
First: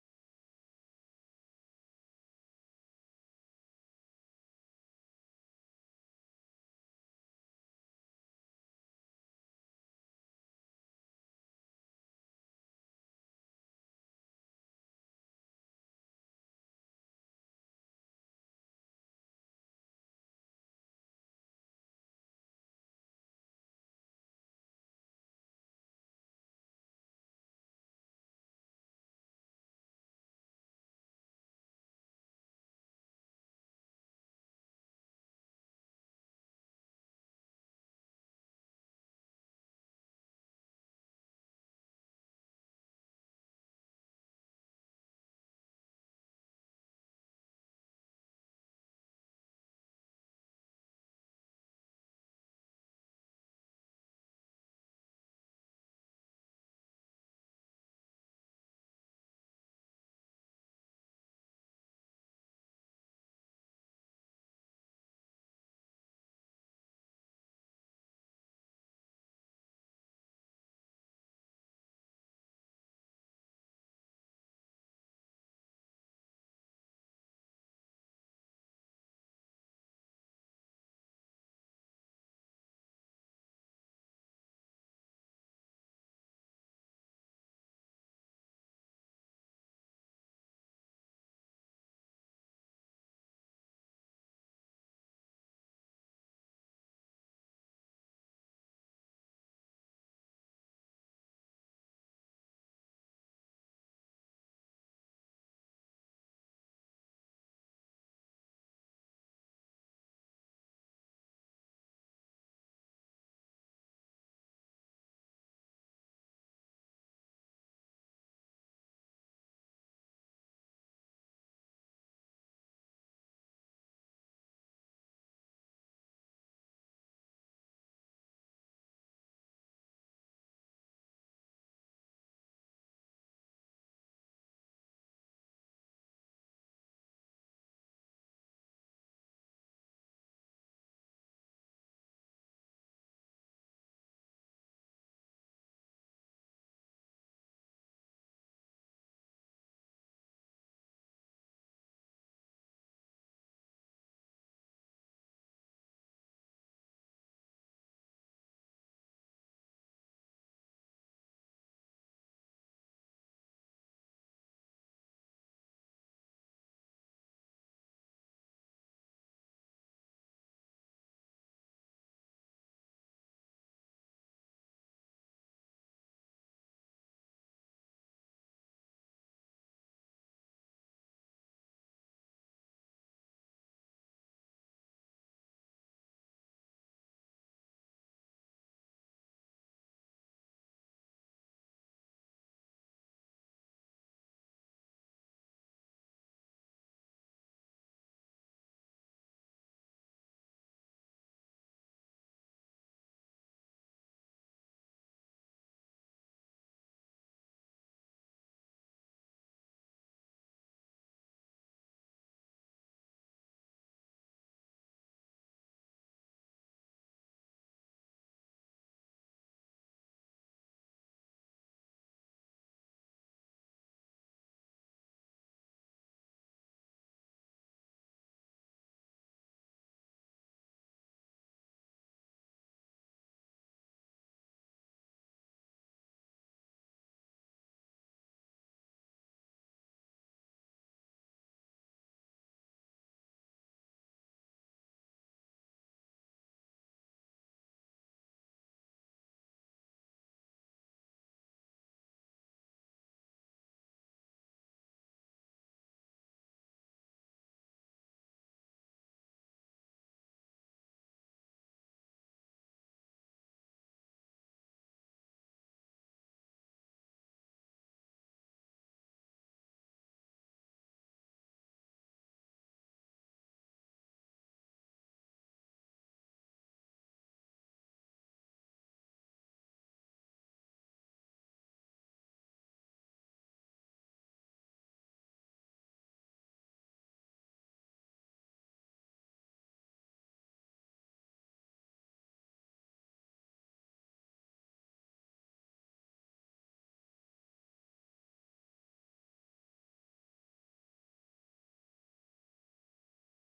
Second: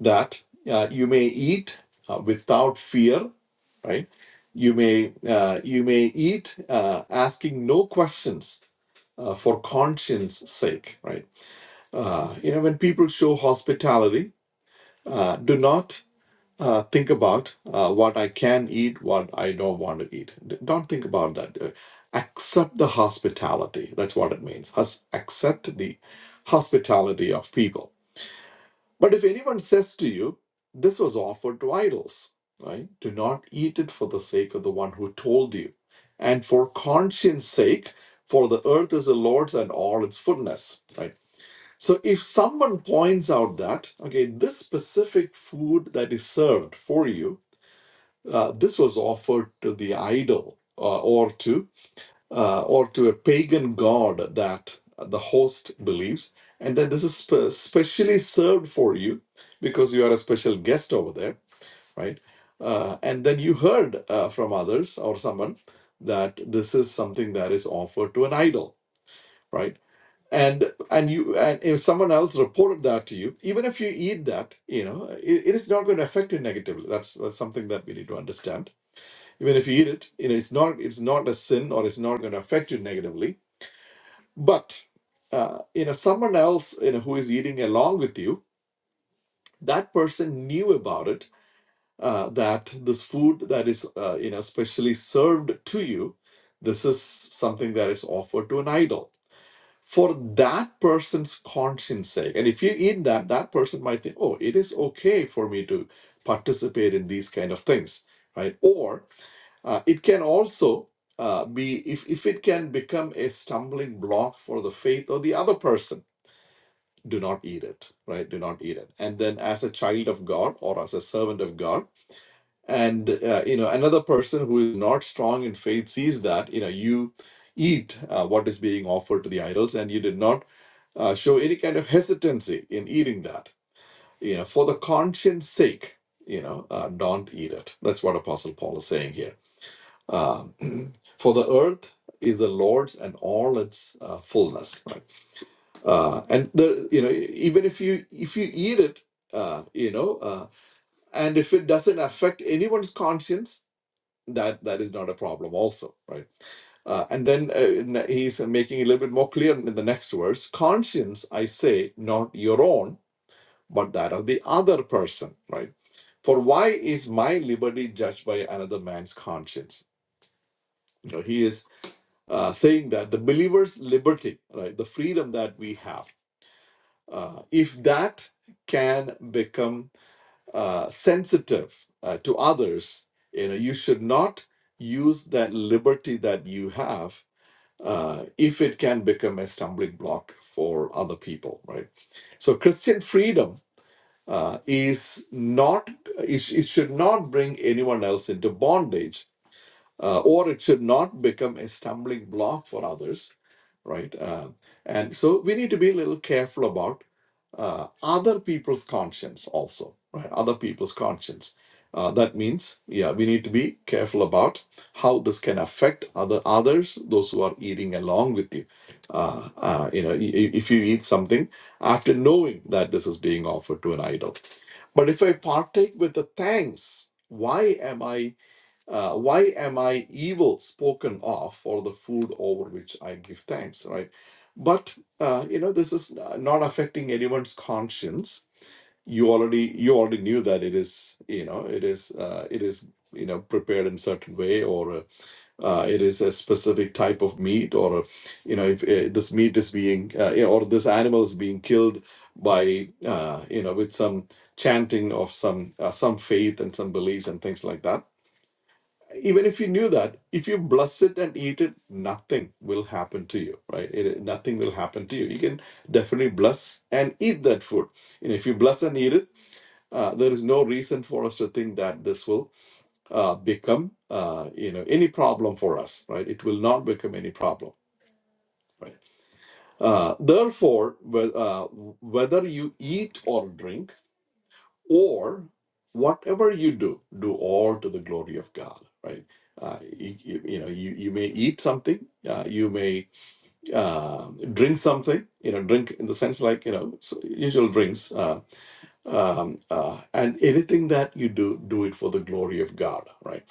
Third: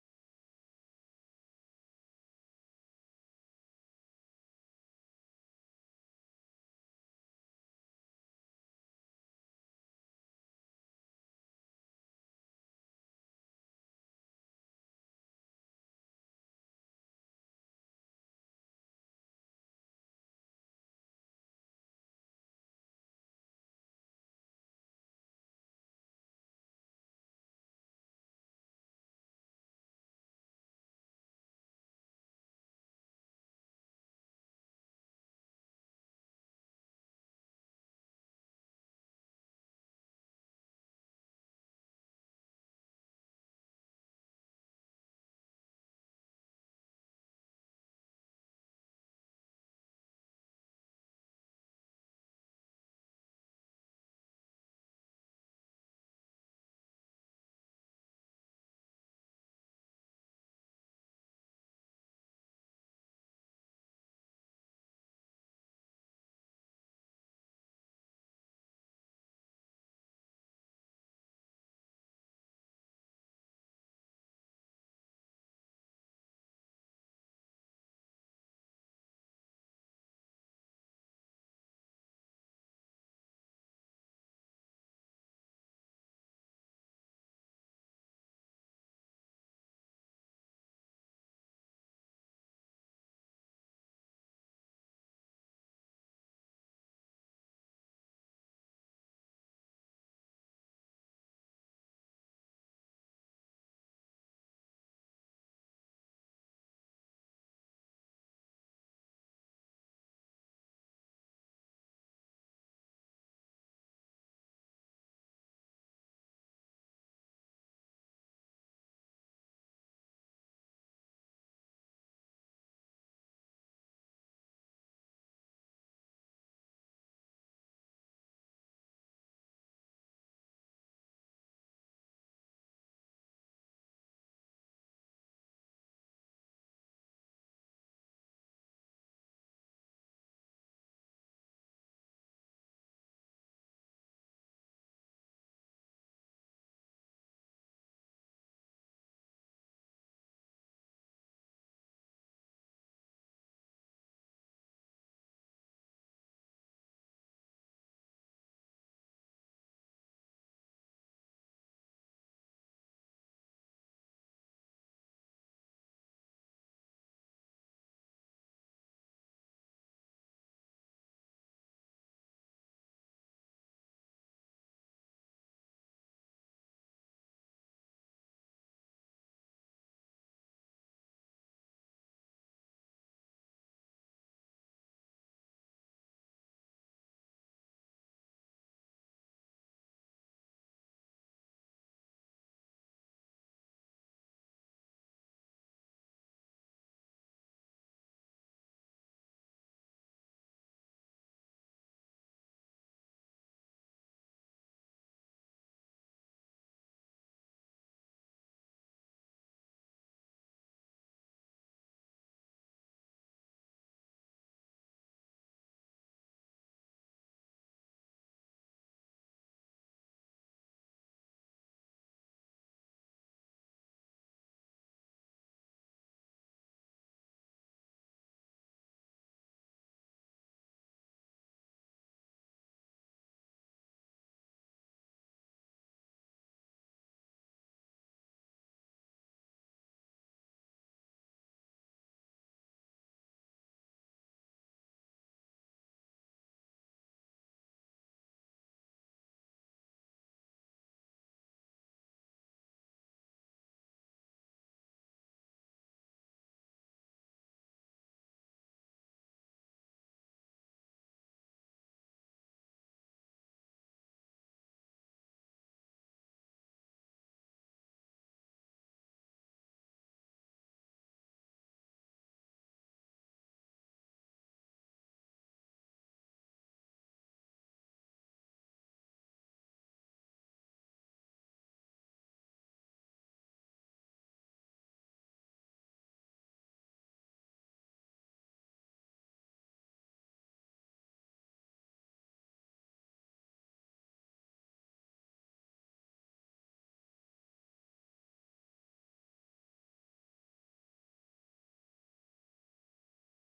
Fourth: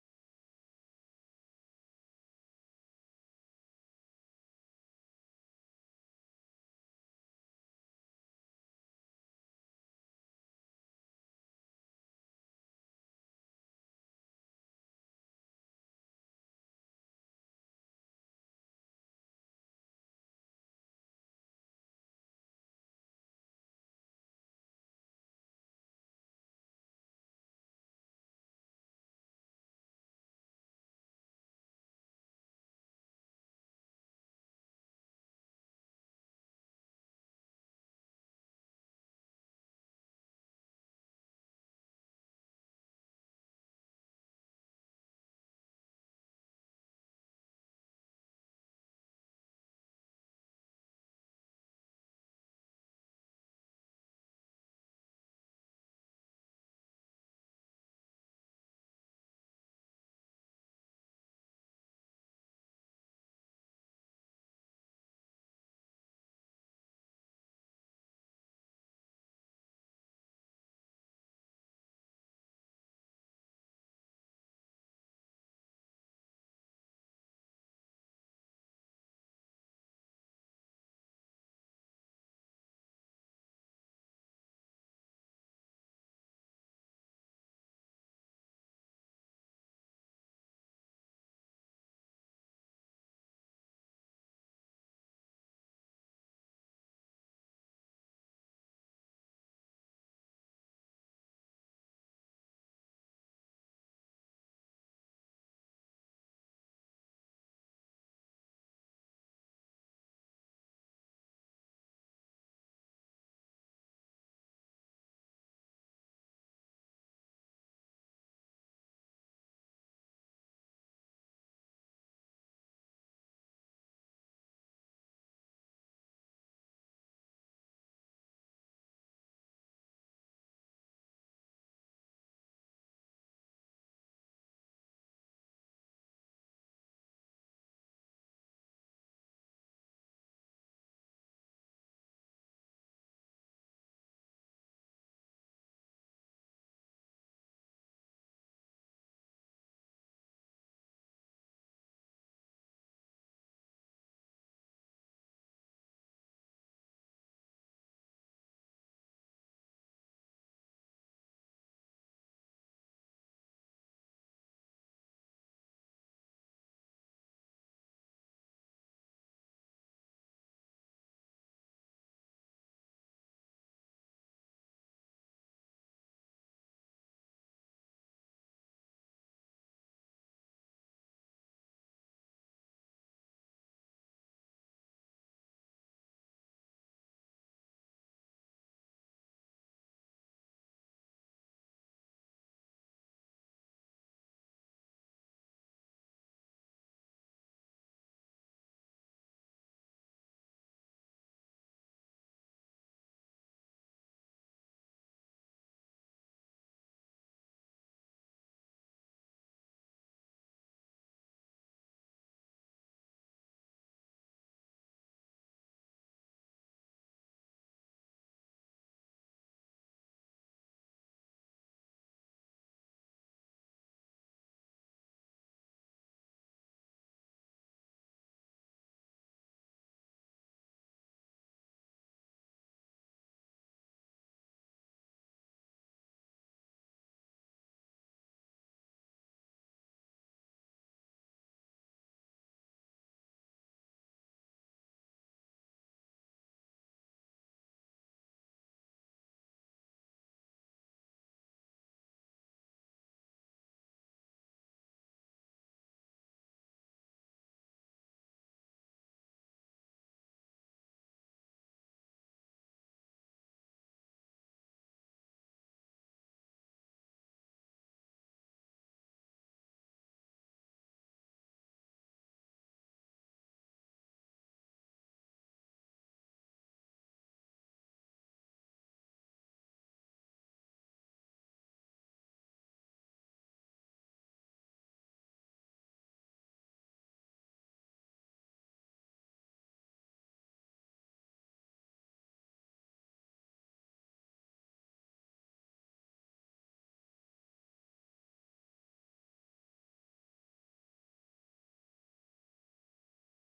B: that uh, you may eat uh, without fear, right? You may uh, you may eat uh, asking no questions uh, for conscience sake, right? Uh, you know, when people show hospitality, uh, do not uh, think about uh, what I can eat, what I don't want to eat. D- Don't think about that. Uh, accept the hospitality. That's what it means. Hus- accept the hospitality of people but if anyone says to you, This was offered to idols, right? Do not eat it for the sake of the one who told you, and for conscience sake, for the earth is the Lord's and all its fullness, right? So if someone points out that, okay, this specific food that is served for you, uh, this was offered to the idol. uh, or to uh, or to a pagan god that the host believes, and then this is spe- specially served for you because you are a special guest over there, right? Uh, and then you heard uh, from others or someone that this is something that is offered to an idol, right? And and you and if someone else reported that to you, even if you eat that, you know, it, it is not going to affect you negatively. That's, that's something that we need to understand. Even if you eat it, you know, it's not it's not a sin or it's not going to affect you negatively but uh, you know, someone else, you know, who is eating along with you, that person knew about it. Uh, that this food that is, uh, you know, specially served to you, this is something that is offered to an idol for that person's conscience sake. And if you eat that, that person might think, oh, it is okay for me to participate in these kind of things, right? Or uh, it can also uh, be if if it can become a stumbling block for the faith of the other person do not eat it right do not eat it and then as a child of god or as a servant of god and uh, you know another person who is not strong in faith sees that you know you eat uh, what is being offered to the idols and you did not uh, show any kind of hesitancy in eating that you know for the conscience sake you know uh, don't eat it that's what apostle paul is saying here um, for the earth is the lord's and all its uh, fullness uh, and the you know even if you if you eat it uh, you know uh, and if it doesn't affect anyone's conscience that that is not a problem also right uh, and then uh, n- he's making it a little bit more clear in the next verse conscience i say not your own but that of the other person right for why is my liberty judged by another man's conscience you know he is uh, saying that the believer's liberty right the freedom that we have Uh, if that can become uh, sensitive uh, to others, you know, you should not use that liberty that you have uh, if it can become a stumbling block for other people, right? So Christian freedom uh, is not it, sh- it should not bring anyone else into bondage, uh, or it should not become a stumbling block for others right? Uh, and so we need to be a little careful about uh, other people's conscience also, right? Other people's conscience. Uh, that means, yeah, we need to be careful about how this can affect other others, those who are eating along with you. Uh, uh, you know, i- i- if you eat something after knowing that this is being offered to an idol, but if I partake with the thanks, why am I? uh, why am I evil spoken of for the food over which I give thanks, right? But uh, you know, this is uh, not affecting anyone's conscience. You already you already knew that it is you know it is uh, it is you know prepared in certain way or uh, uh, it is a specific type of meat or uh, you know if uh, this meat is being uh, you know, or this animal is being killed by uh, you know with some chanting of some uh, some faith and some beliefs and things like that even if you knew that if you bless it and eat it nothing will happen to you right it, nothing will happen to you you can definitely bless and eat that food you know if you bless and eat it uh, there is no reason for us to think that this will uh, become uh, you know any problem for us right it will not become any problem right uh, therefore wh- uh, whether you eat or drink or whatever you do, do all to the glory of God. Right? Uh, you, you, you know, you, you may eat something, uh, you may uh, drink something. You know, drink in the sense like you know so usual drinks, uh, um, uh, and anything that you do, do it for the glory of God. Right?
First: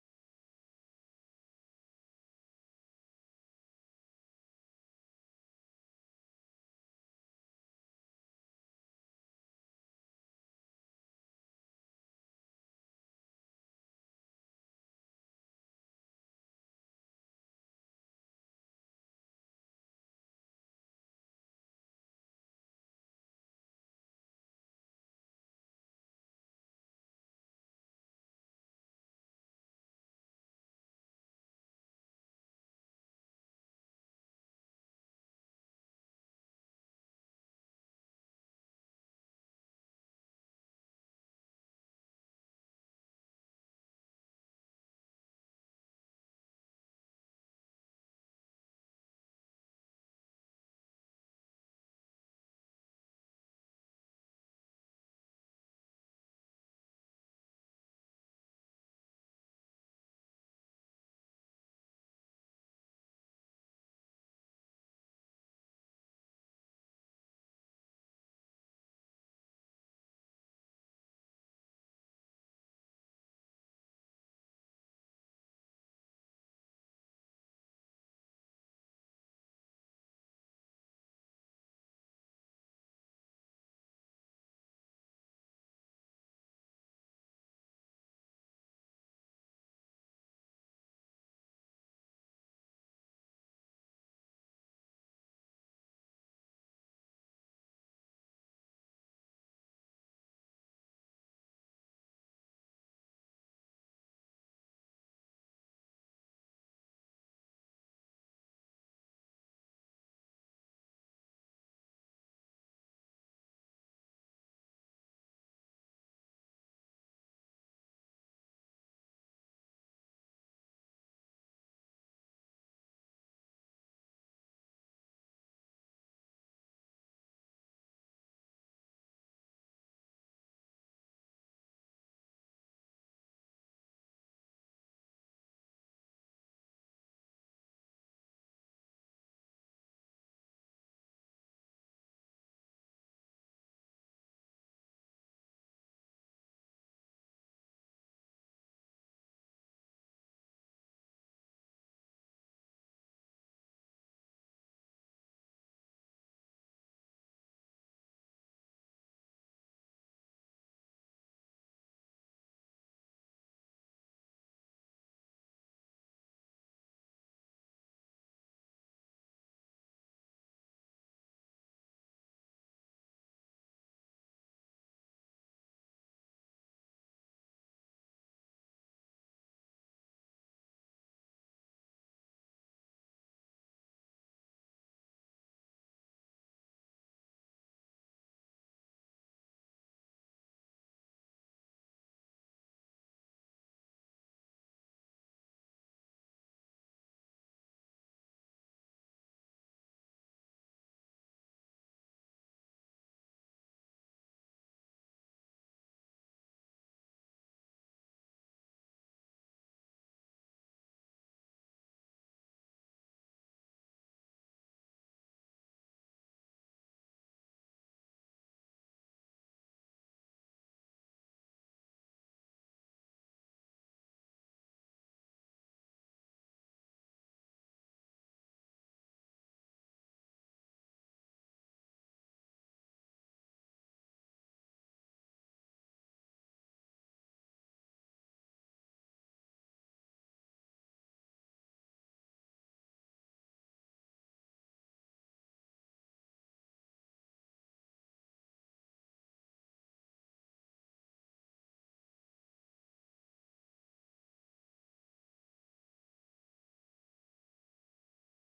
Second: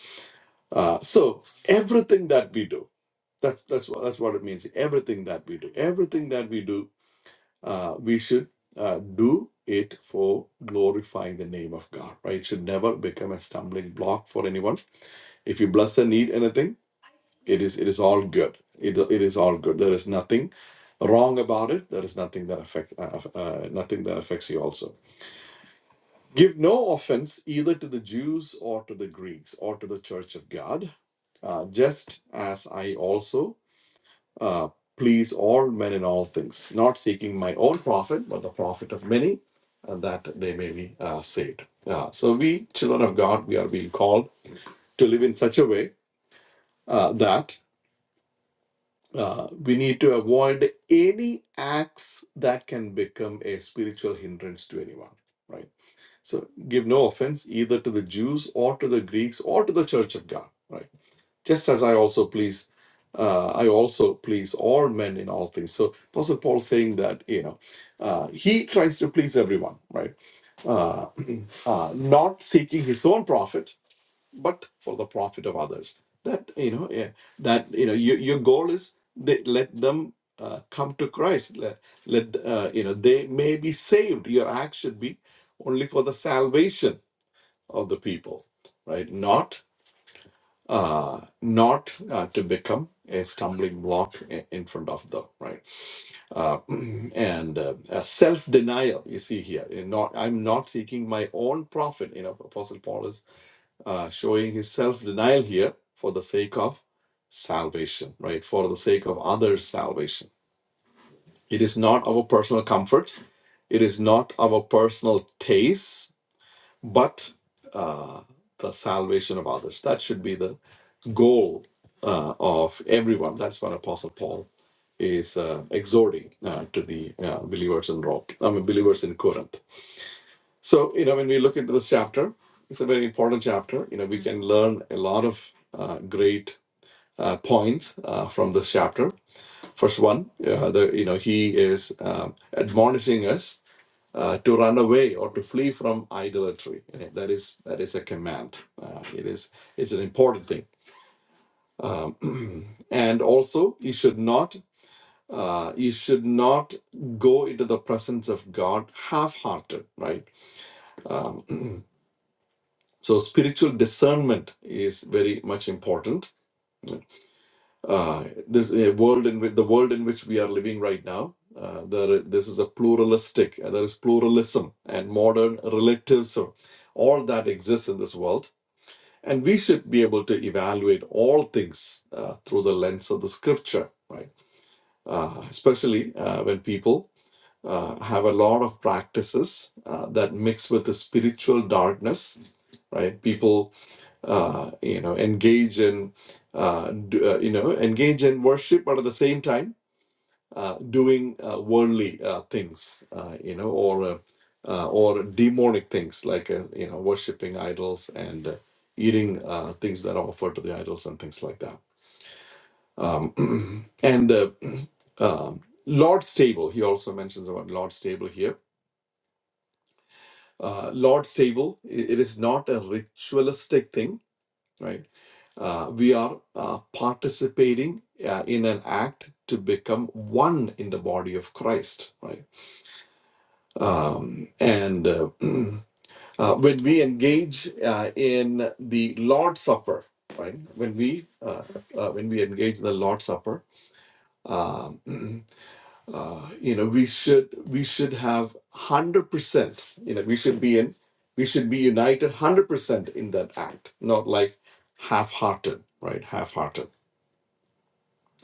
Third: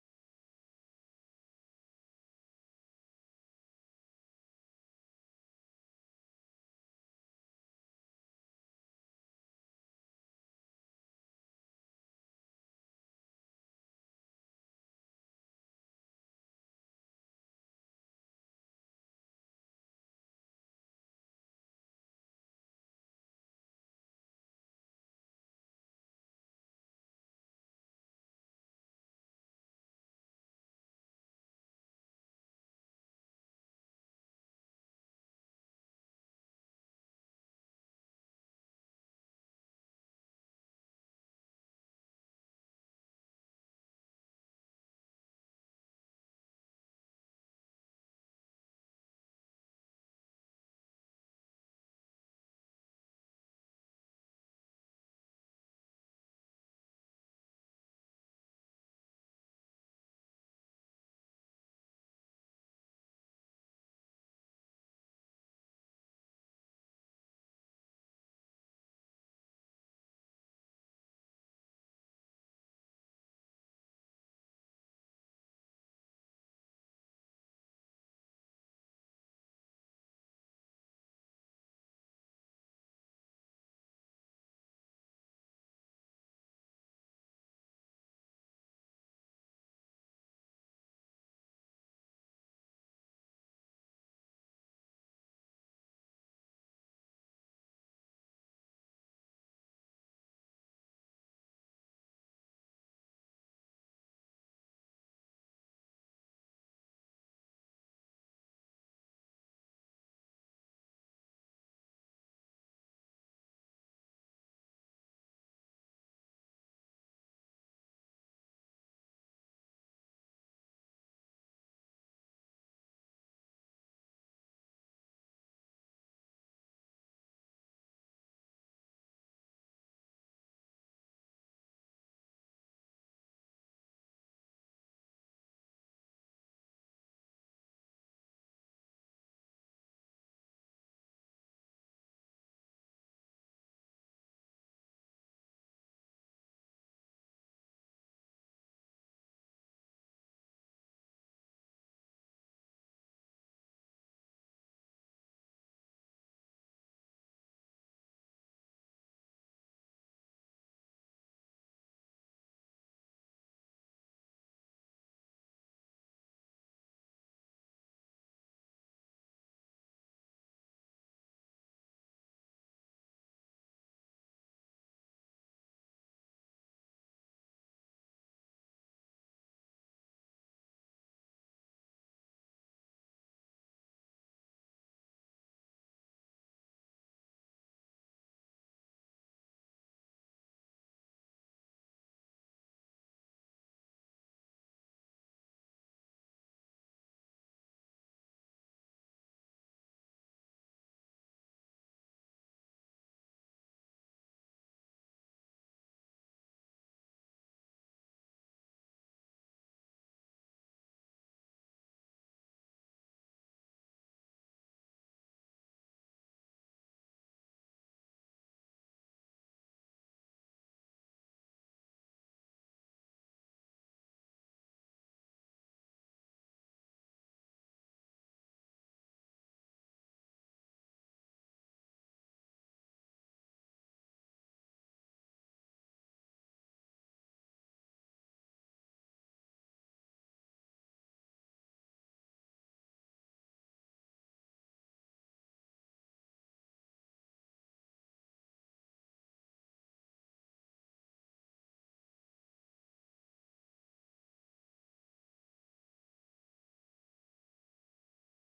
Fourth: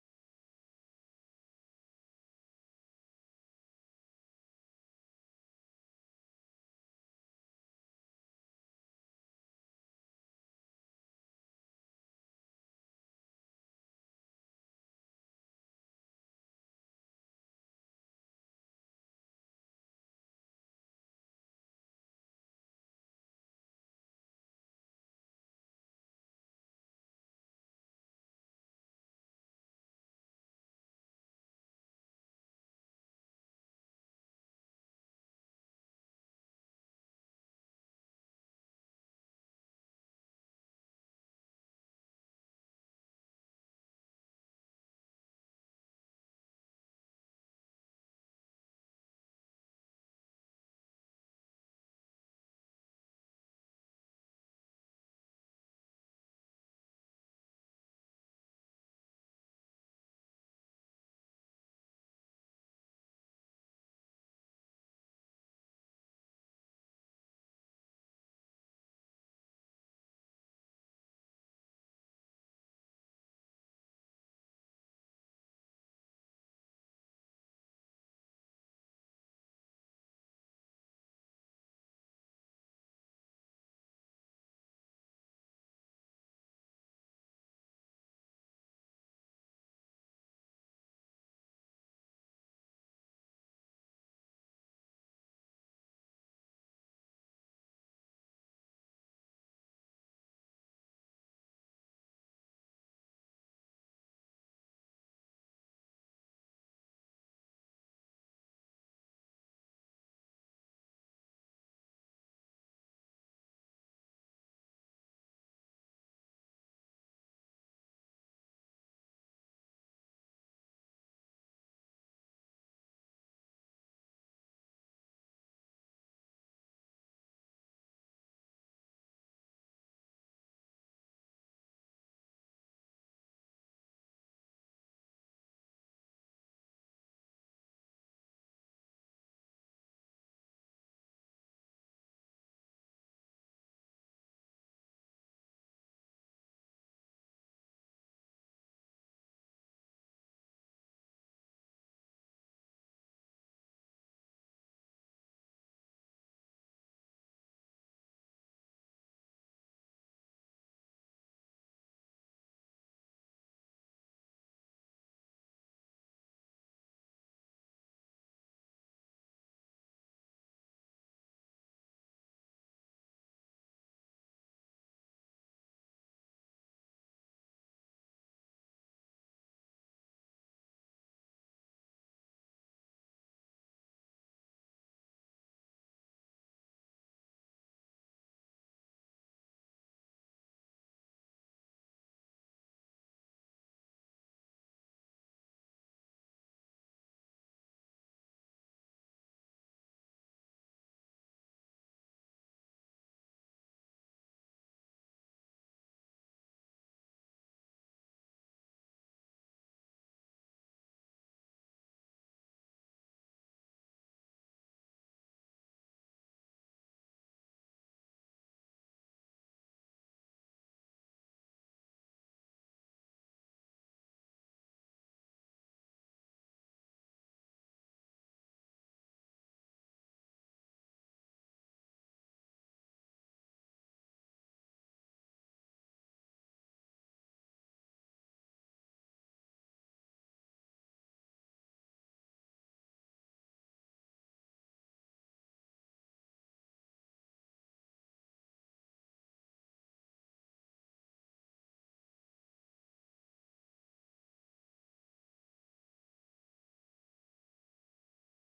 B: Uh, so everything that we do. That's that's what that's what it means. Everything that we do, everything that we do uh, we should uh, do it for glorifying the name of God, right? It should never become a stumbling block for anyone. If you bless and need anything, it is it is all good. It, it is all good. There is nothing wrong about it. There is nothing that affect uh, uh, uh, nothing that affects you. Also, give no offense either to the Jews or to the Greeks or to the Church of God, uh, just as I also uh, please all men in all things, not seeking my own profit, but the profit of many, and that they may be uh, saved. Uh, so, we, children of God, we are being called to live in such a way uh, that uh, we need to avoid any acts that can become a spiritual hindrance to anyone, right? So, give no offense either to the Jews or to the Greeks or to the church of God, right? just as I also please, uh, I also please all men in all things. So Apostle Paul saying that you know, uh, he tries to please everyone, right? Uh, uh, not seeking his own profit, but for the profit of others. That you know, yeah, that you know, your, your goal is that let them uh, come to Christ. Let, let uh, you know they may be saved. Your act should be only for the salvation of the people, right? Not uh, not uh, to become a stumbling block i- in front of them, right? Uh, and uh, uh, self denial, you see here. in Not, I'm not seeking my own profit. You know, Apostle Paul is uh, showing his self denial here for the sake of salvation, right? For the sake of others' salvation. It is not our personal comfort, it is not our personal taste, but uh, the salvation of others. That should be the goal uh, of everyone. That's what Apostle Paul is uh, exhorting uh, to the uh, believers in Rome. I mean, believers in Corinth. So you know, when we look into this chapter, it's a very important chapter. You know, we can learn a lot of uh, great uh, points uh, from this chapter. First one, uh, the you know, he is um, admonishing us. Uh, to run away or to flee from idolatry You know, that is that is a command uh, it is it's an important thing Um, and also, you should not uh, you should not go into the presence of God half-hearted, right? Um, so, spiritual discernment is very much important. Uh, this a world in which, the world in which we are living right now. Uh, there, this is a pluralistic. uh, There is pluralism and modern relativism. All that exists in this world, and we should be able to evaluate all things uh, through the lens of the Scripture, right? uh, especially uh, when people uh, have a lot of practices uh, that mix with the spiritual darkness, right? People, uh, you know, engage in, uh, do, uh, you know, engage in worship, but at the same time, uh, doing uh, worldly uh, things, uh, you know, or uh, uh, or demonic things like uh, you know, worshiping idols and uh, eating uh, things that are offered to the idols and things like that um, and uh, um, Lord's Table, he also mentions about Lord's Table here. Uh, Lord's Table, i- it is not a ritualistic thing, right? Uh, we are uh, participating uh, in an act to become one in the body of Christ, right? Um, and uh, uh, when we engage uh, in the Lord's Supper, right? When we uh, uh, when we engage in the Lord's Supper, um, uh, you know we should we should have 100% you know we should be in we should be united 100% in that act not like half-hearted right half-hearted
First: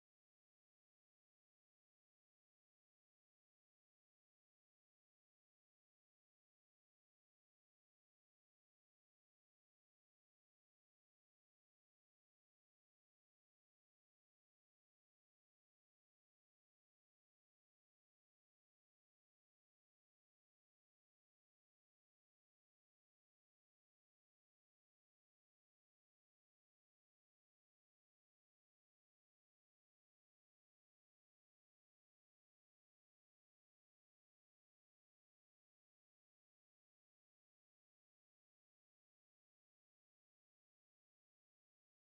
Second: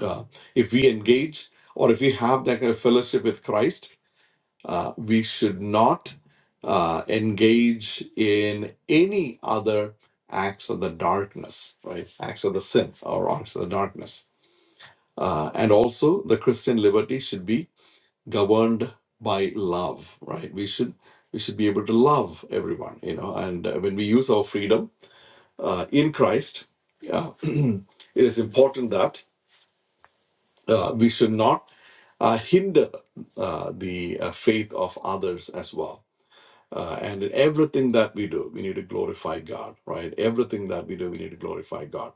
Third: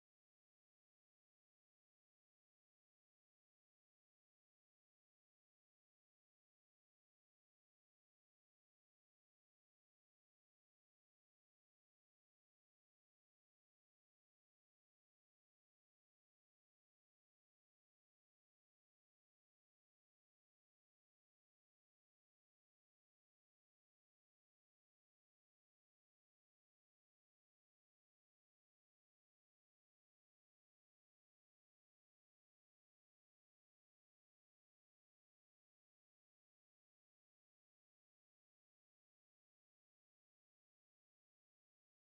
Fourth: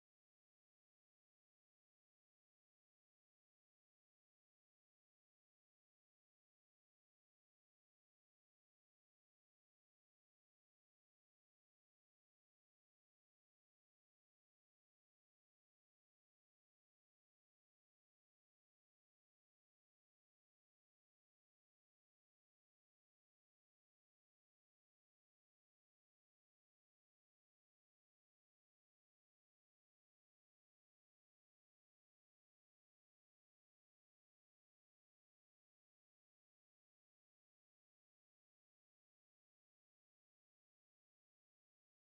B: uh, if we engage or if we have that kind of fellowship with christ uh, we should not uh, engage in any other acts of the darkness right acts of the sin or acts of the darkness uh, and also the christian liberty should be governed by love right we should we should be able to love everyone you know and uh, when we use our freedom uh, in christ uh, it is important that uh, we should not uh, hinder uh, the uh, faith of others as well uh, and in everything that we do we need to glorify god right everything that we do we need to glorify god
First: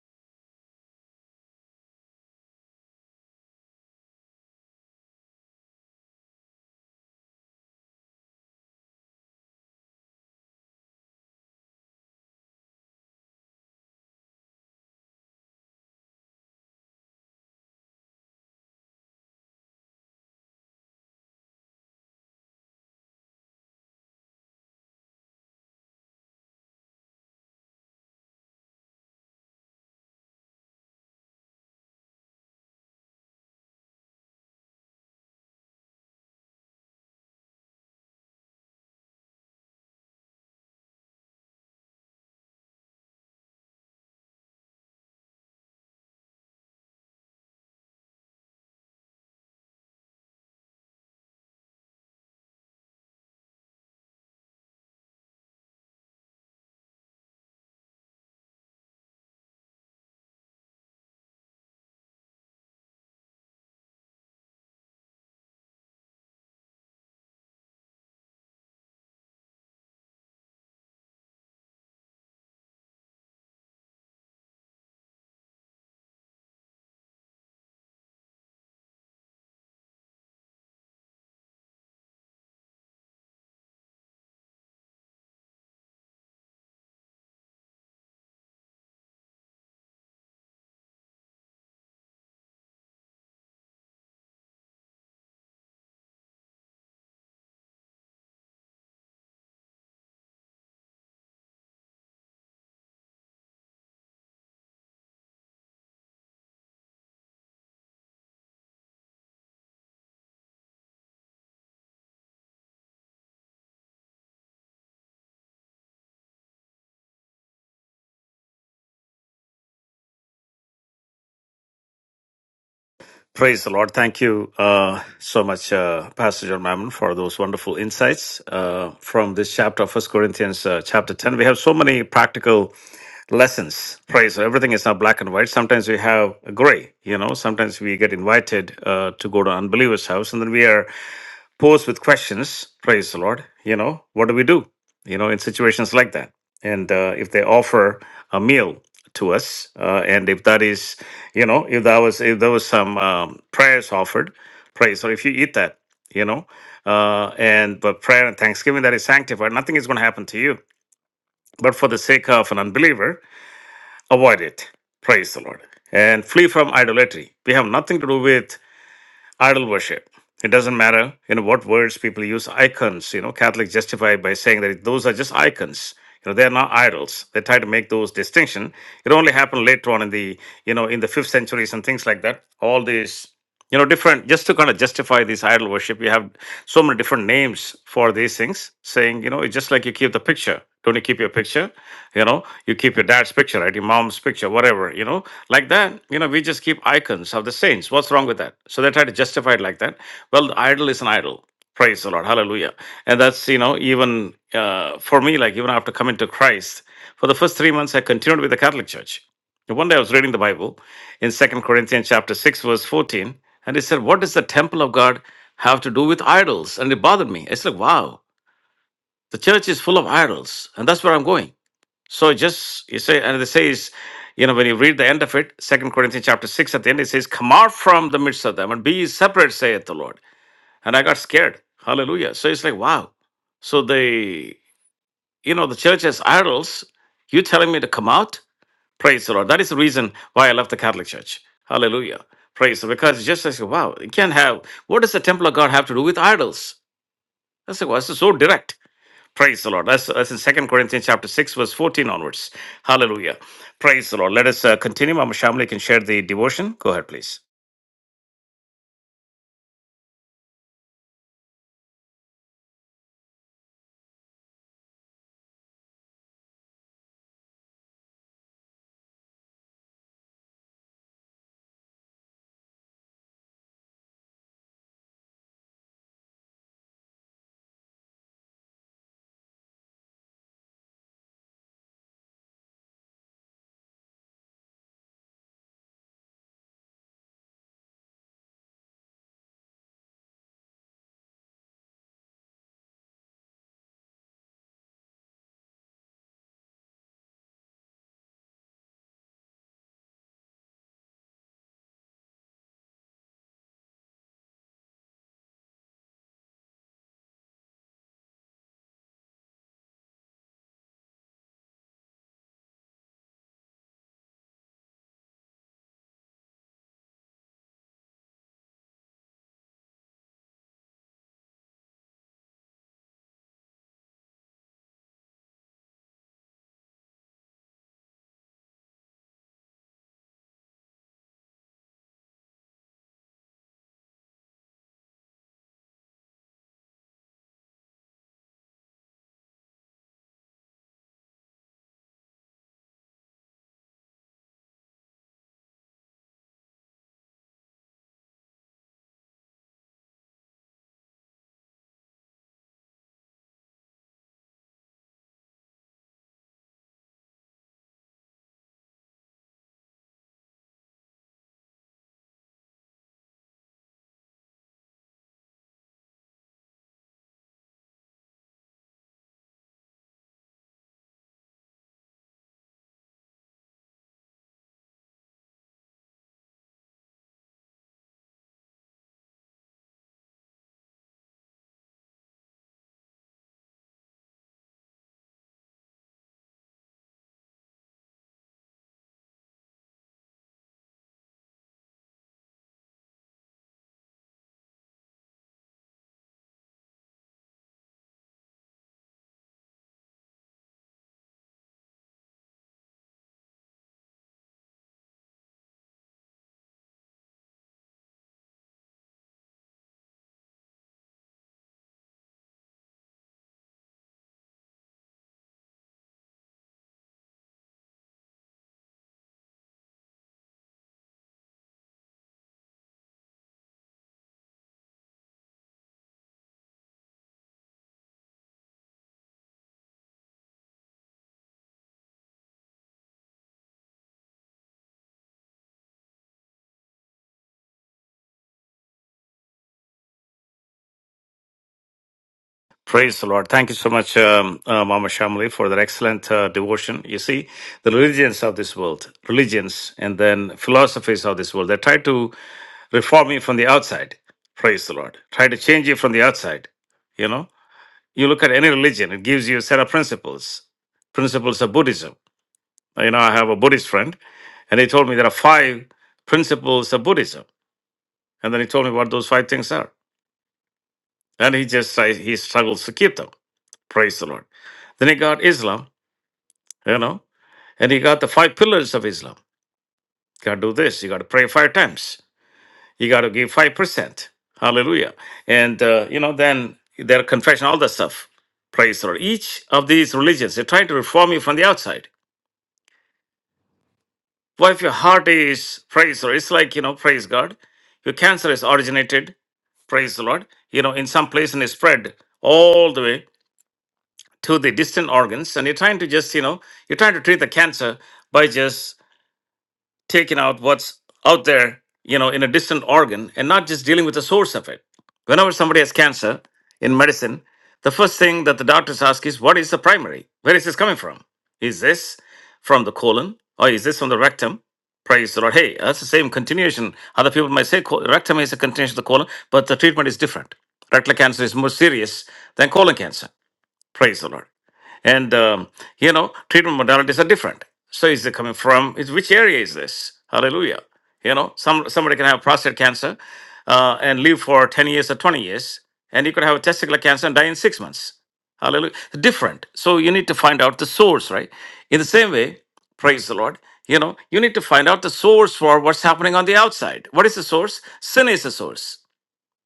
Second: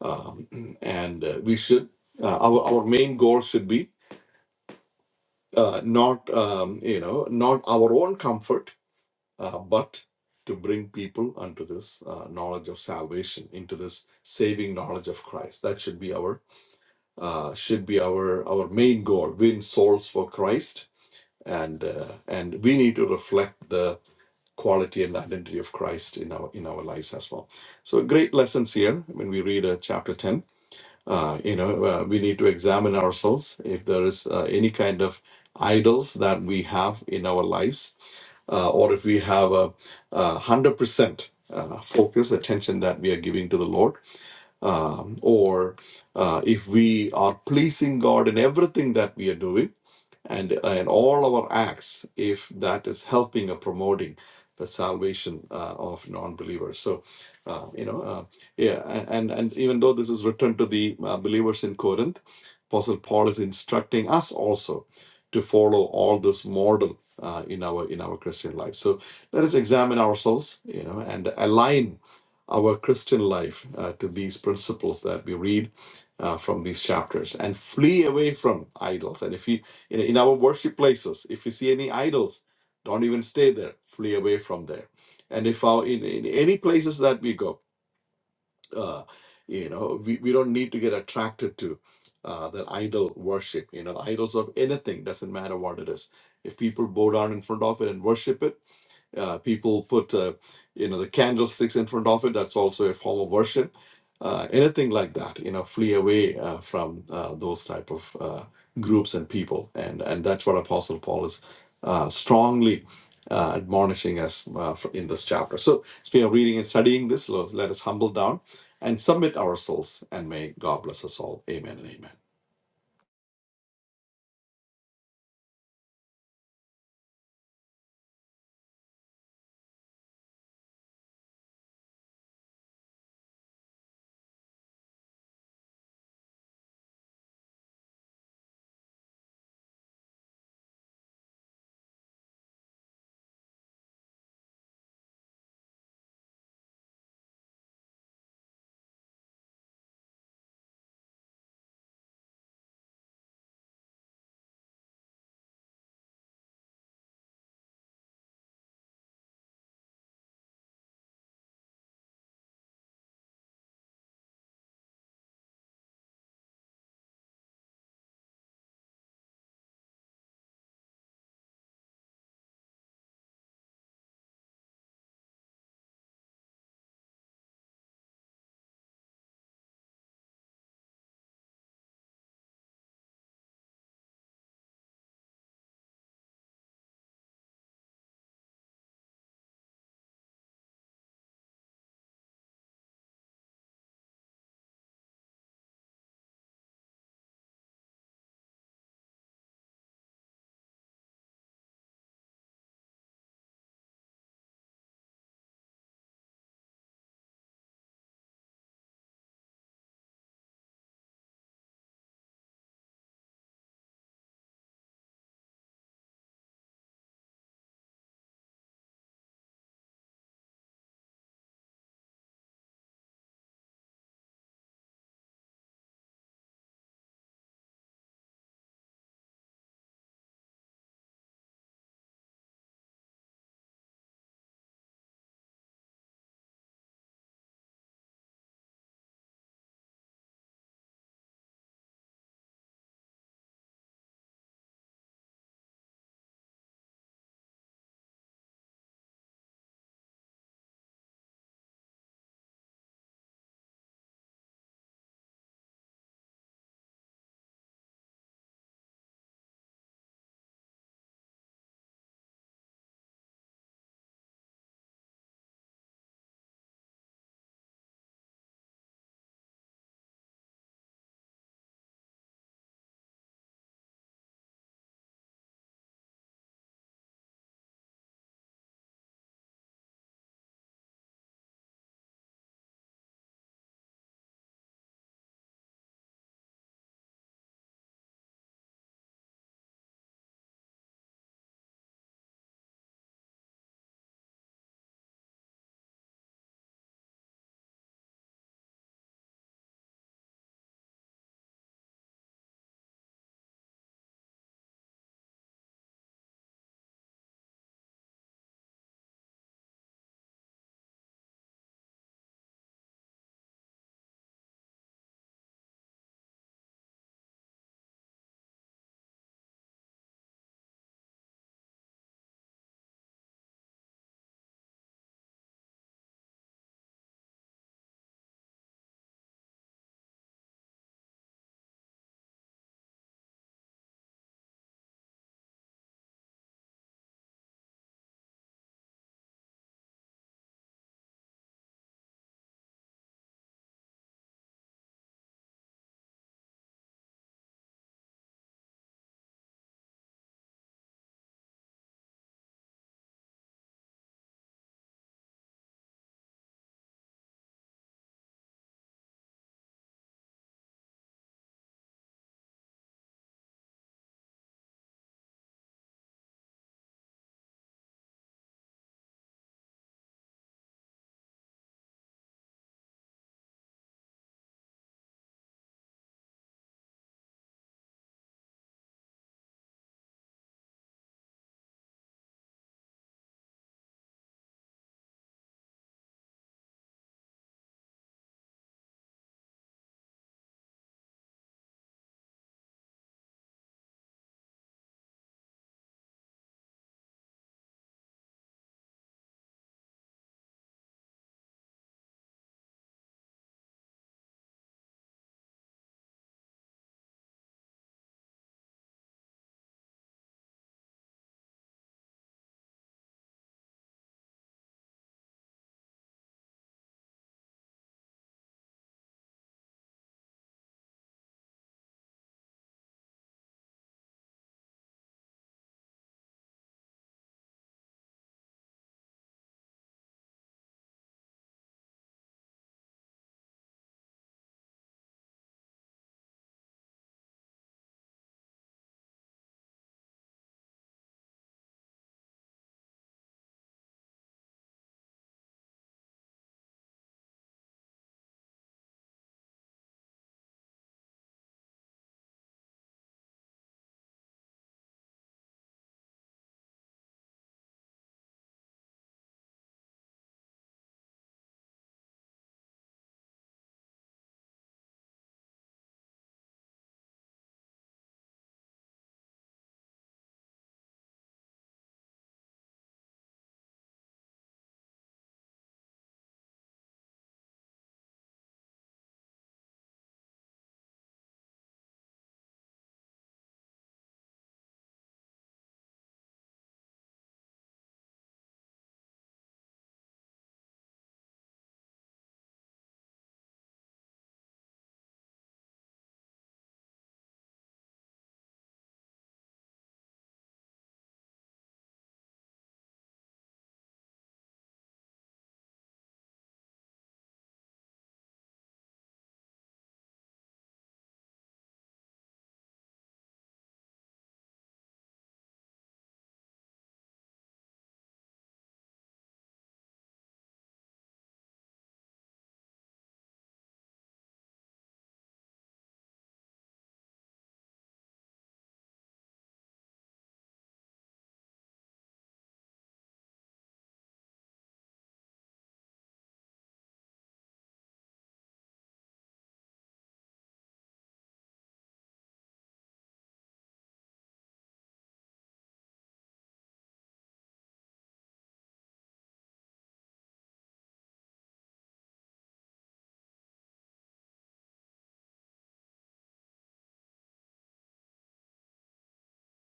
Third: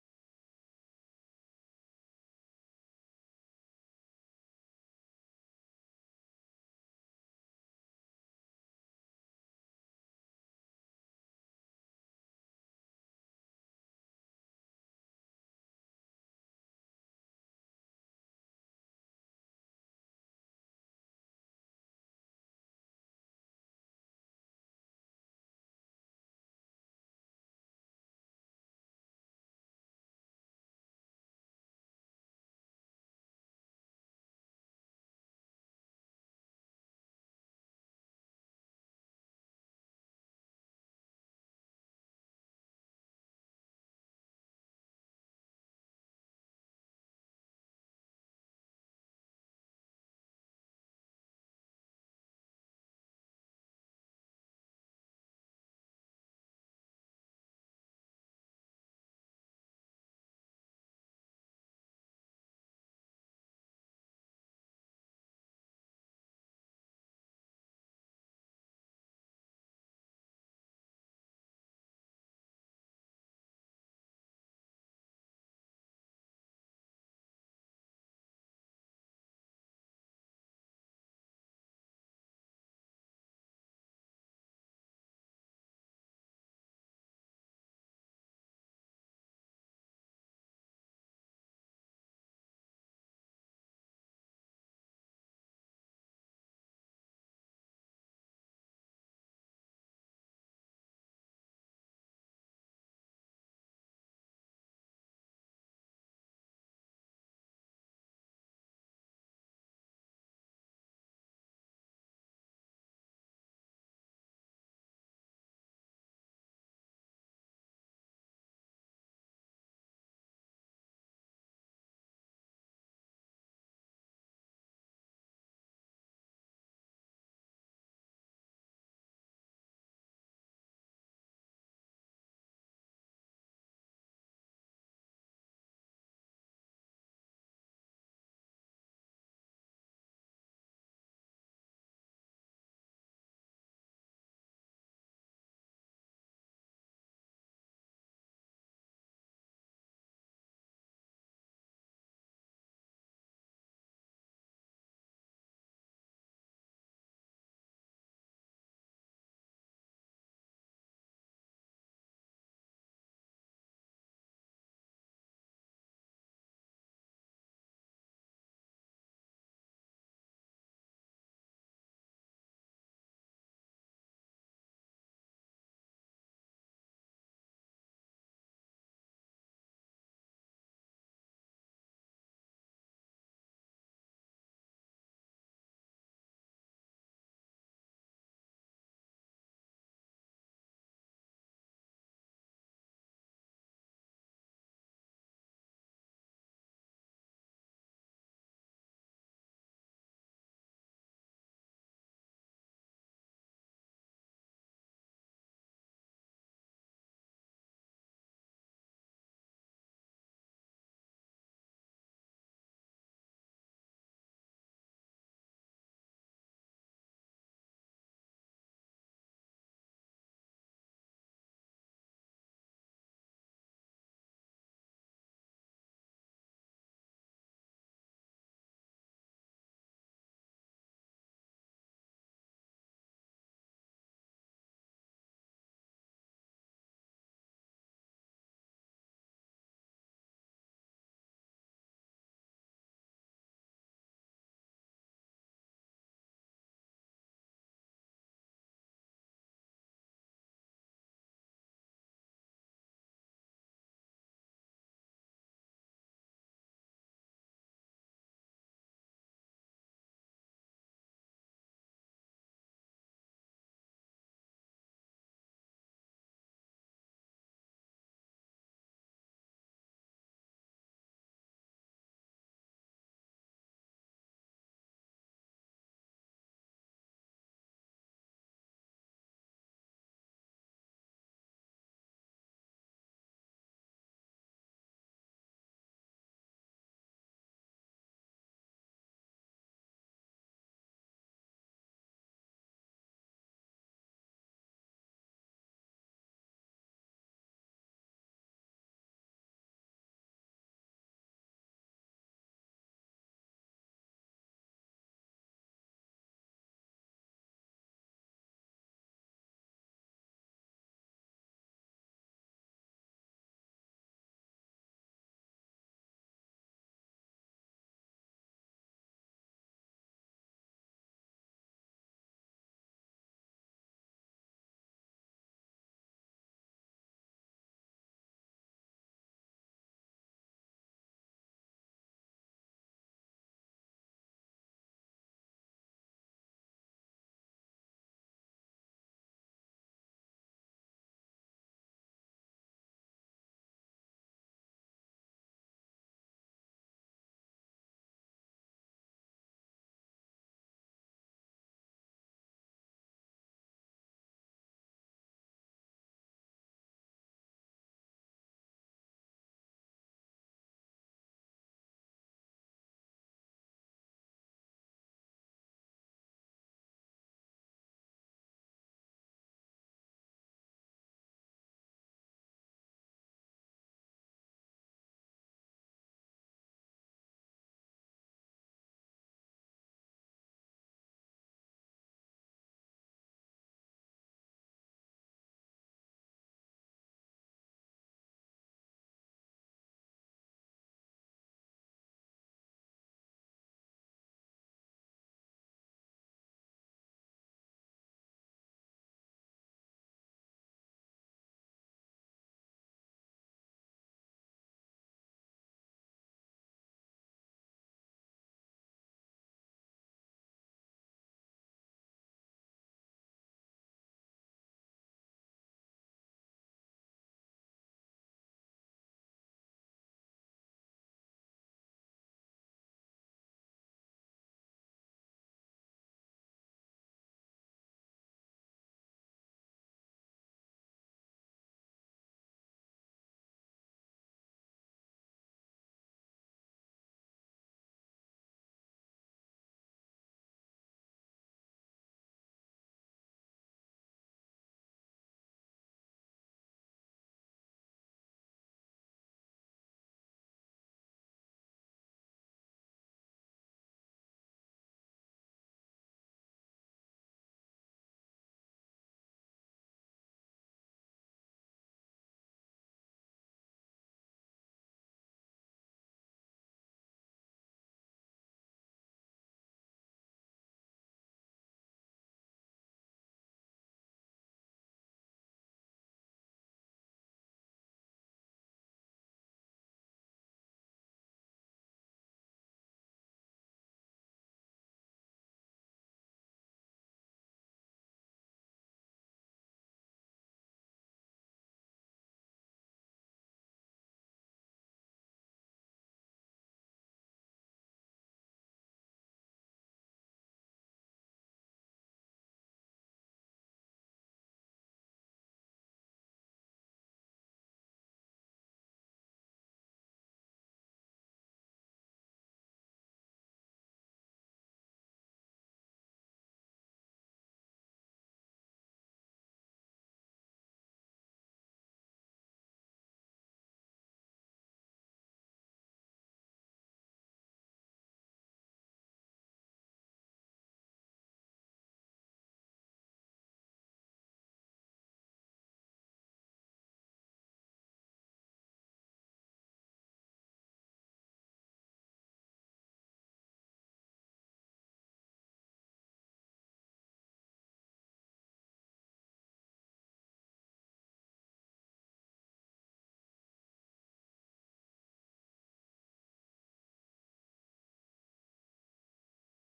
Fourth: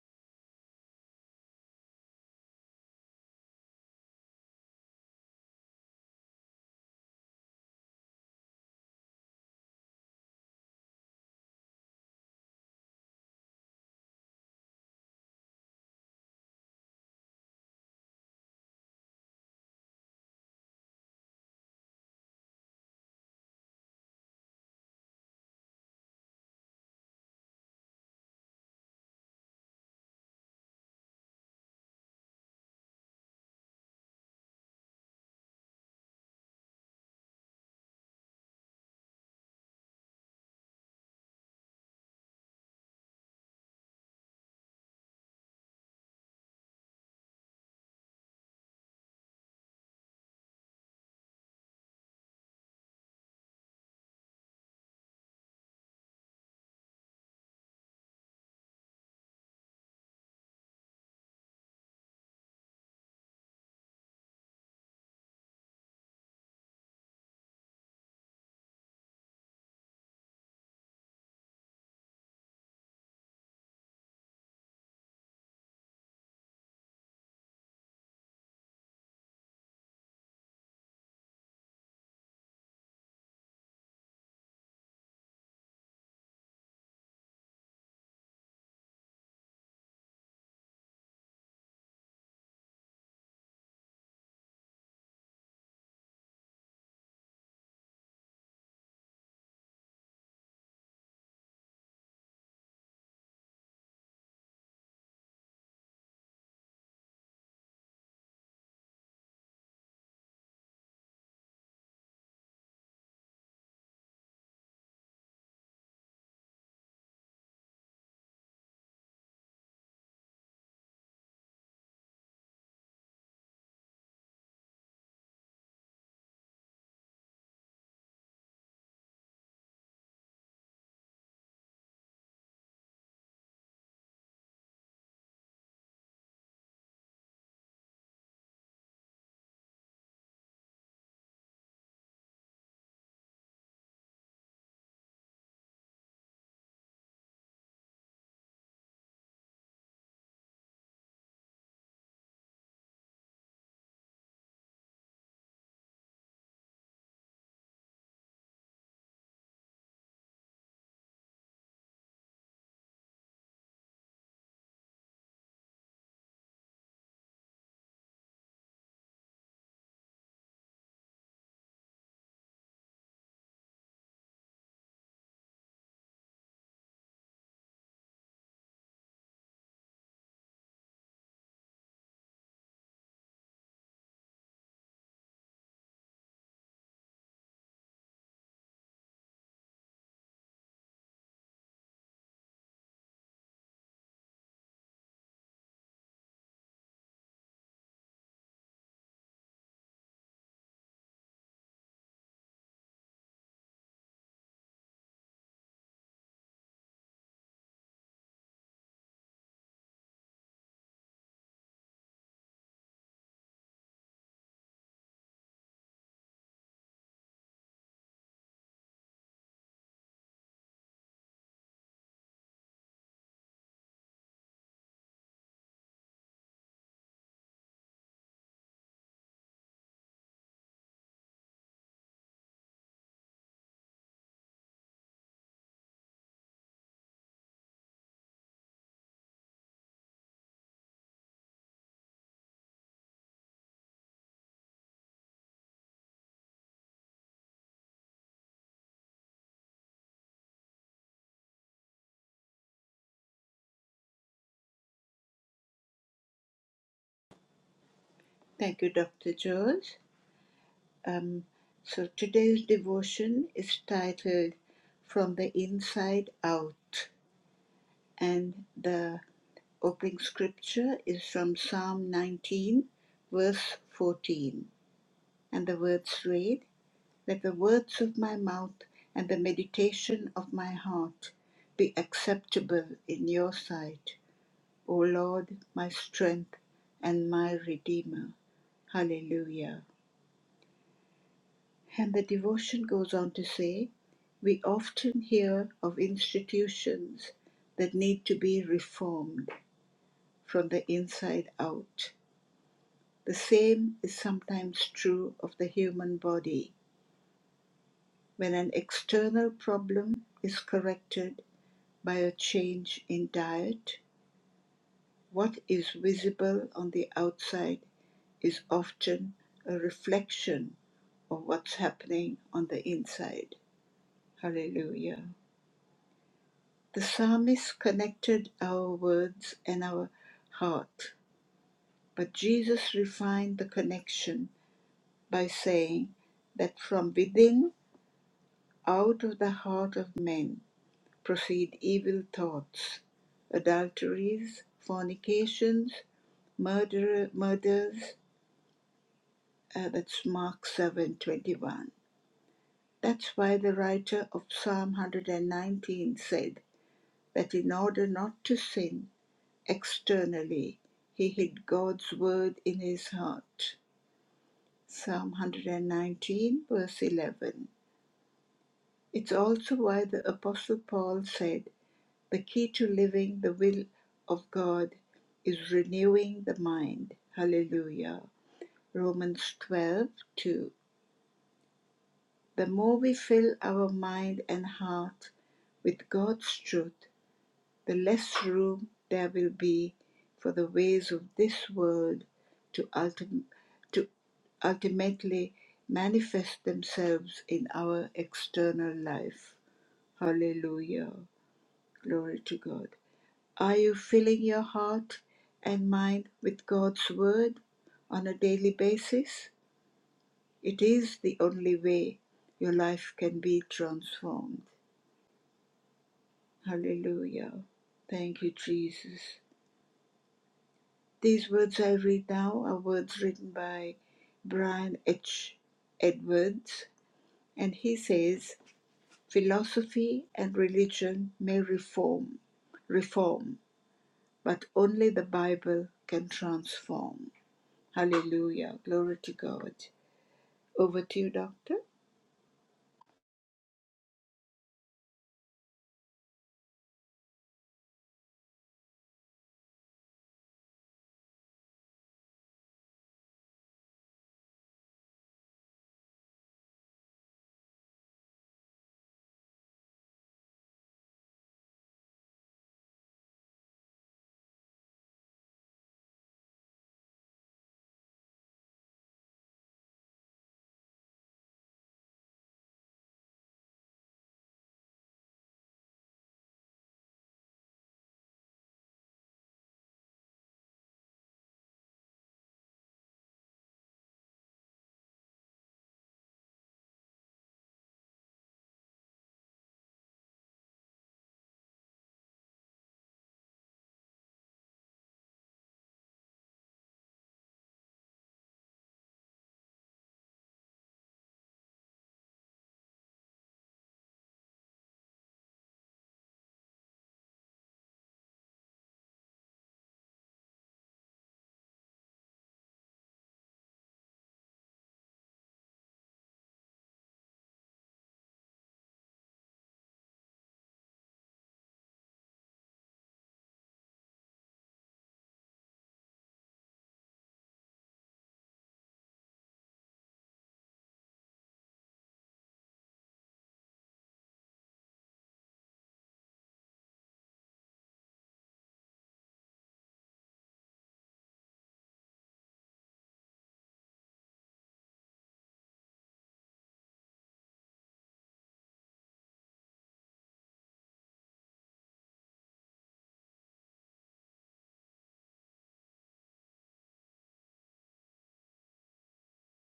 B: um, and uh, we should uh, our, our main goal should be uh, not um, you know not our own comfort uh, but to bring people unto this uh, knowledge of salvation, into this saving knowledge of Christ. That should be our uh, should be our our main goal: win souls for Christ, and uh, and we need to reflect the quality and identity of Christ in our in our lives as well. So great lessons here when we read uh, chapter ten uh, you know, uh, we need to examine ourselves if there is uh, any kind of idols that we have in our lives, uh, or if we have a, a 100% uh, focus, attention that we are giving to the Lord, um, or uh, if we are pleasing God in everything that we are doing and in all our acts if that is helping or promoting the salvation uh, of non-believers so uh, you know uh, yeah and and even though this is returned to the uh, believers in corinth apostle paul is instructing us also to follow all this model uh, in our in our christian life so let us examine ourselves you know and align our christian life uh, to these principles that we read uh, from these chapters and flee away from idols and if you in, in our worship places if you see any idols don't even stay there flee away from there and if our in, in any places that we go uh, you know we, we don't need to get attracted to uh, that idol worship you know the idols of anything doesn't matter what it is if people bow down in front of it and worship it uh, people put, uh, you know, the candlesticks in front of it. That's also a form of worship. Uh, anything like that, you know, flee away uh, from uh, those type of uh, groups and people, and and that's what Apostle Paul is uh, strongly uh, admonishing us uh, for- in this chapter. So, as we are reading and studying this, let let us humble down and submit ourselves, and may God bless us all. Amen and amen.
A: Praise the Lord. Thank you uh, so much, uh, Pastor John Mammon, for those wonderful insights uh, from this chapter of First Corinthians, uh, chapter 10. We have so many practical lessons right so everything is not black and white sometimes we have gray you know sometimes we get invited uh, to go to unbelievers house and then we are posed with questions praise the lord you know what do we do you know in situations like that and uh, if they offer a meal to us uh, and if that is you know if that was if there was some um, prayers offered praise so if you eat that you know uh, and but prayer and thanksgiving that is sanctified nothing is going to happen to you but for the sake of an unbeliever Avoid it. Praise the Lord. And flee from idolatry. We have nothing to do with idol worship. It doesn't matter, you know, what words people use. Icons, you know, Catholics justify by saying that those are just icons. You know, they are not idols. They try to make those distinction. It only happened later on in the, you know, in the fifth centuries and things like that. All these, you know, different just to kind of justify this idol worship. You have so many different names for these things, saying, you know, it's just like you keep the picture. Don't you keep your picture? you know you keep your dad's picture right your mom's picture whatever you know like that you know we just keep icons of the saints what's wrong with that so they try to justify it like that well the idol is an idol praise the lord hallelujah and that's you know even uh, for me like even after coming to christ for the first three months i continued with the catholic church And one day i was reading the bible in second corinthians chapter 6 verse 14 and it said what does the temple of god have to do with idols and it bothered me it's like wow the church is full of idols and that's where i'm going so just you say, and it says, you know, when you read the end of it, Second Corinthians chapter six at the end, it says, "Come out from the midst of them and be ye separate," saith the Lord. And I got scared. Hallelujah. So it's like, wow. So the you know the church has idols. You telling me to come out? Praise the Lord. That is the reason why I left the Catholic Church. Hallelujah. Praise the because it's just like wow, you can't have. What does the temple of God have to do with idols? That's like, well, this is so direct. Praise the Lord. That's, that's in Second Corinthians chapter 6, verse 14 onwards. Hallelujah. Praise the Lord. Let us uh, continue. Mama Shamli can share the devotion. Go ahead, please.
C: Thank you, Dr. George. Um, so today's devotion is titled From the Inside Out, and the Opening scripture is from Psalm 19, verse 14, and the words read, Let the words of my mouth and the meditation of my heart be acceptable in your sight, O Lord, my strength and my redeemer. Hallelujah. And the devotion goes on to say, We often hear of institutions that need to be reformed from the inside out. The same is sometimes true of the human body when an external problem is corrected by a change in diet. What is visible on the outside is often a reflection of what's happening on the inside. Hallelujah. The psalmist connected our words and our heart, but Jesus refined the connection by saying that from within Out of the heart of men proceed evil thoughts, adulteries, fornications, murder, murders. Uh, that's Mark seven twenty one. That's why the writer of Psalm 119 said that in order not to sin externally, he hid God's word in his heart. Psalm 119, verse 11. It's also why the Apostle Paul said The key to living the will of God is renewing the mind. Hallelujah. Romans 12 2. The more we fill our mind and heart with God's truth, the less room there will be for the ways of this world to, ultim- to ultimately manifest themselves in our external life. Hallelujah. Glory to God. Are you filling your heart and mind with God's Word on a daily basis? It is the only way your life can be transformed. Hallelujah. Thank you, Jesus. These words I read now are words written by Brian H. Edwards, and he says, Philosophy and religion may reform, reform, but only the Bible can transform. Hallelujah. Glory to God. Over to you, Doctor.
A: Praise the Lord. Thank you so much, um, uh, Mama Shamli, for that excellent uh, devotion. You see, the religions of this world, religions and then philosophies of this world, they try to reform you from the outside. Praise the Lord. Try to change you from the outside. You know, you look at any religion, it gives you a set of principles, principles of Buddhism You know, I have a Buddhist friend, and he told me there are five principles of Buddhism, and then he told me what those five things are, and he just I, he struggles to keep them. Praise the Lord. Then he got Islam, you know, and he got the five pillars of Islam. You got to do this. You got to pray five times. You got to give five percent. Hallelujah. And uh, you know, then their confession, all that stuff. Praise the Lord. Each of these religions, they're trying to reform you from the outside. Well, if your heart is praise the Lord, it's like you know, praise God. Your cancer is originated, praise the Lord. You know, in some place and it spread all the way to the distant organs, and you're trying to just you know, you're trying to treat the cancer by just taking out what's out there, you know, in a distant organ and not just dealing with the source of it. Whenever somebody has cancer in medicine, the first thing that the doctors ask is, what is the primary? Where is this coming from? Is this from the colon or is this from the rectum? Praise the Lord. Hey, that's the same continuation. Other people might say col- rectum is a continuation of the colon, but the treatment is different. Rectal cancer is more serious than colon cancer. Praise the Lord and um, you know treatment modalities are different so is it coming from is which area is this hallelujah you know some somebody can have prostate cancer uh, and live for 10 years or 20 years and you could have testicular cancer and die in six months hallelujah different so you need to find out the source right in the same way praise the lord you know you need to find out the source for what's happening on the outside what is the source sin is the source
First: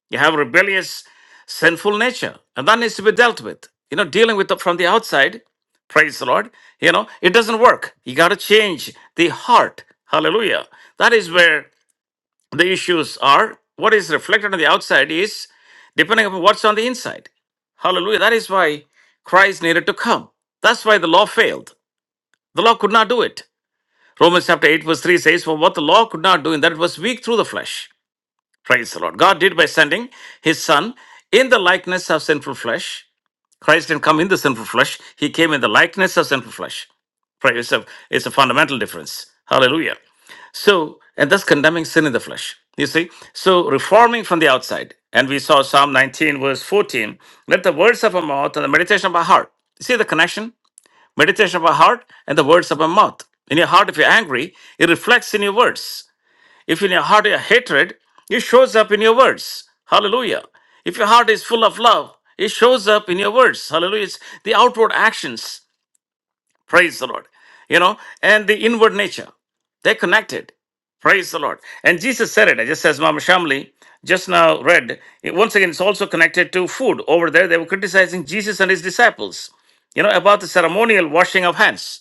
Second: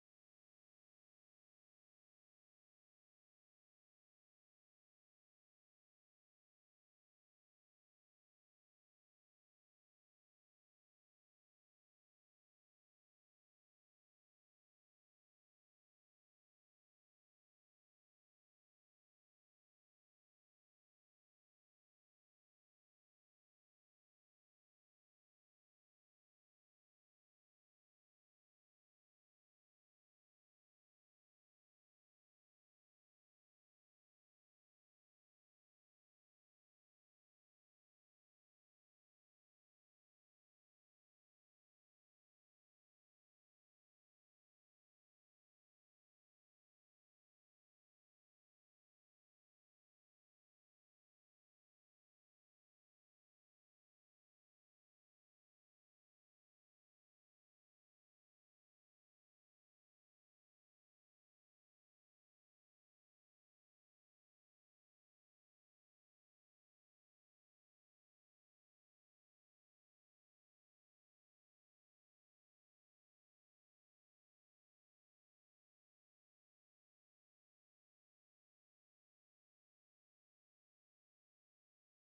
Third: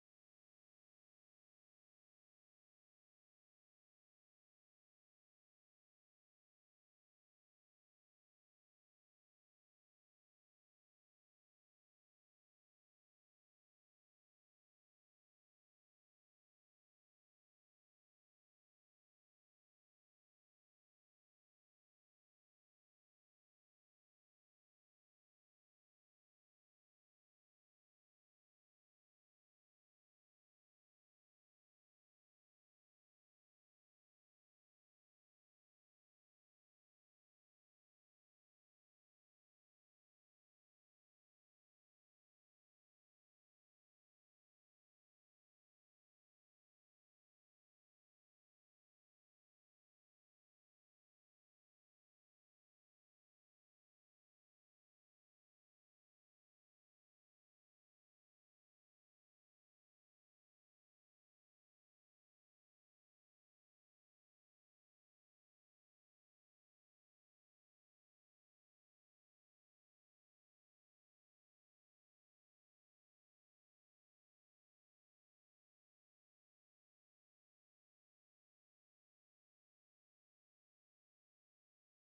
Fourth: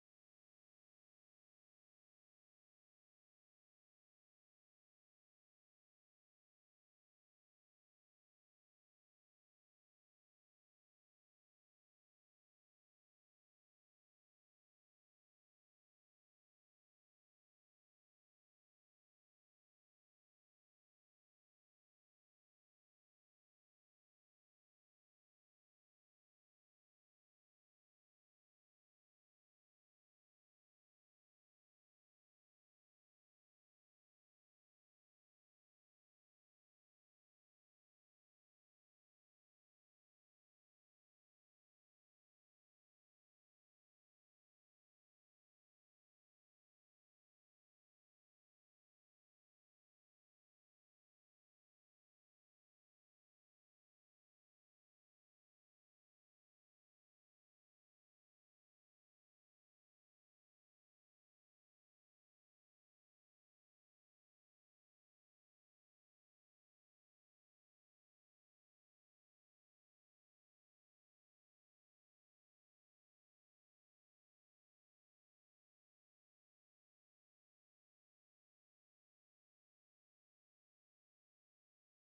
A: you have rebellious, sinful nature, and that needs to be dealt with. You know, dealing with it from the outside, praise the Lord, you know, it doesn't work. You got to change the heart. Hallelujah. That is where the issues are. What is reflected on the outside is depending upon what's on the inside. Hallelujah. That is why Christ needed to come. That's why the law failed. The law could not do it. Romans chapter 8, verse 3 says, For what the law could not do, in that it was weak through the flesh. Praise the Lord. God did by sending his son in the likeness of sinful flesh. Christ didn't come in the sinful flesh, he came in the likeness of sinful flesh. Praise it's a, it's a fundamental difference. Hallelujah. So, and thus condemning sin in the flesh. You see? So, reforming from the outside. And we saw Psalm 19, verse 14. Let the words of our mouth and the meditation of our heart. See the connection? Meditation of our heart and the words of our mouth. In your heart, if you're angry, it reflects in your words. If in your heart you hatred, it shows up in your words. Hallelujah. If your heart is full of love, it shows up in your words. Hallelujah. It's the outward actions. Praise the Lord. You know, and the inward nature. They're connected. Praise the Lord. And Jesus said it, just as Mama Shamli just now read. It- Once again, it's also connected to food. Over there, they were criticizing Jesus and his disciples, you know, about the ceremonial washing of hands.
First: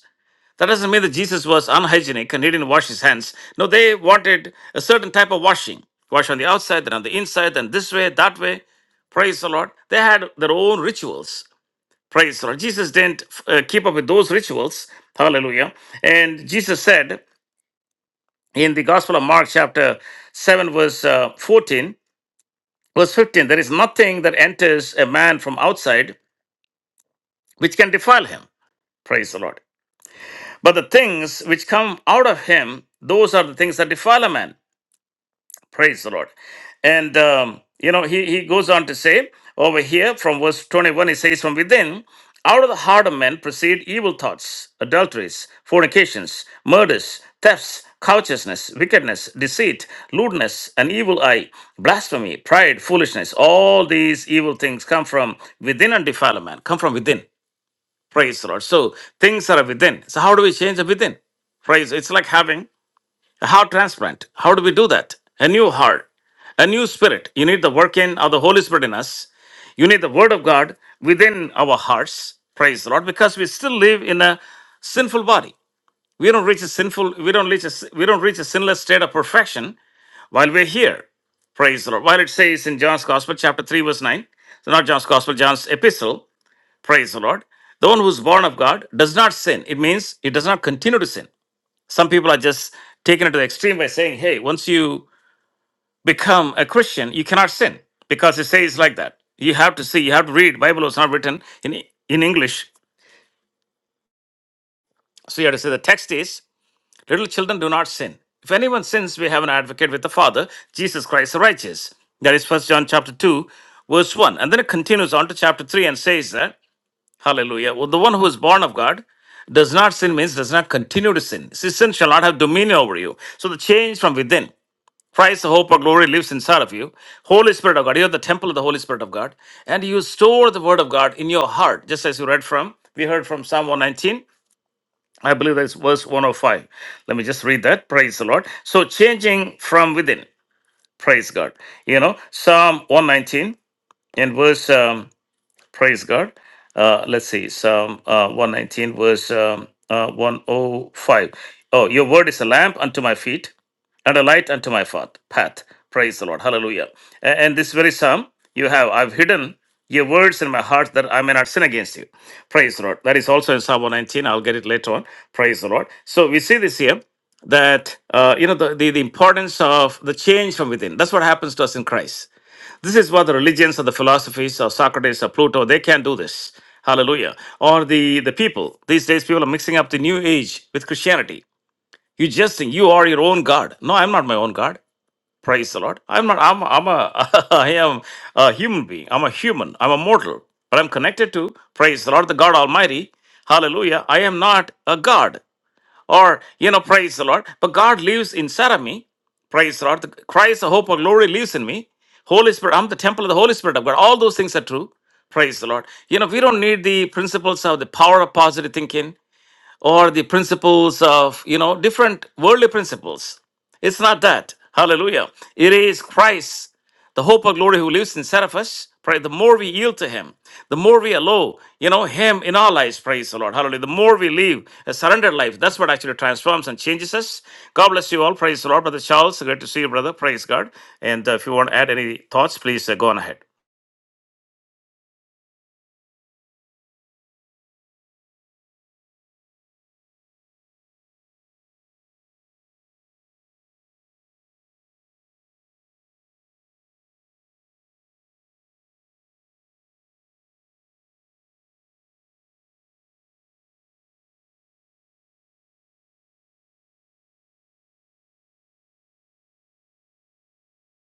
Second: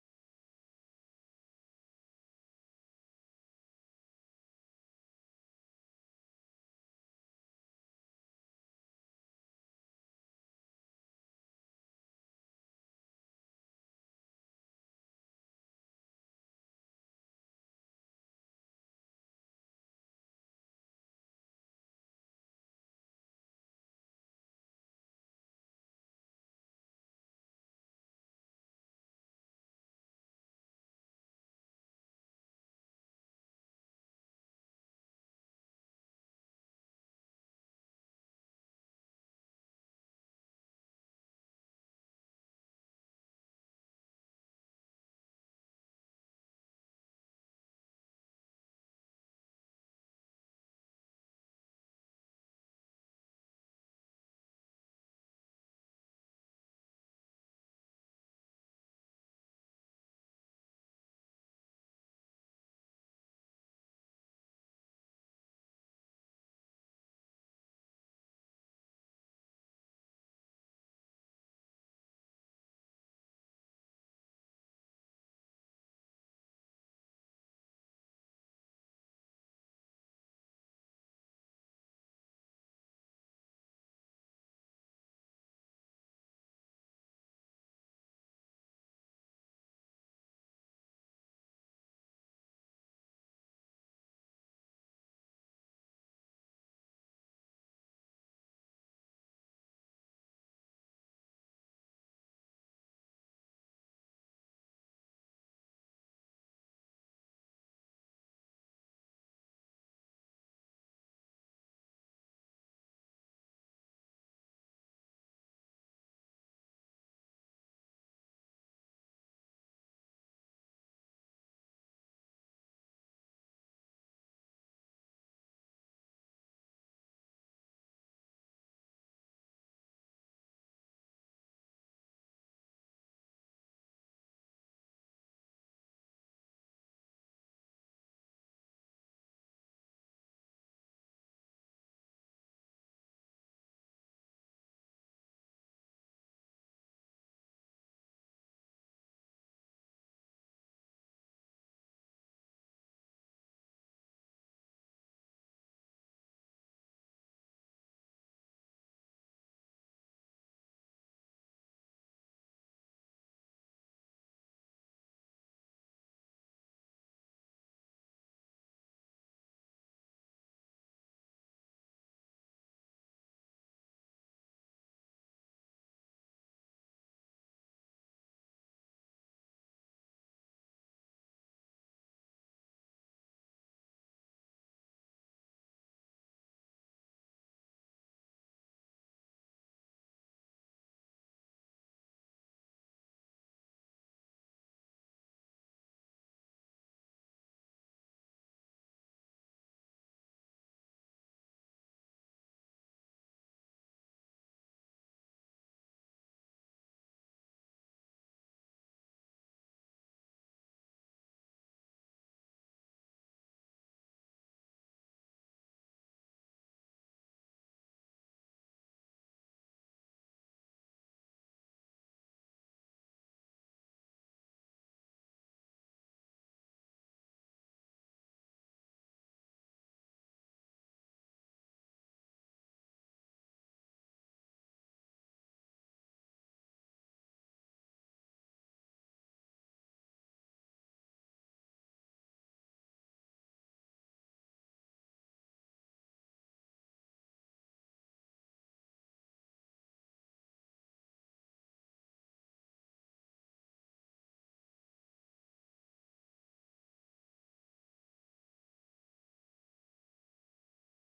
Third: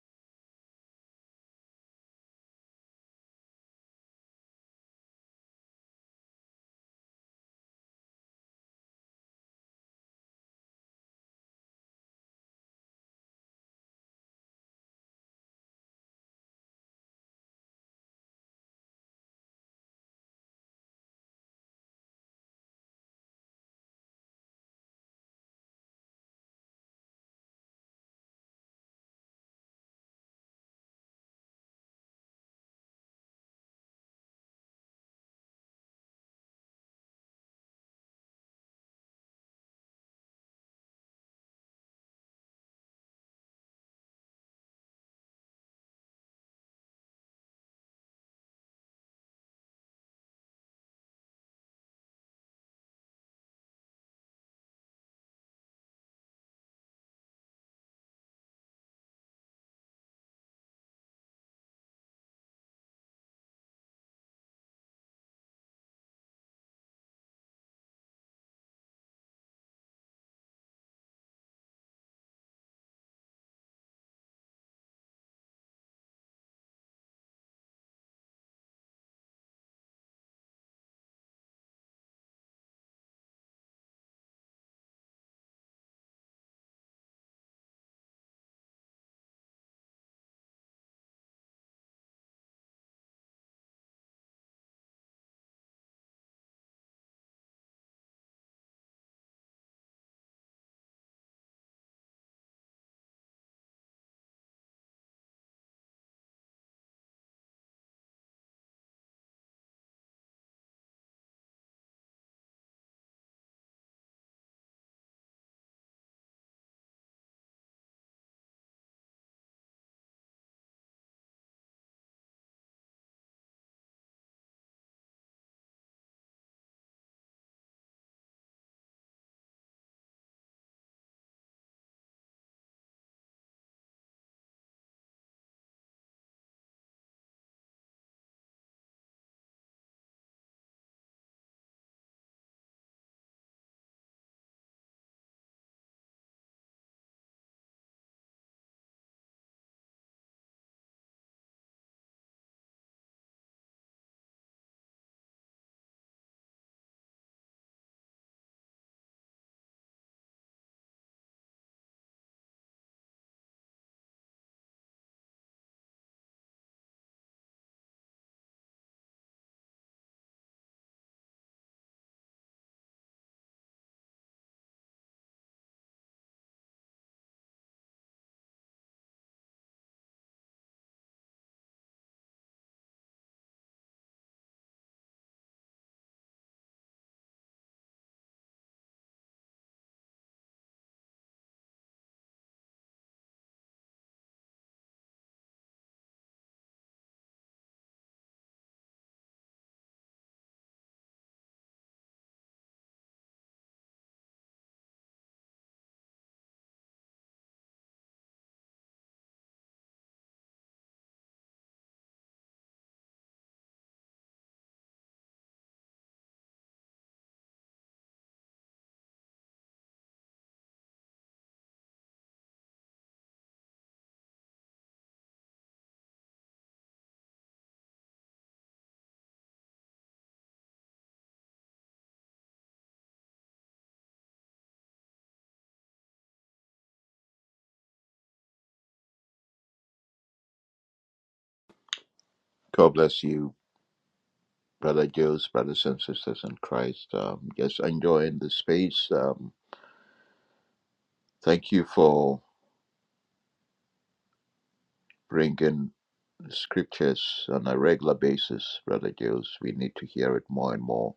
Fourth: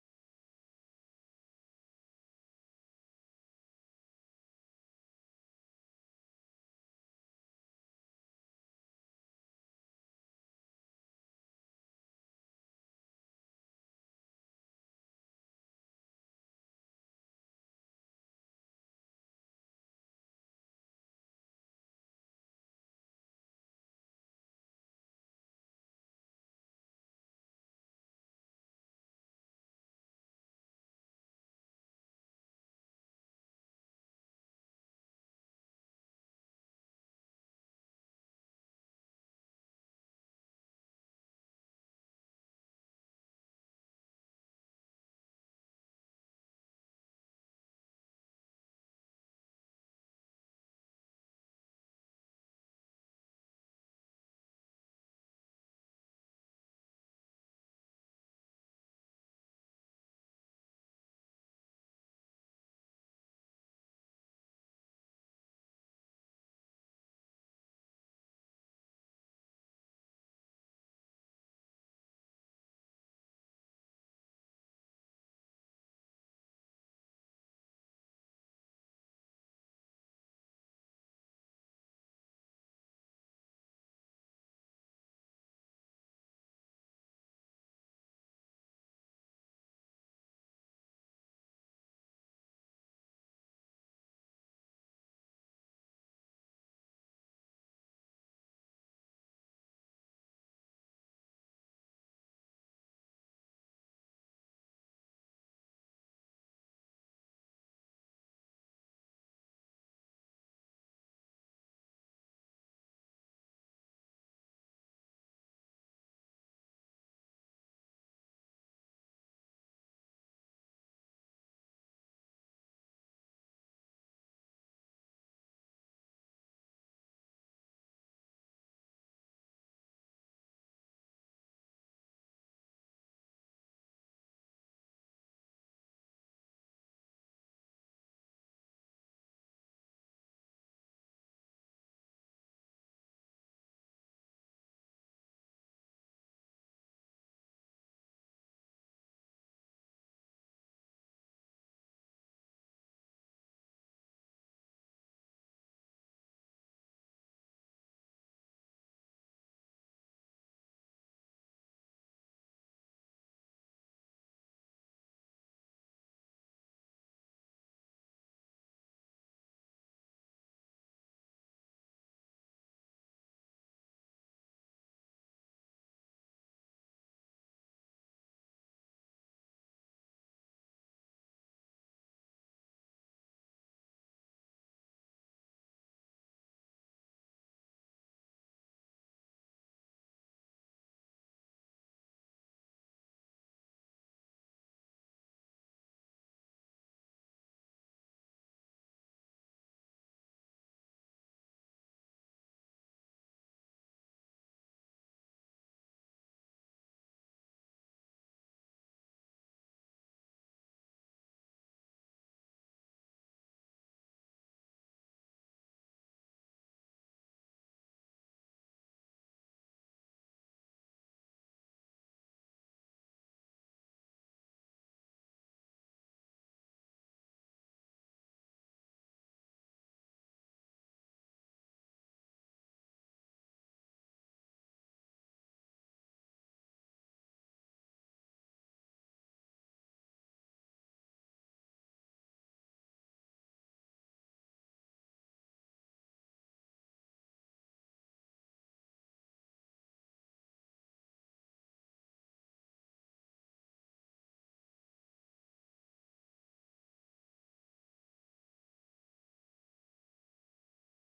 A: That doesn't mean that Jesus was unhygienic and he didn't wash his hands. No, they wanted a certain type of washing. Wash on the outside, then on the inside, then this way, that way. Praise the Lord. They had their own rituals. Praise the Lord. Jesus didn't uh, keep up with those rituals. Hallelujah. And Jesus said in the Gospel of Mark, chapter 7, verse uh, 14, verse 15, there is nothing that enters a man from outside which can defile him. Praise the Lord. But the things which come out of him, those are the things that defile a man. Praise the Lord. And, um, you know, he, he goes on to say over here from verse 21, he says, From within, out of the heart of men proceed evil thoughts, adulteries, fornications, murders, thefts, covetousness, wickedness, deceit, lewdness, an evil eye, blasphemy, pride, foolishness. All these evil things come from within and defile a man, come from within. Praise the Lord. So things are within. So how do we change the within? Praise. It's like having a heart transplant. How do we do that? A new heart, a new spirit. You need the working of the Holy Spirit in us. You need the Word of God within our hearts. Praise the Lord, because we still live in a sinful body. We don't reach a sinful. We don't reach a. We don't reach a sinless state of perfection while we're here. Praise the Lord. While it says in John's Gospel, chapter 3, verse 9, so not John's Gospel, John's Epistle, praise the Lord, the one who's born of God does not sin. It means he does not continue to sin. Some people are just taken it to the extreme by saying, hey, once you become a Christian, you cannot sin because it says like that. You have to see, you have to read. Bible was not written in, in English. So you have to say the text is, little children do not sin. If anyone sins, we have an advocate with the Father, Jesus Christ the righteous. That is First John chapter 2, verse 1. And then it continues on to chapter 3 and says that, hallelujah, well, the one who is born of God does not sin means does not continue to sin. Sin shall not have dominion over you. So the change from within. Christ, the hope of glory, lives inside of you. Holy Spirit of God, you're the temple of the Holy Spirit of God, and you store the Word of God in your heart, just as you read from, we heard from Psalm 119. I believe that's verse 105. Let me just read that. Praise the Lord. So, changing from within. Praise God. You know, Psalm 119 in verse. um, Praise God. Uh, let's see, Psalm uh, 119, verse um, uh, 105. Oh, five. Oh, your word is a lamp unto my feet and a light unto my path. path. Praise the Lord. Hallelujah. A- And, this very psalm you have, I've hidden your words in my heart that I may not sin against you. Praise the Lord. That is also in Psalm 119. I'll get it later on. Praise the Lord. So we see this here that, uh, you know, the, the, the importance of the change from within. That's what happens to us in Christ. This is what the religions or the philosophies of Socrates or Plato, they can't do this. Hallelujah. Or the, the people. These days, people are mixing up the new age with Christianity. You just think you are your own God. No, I'm not my own God. Praise the Lord. I'm not, I'm, I'm a, I am a human being. I'm a human. I'm a mortal. But I'm connected to, praise the Lord, the God Almighty. Hallelujah. I am not a God or you know praise the lord but god lives inside of me praise the lord the christ the hope of glory lives in me holy spirit i'm the temple of the holy spirit of god all those things are true praise the lord you know we don't need the principles of the power of positive thinking or the principles of, you know, different worldly principles. It's not that. Hallelujah. It is Christ, the hope of glory who lives inside of us. Pray the more we yield to him, the more we allow, you know, him in our lives. Praise the Lord. Hallelujah. The more we live a surrendered life, that's what actually transforms and changes us. God bless you all. Praise the Lord. Brother Charles, great to see you, brother. Praise God. And uh, if you want to add any thoughts, please uh, go on ahead.
D: God bless you, brother Jules, brothers and sisters in Christ. Um, just enjoying the space. Um, thank you for bringing scriptures on a regular basis, brother Jules. We need to hear it more and more.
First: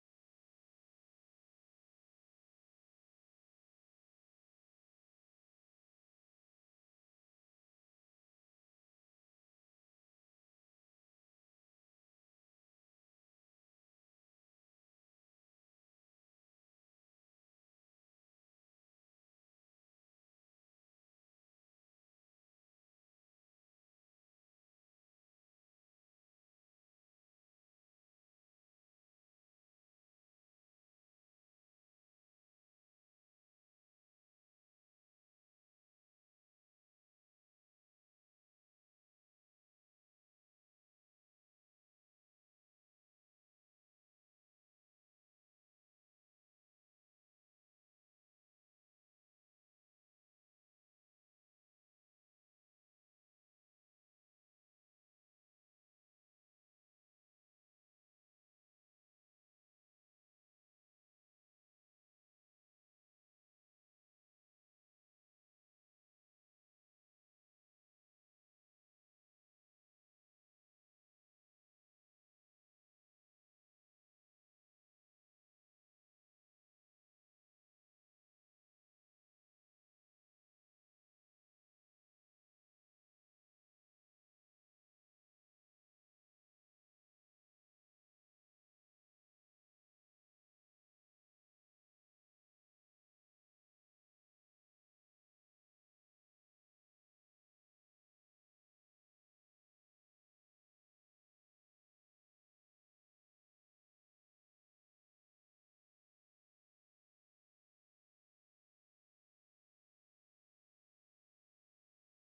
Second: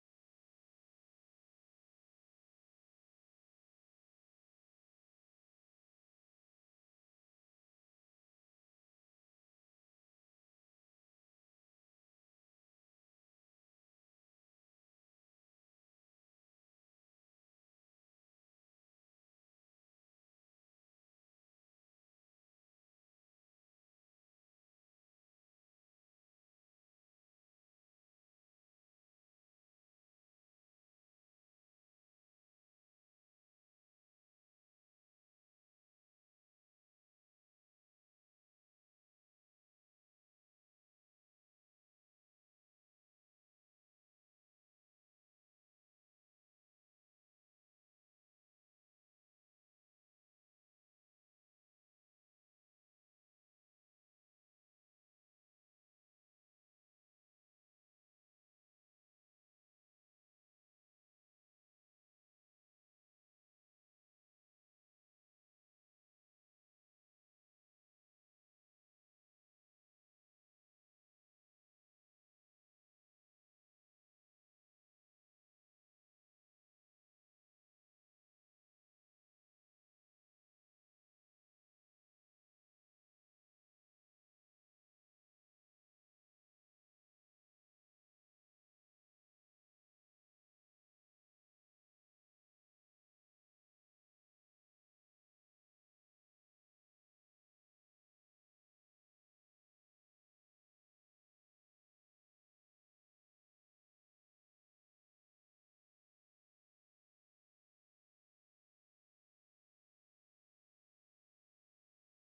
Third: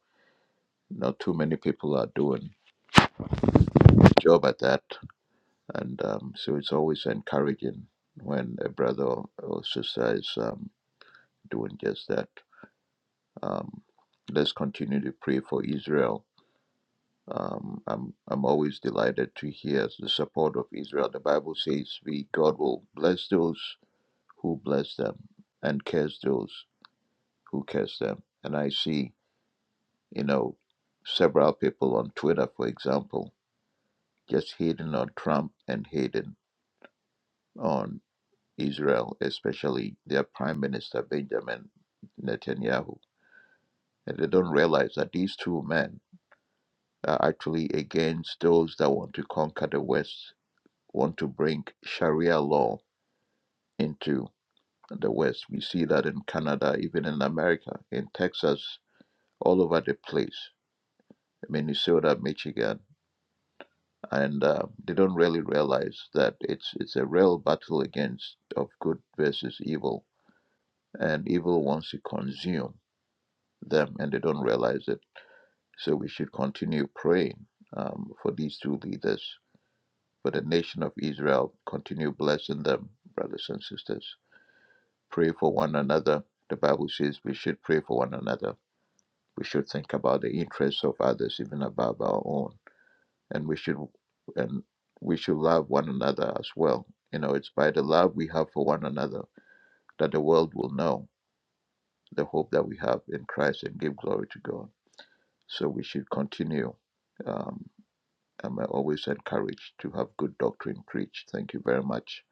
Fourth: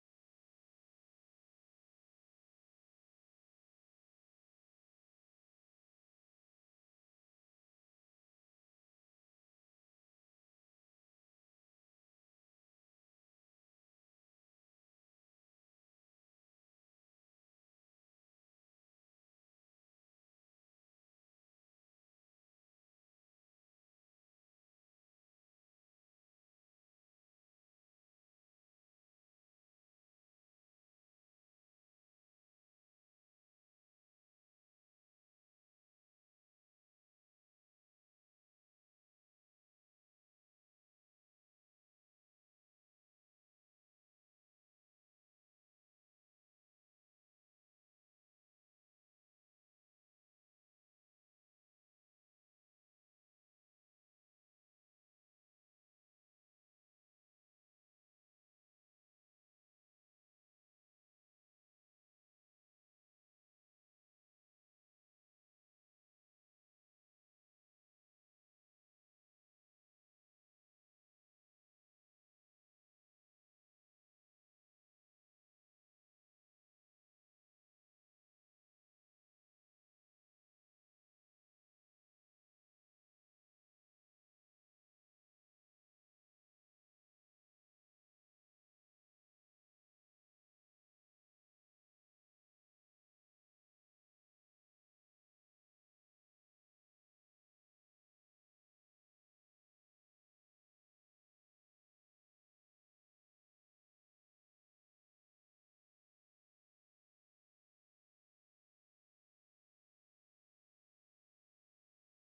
D: Not too many people are doing a job at that, and um, so it's always encouraging when a brother or sister is um, doing just that. Um, let's continue to pray for Israel Um, I'm I'm always delighted to hear the support of Israel. The Bible says, "We God will bless those who bless them, and curse those who curse them." And I see, you know, several people on Twitter, for example, just hating on Trump and hating on Israel, especially their Prime Minister Benjamin Netanyahu. And they don't realize that these two men are actually against those that want to conquer the West want to bring Sharia law into the West. We see that in Canada, even in America, in Texas, all over the place, Minnesota, Michigan, and uh, they don't really realize that it's it's a real battle against of good versus evil, and evil wants to consume them, and they don't realize it. So we should continue praying um, for these two leaders, for the nation of Israel. Continue blessing them, brothers and sisters. Pray for one another. The Bible says we should pray for one another. We should think about the interests of others even above our own. And we should and we should love one another as well. You know, it's by the love we have for one another that the world will know the hope that we have in Christ and give glory to God. So we should continue. Um, I'm always encouraged to have good doctrine preached. Thank you very much,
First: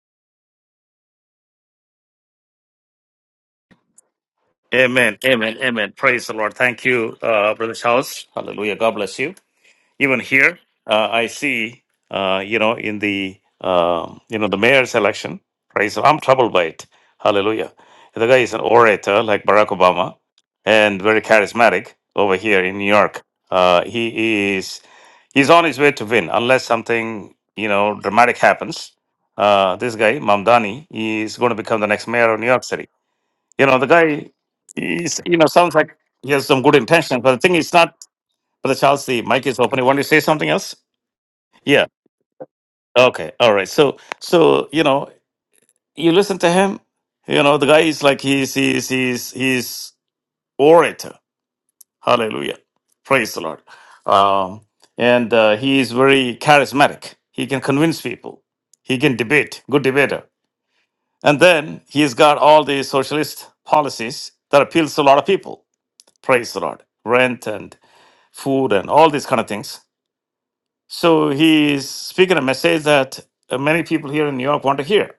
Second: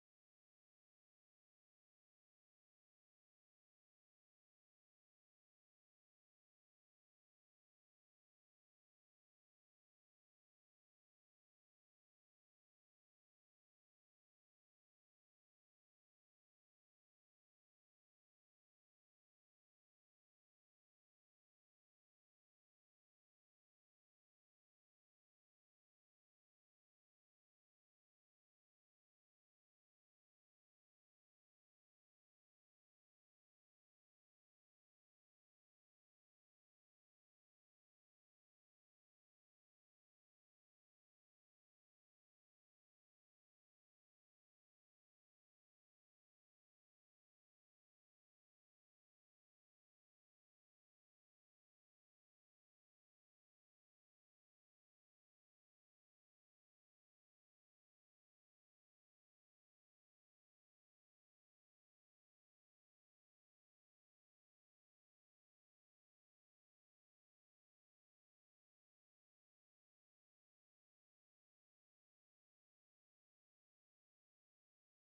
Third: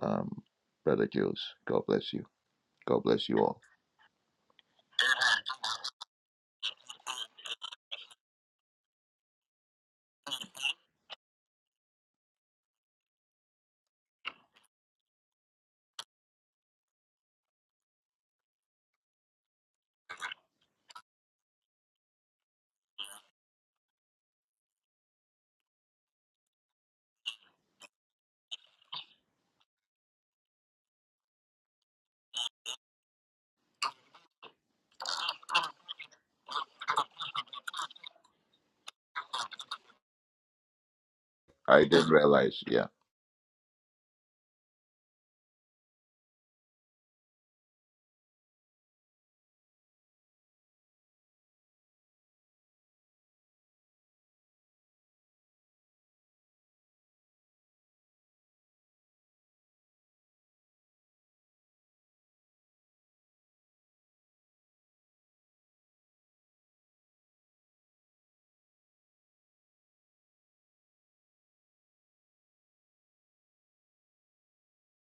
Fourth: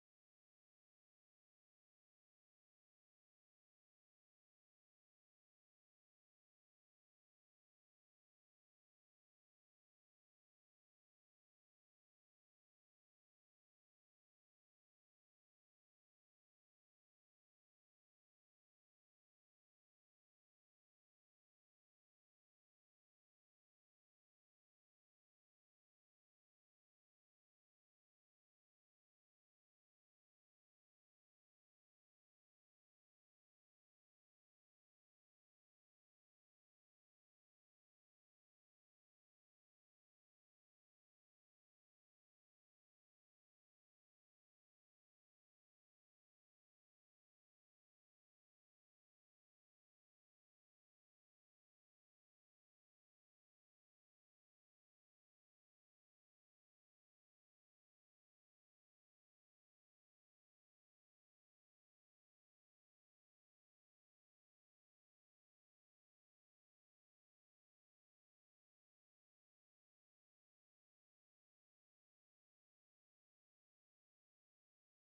D: um, Brother Jules. God bless you. God bless you all.
A: Amen. Amen. Amen. Praise the Lord. Thank you, uh, Brother Charles. Hallelujah. God bless you. even here uh, i see uh, you know in the um you know the mayor's election praise i'm troubled by it hallelujah the guy is an orator like barack obama and very charismatic over here in new york uh, he is he's on his way to win unless something you know dramatic happens uh, this guy mamdani is going to become the next mayor of new york city you know the guy is you know sounds like he has some good intentions but the thing is not Brother Charles, the mic is open. You want to say something else?
D: I
A: Yeah.
D: didn't realize. Yeah.
A: Okay. All right. So, so you know, you listen to him. You know, the guy is like he's he's he's he's orator. Hallelujah. Praise the Lord. Um, and uh, he is very charismatic. He can convince people. He can debate. Good debater. And then he's got all the socialist policies that appeals to a lot of people. Praise the Lord. Rent and food and all these kind of things So he's speaking a message that uh, many people here in New York want to hear.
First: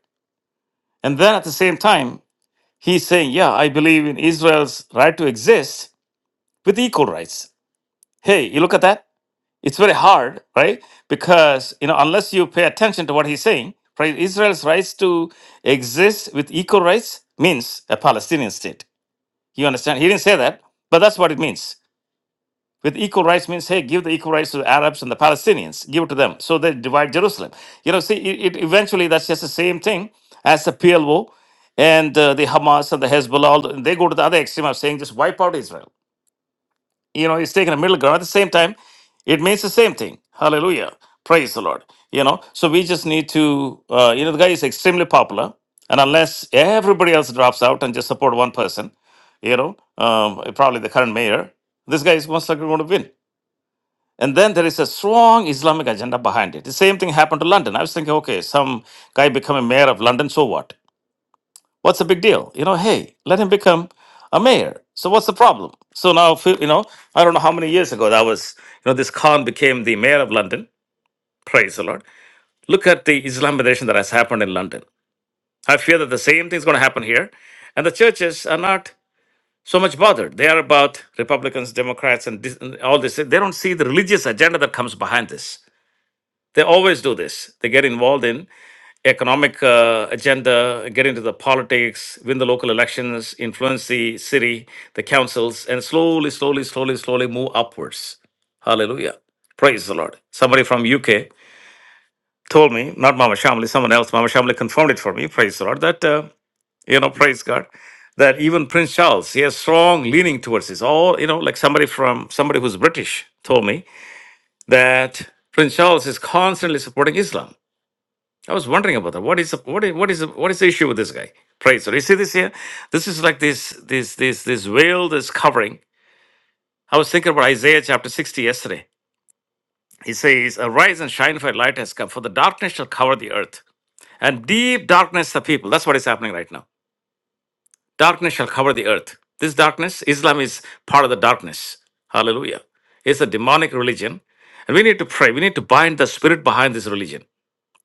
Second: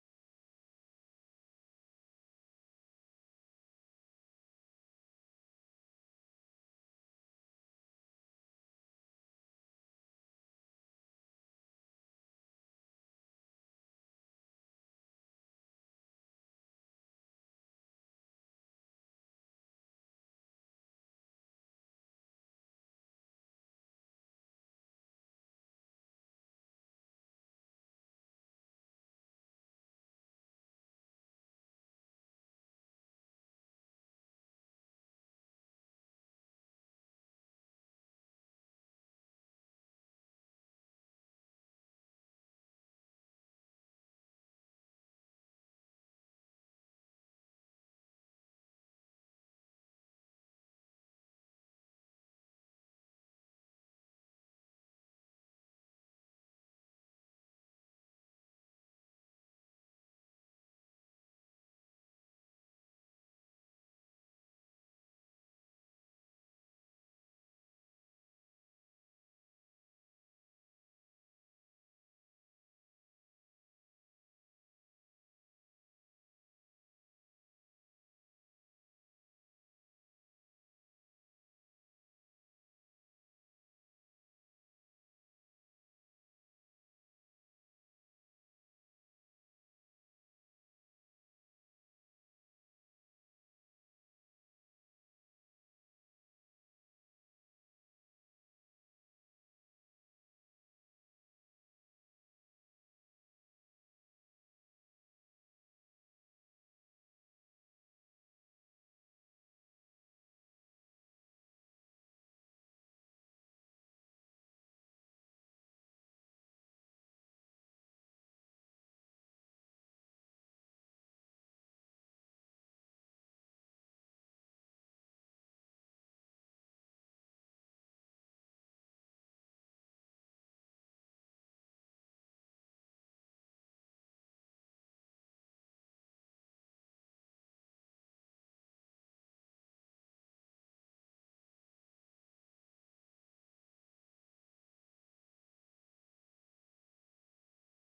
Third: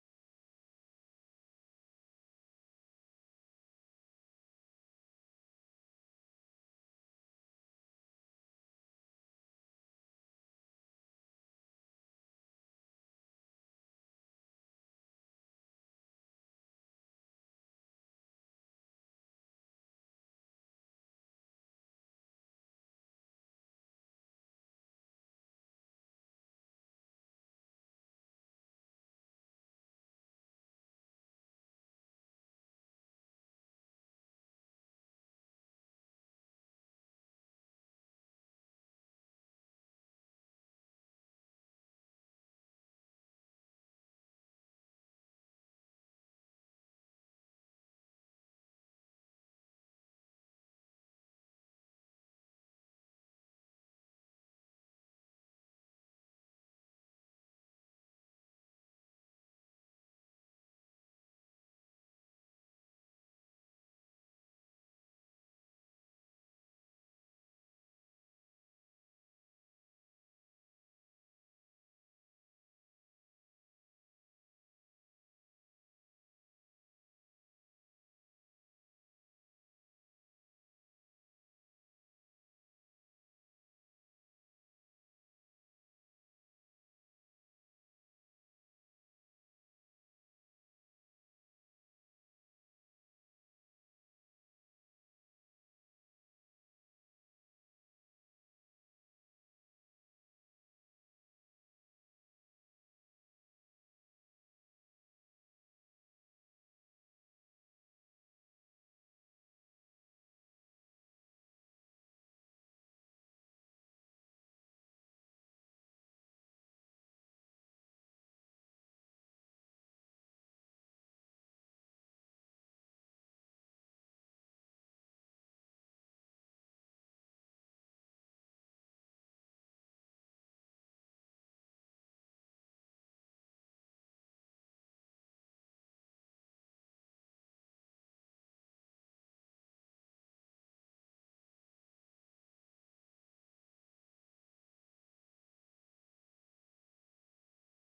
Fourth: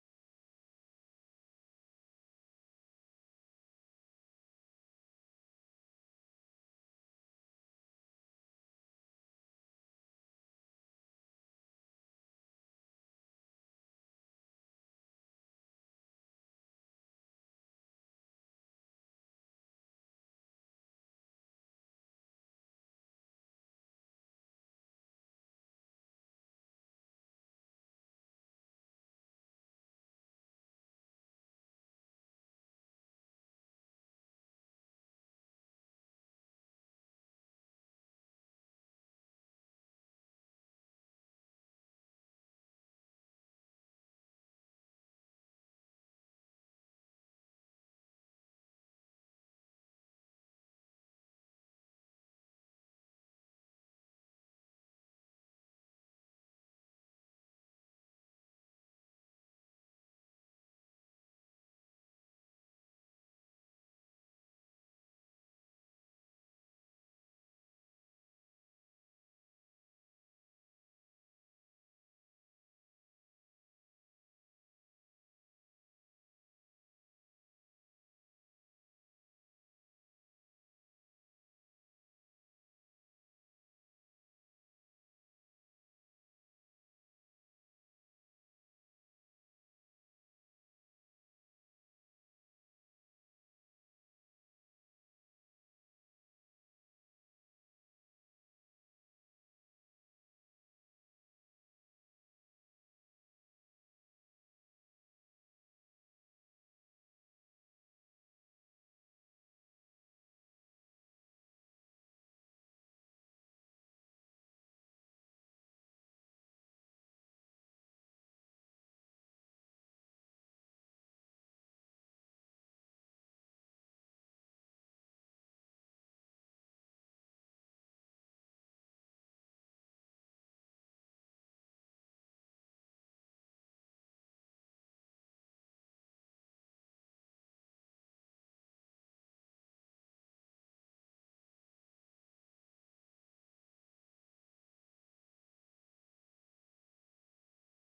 A: And then at the same time, he's saying, Yeah, I believe in Israel's right to exist with equal rights. Hey, you look at that? It's very hard, right? Because, you know, unless you pay attention to what he's saying, right? Israel's rights to exist with equal rights means a Palestinian state. You understand? He didn't say that, but that's what it means. With equal rights means, hey, give the equal rights to the Arabs and the Palestinians. Give it to them. So they divide Jerusalem. You know, see, it, it eventually that's just the same thing as the PLO and uh, the Hamas and the Hezbollah. All the, they go to the other extreme of saying just wipe out Israel. You know, it's taking a middle ground. At the same time, it means the same thing. Hallelujah. Praise the Lord. You know, so we just need to, uh, you know, the guy is extremely popular. And unless everybody else drops out and just support one person, you know, um, probably the current mayor, this guy is most likely going to win. And then there is a strong Islamic agenda behind it. The same thing happened to London. I was thinking, okay, some guy become a mayor of London, so what? What's the big deal? You know, hey, let him become a mayor. So what's the problem? So now, if you you know, I don't know how many years ago that was, you know, this Khan became the mayor of London. Praise the Lord. Look at the Islamization that has happened in London. I fear that the same thing is going to happen here. And the churches are not so much bothered. They are about Republicans, Democrats, and dis- and all this. They don't see the religious agenda that comes behind this. They always do this. They get involved in economic uh, agenda, get into the politics, win the local elections, influence the city, the councils, and slowly, slowly, slowly, slowly move upwards. Hallelujah. Praise the Lord. Somebody from UK told me, not Mama Shamli, someone else, Mama Shamli confirmed it for me, praise the Lord, that, uh, you know, praise God, that even Prince Charles, he has strong leaning towards this. All, you know, like somebody from, somebody who's British told me that Prince Charles is constantly supporting Islam. I was wondering about that. What is the, what is what is the, what is the issue with this guy? Praise the Lord. You see this here? This is like this this this this veil that's covering. I was thinking about Isaiah chapter 60 yesterday. He says, Arise and shine for your light has come, for the darkness shall cover the earth. And deep darkness the people. That's what is happening right now. Darkness shall cover the earth. This darkness, Islam is part of the darkness. Hallelujah. It's a demonic religion. And we need to pray. We need to bind the spirit behind this religion.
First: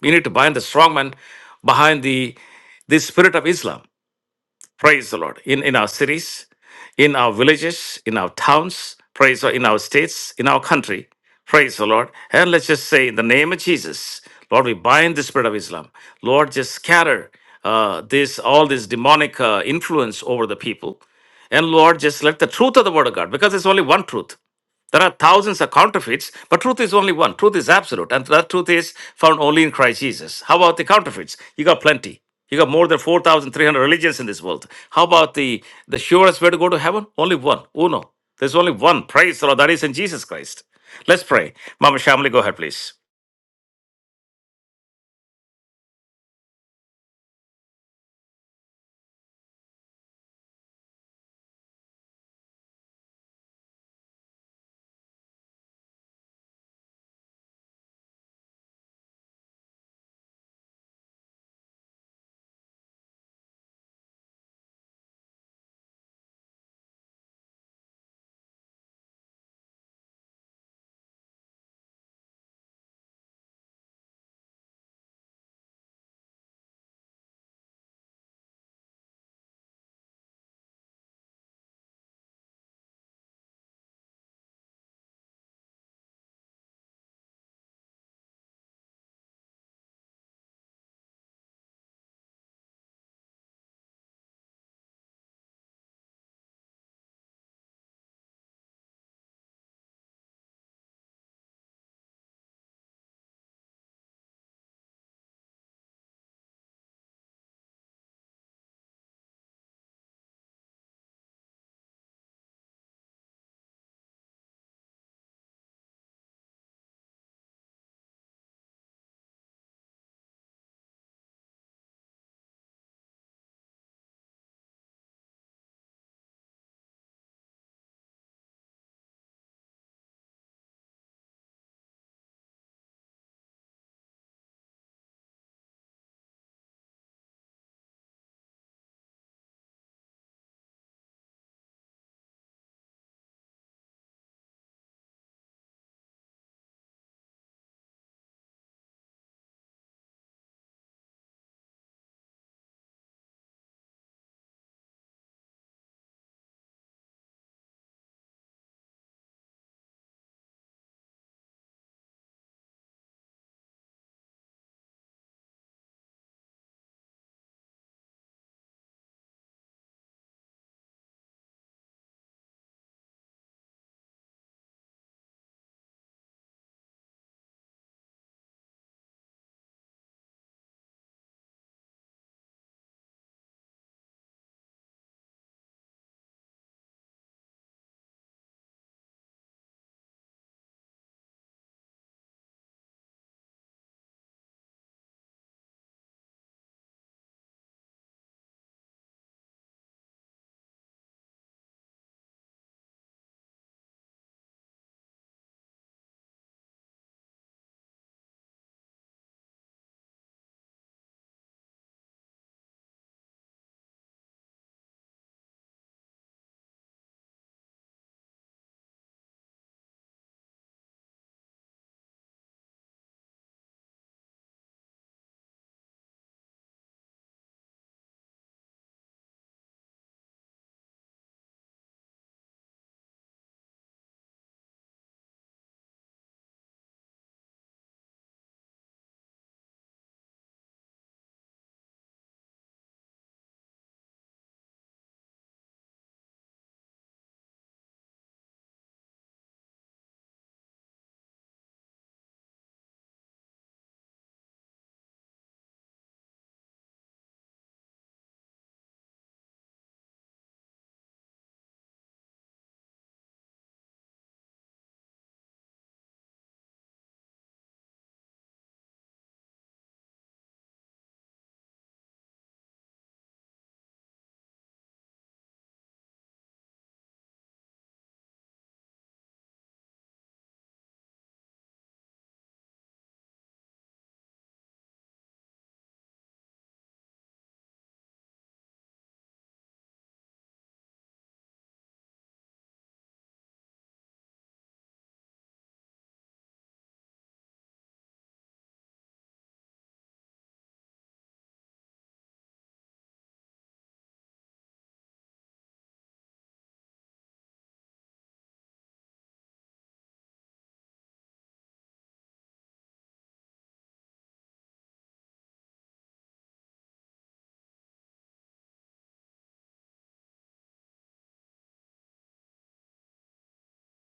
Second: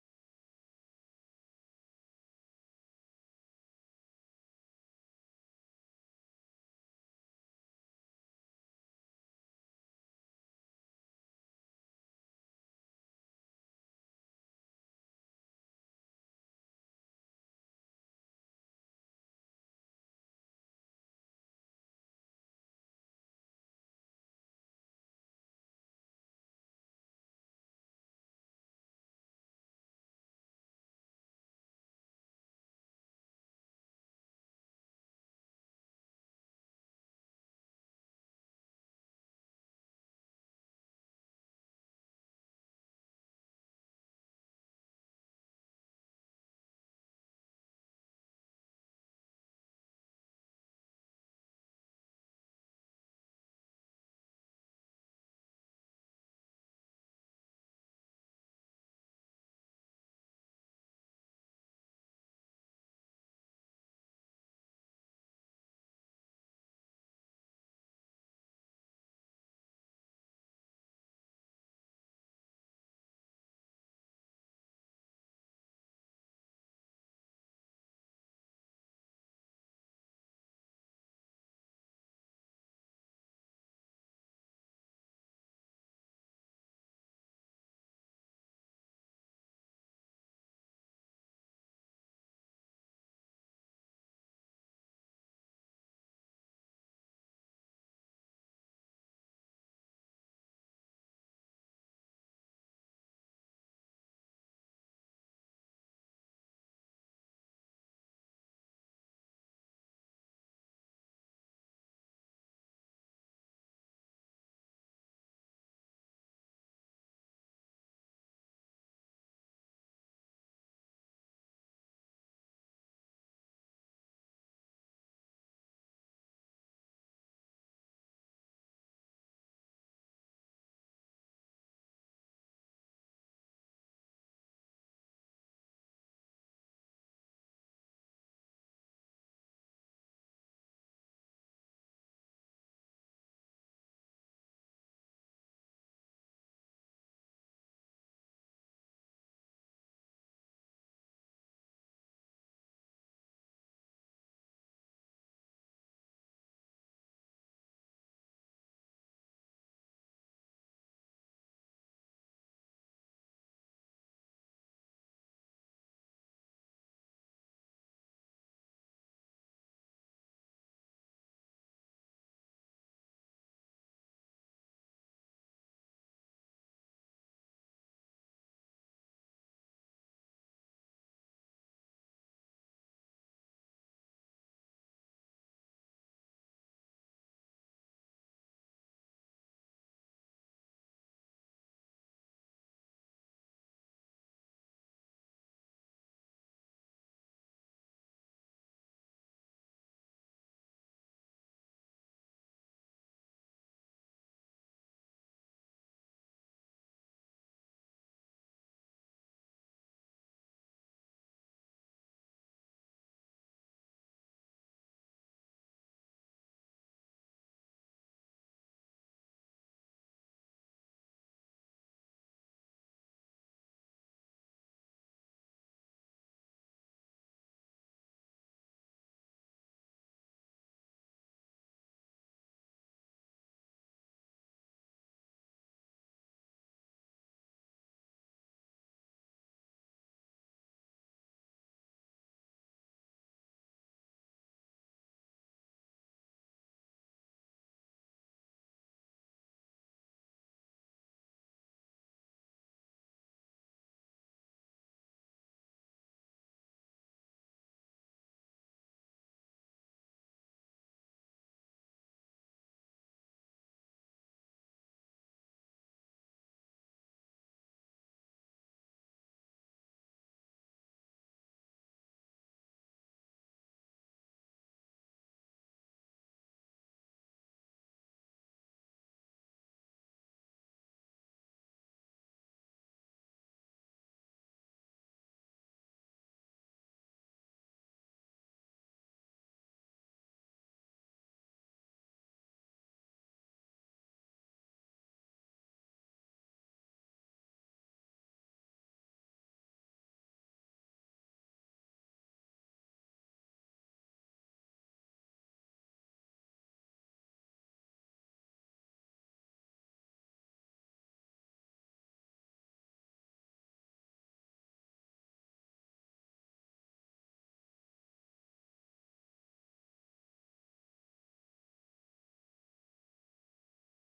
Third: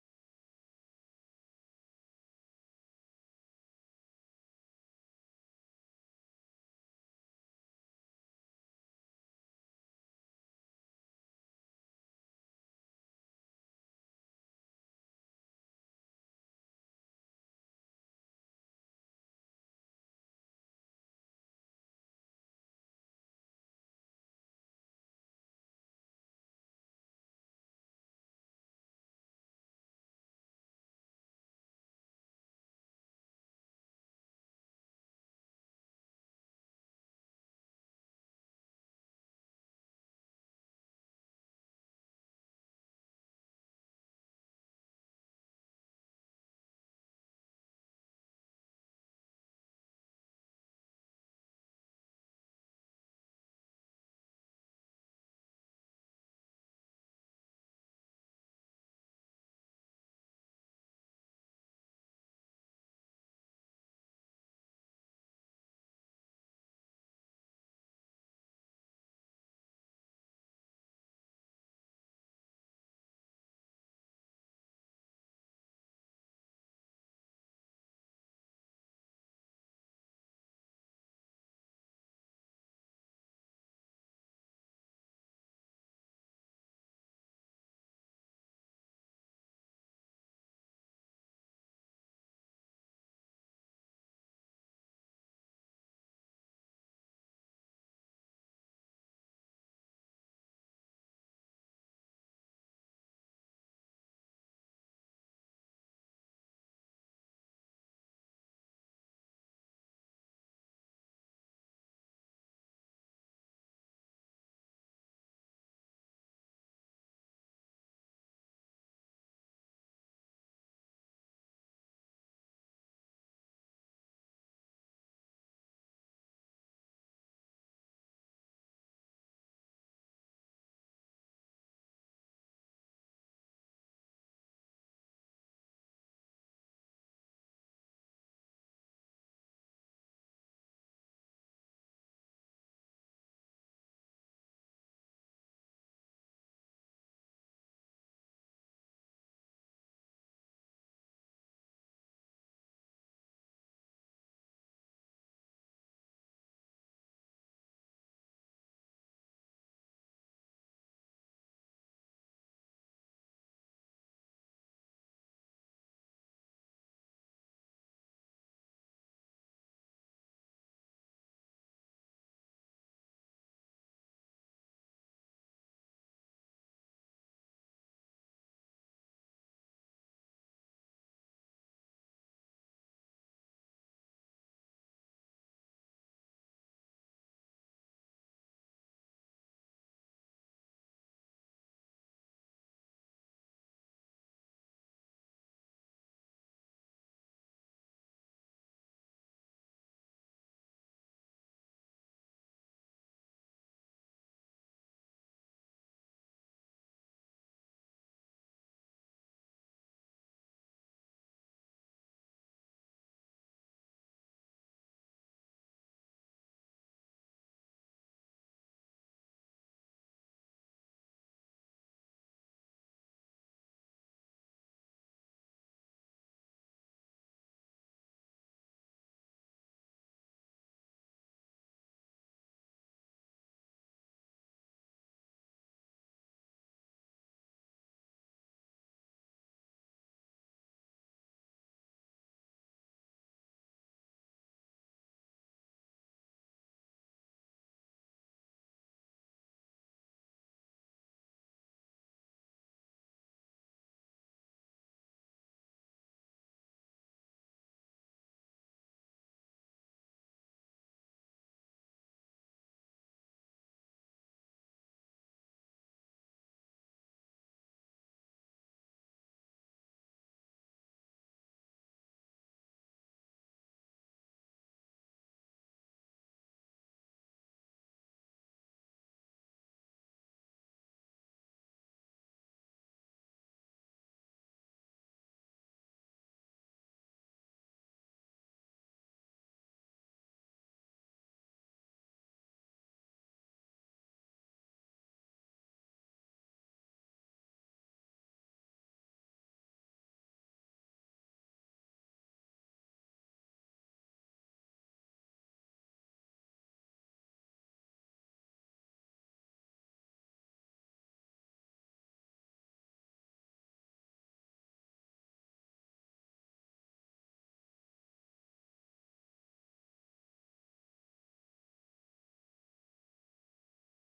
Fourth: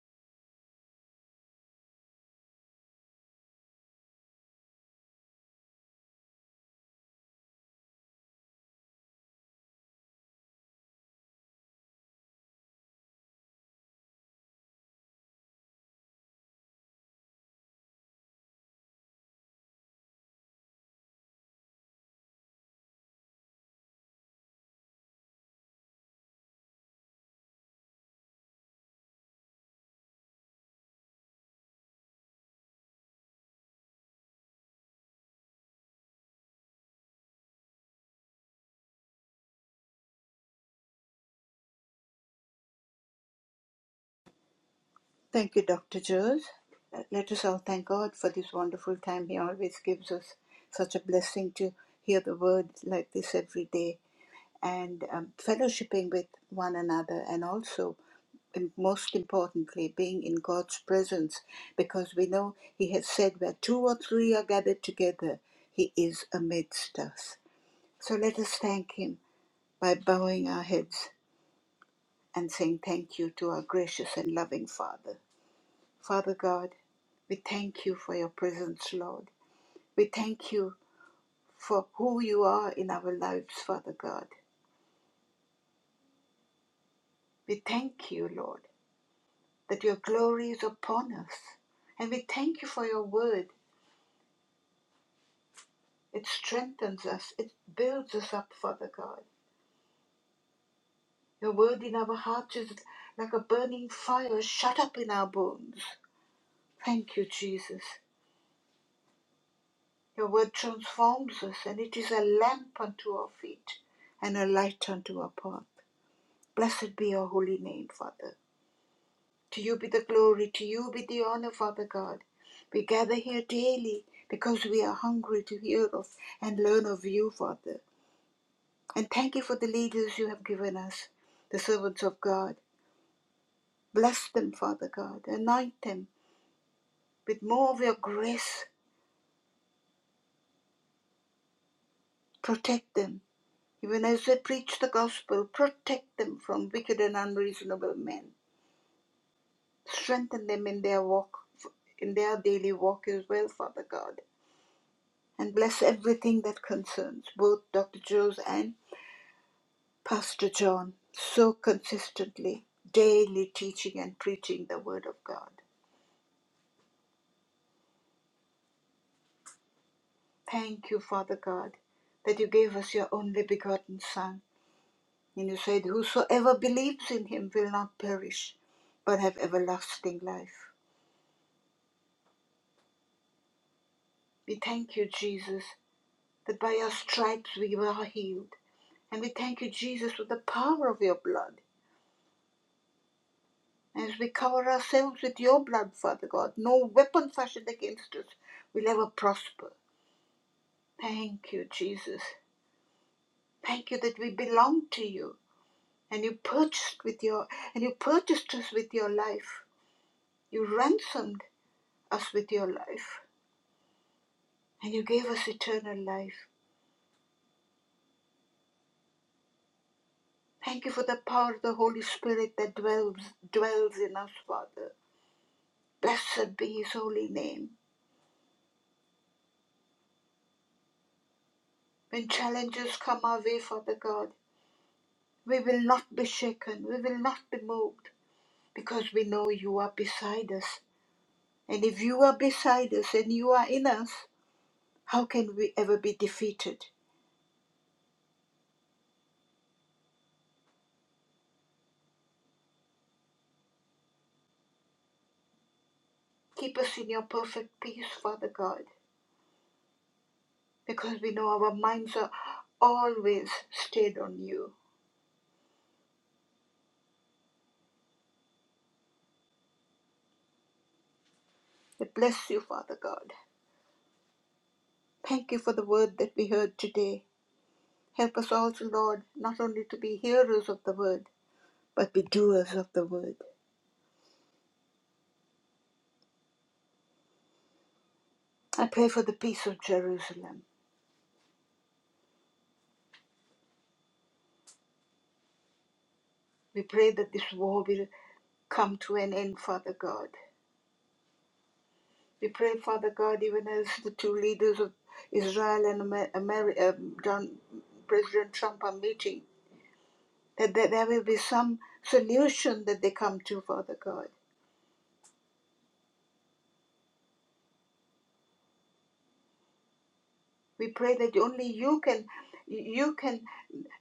A: We need to bind the strong man behind the, the spirit of Islam. Praise the Lord. In, in our cities, in our villages, in our towns, praise the Lord, in our states, in our country. Praise the Lord. And let's just say, in the name of Jesus, Lord, we bind the spirit of Islam. Lord, just scatter uh, this all this demonic uh, influence over the people. And Lord, just let the truth of the word of God, because it's only one truth. There are thousands of counterfeits, but truth is only one. Truth is absolute, and that truth is found only in Christ Jesus. How about the counterfeits? You got plenty. You got more than 4,300 religions in this world. How about the, the surest way to go to heaven? Only one. Uno. There's only one. Praise the Lord. That is in Jesus Christ. Let's pray. Mama Shamli, go ahead, please.
C: Thank you, Dr. Jones. Uh, Let us all thank God for this wonderful time. He always gives us such a blessing to hear the word like this every day and um, fellowshipping with one another and also and most importantly, being in God's presence, because we know He has said, Where two or three are gathered together, He is amidst us. So let us thank Him by bowing our heads and saying thank you to our gracious and loving Father. Father God, we thank you for your presence, Lord. We thank you for who you are in our lives, Father God. We thank you, Lord, that your glory is upon us. And we thank you for your word. It strengthens us, it builds us up, Father God. Your word in our hearts is like a burning fire shut up in our bones. Thank you, Jesus. Your word transforms us, and it is a lamp unto our feet and a light unto our path. Blessed be your holy name, Father. To you be the glory, to you be the honor, Father God. We gather here daily because we are hungry to hear of and learn of you, Father. And thank you for the leaders you have given us, the servants of God. Bless them, Father God. Anoint them with more of your grace. Protect them Even as they preach the gospel, protect them from wicked and unreasonable men. Strengthen them in their walk, in their daily walk as well, Father God. And bless everything that concerns both Dr. Joe's and Pastor John so consistently, daily teaching and preaching the Word of God. Thank you, Father God, that you gave us your only begotten Son. And you said, Whosoever believes in him will not perish, but have everlasting life. We thank you, Jesus, that by your stripes we were healed. And we thank you, Jesus, for the power of your blood. And as we cover ourselves with your blood, Father God, no weapon fashioned against us will ever prosper. Thank you, Jesus. Thank you that we belong to you. And you purchased with your and you purchased us with your life. You ransomed us with your life. And you gave us eternal life. Thank you for the power of the Holy Spirit that dwells dwells in us, Father. Blessed be his holy name. When challenges come our way, Father God, we will not be shaken. We will not be moved because we know you are beside us. And if you are beside us and you are in us, how can we ever be defeated? Keep us in your perfect peace, Father God, because we know our minds are always stayed on you. We bless you, Father God. Thank you for the word that we heard today. Help us also, Lord, not only to be hearers of the word, but be doers of the word. I pray for the peace of Jerusalem. We pray that this war will come to an end, Father God. We pray, Father God, even as the two leaders of Israel and Amer- um, John, President Trump are meeting, that there there will be some solution that they come to, Father God. We pray that only you can, you can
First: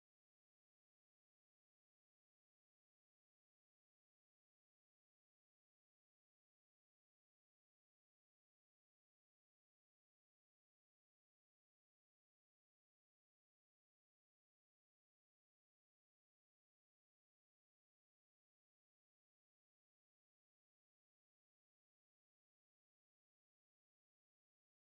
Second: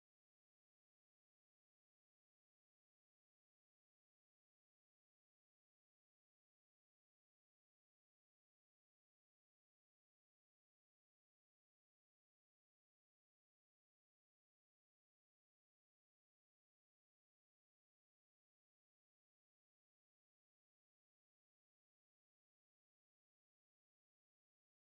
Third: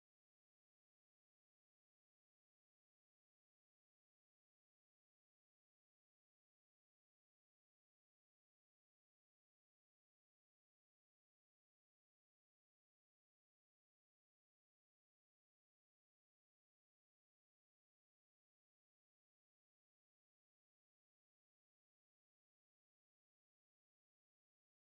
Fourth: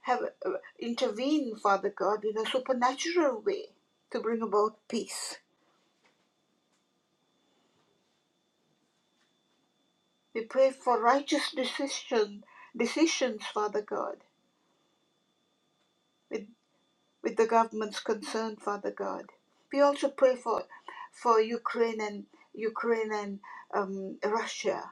C: have uh, intervene, Father God, in a supernatural way to bring about peace. We pray for righteous decision, decisions, Father God, with, with the government's concern, Father God. We also pray for, for Ukraine and Ukraine and um, Russia.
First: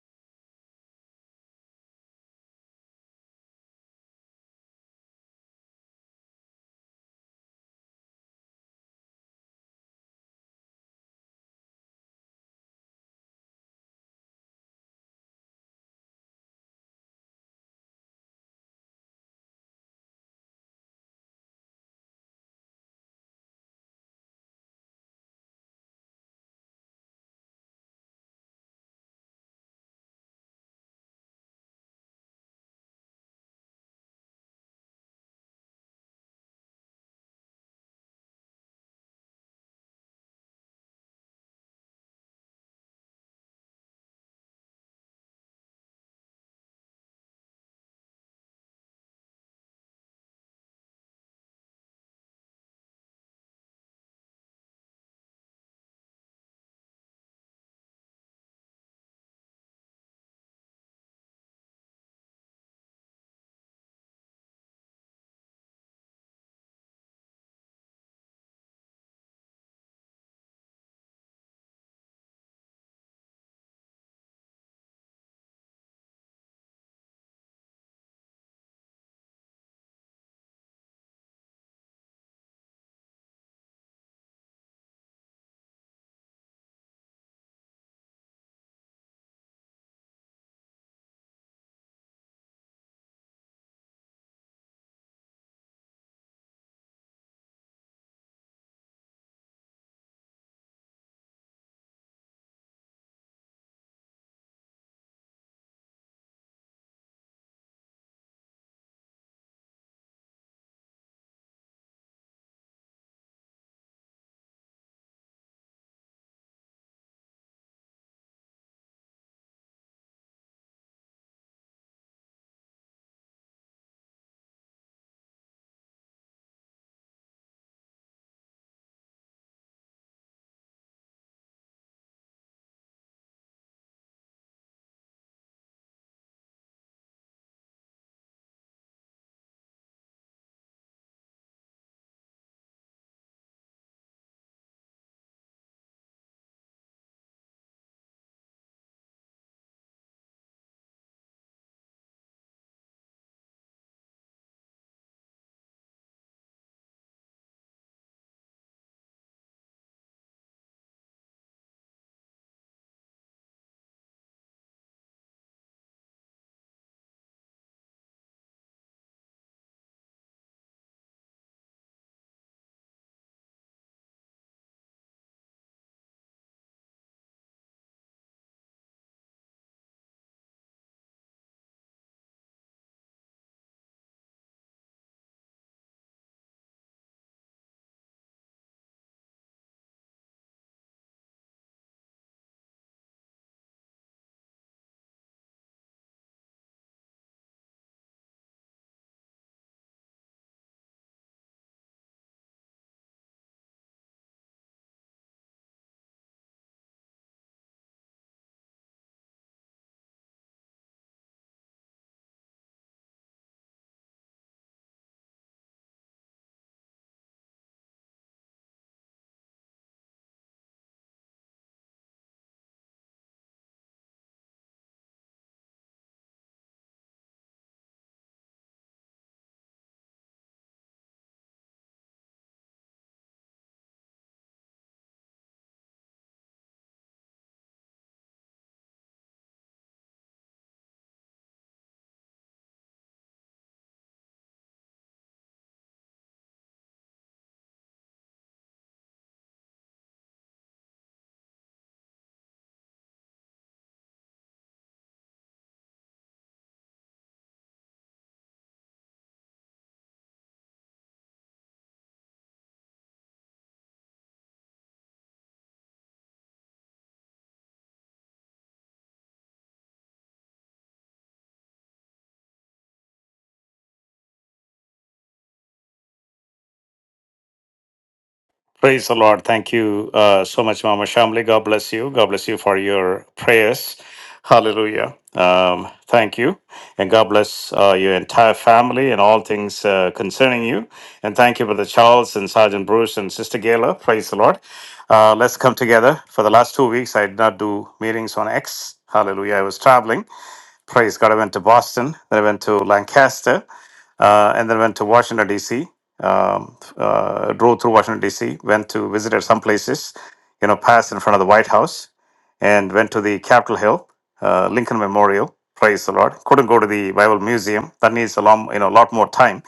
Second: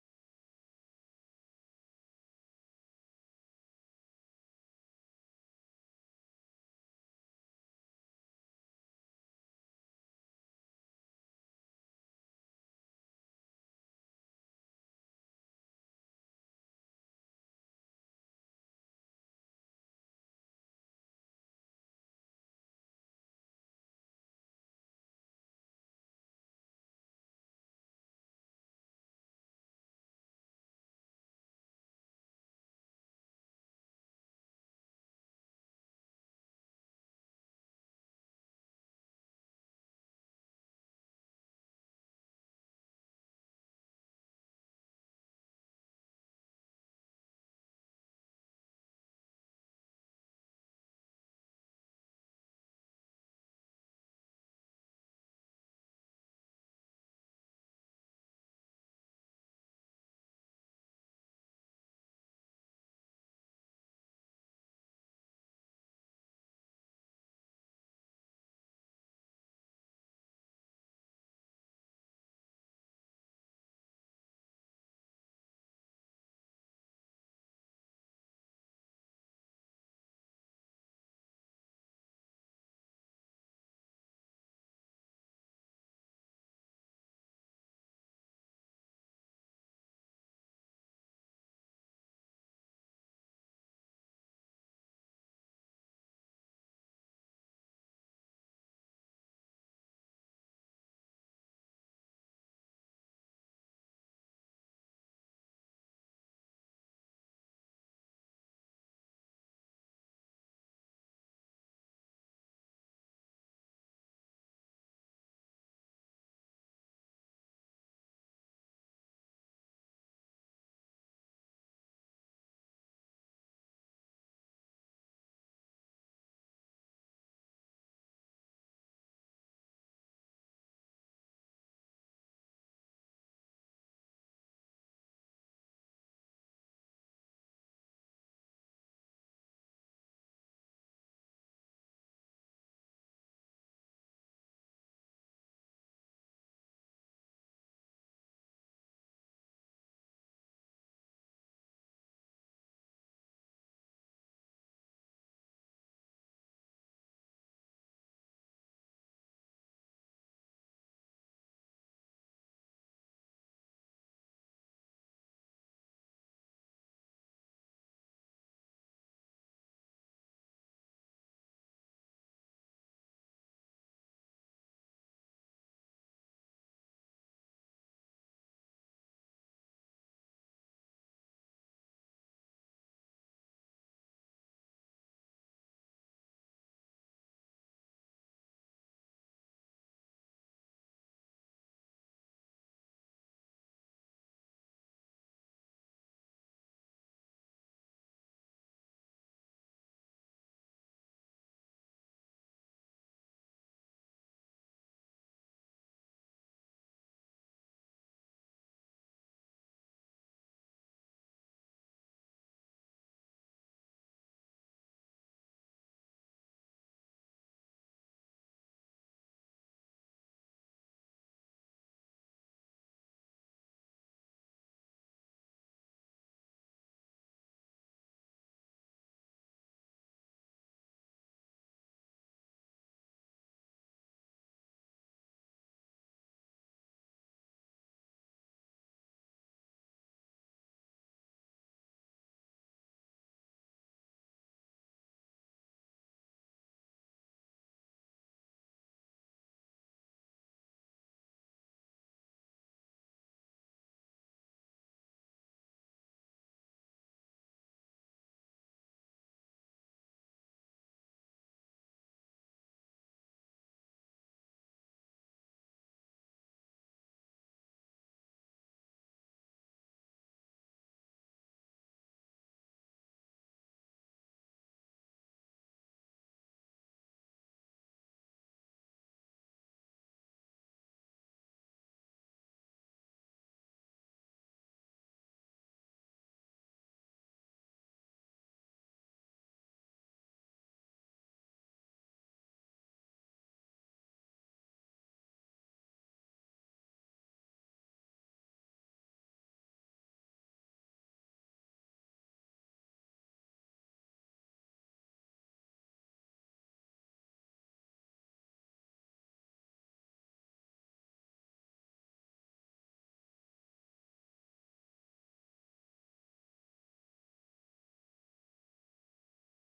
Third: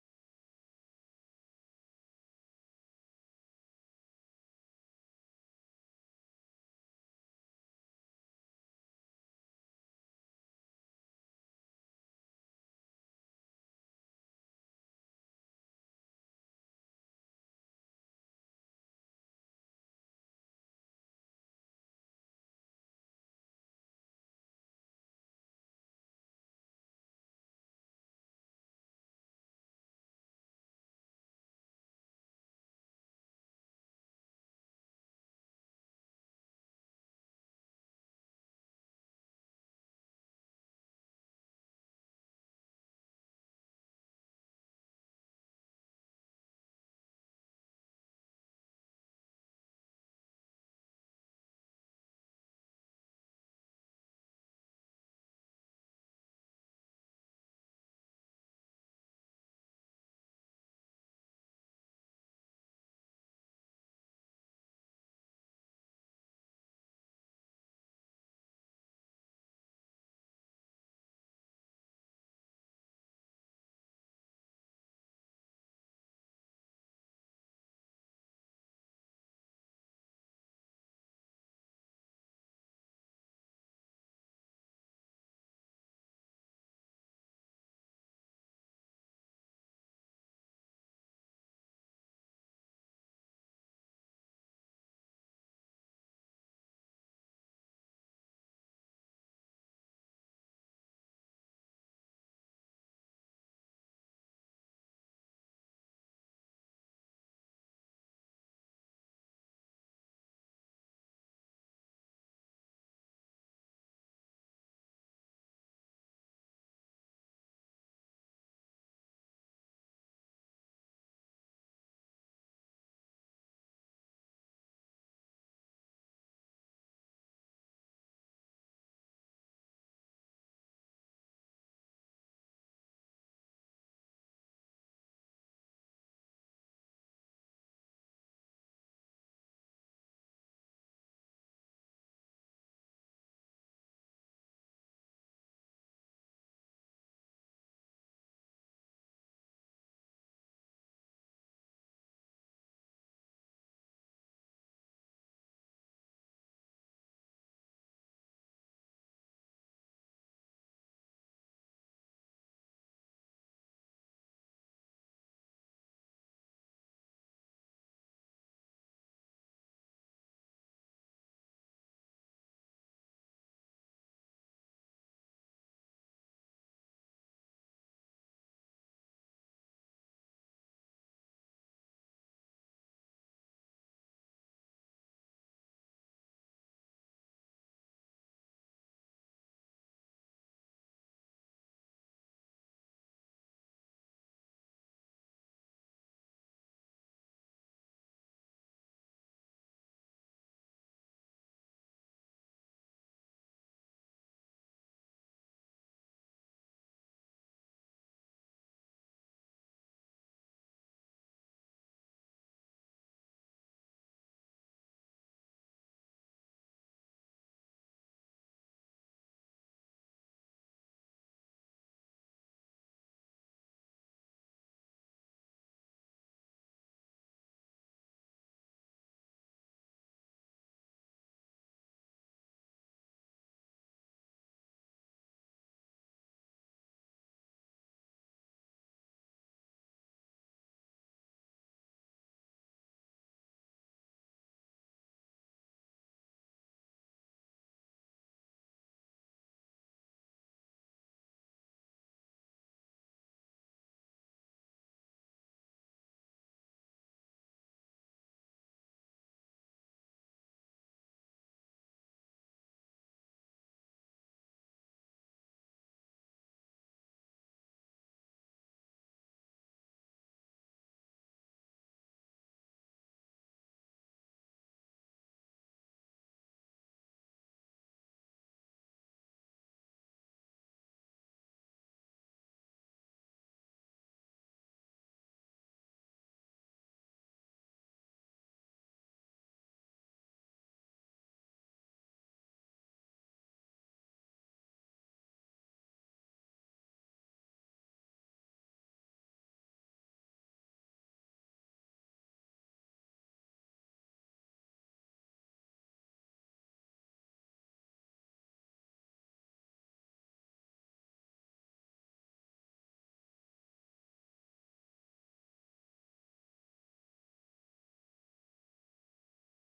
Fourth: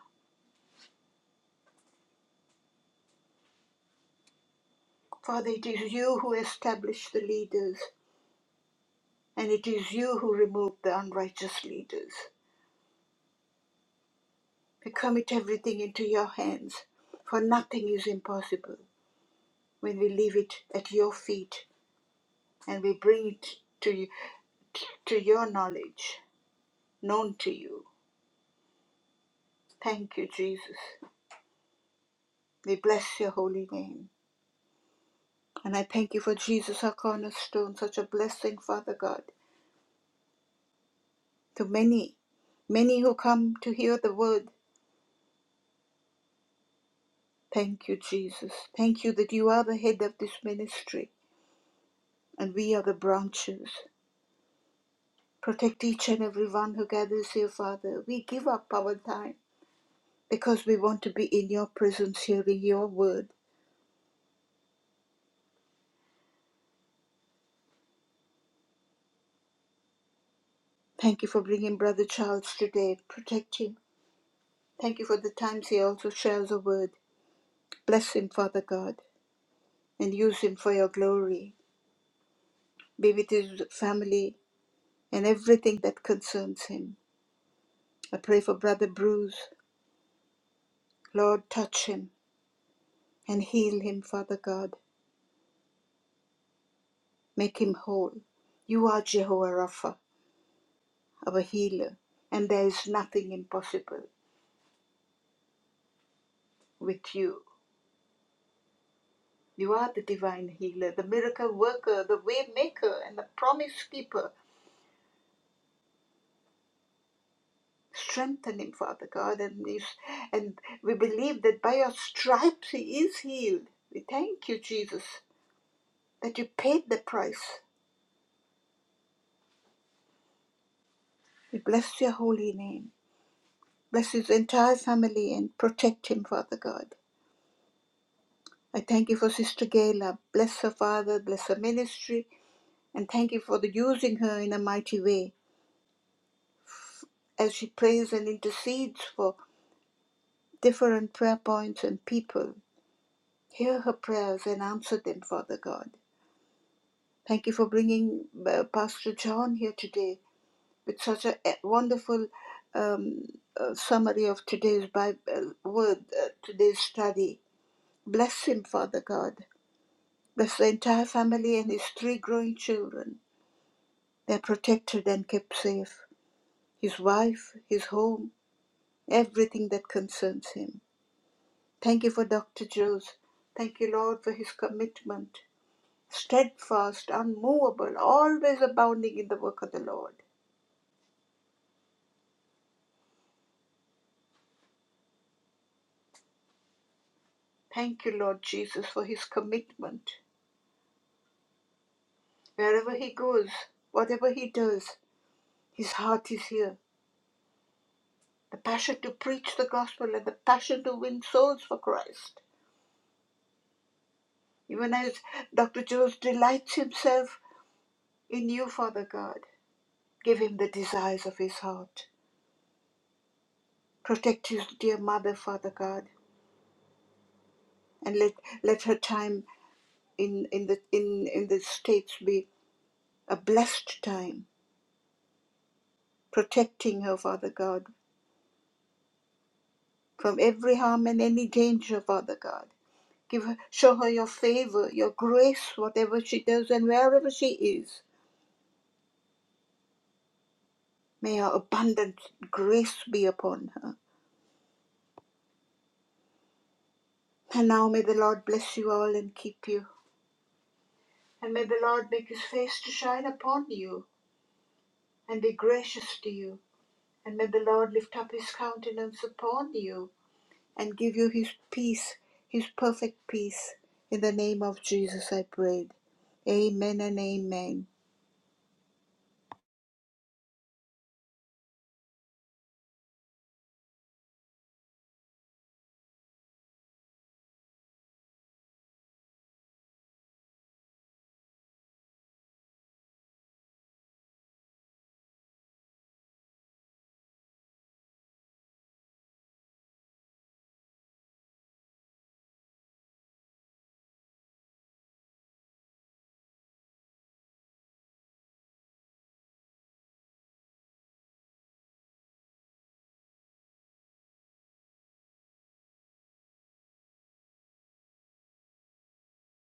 C: Father, it is you who establish the leaders, and it is you who remove the unrighteous leaders. We commit everything into your hands, for nothing is impossible when we leave it at your feet and we bring it to, you, to your knowledge, known to you. Thank you, Jesus. We bless your holy name. And I thank you for Jesus, our cornerstone, such a blessing, Father God, to many, many who come to hear the word. Thank you, Jesus. Thank you that you are the head of this ministry and we are the branches. Protect each and every one who gathers here, Father. We give up our time because we want to be in your presence, hearing your word. Thank you for bringing Brother Charles today. Protect him. Thank you for the times he also shares a word. Bless him, Father God, and use him for your glory. Be with his family and everything that concerns him. I pray for Brother Bruce. Lord, touch him and heal him, Father God. Make him whole. You are Jehovah Rapha, our healer, and there is nothing impossible with you. You are the divine healer, the miracle worker, the way maker, and the promise keeper. Strengthening, Father God, and is and we believe that by your stripes he is healed. We thank you, Jesus, that you paid the price. We bless your holy name. Bless his entire family and protect him, Father God. I thank you for Sister Gayla. Bless her, Father. Bless her ministry. And thank you for the using her in a mighty way as she prays and intercedes for different prayer points and people. Hear her prayers and answer them, Father God. Thank you for bringing uh, Pastor John here today with such a a wonderful um, uh, summary of today's Bible word, uh, today's study. Bless him, Father God. Bless the entire family and his three growing children. They're protected and kept safe. His wife, his home, everything that concerns him. Thank you for Dr. Jules. Thank you, Lord, for his commitment, steadfast, unmovable, always abounding in the work of the Lord. Thank you, Lord Jesus, for his commitment. Wherever he goes, whatever he does, his heart is here. The passion to preach the gospel and the passion to win souls for Christ. Even as Dr. Jones delights himself in you, Father God, give him the desires of his heart. Protect his dear mother, Father God, and let, let her time in, in, the, in, in the States be a blessed time, protecting her, Father God, from every harm and any danger, Father God. Give her, show her your favor, your grace, whatever she does and wherever she is. May your abundant grace be upon her. And now may the Lord bless you all and keep you. And may the Lord make his face to shine upon you and be gracious to you. And may the Lord lift up his countenance upon you and give you his peace, his perfect peace. In the name of Jesus I prayed. Amen and amen.
A: Um, thank you. And God bless uh, your entire family and all things uh, concerning you. And thank you, Brother Charles and Sergeant Bruce and Sister Gayla. Praise the Lord. Uh, let's come together. For the last two weeks, I did not do meetings on X. Hallelujah. I was traveling. Praise God. I went to Boston, then I went to Lancaster, uh, and then went to Washington, D.C. Um, uh, drove through Washington, D.C., went to visited some places, you know, passed in front of the White House and went to the Capitol Hill, uh, Lincoln Memorial. Praise the Lord. Couldn't go to the Bible Museum. That needs a long, you know, a lot more time.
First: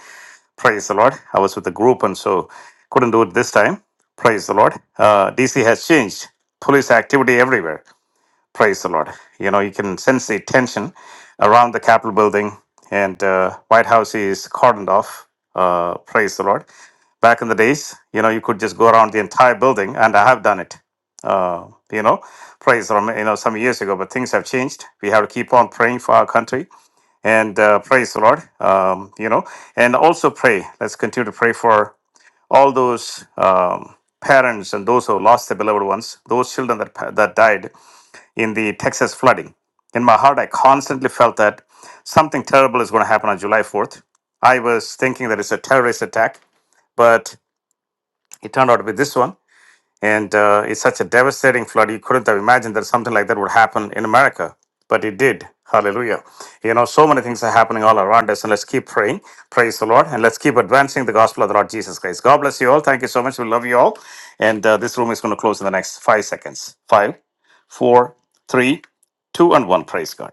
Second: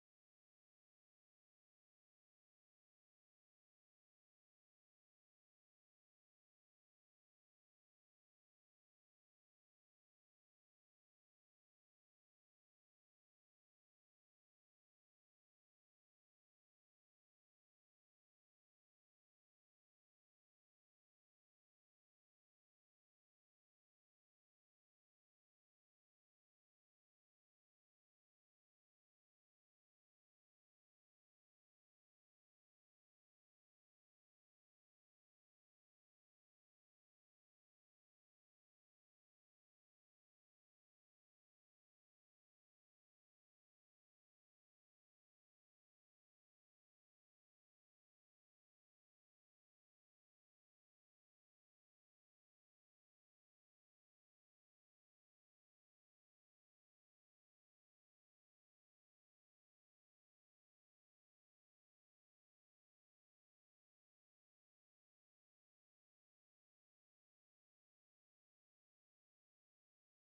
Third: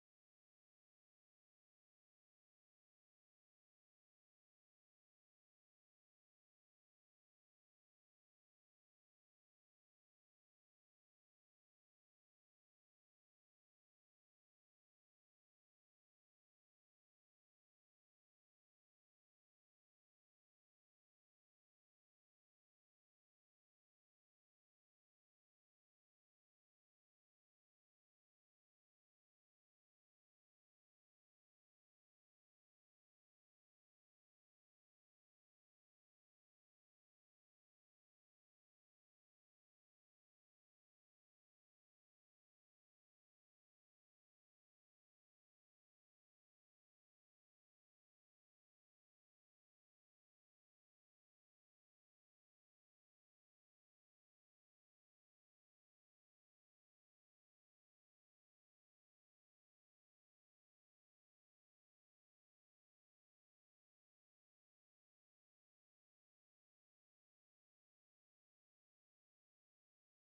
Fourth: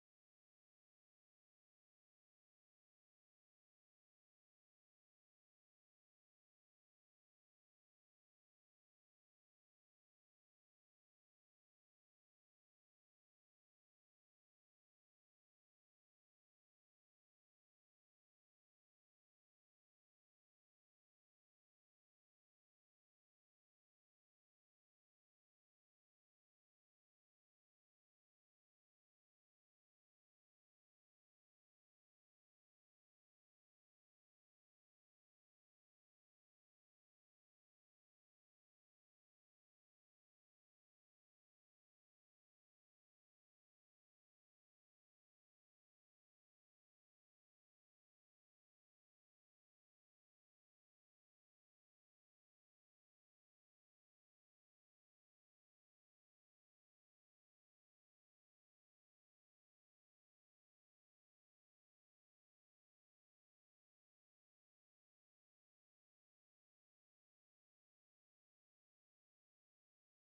A: Praise the Lord. I was with a group and so couldn't do it this time. Praise the Lord. Uh, DC has changed. Police activity everywhere. Praise the Lord. You know, you can sense the tension around the Capitol building, and uh, White House is cordoned off. Uh, praise the Lord. Back in the days, you know, you could just go around the entire building, and I have done it. Uh, you know, praise the Lord. You know, some years ago, but things have changed. We have to keep on praying for our country, and uh, praise the Lord. Um, you know, and also pray. Let's continue to pray for all those um, parents and those who lost their beloved ones, those children that pa- that died in the Texas flooding. In my heart, I constantly felt that something terrible is going to happen on July 4th. I was thinking that it's a terrorist attack, but it turned out to be this one. And uh, it's such a devastating flood. You couldn't have imagined that something like that would happen in America, but it did. Hallelujah. You know, so many things are happening all around us, and let's keep praying. Praise the Lord. And let's keep advancing the gospel of the Lord Jesus Christ. God bless you all. Thank you so much. We love you all. And uh, this room is going to close in the next five seconds. Five, four, three, two, and one. Praise God.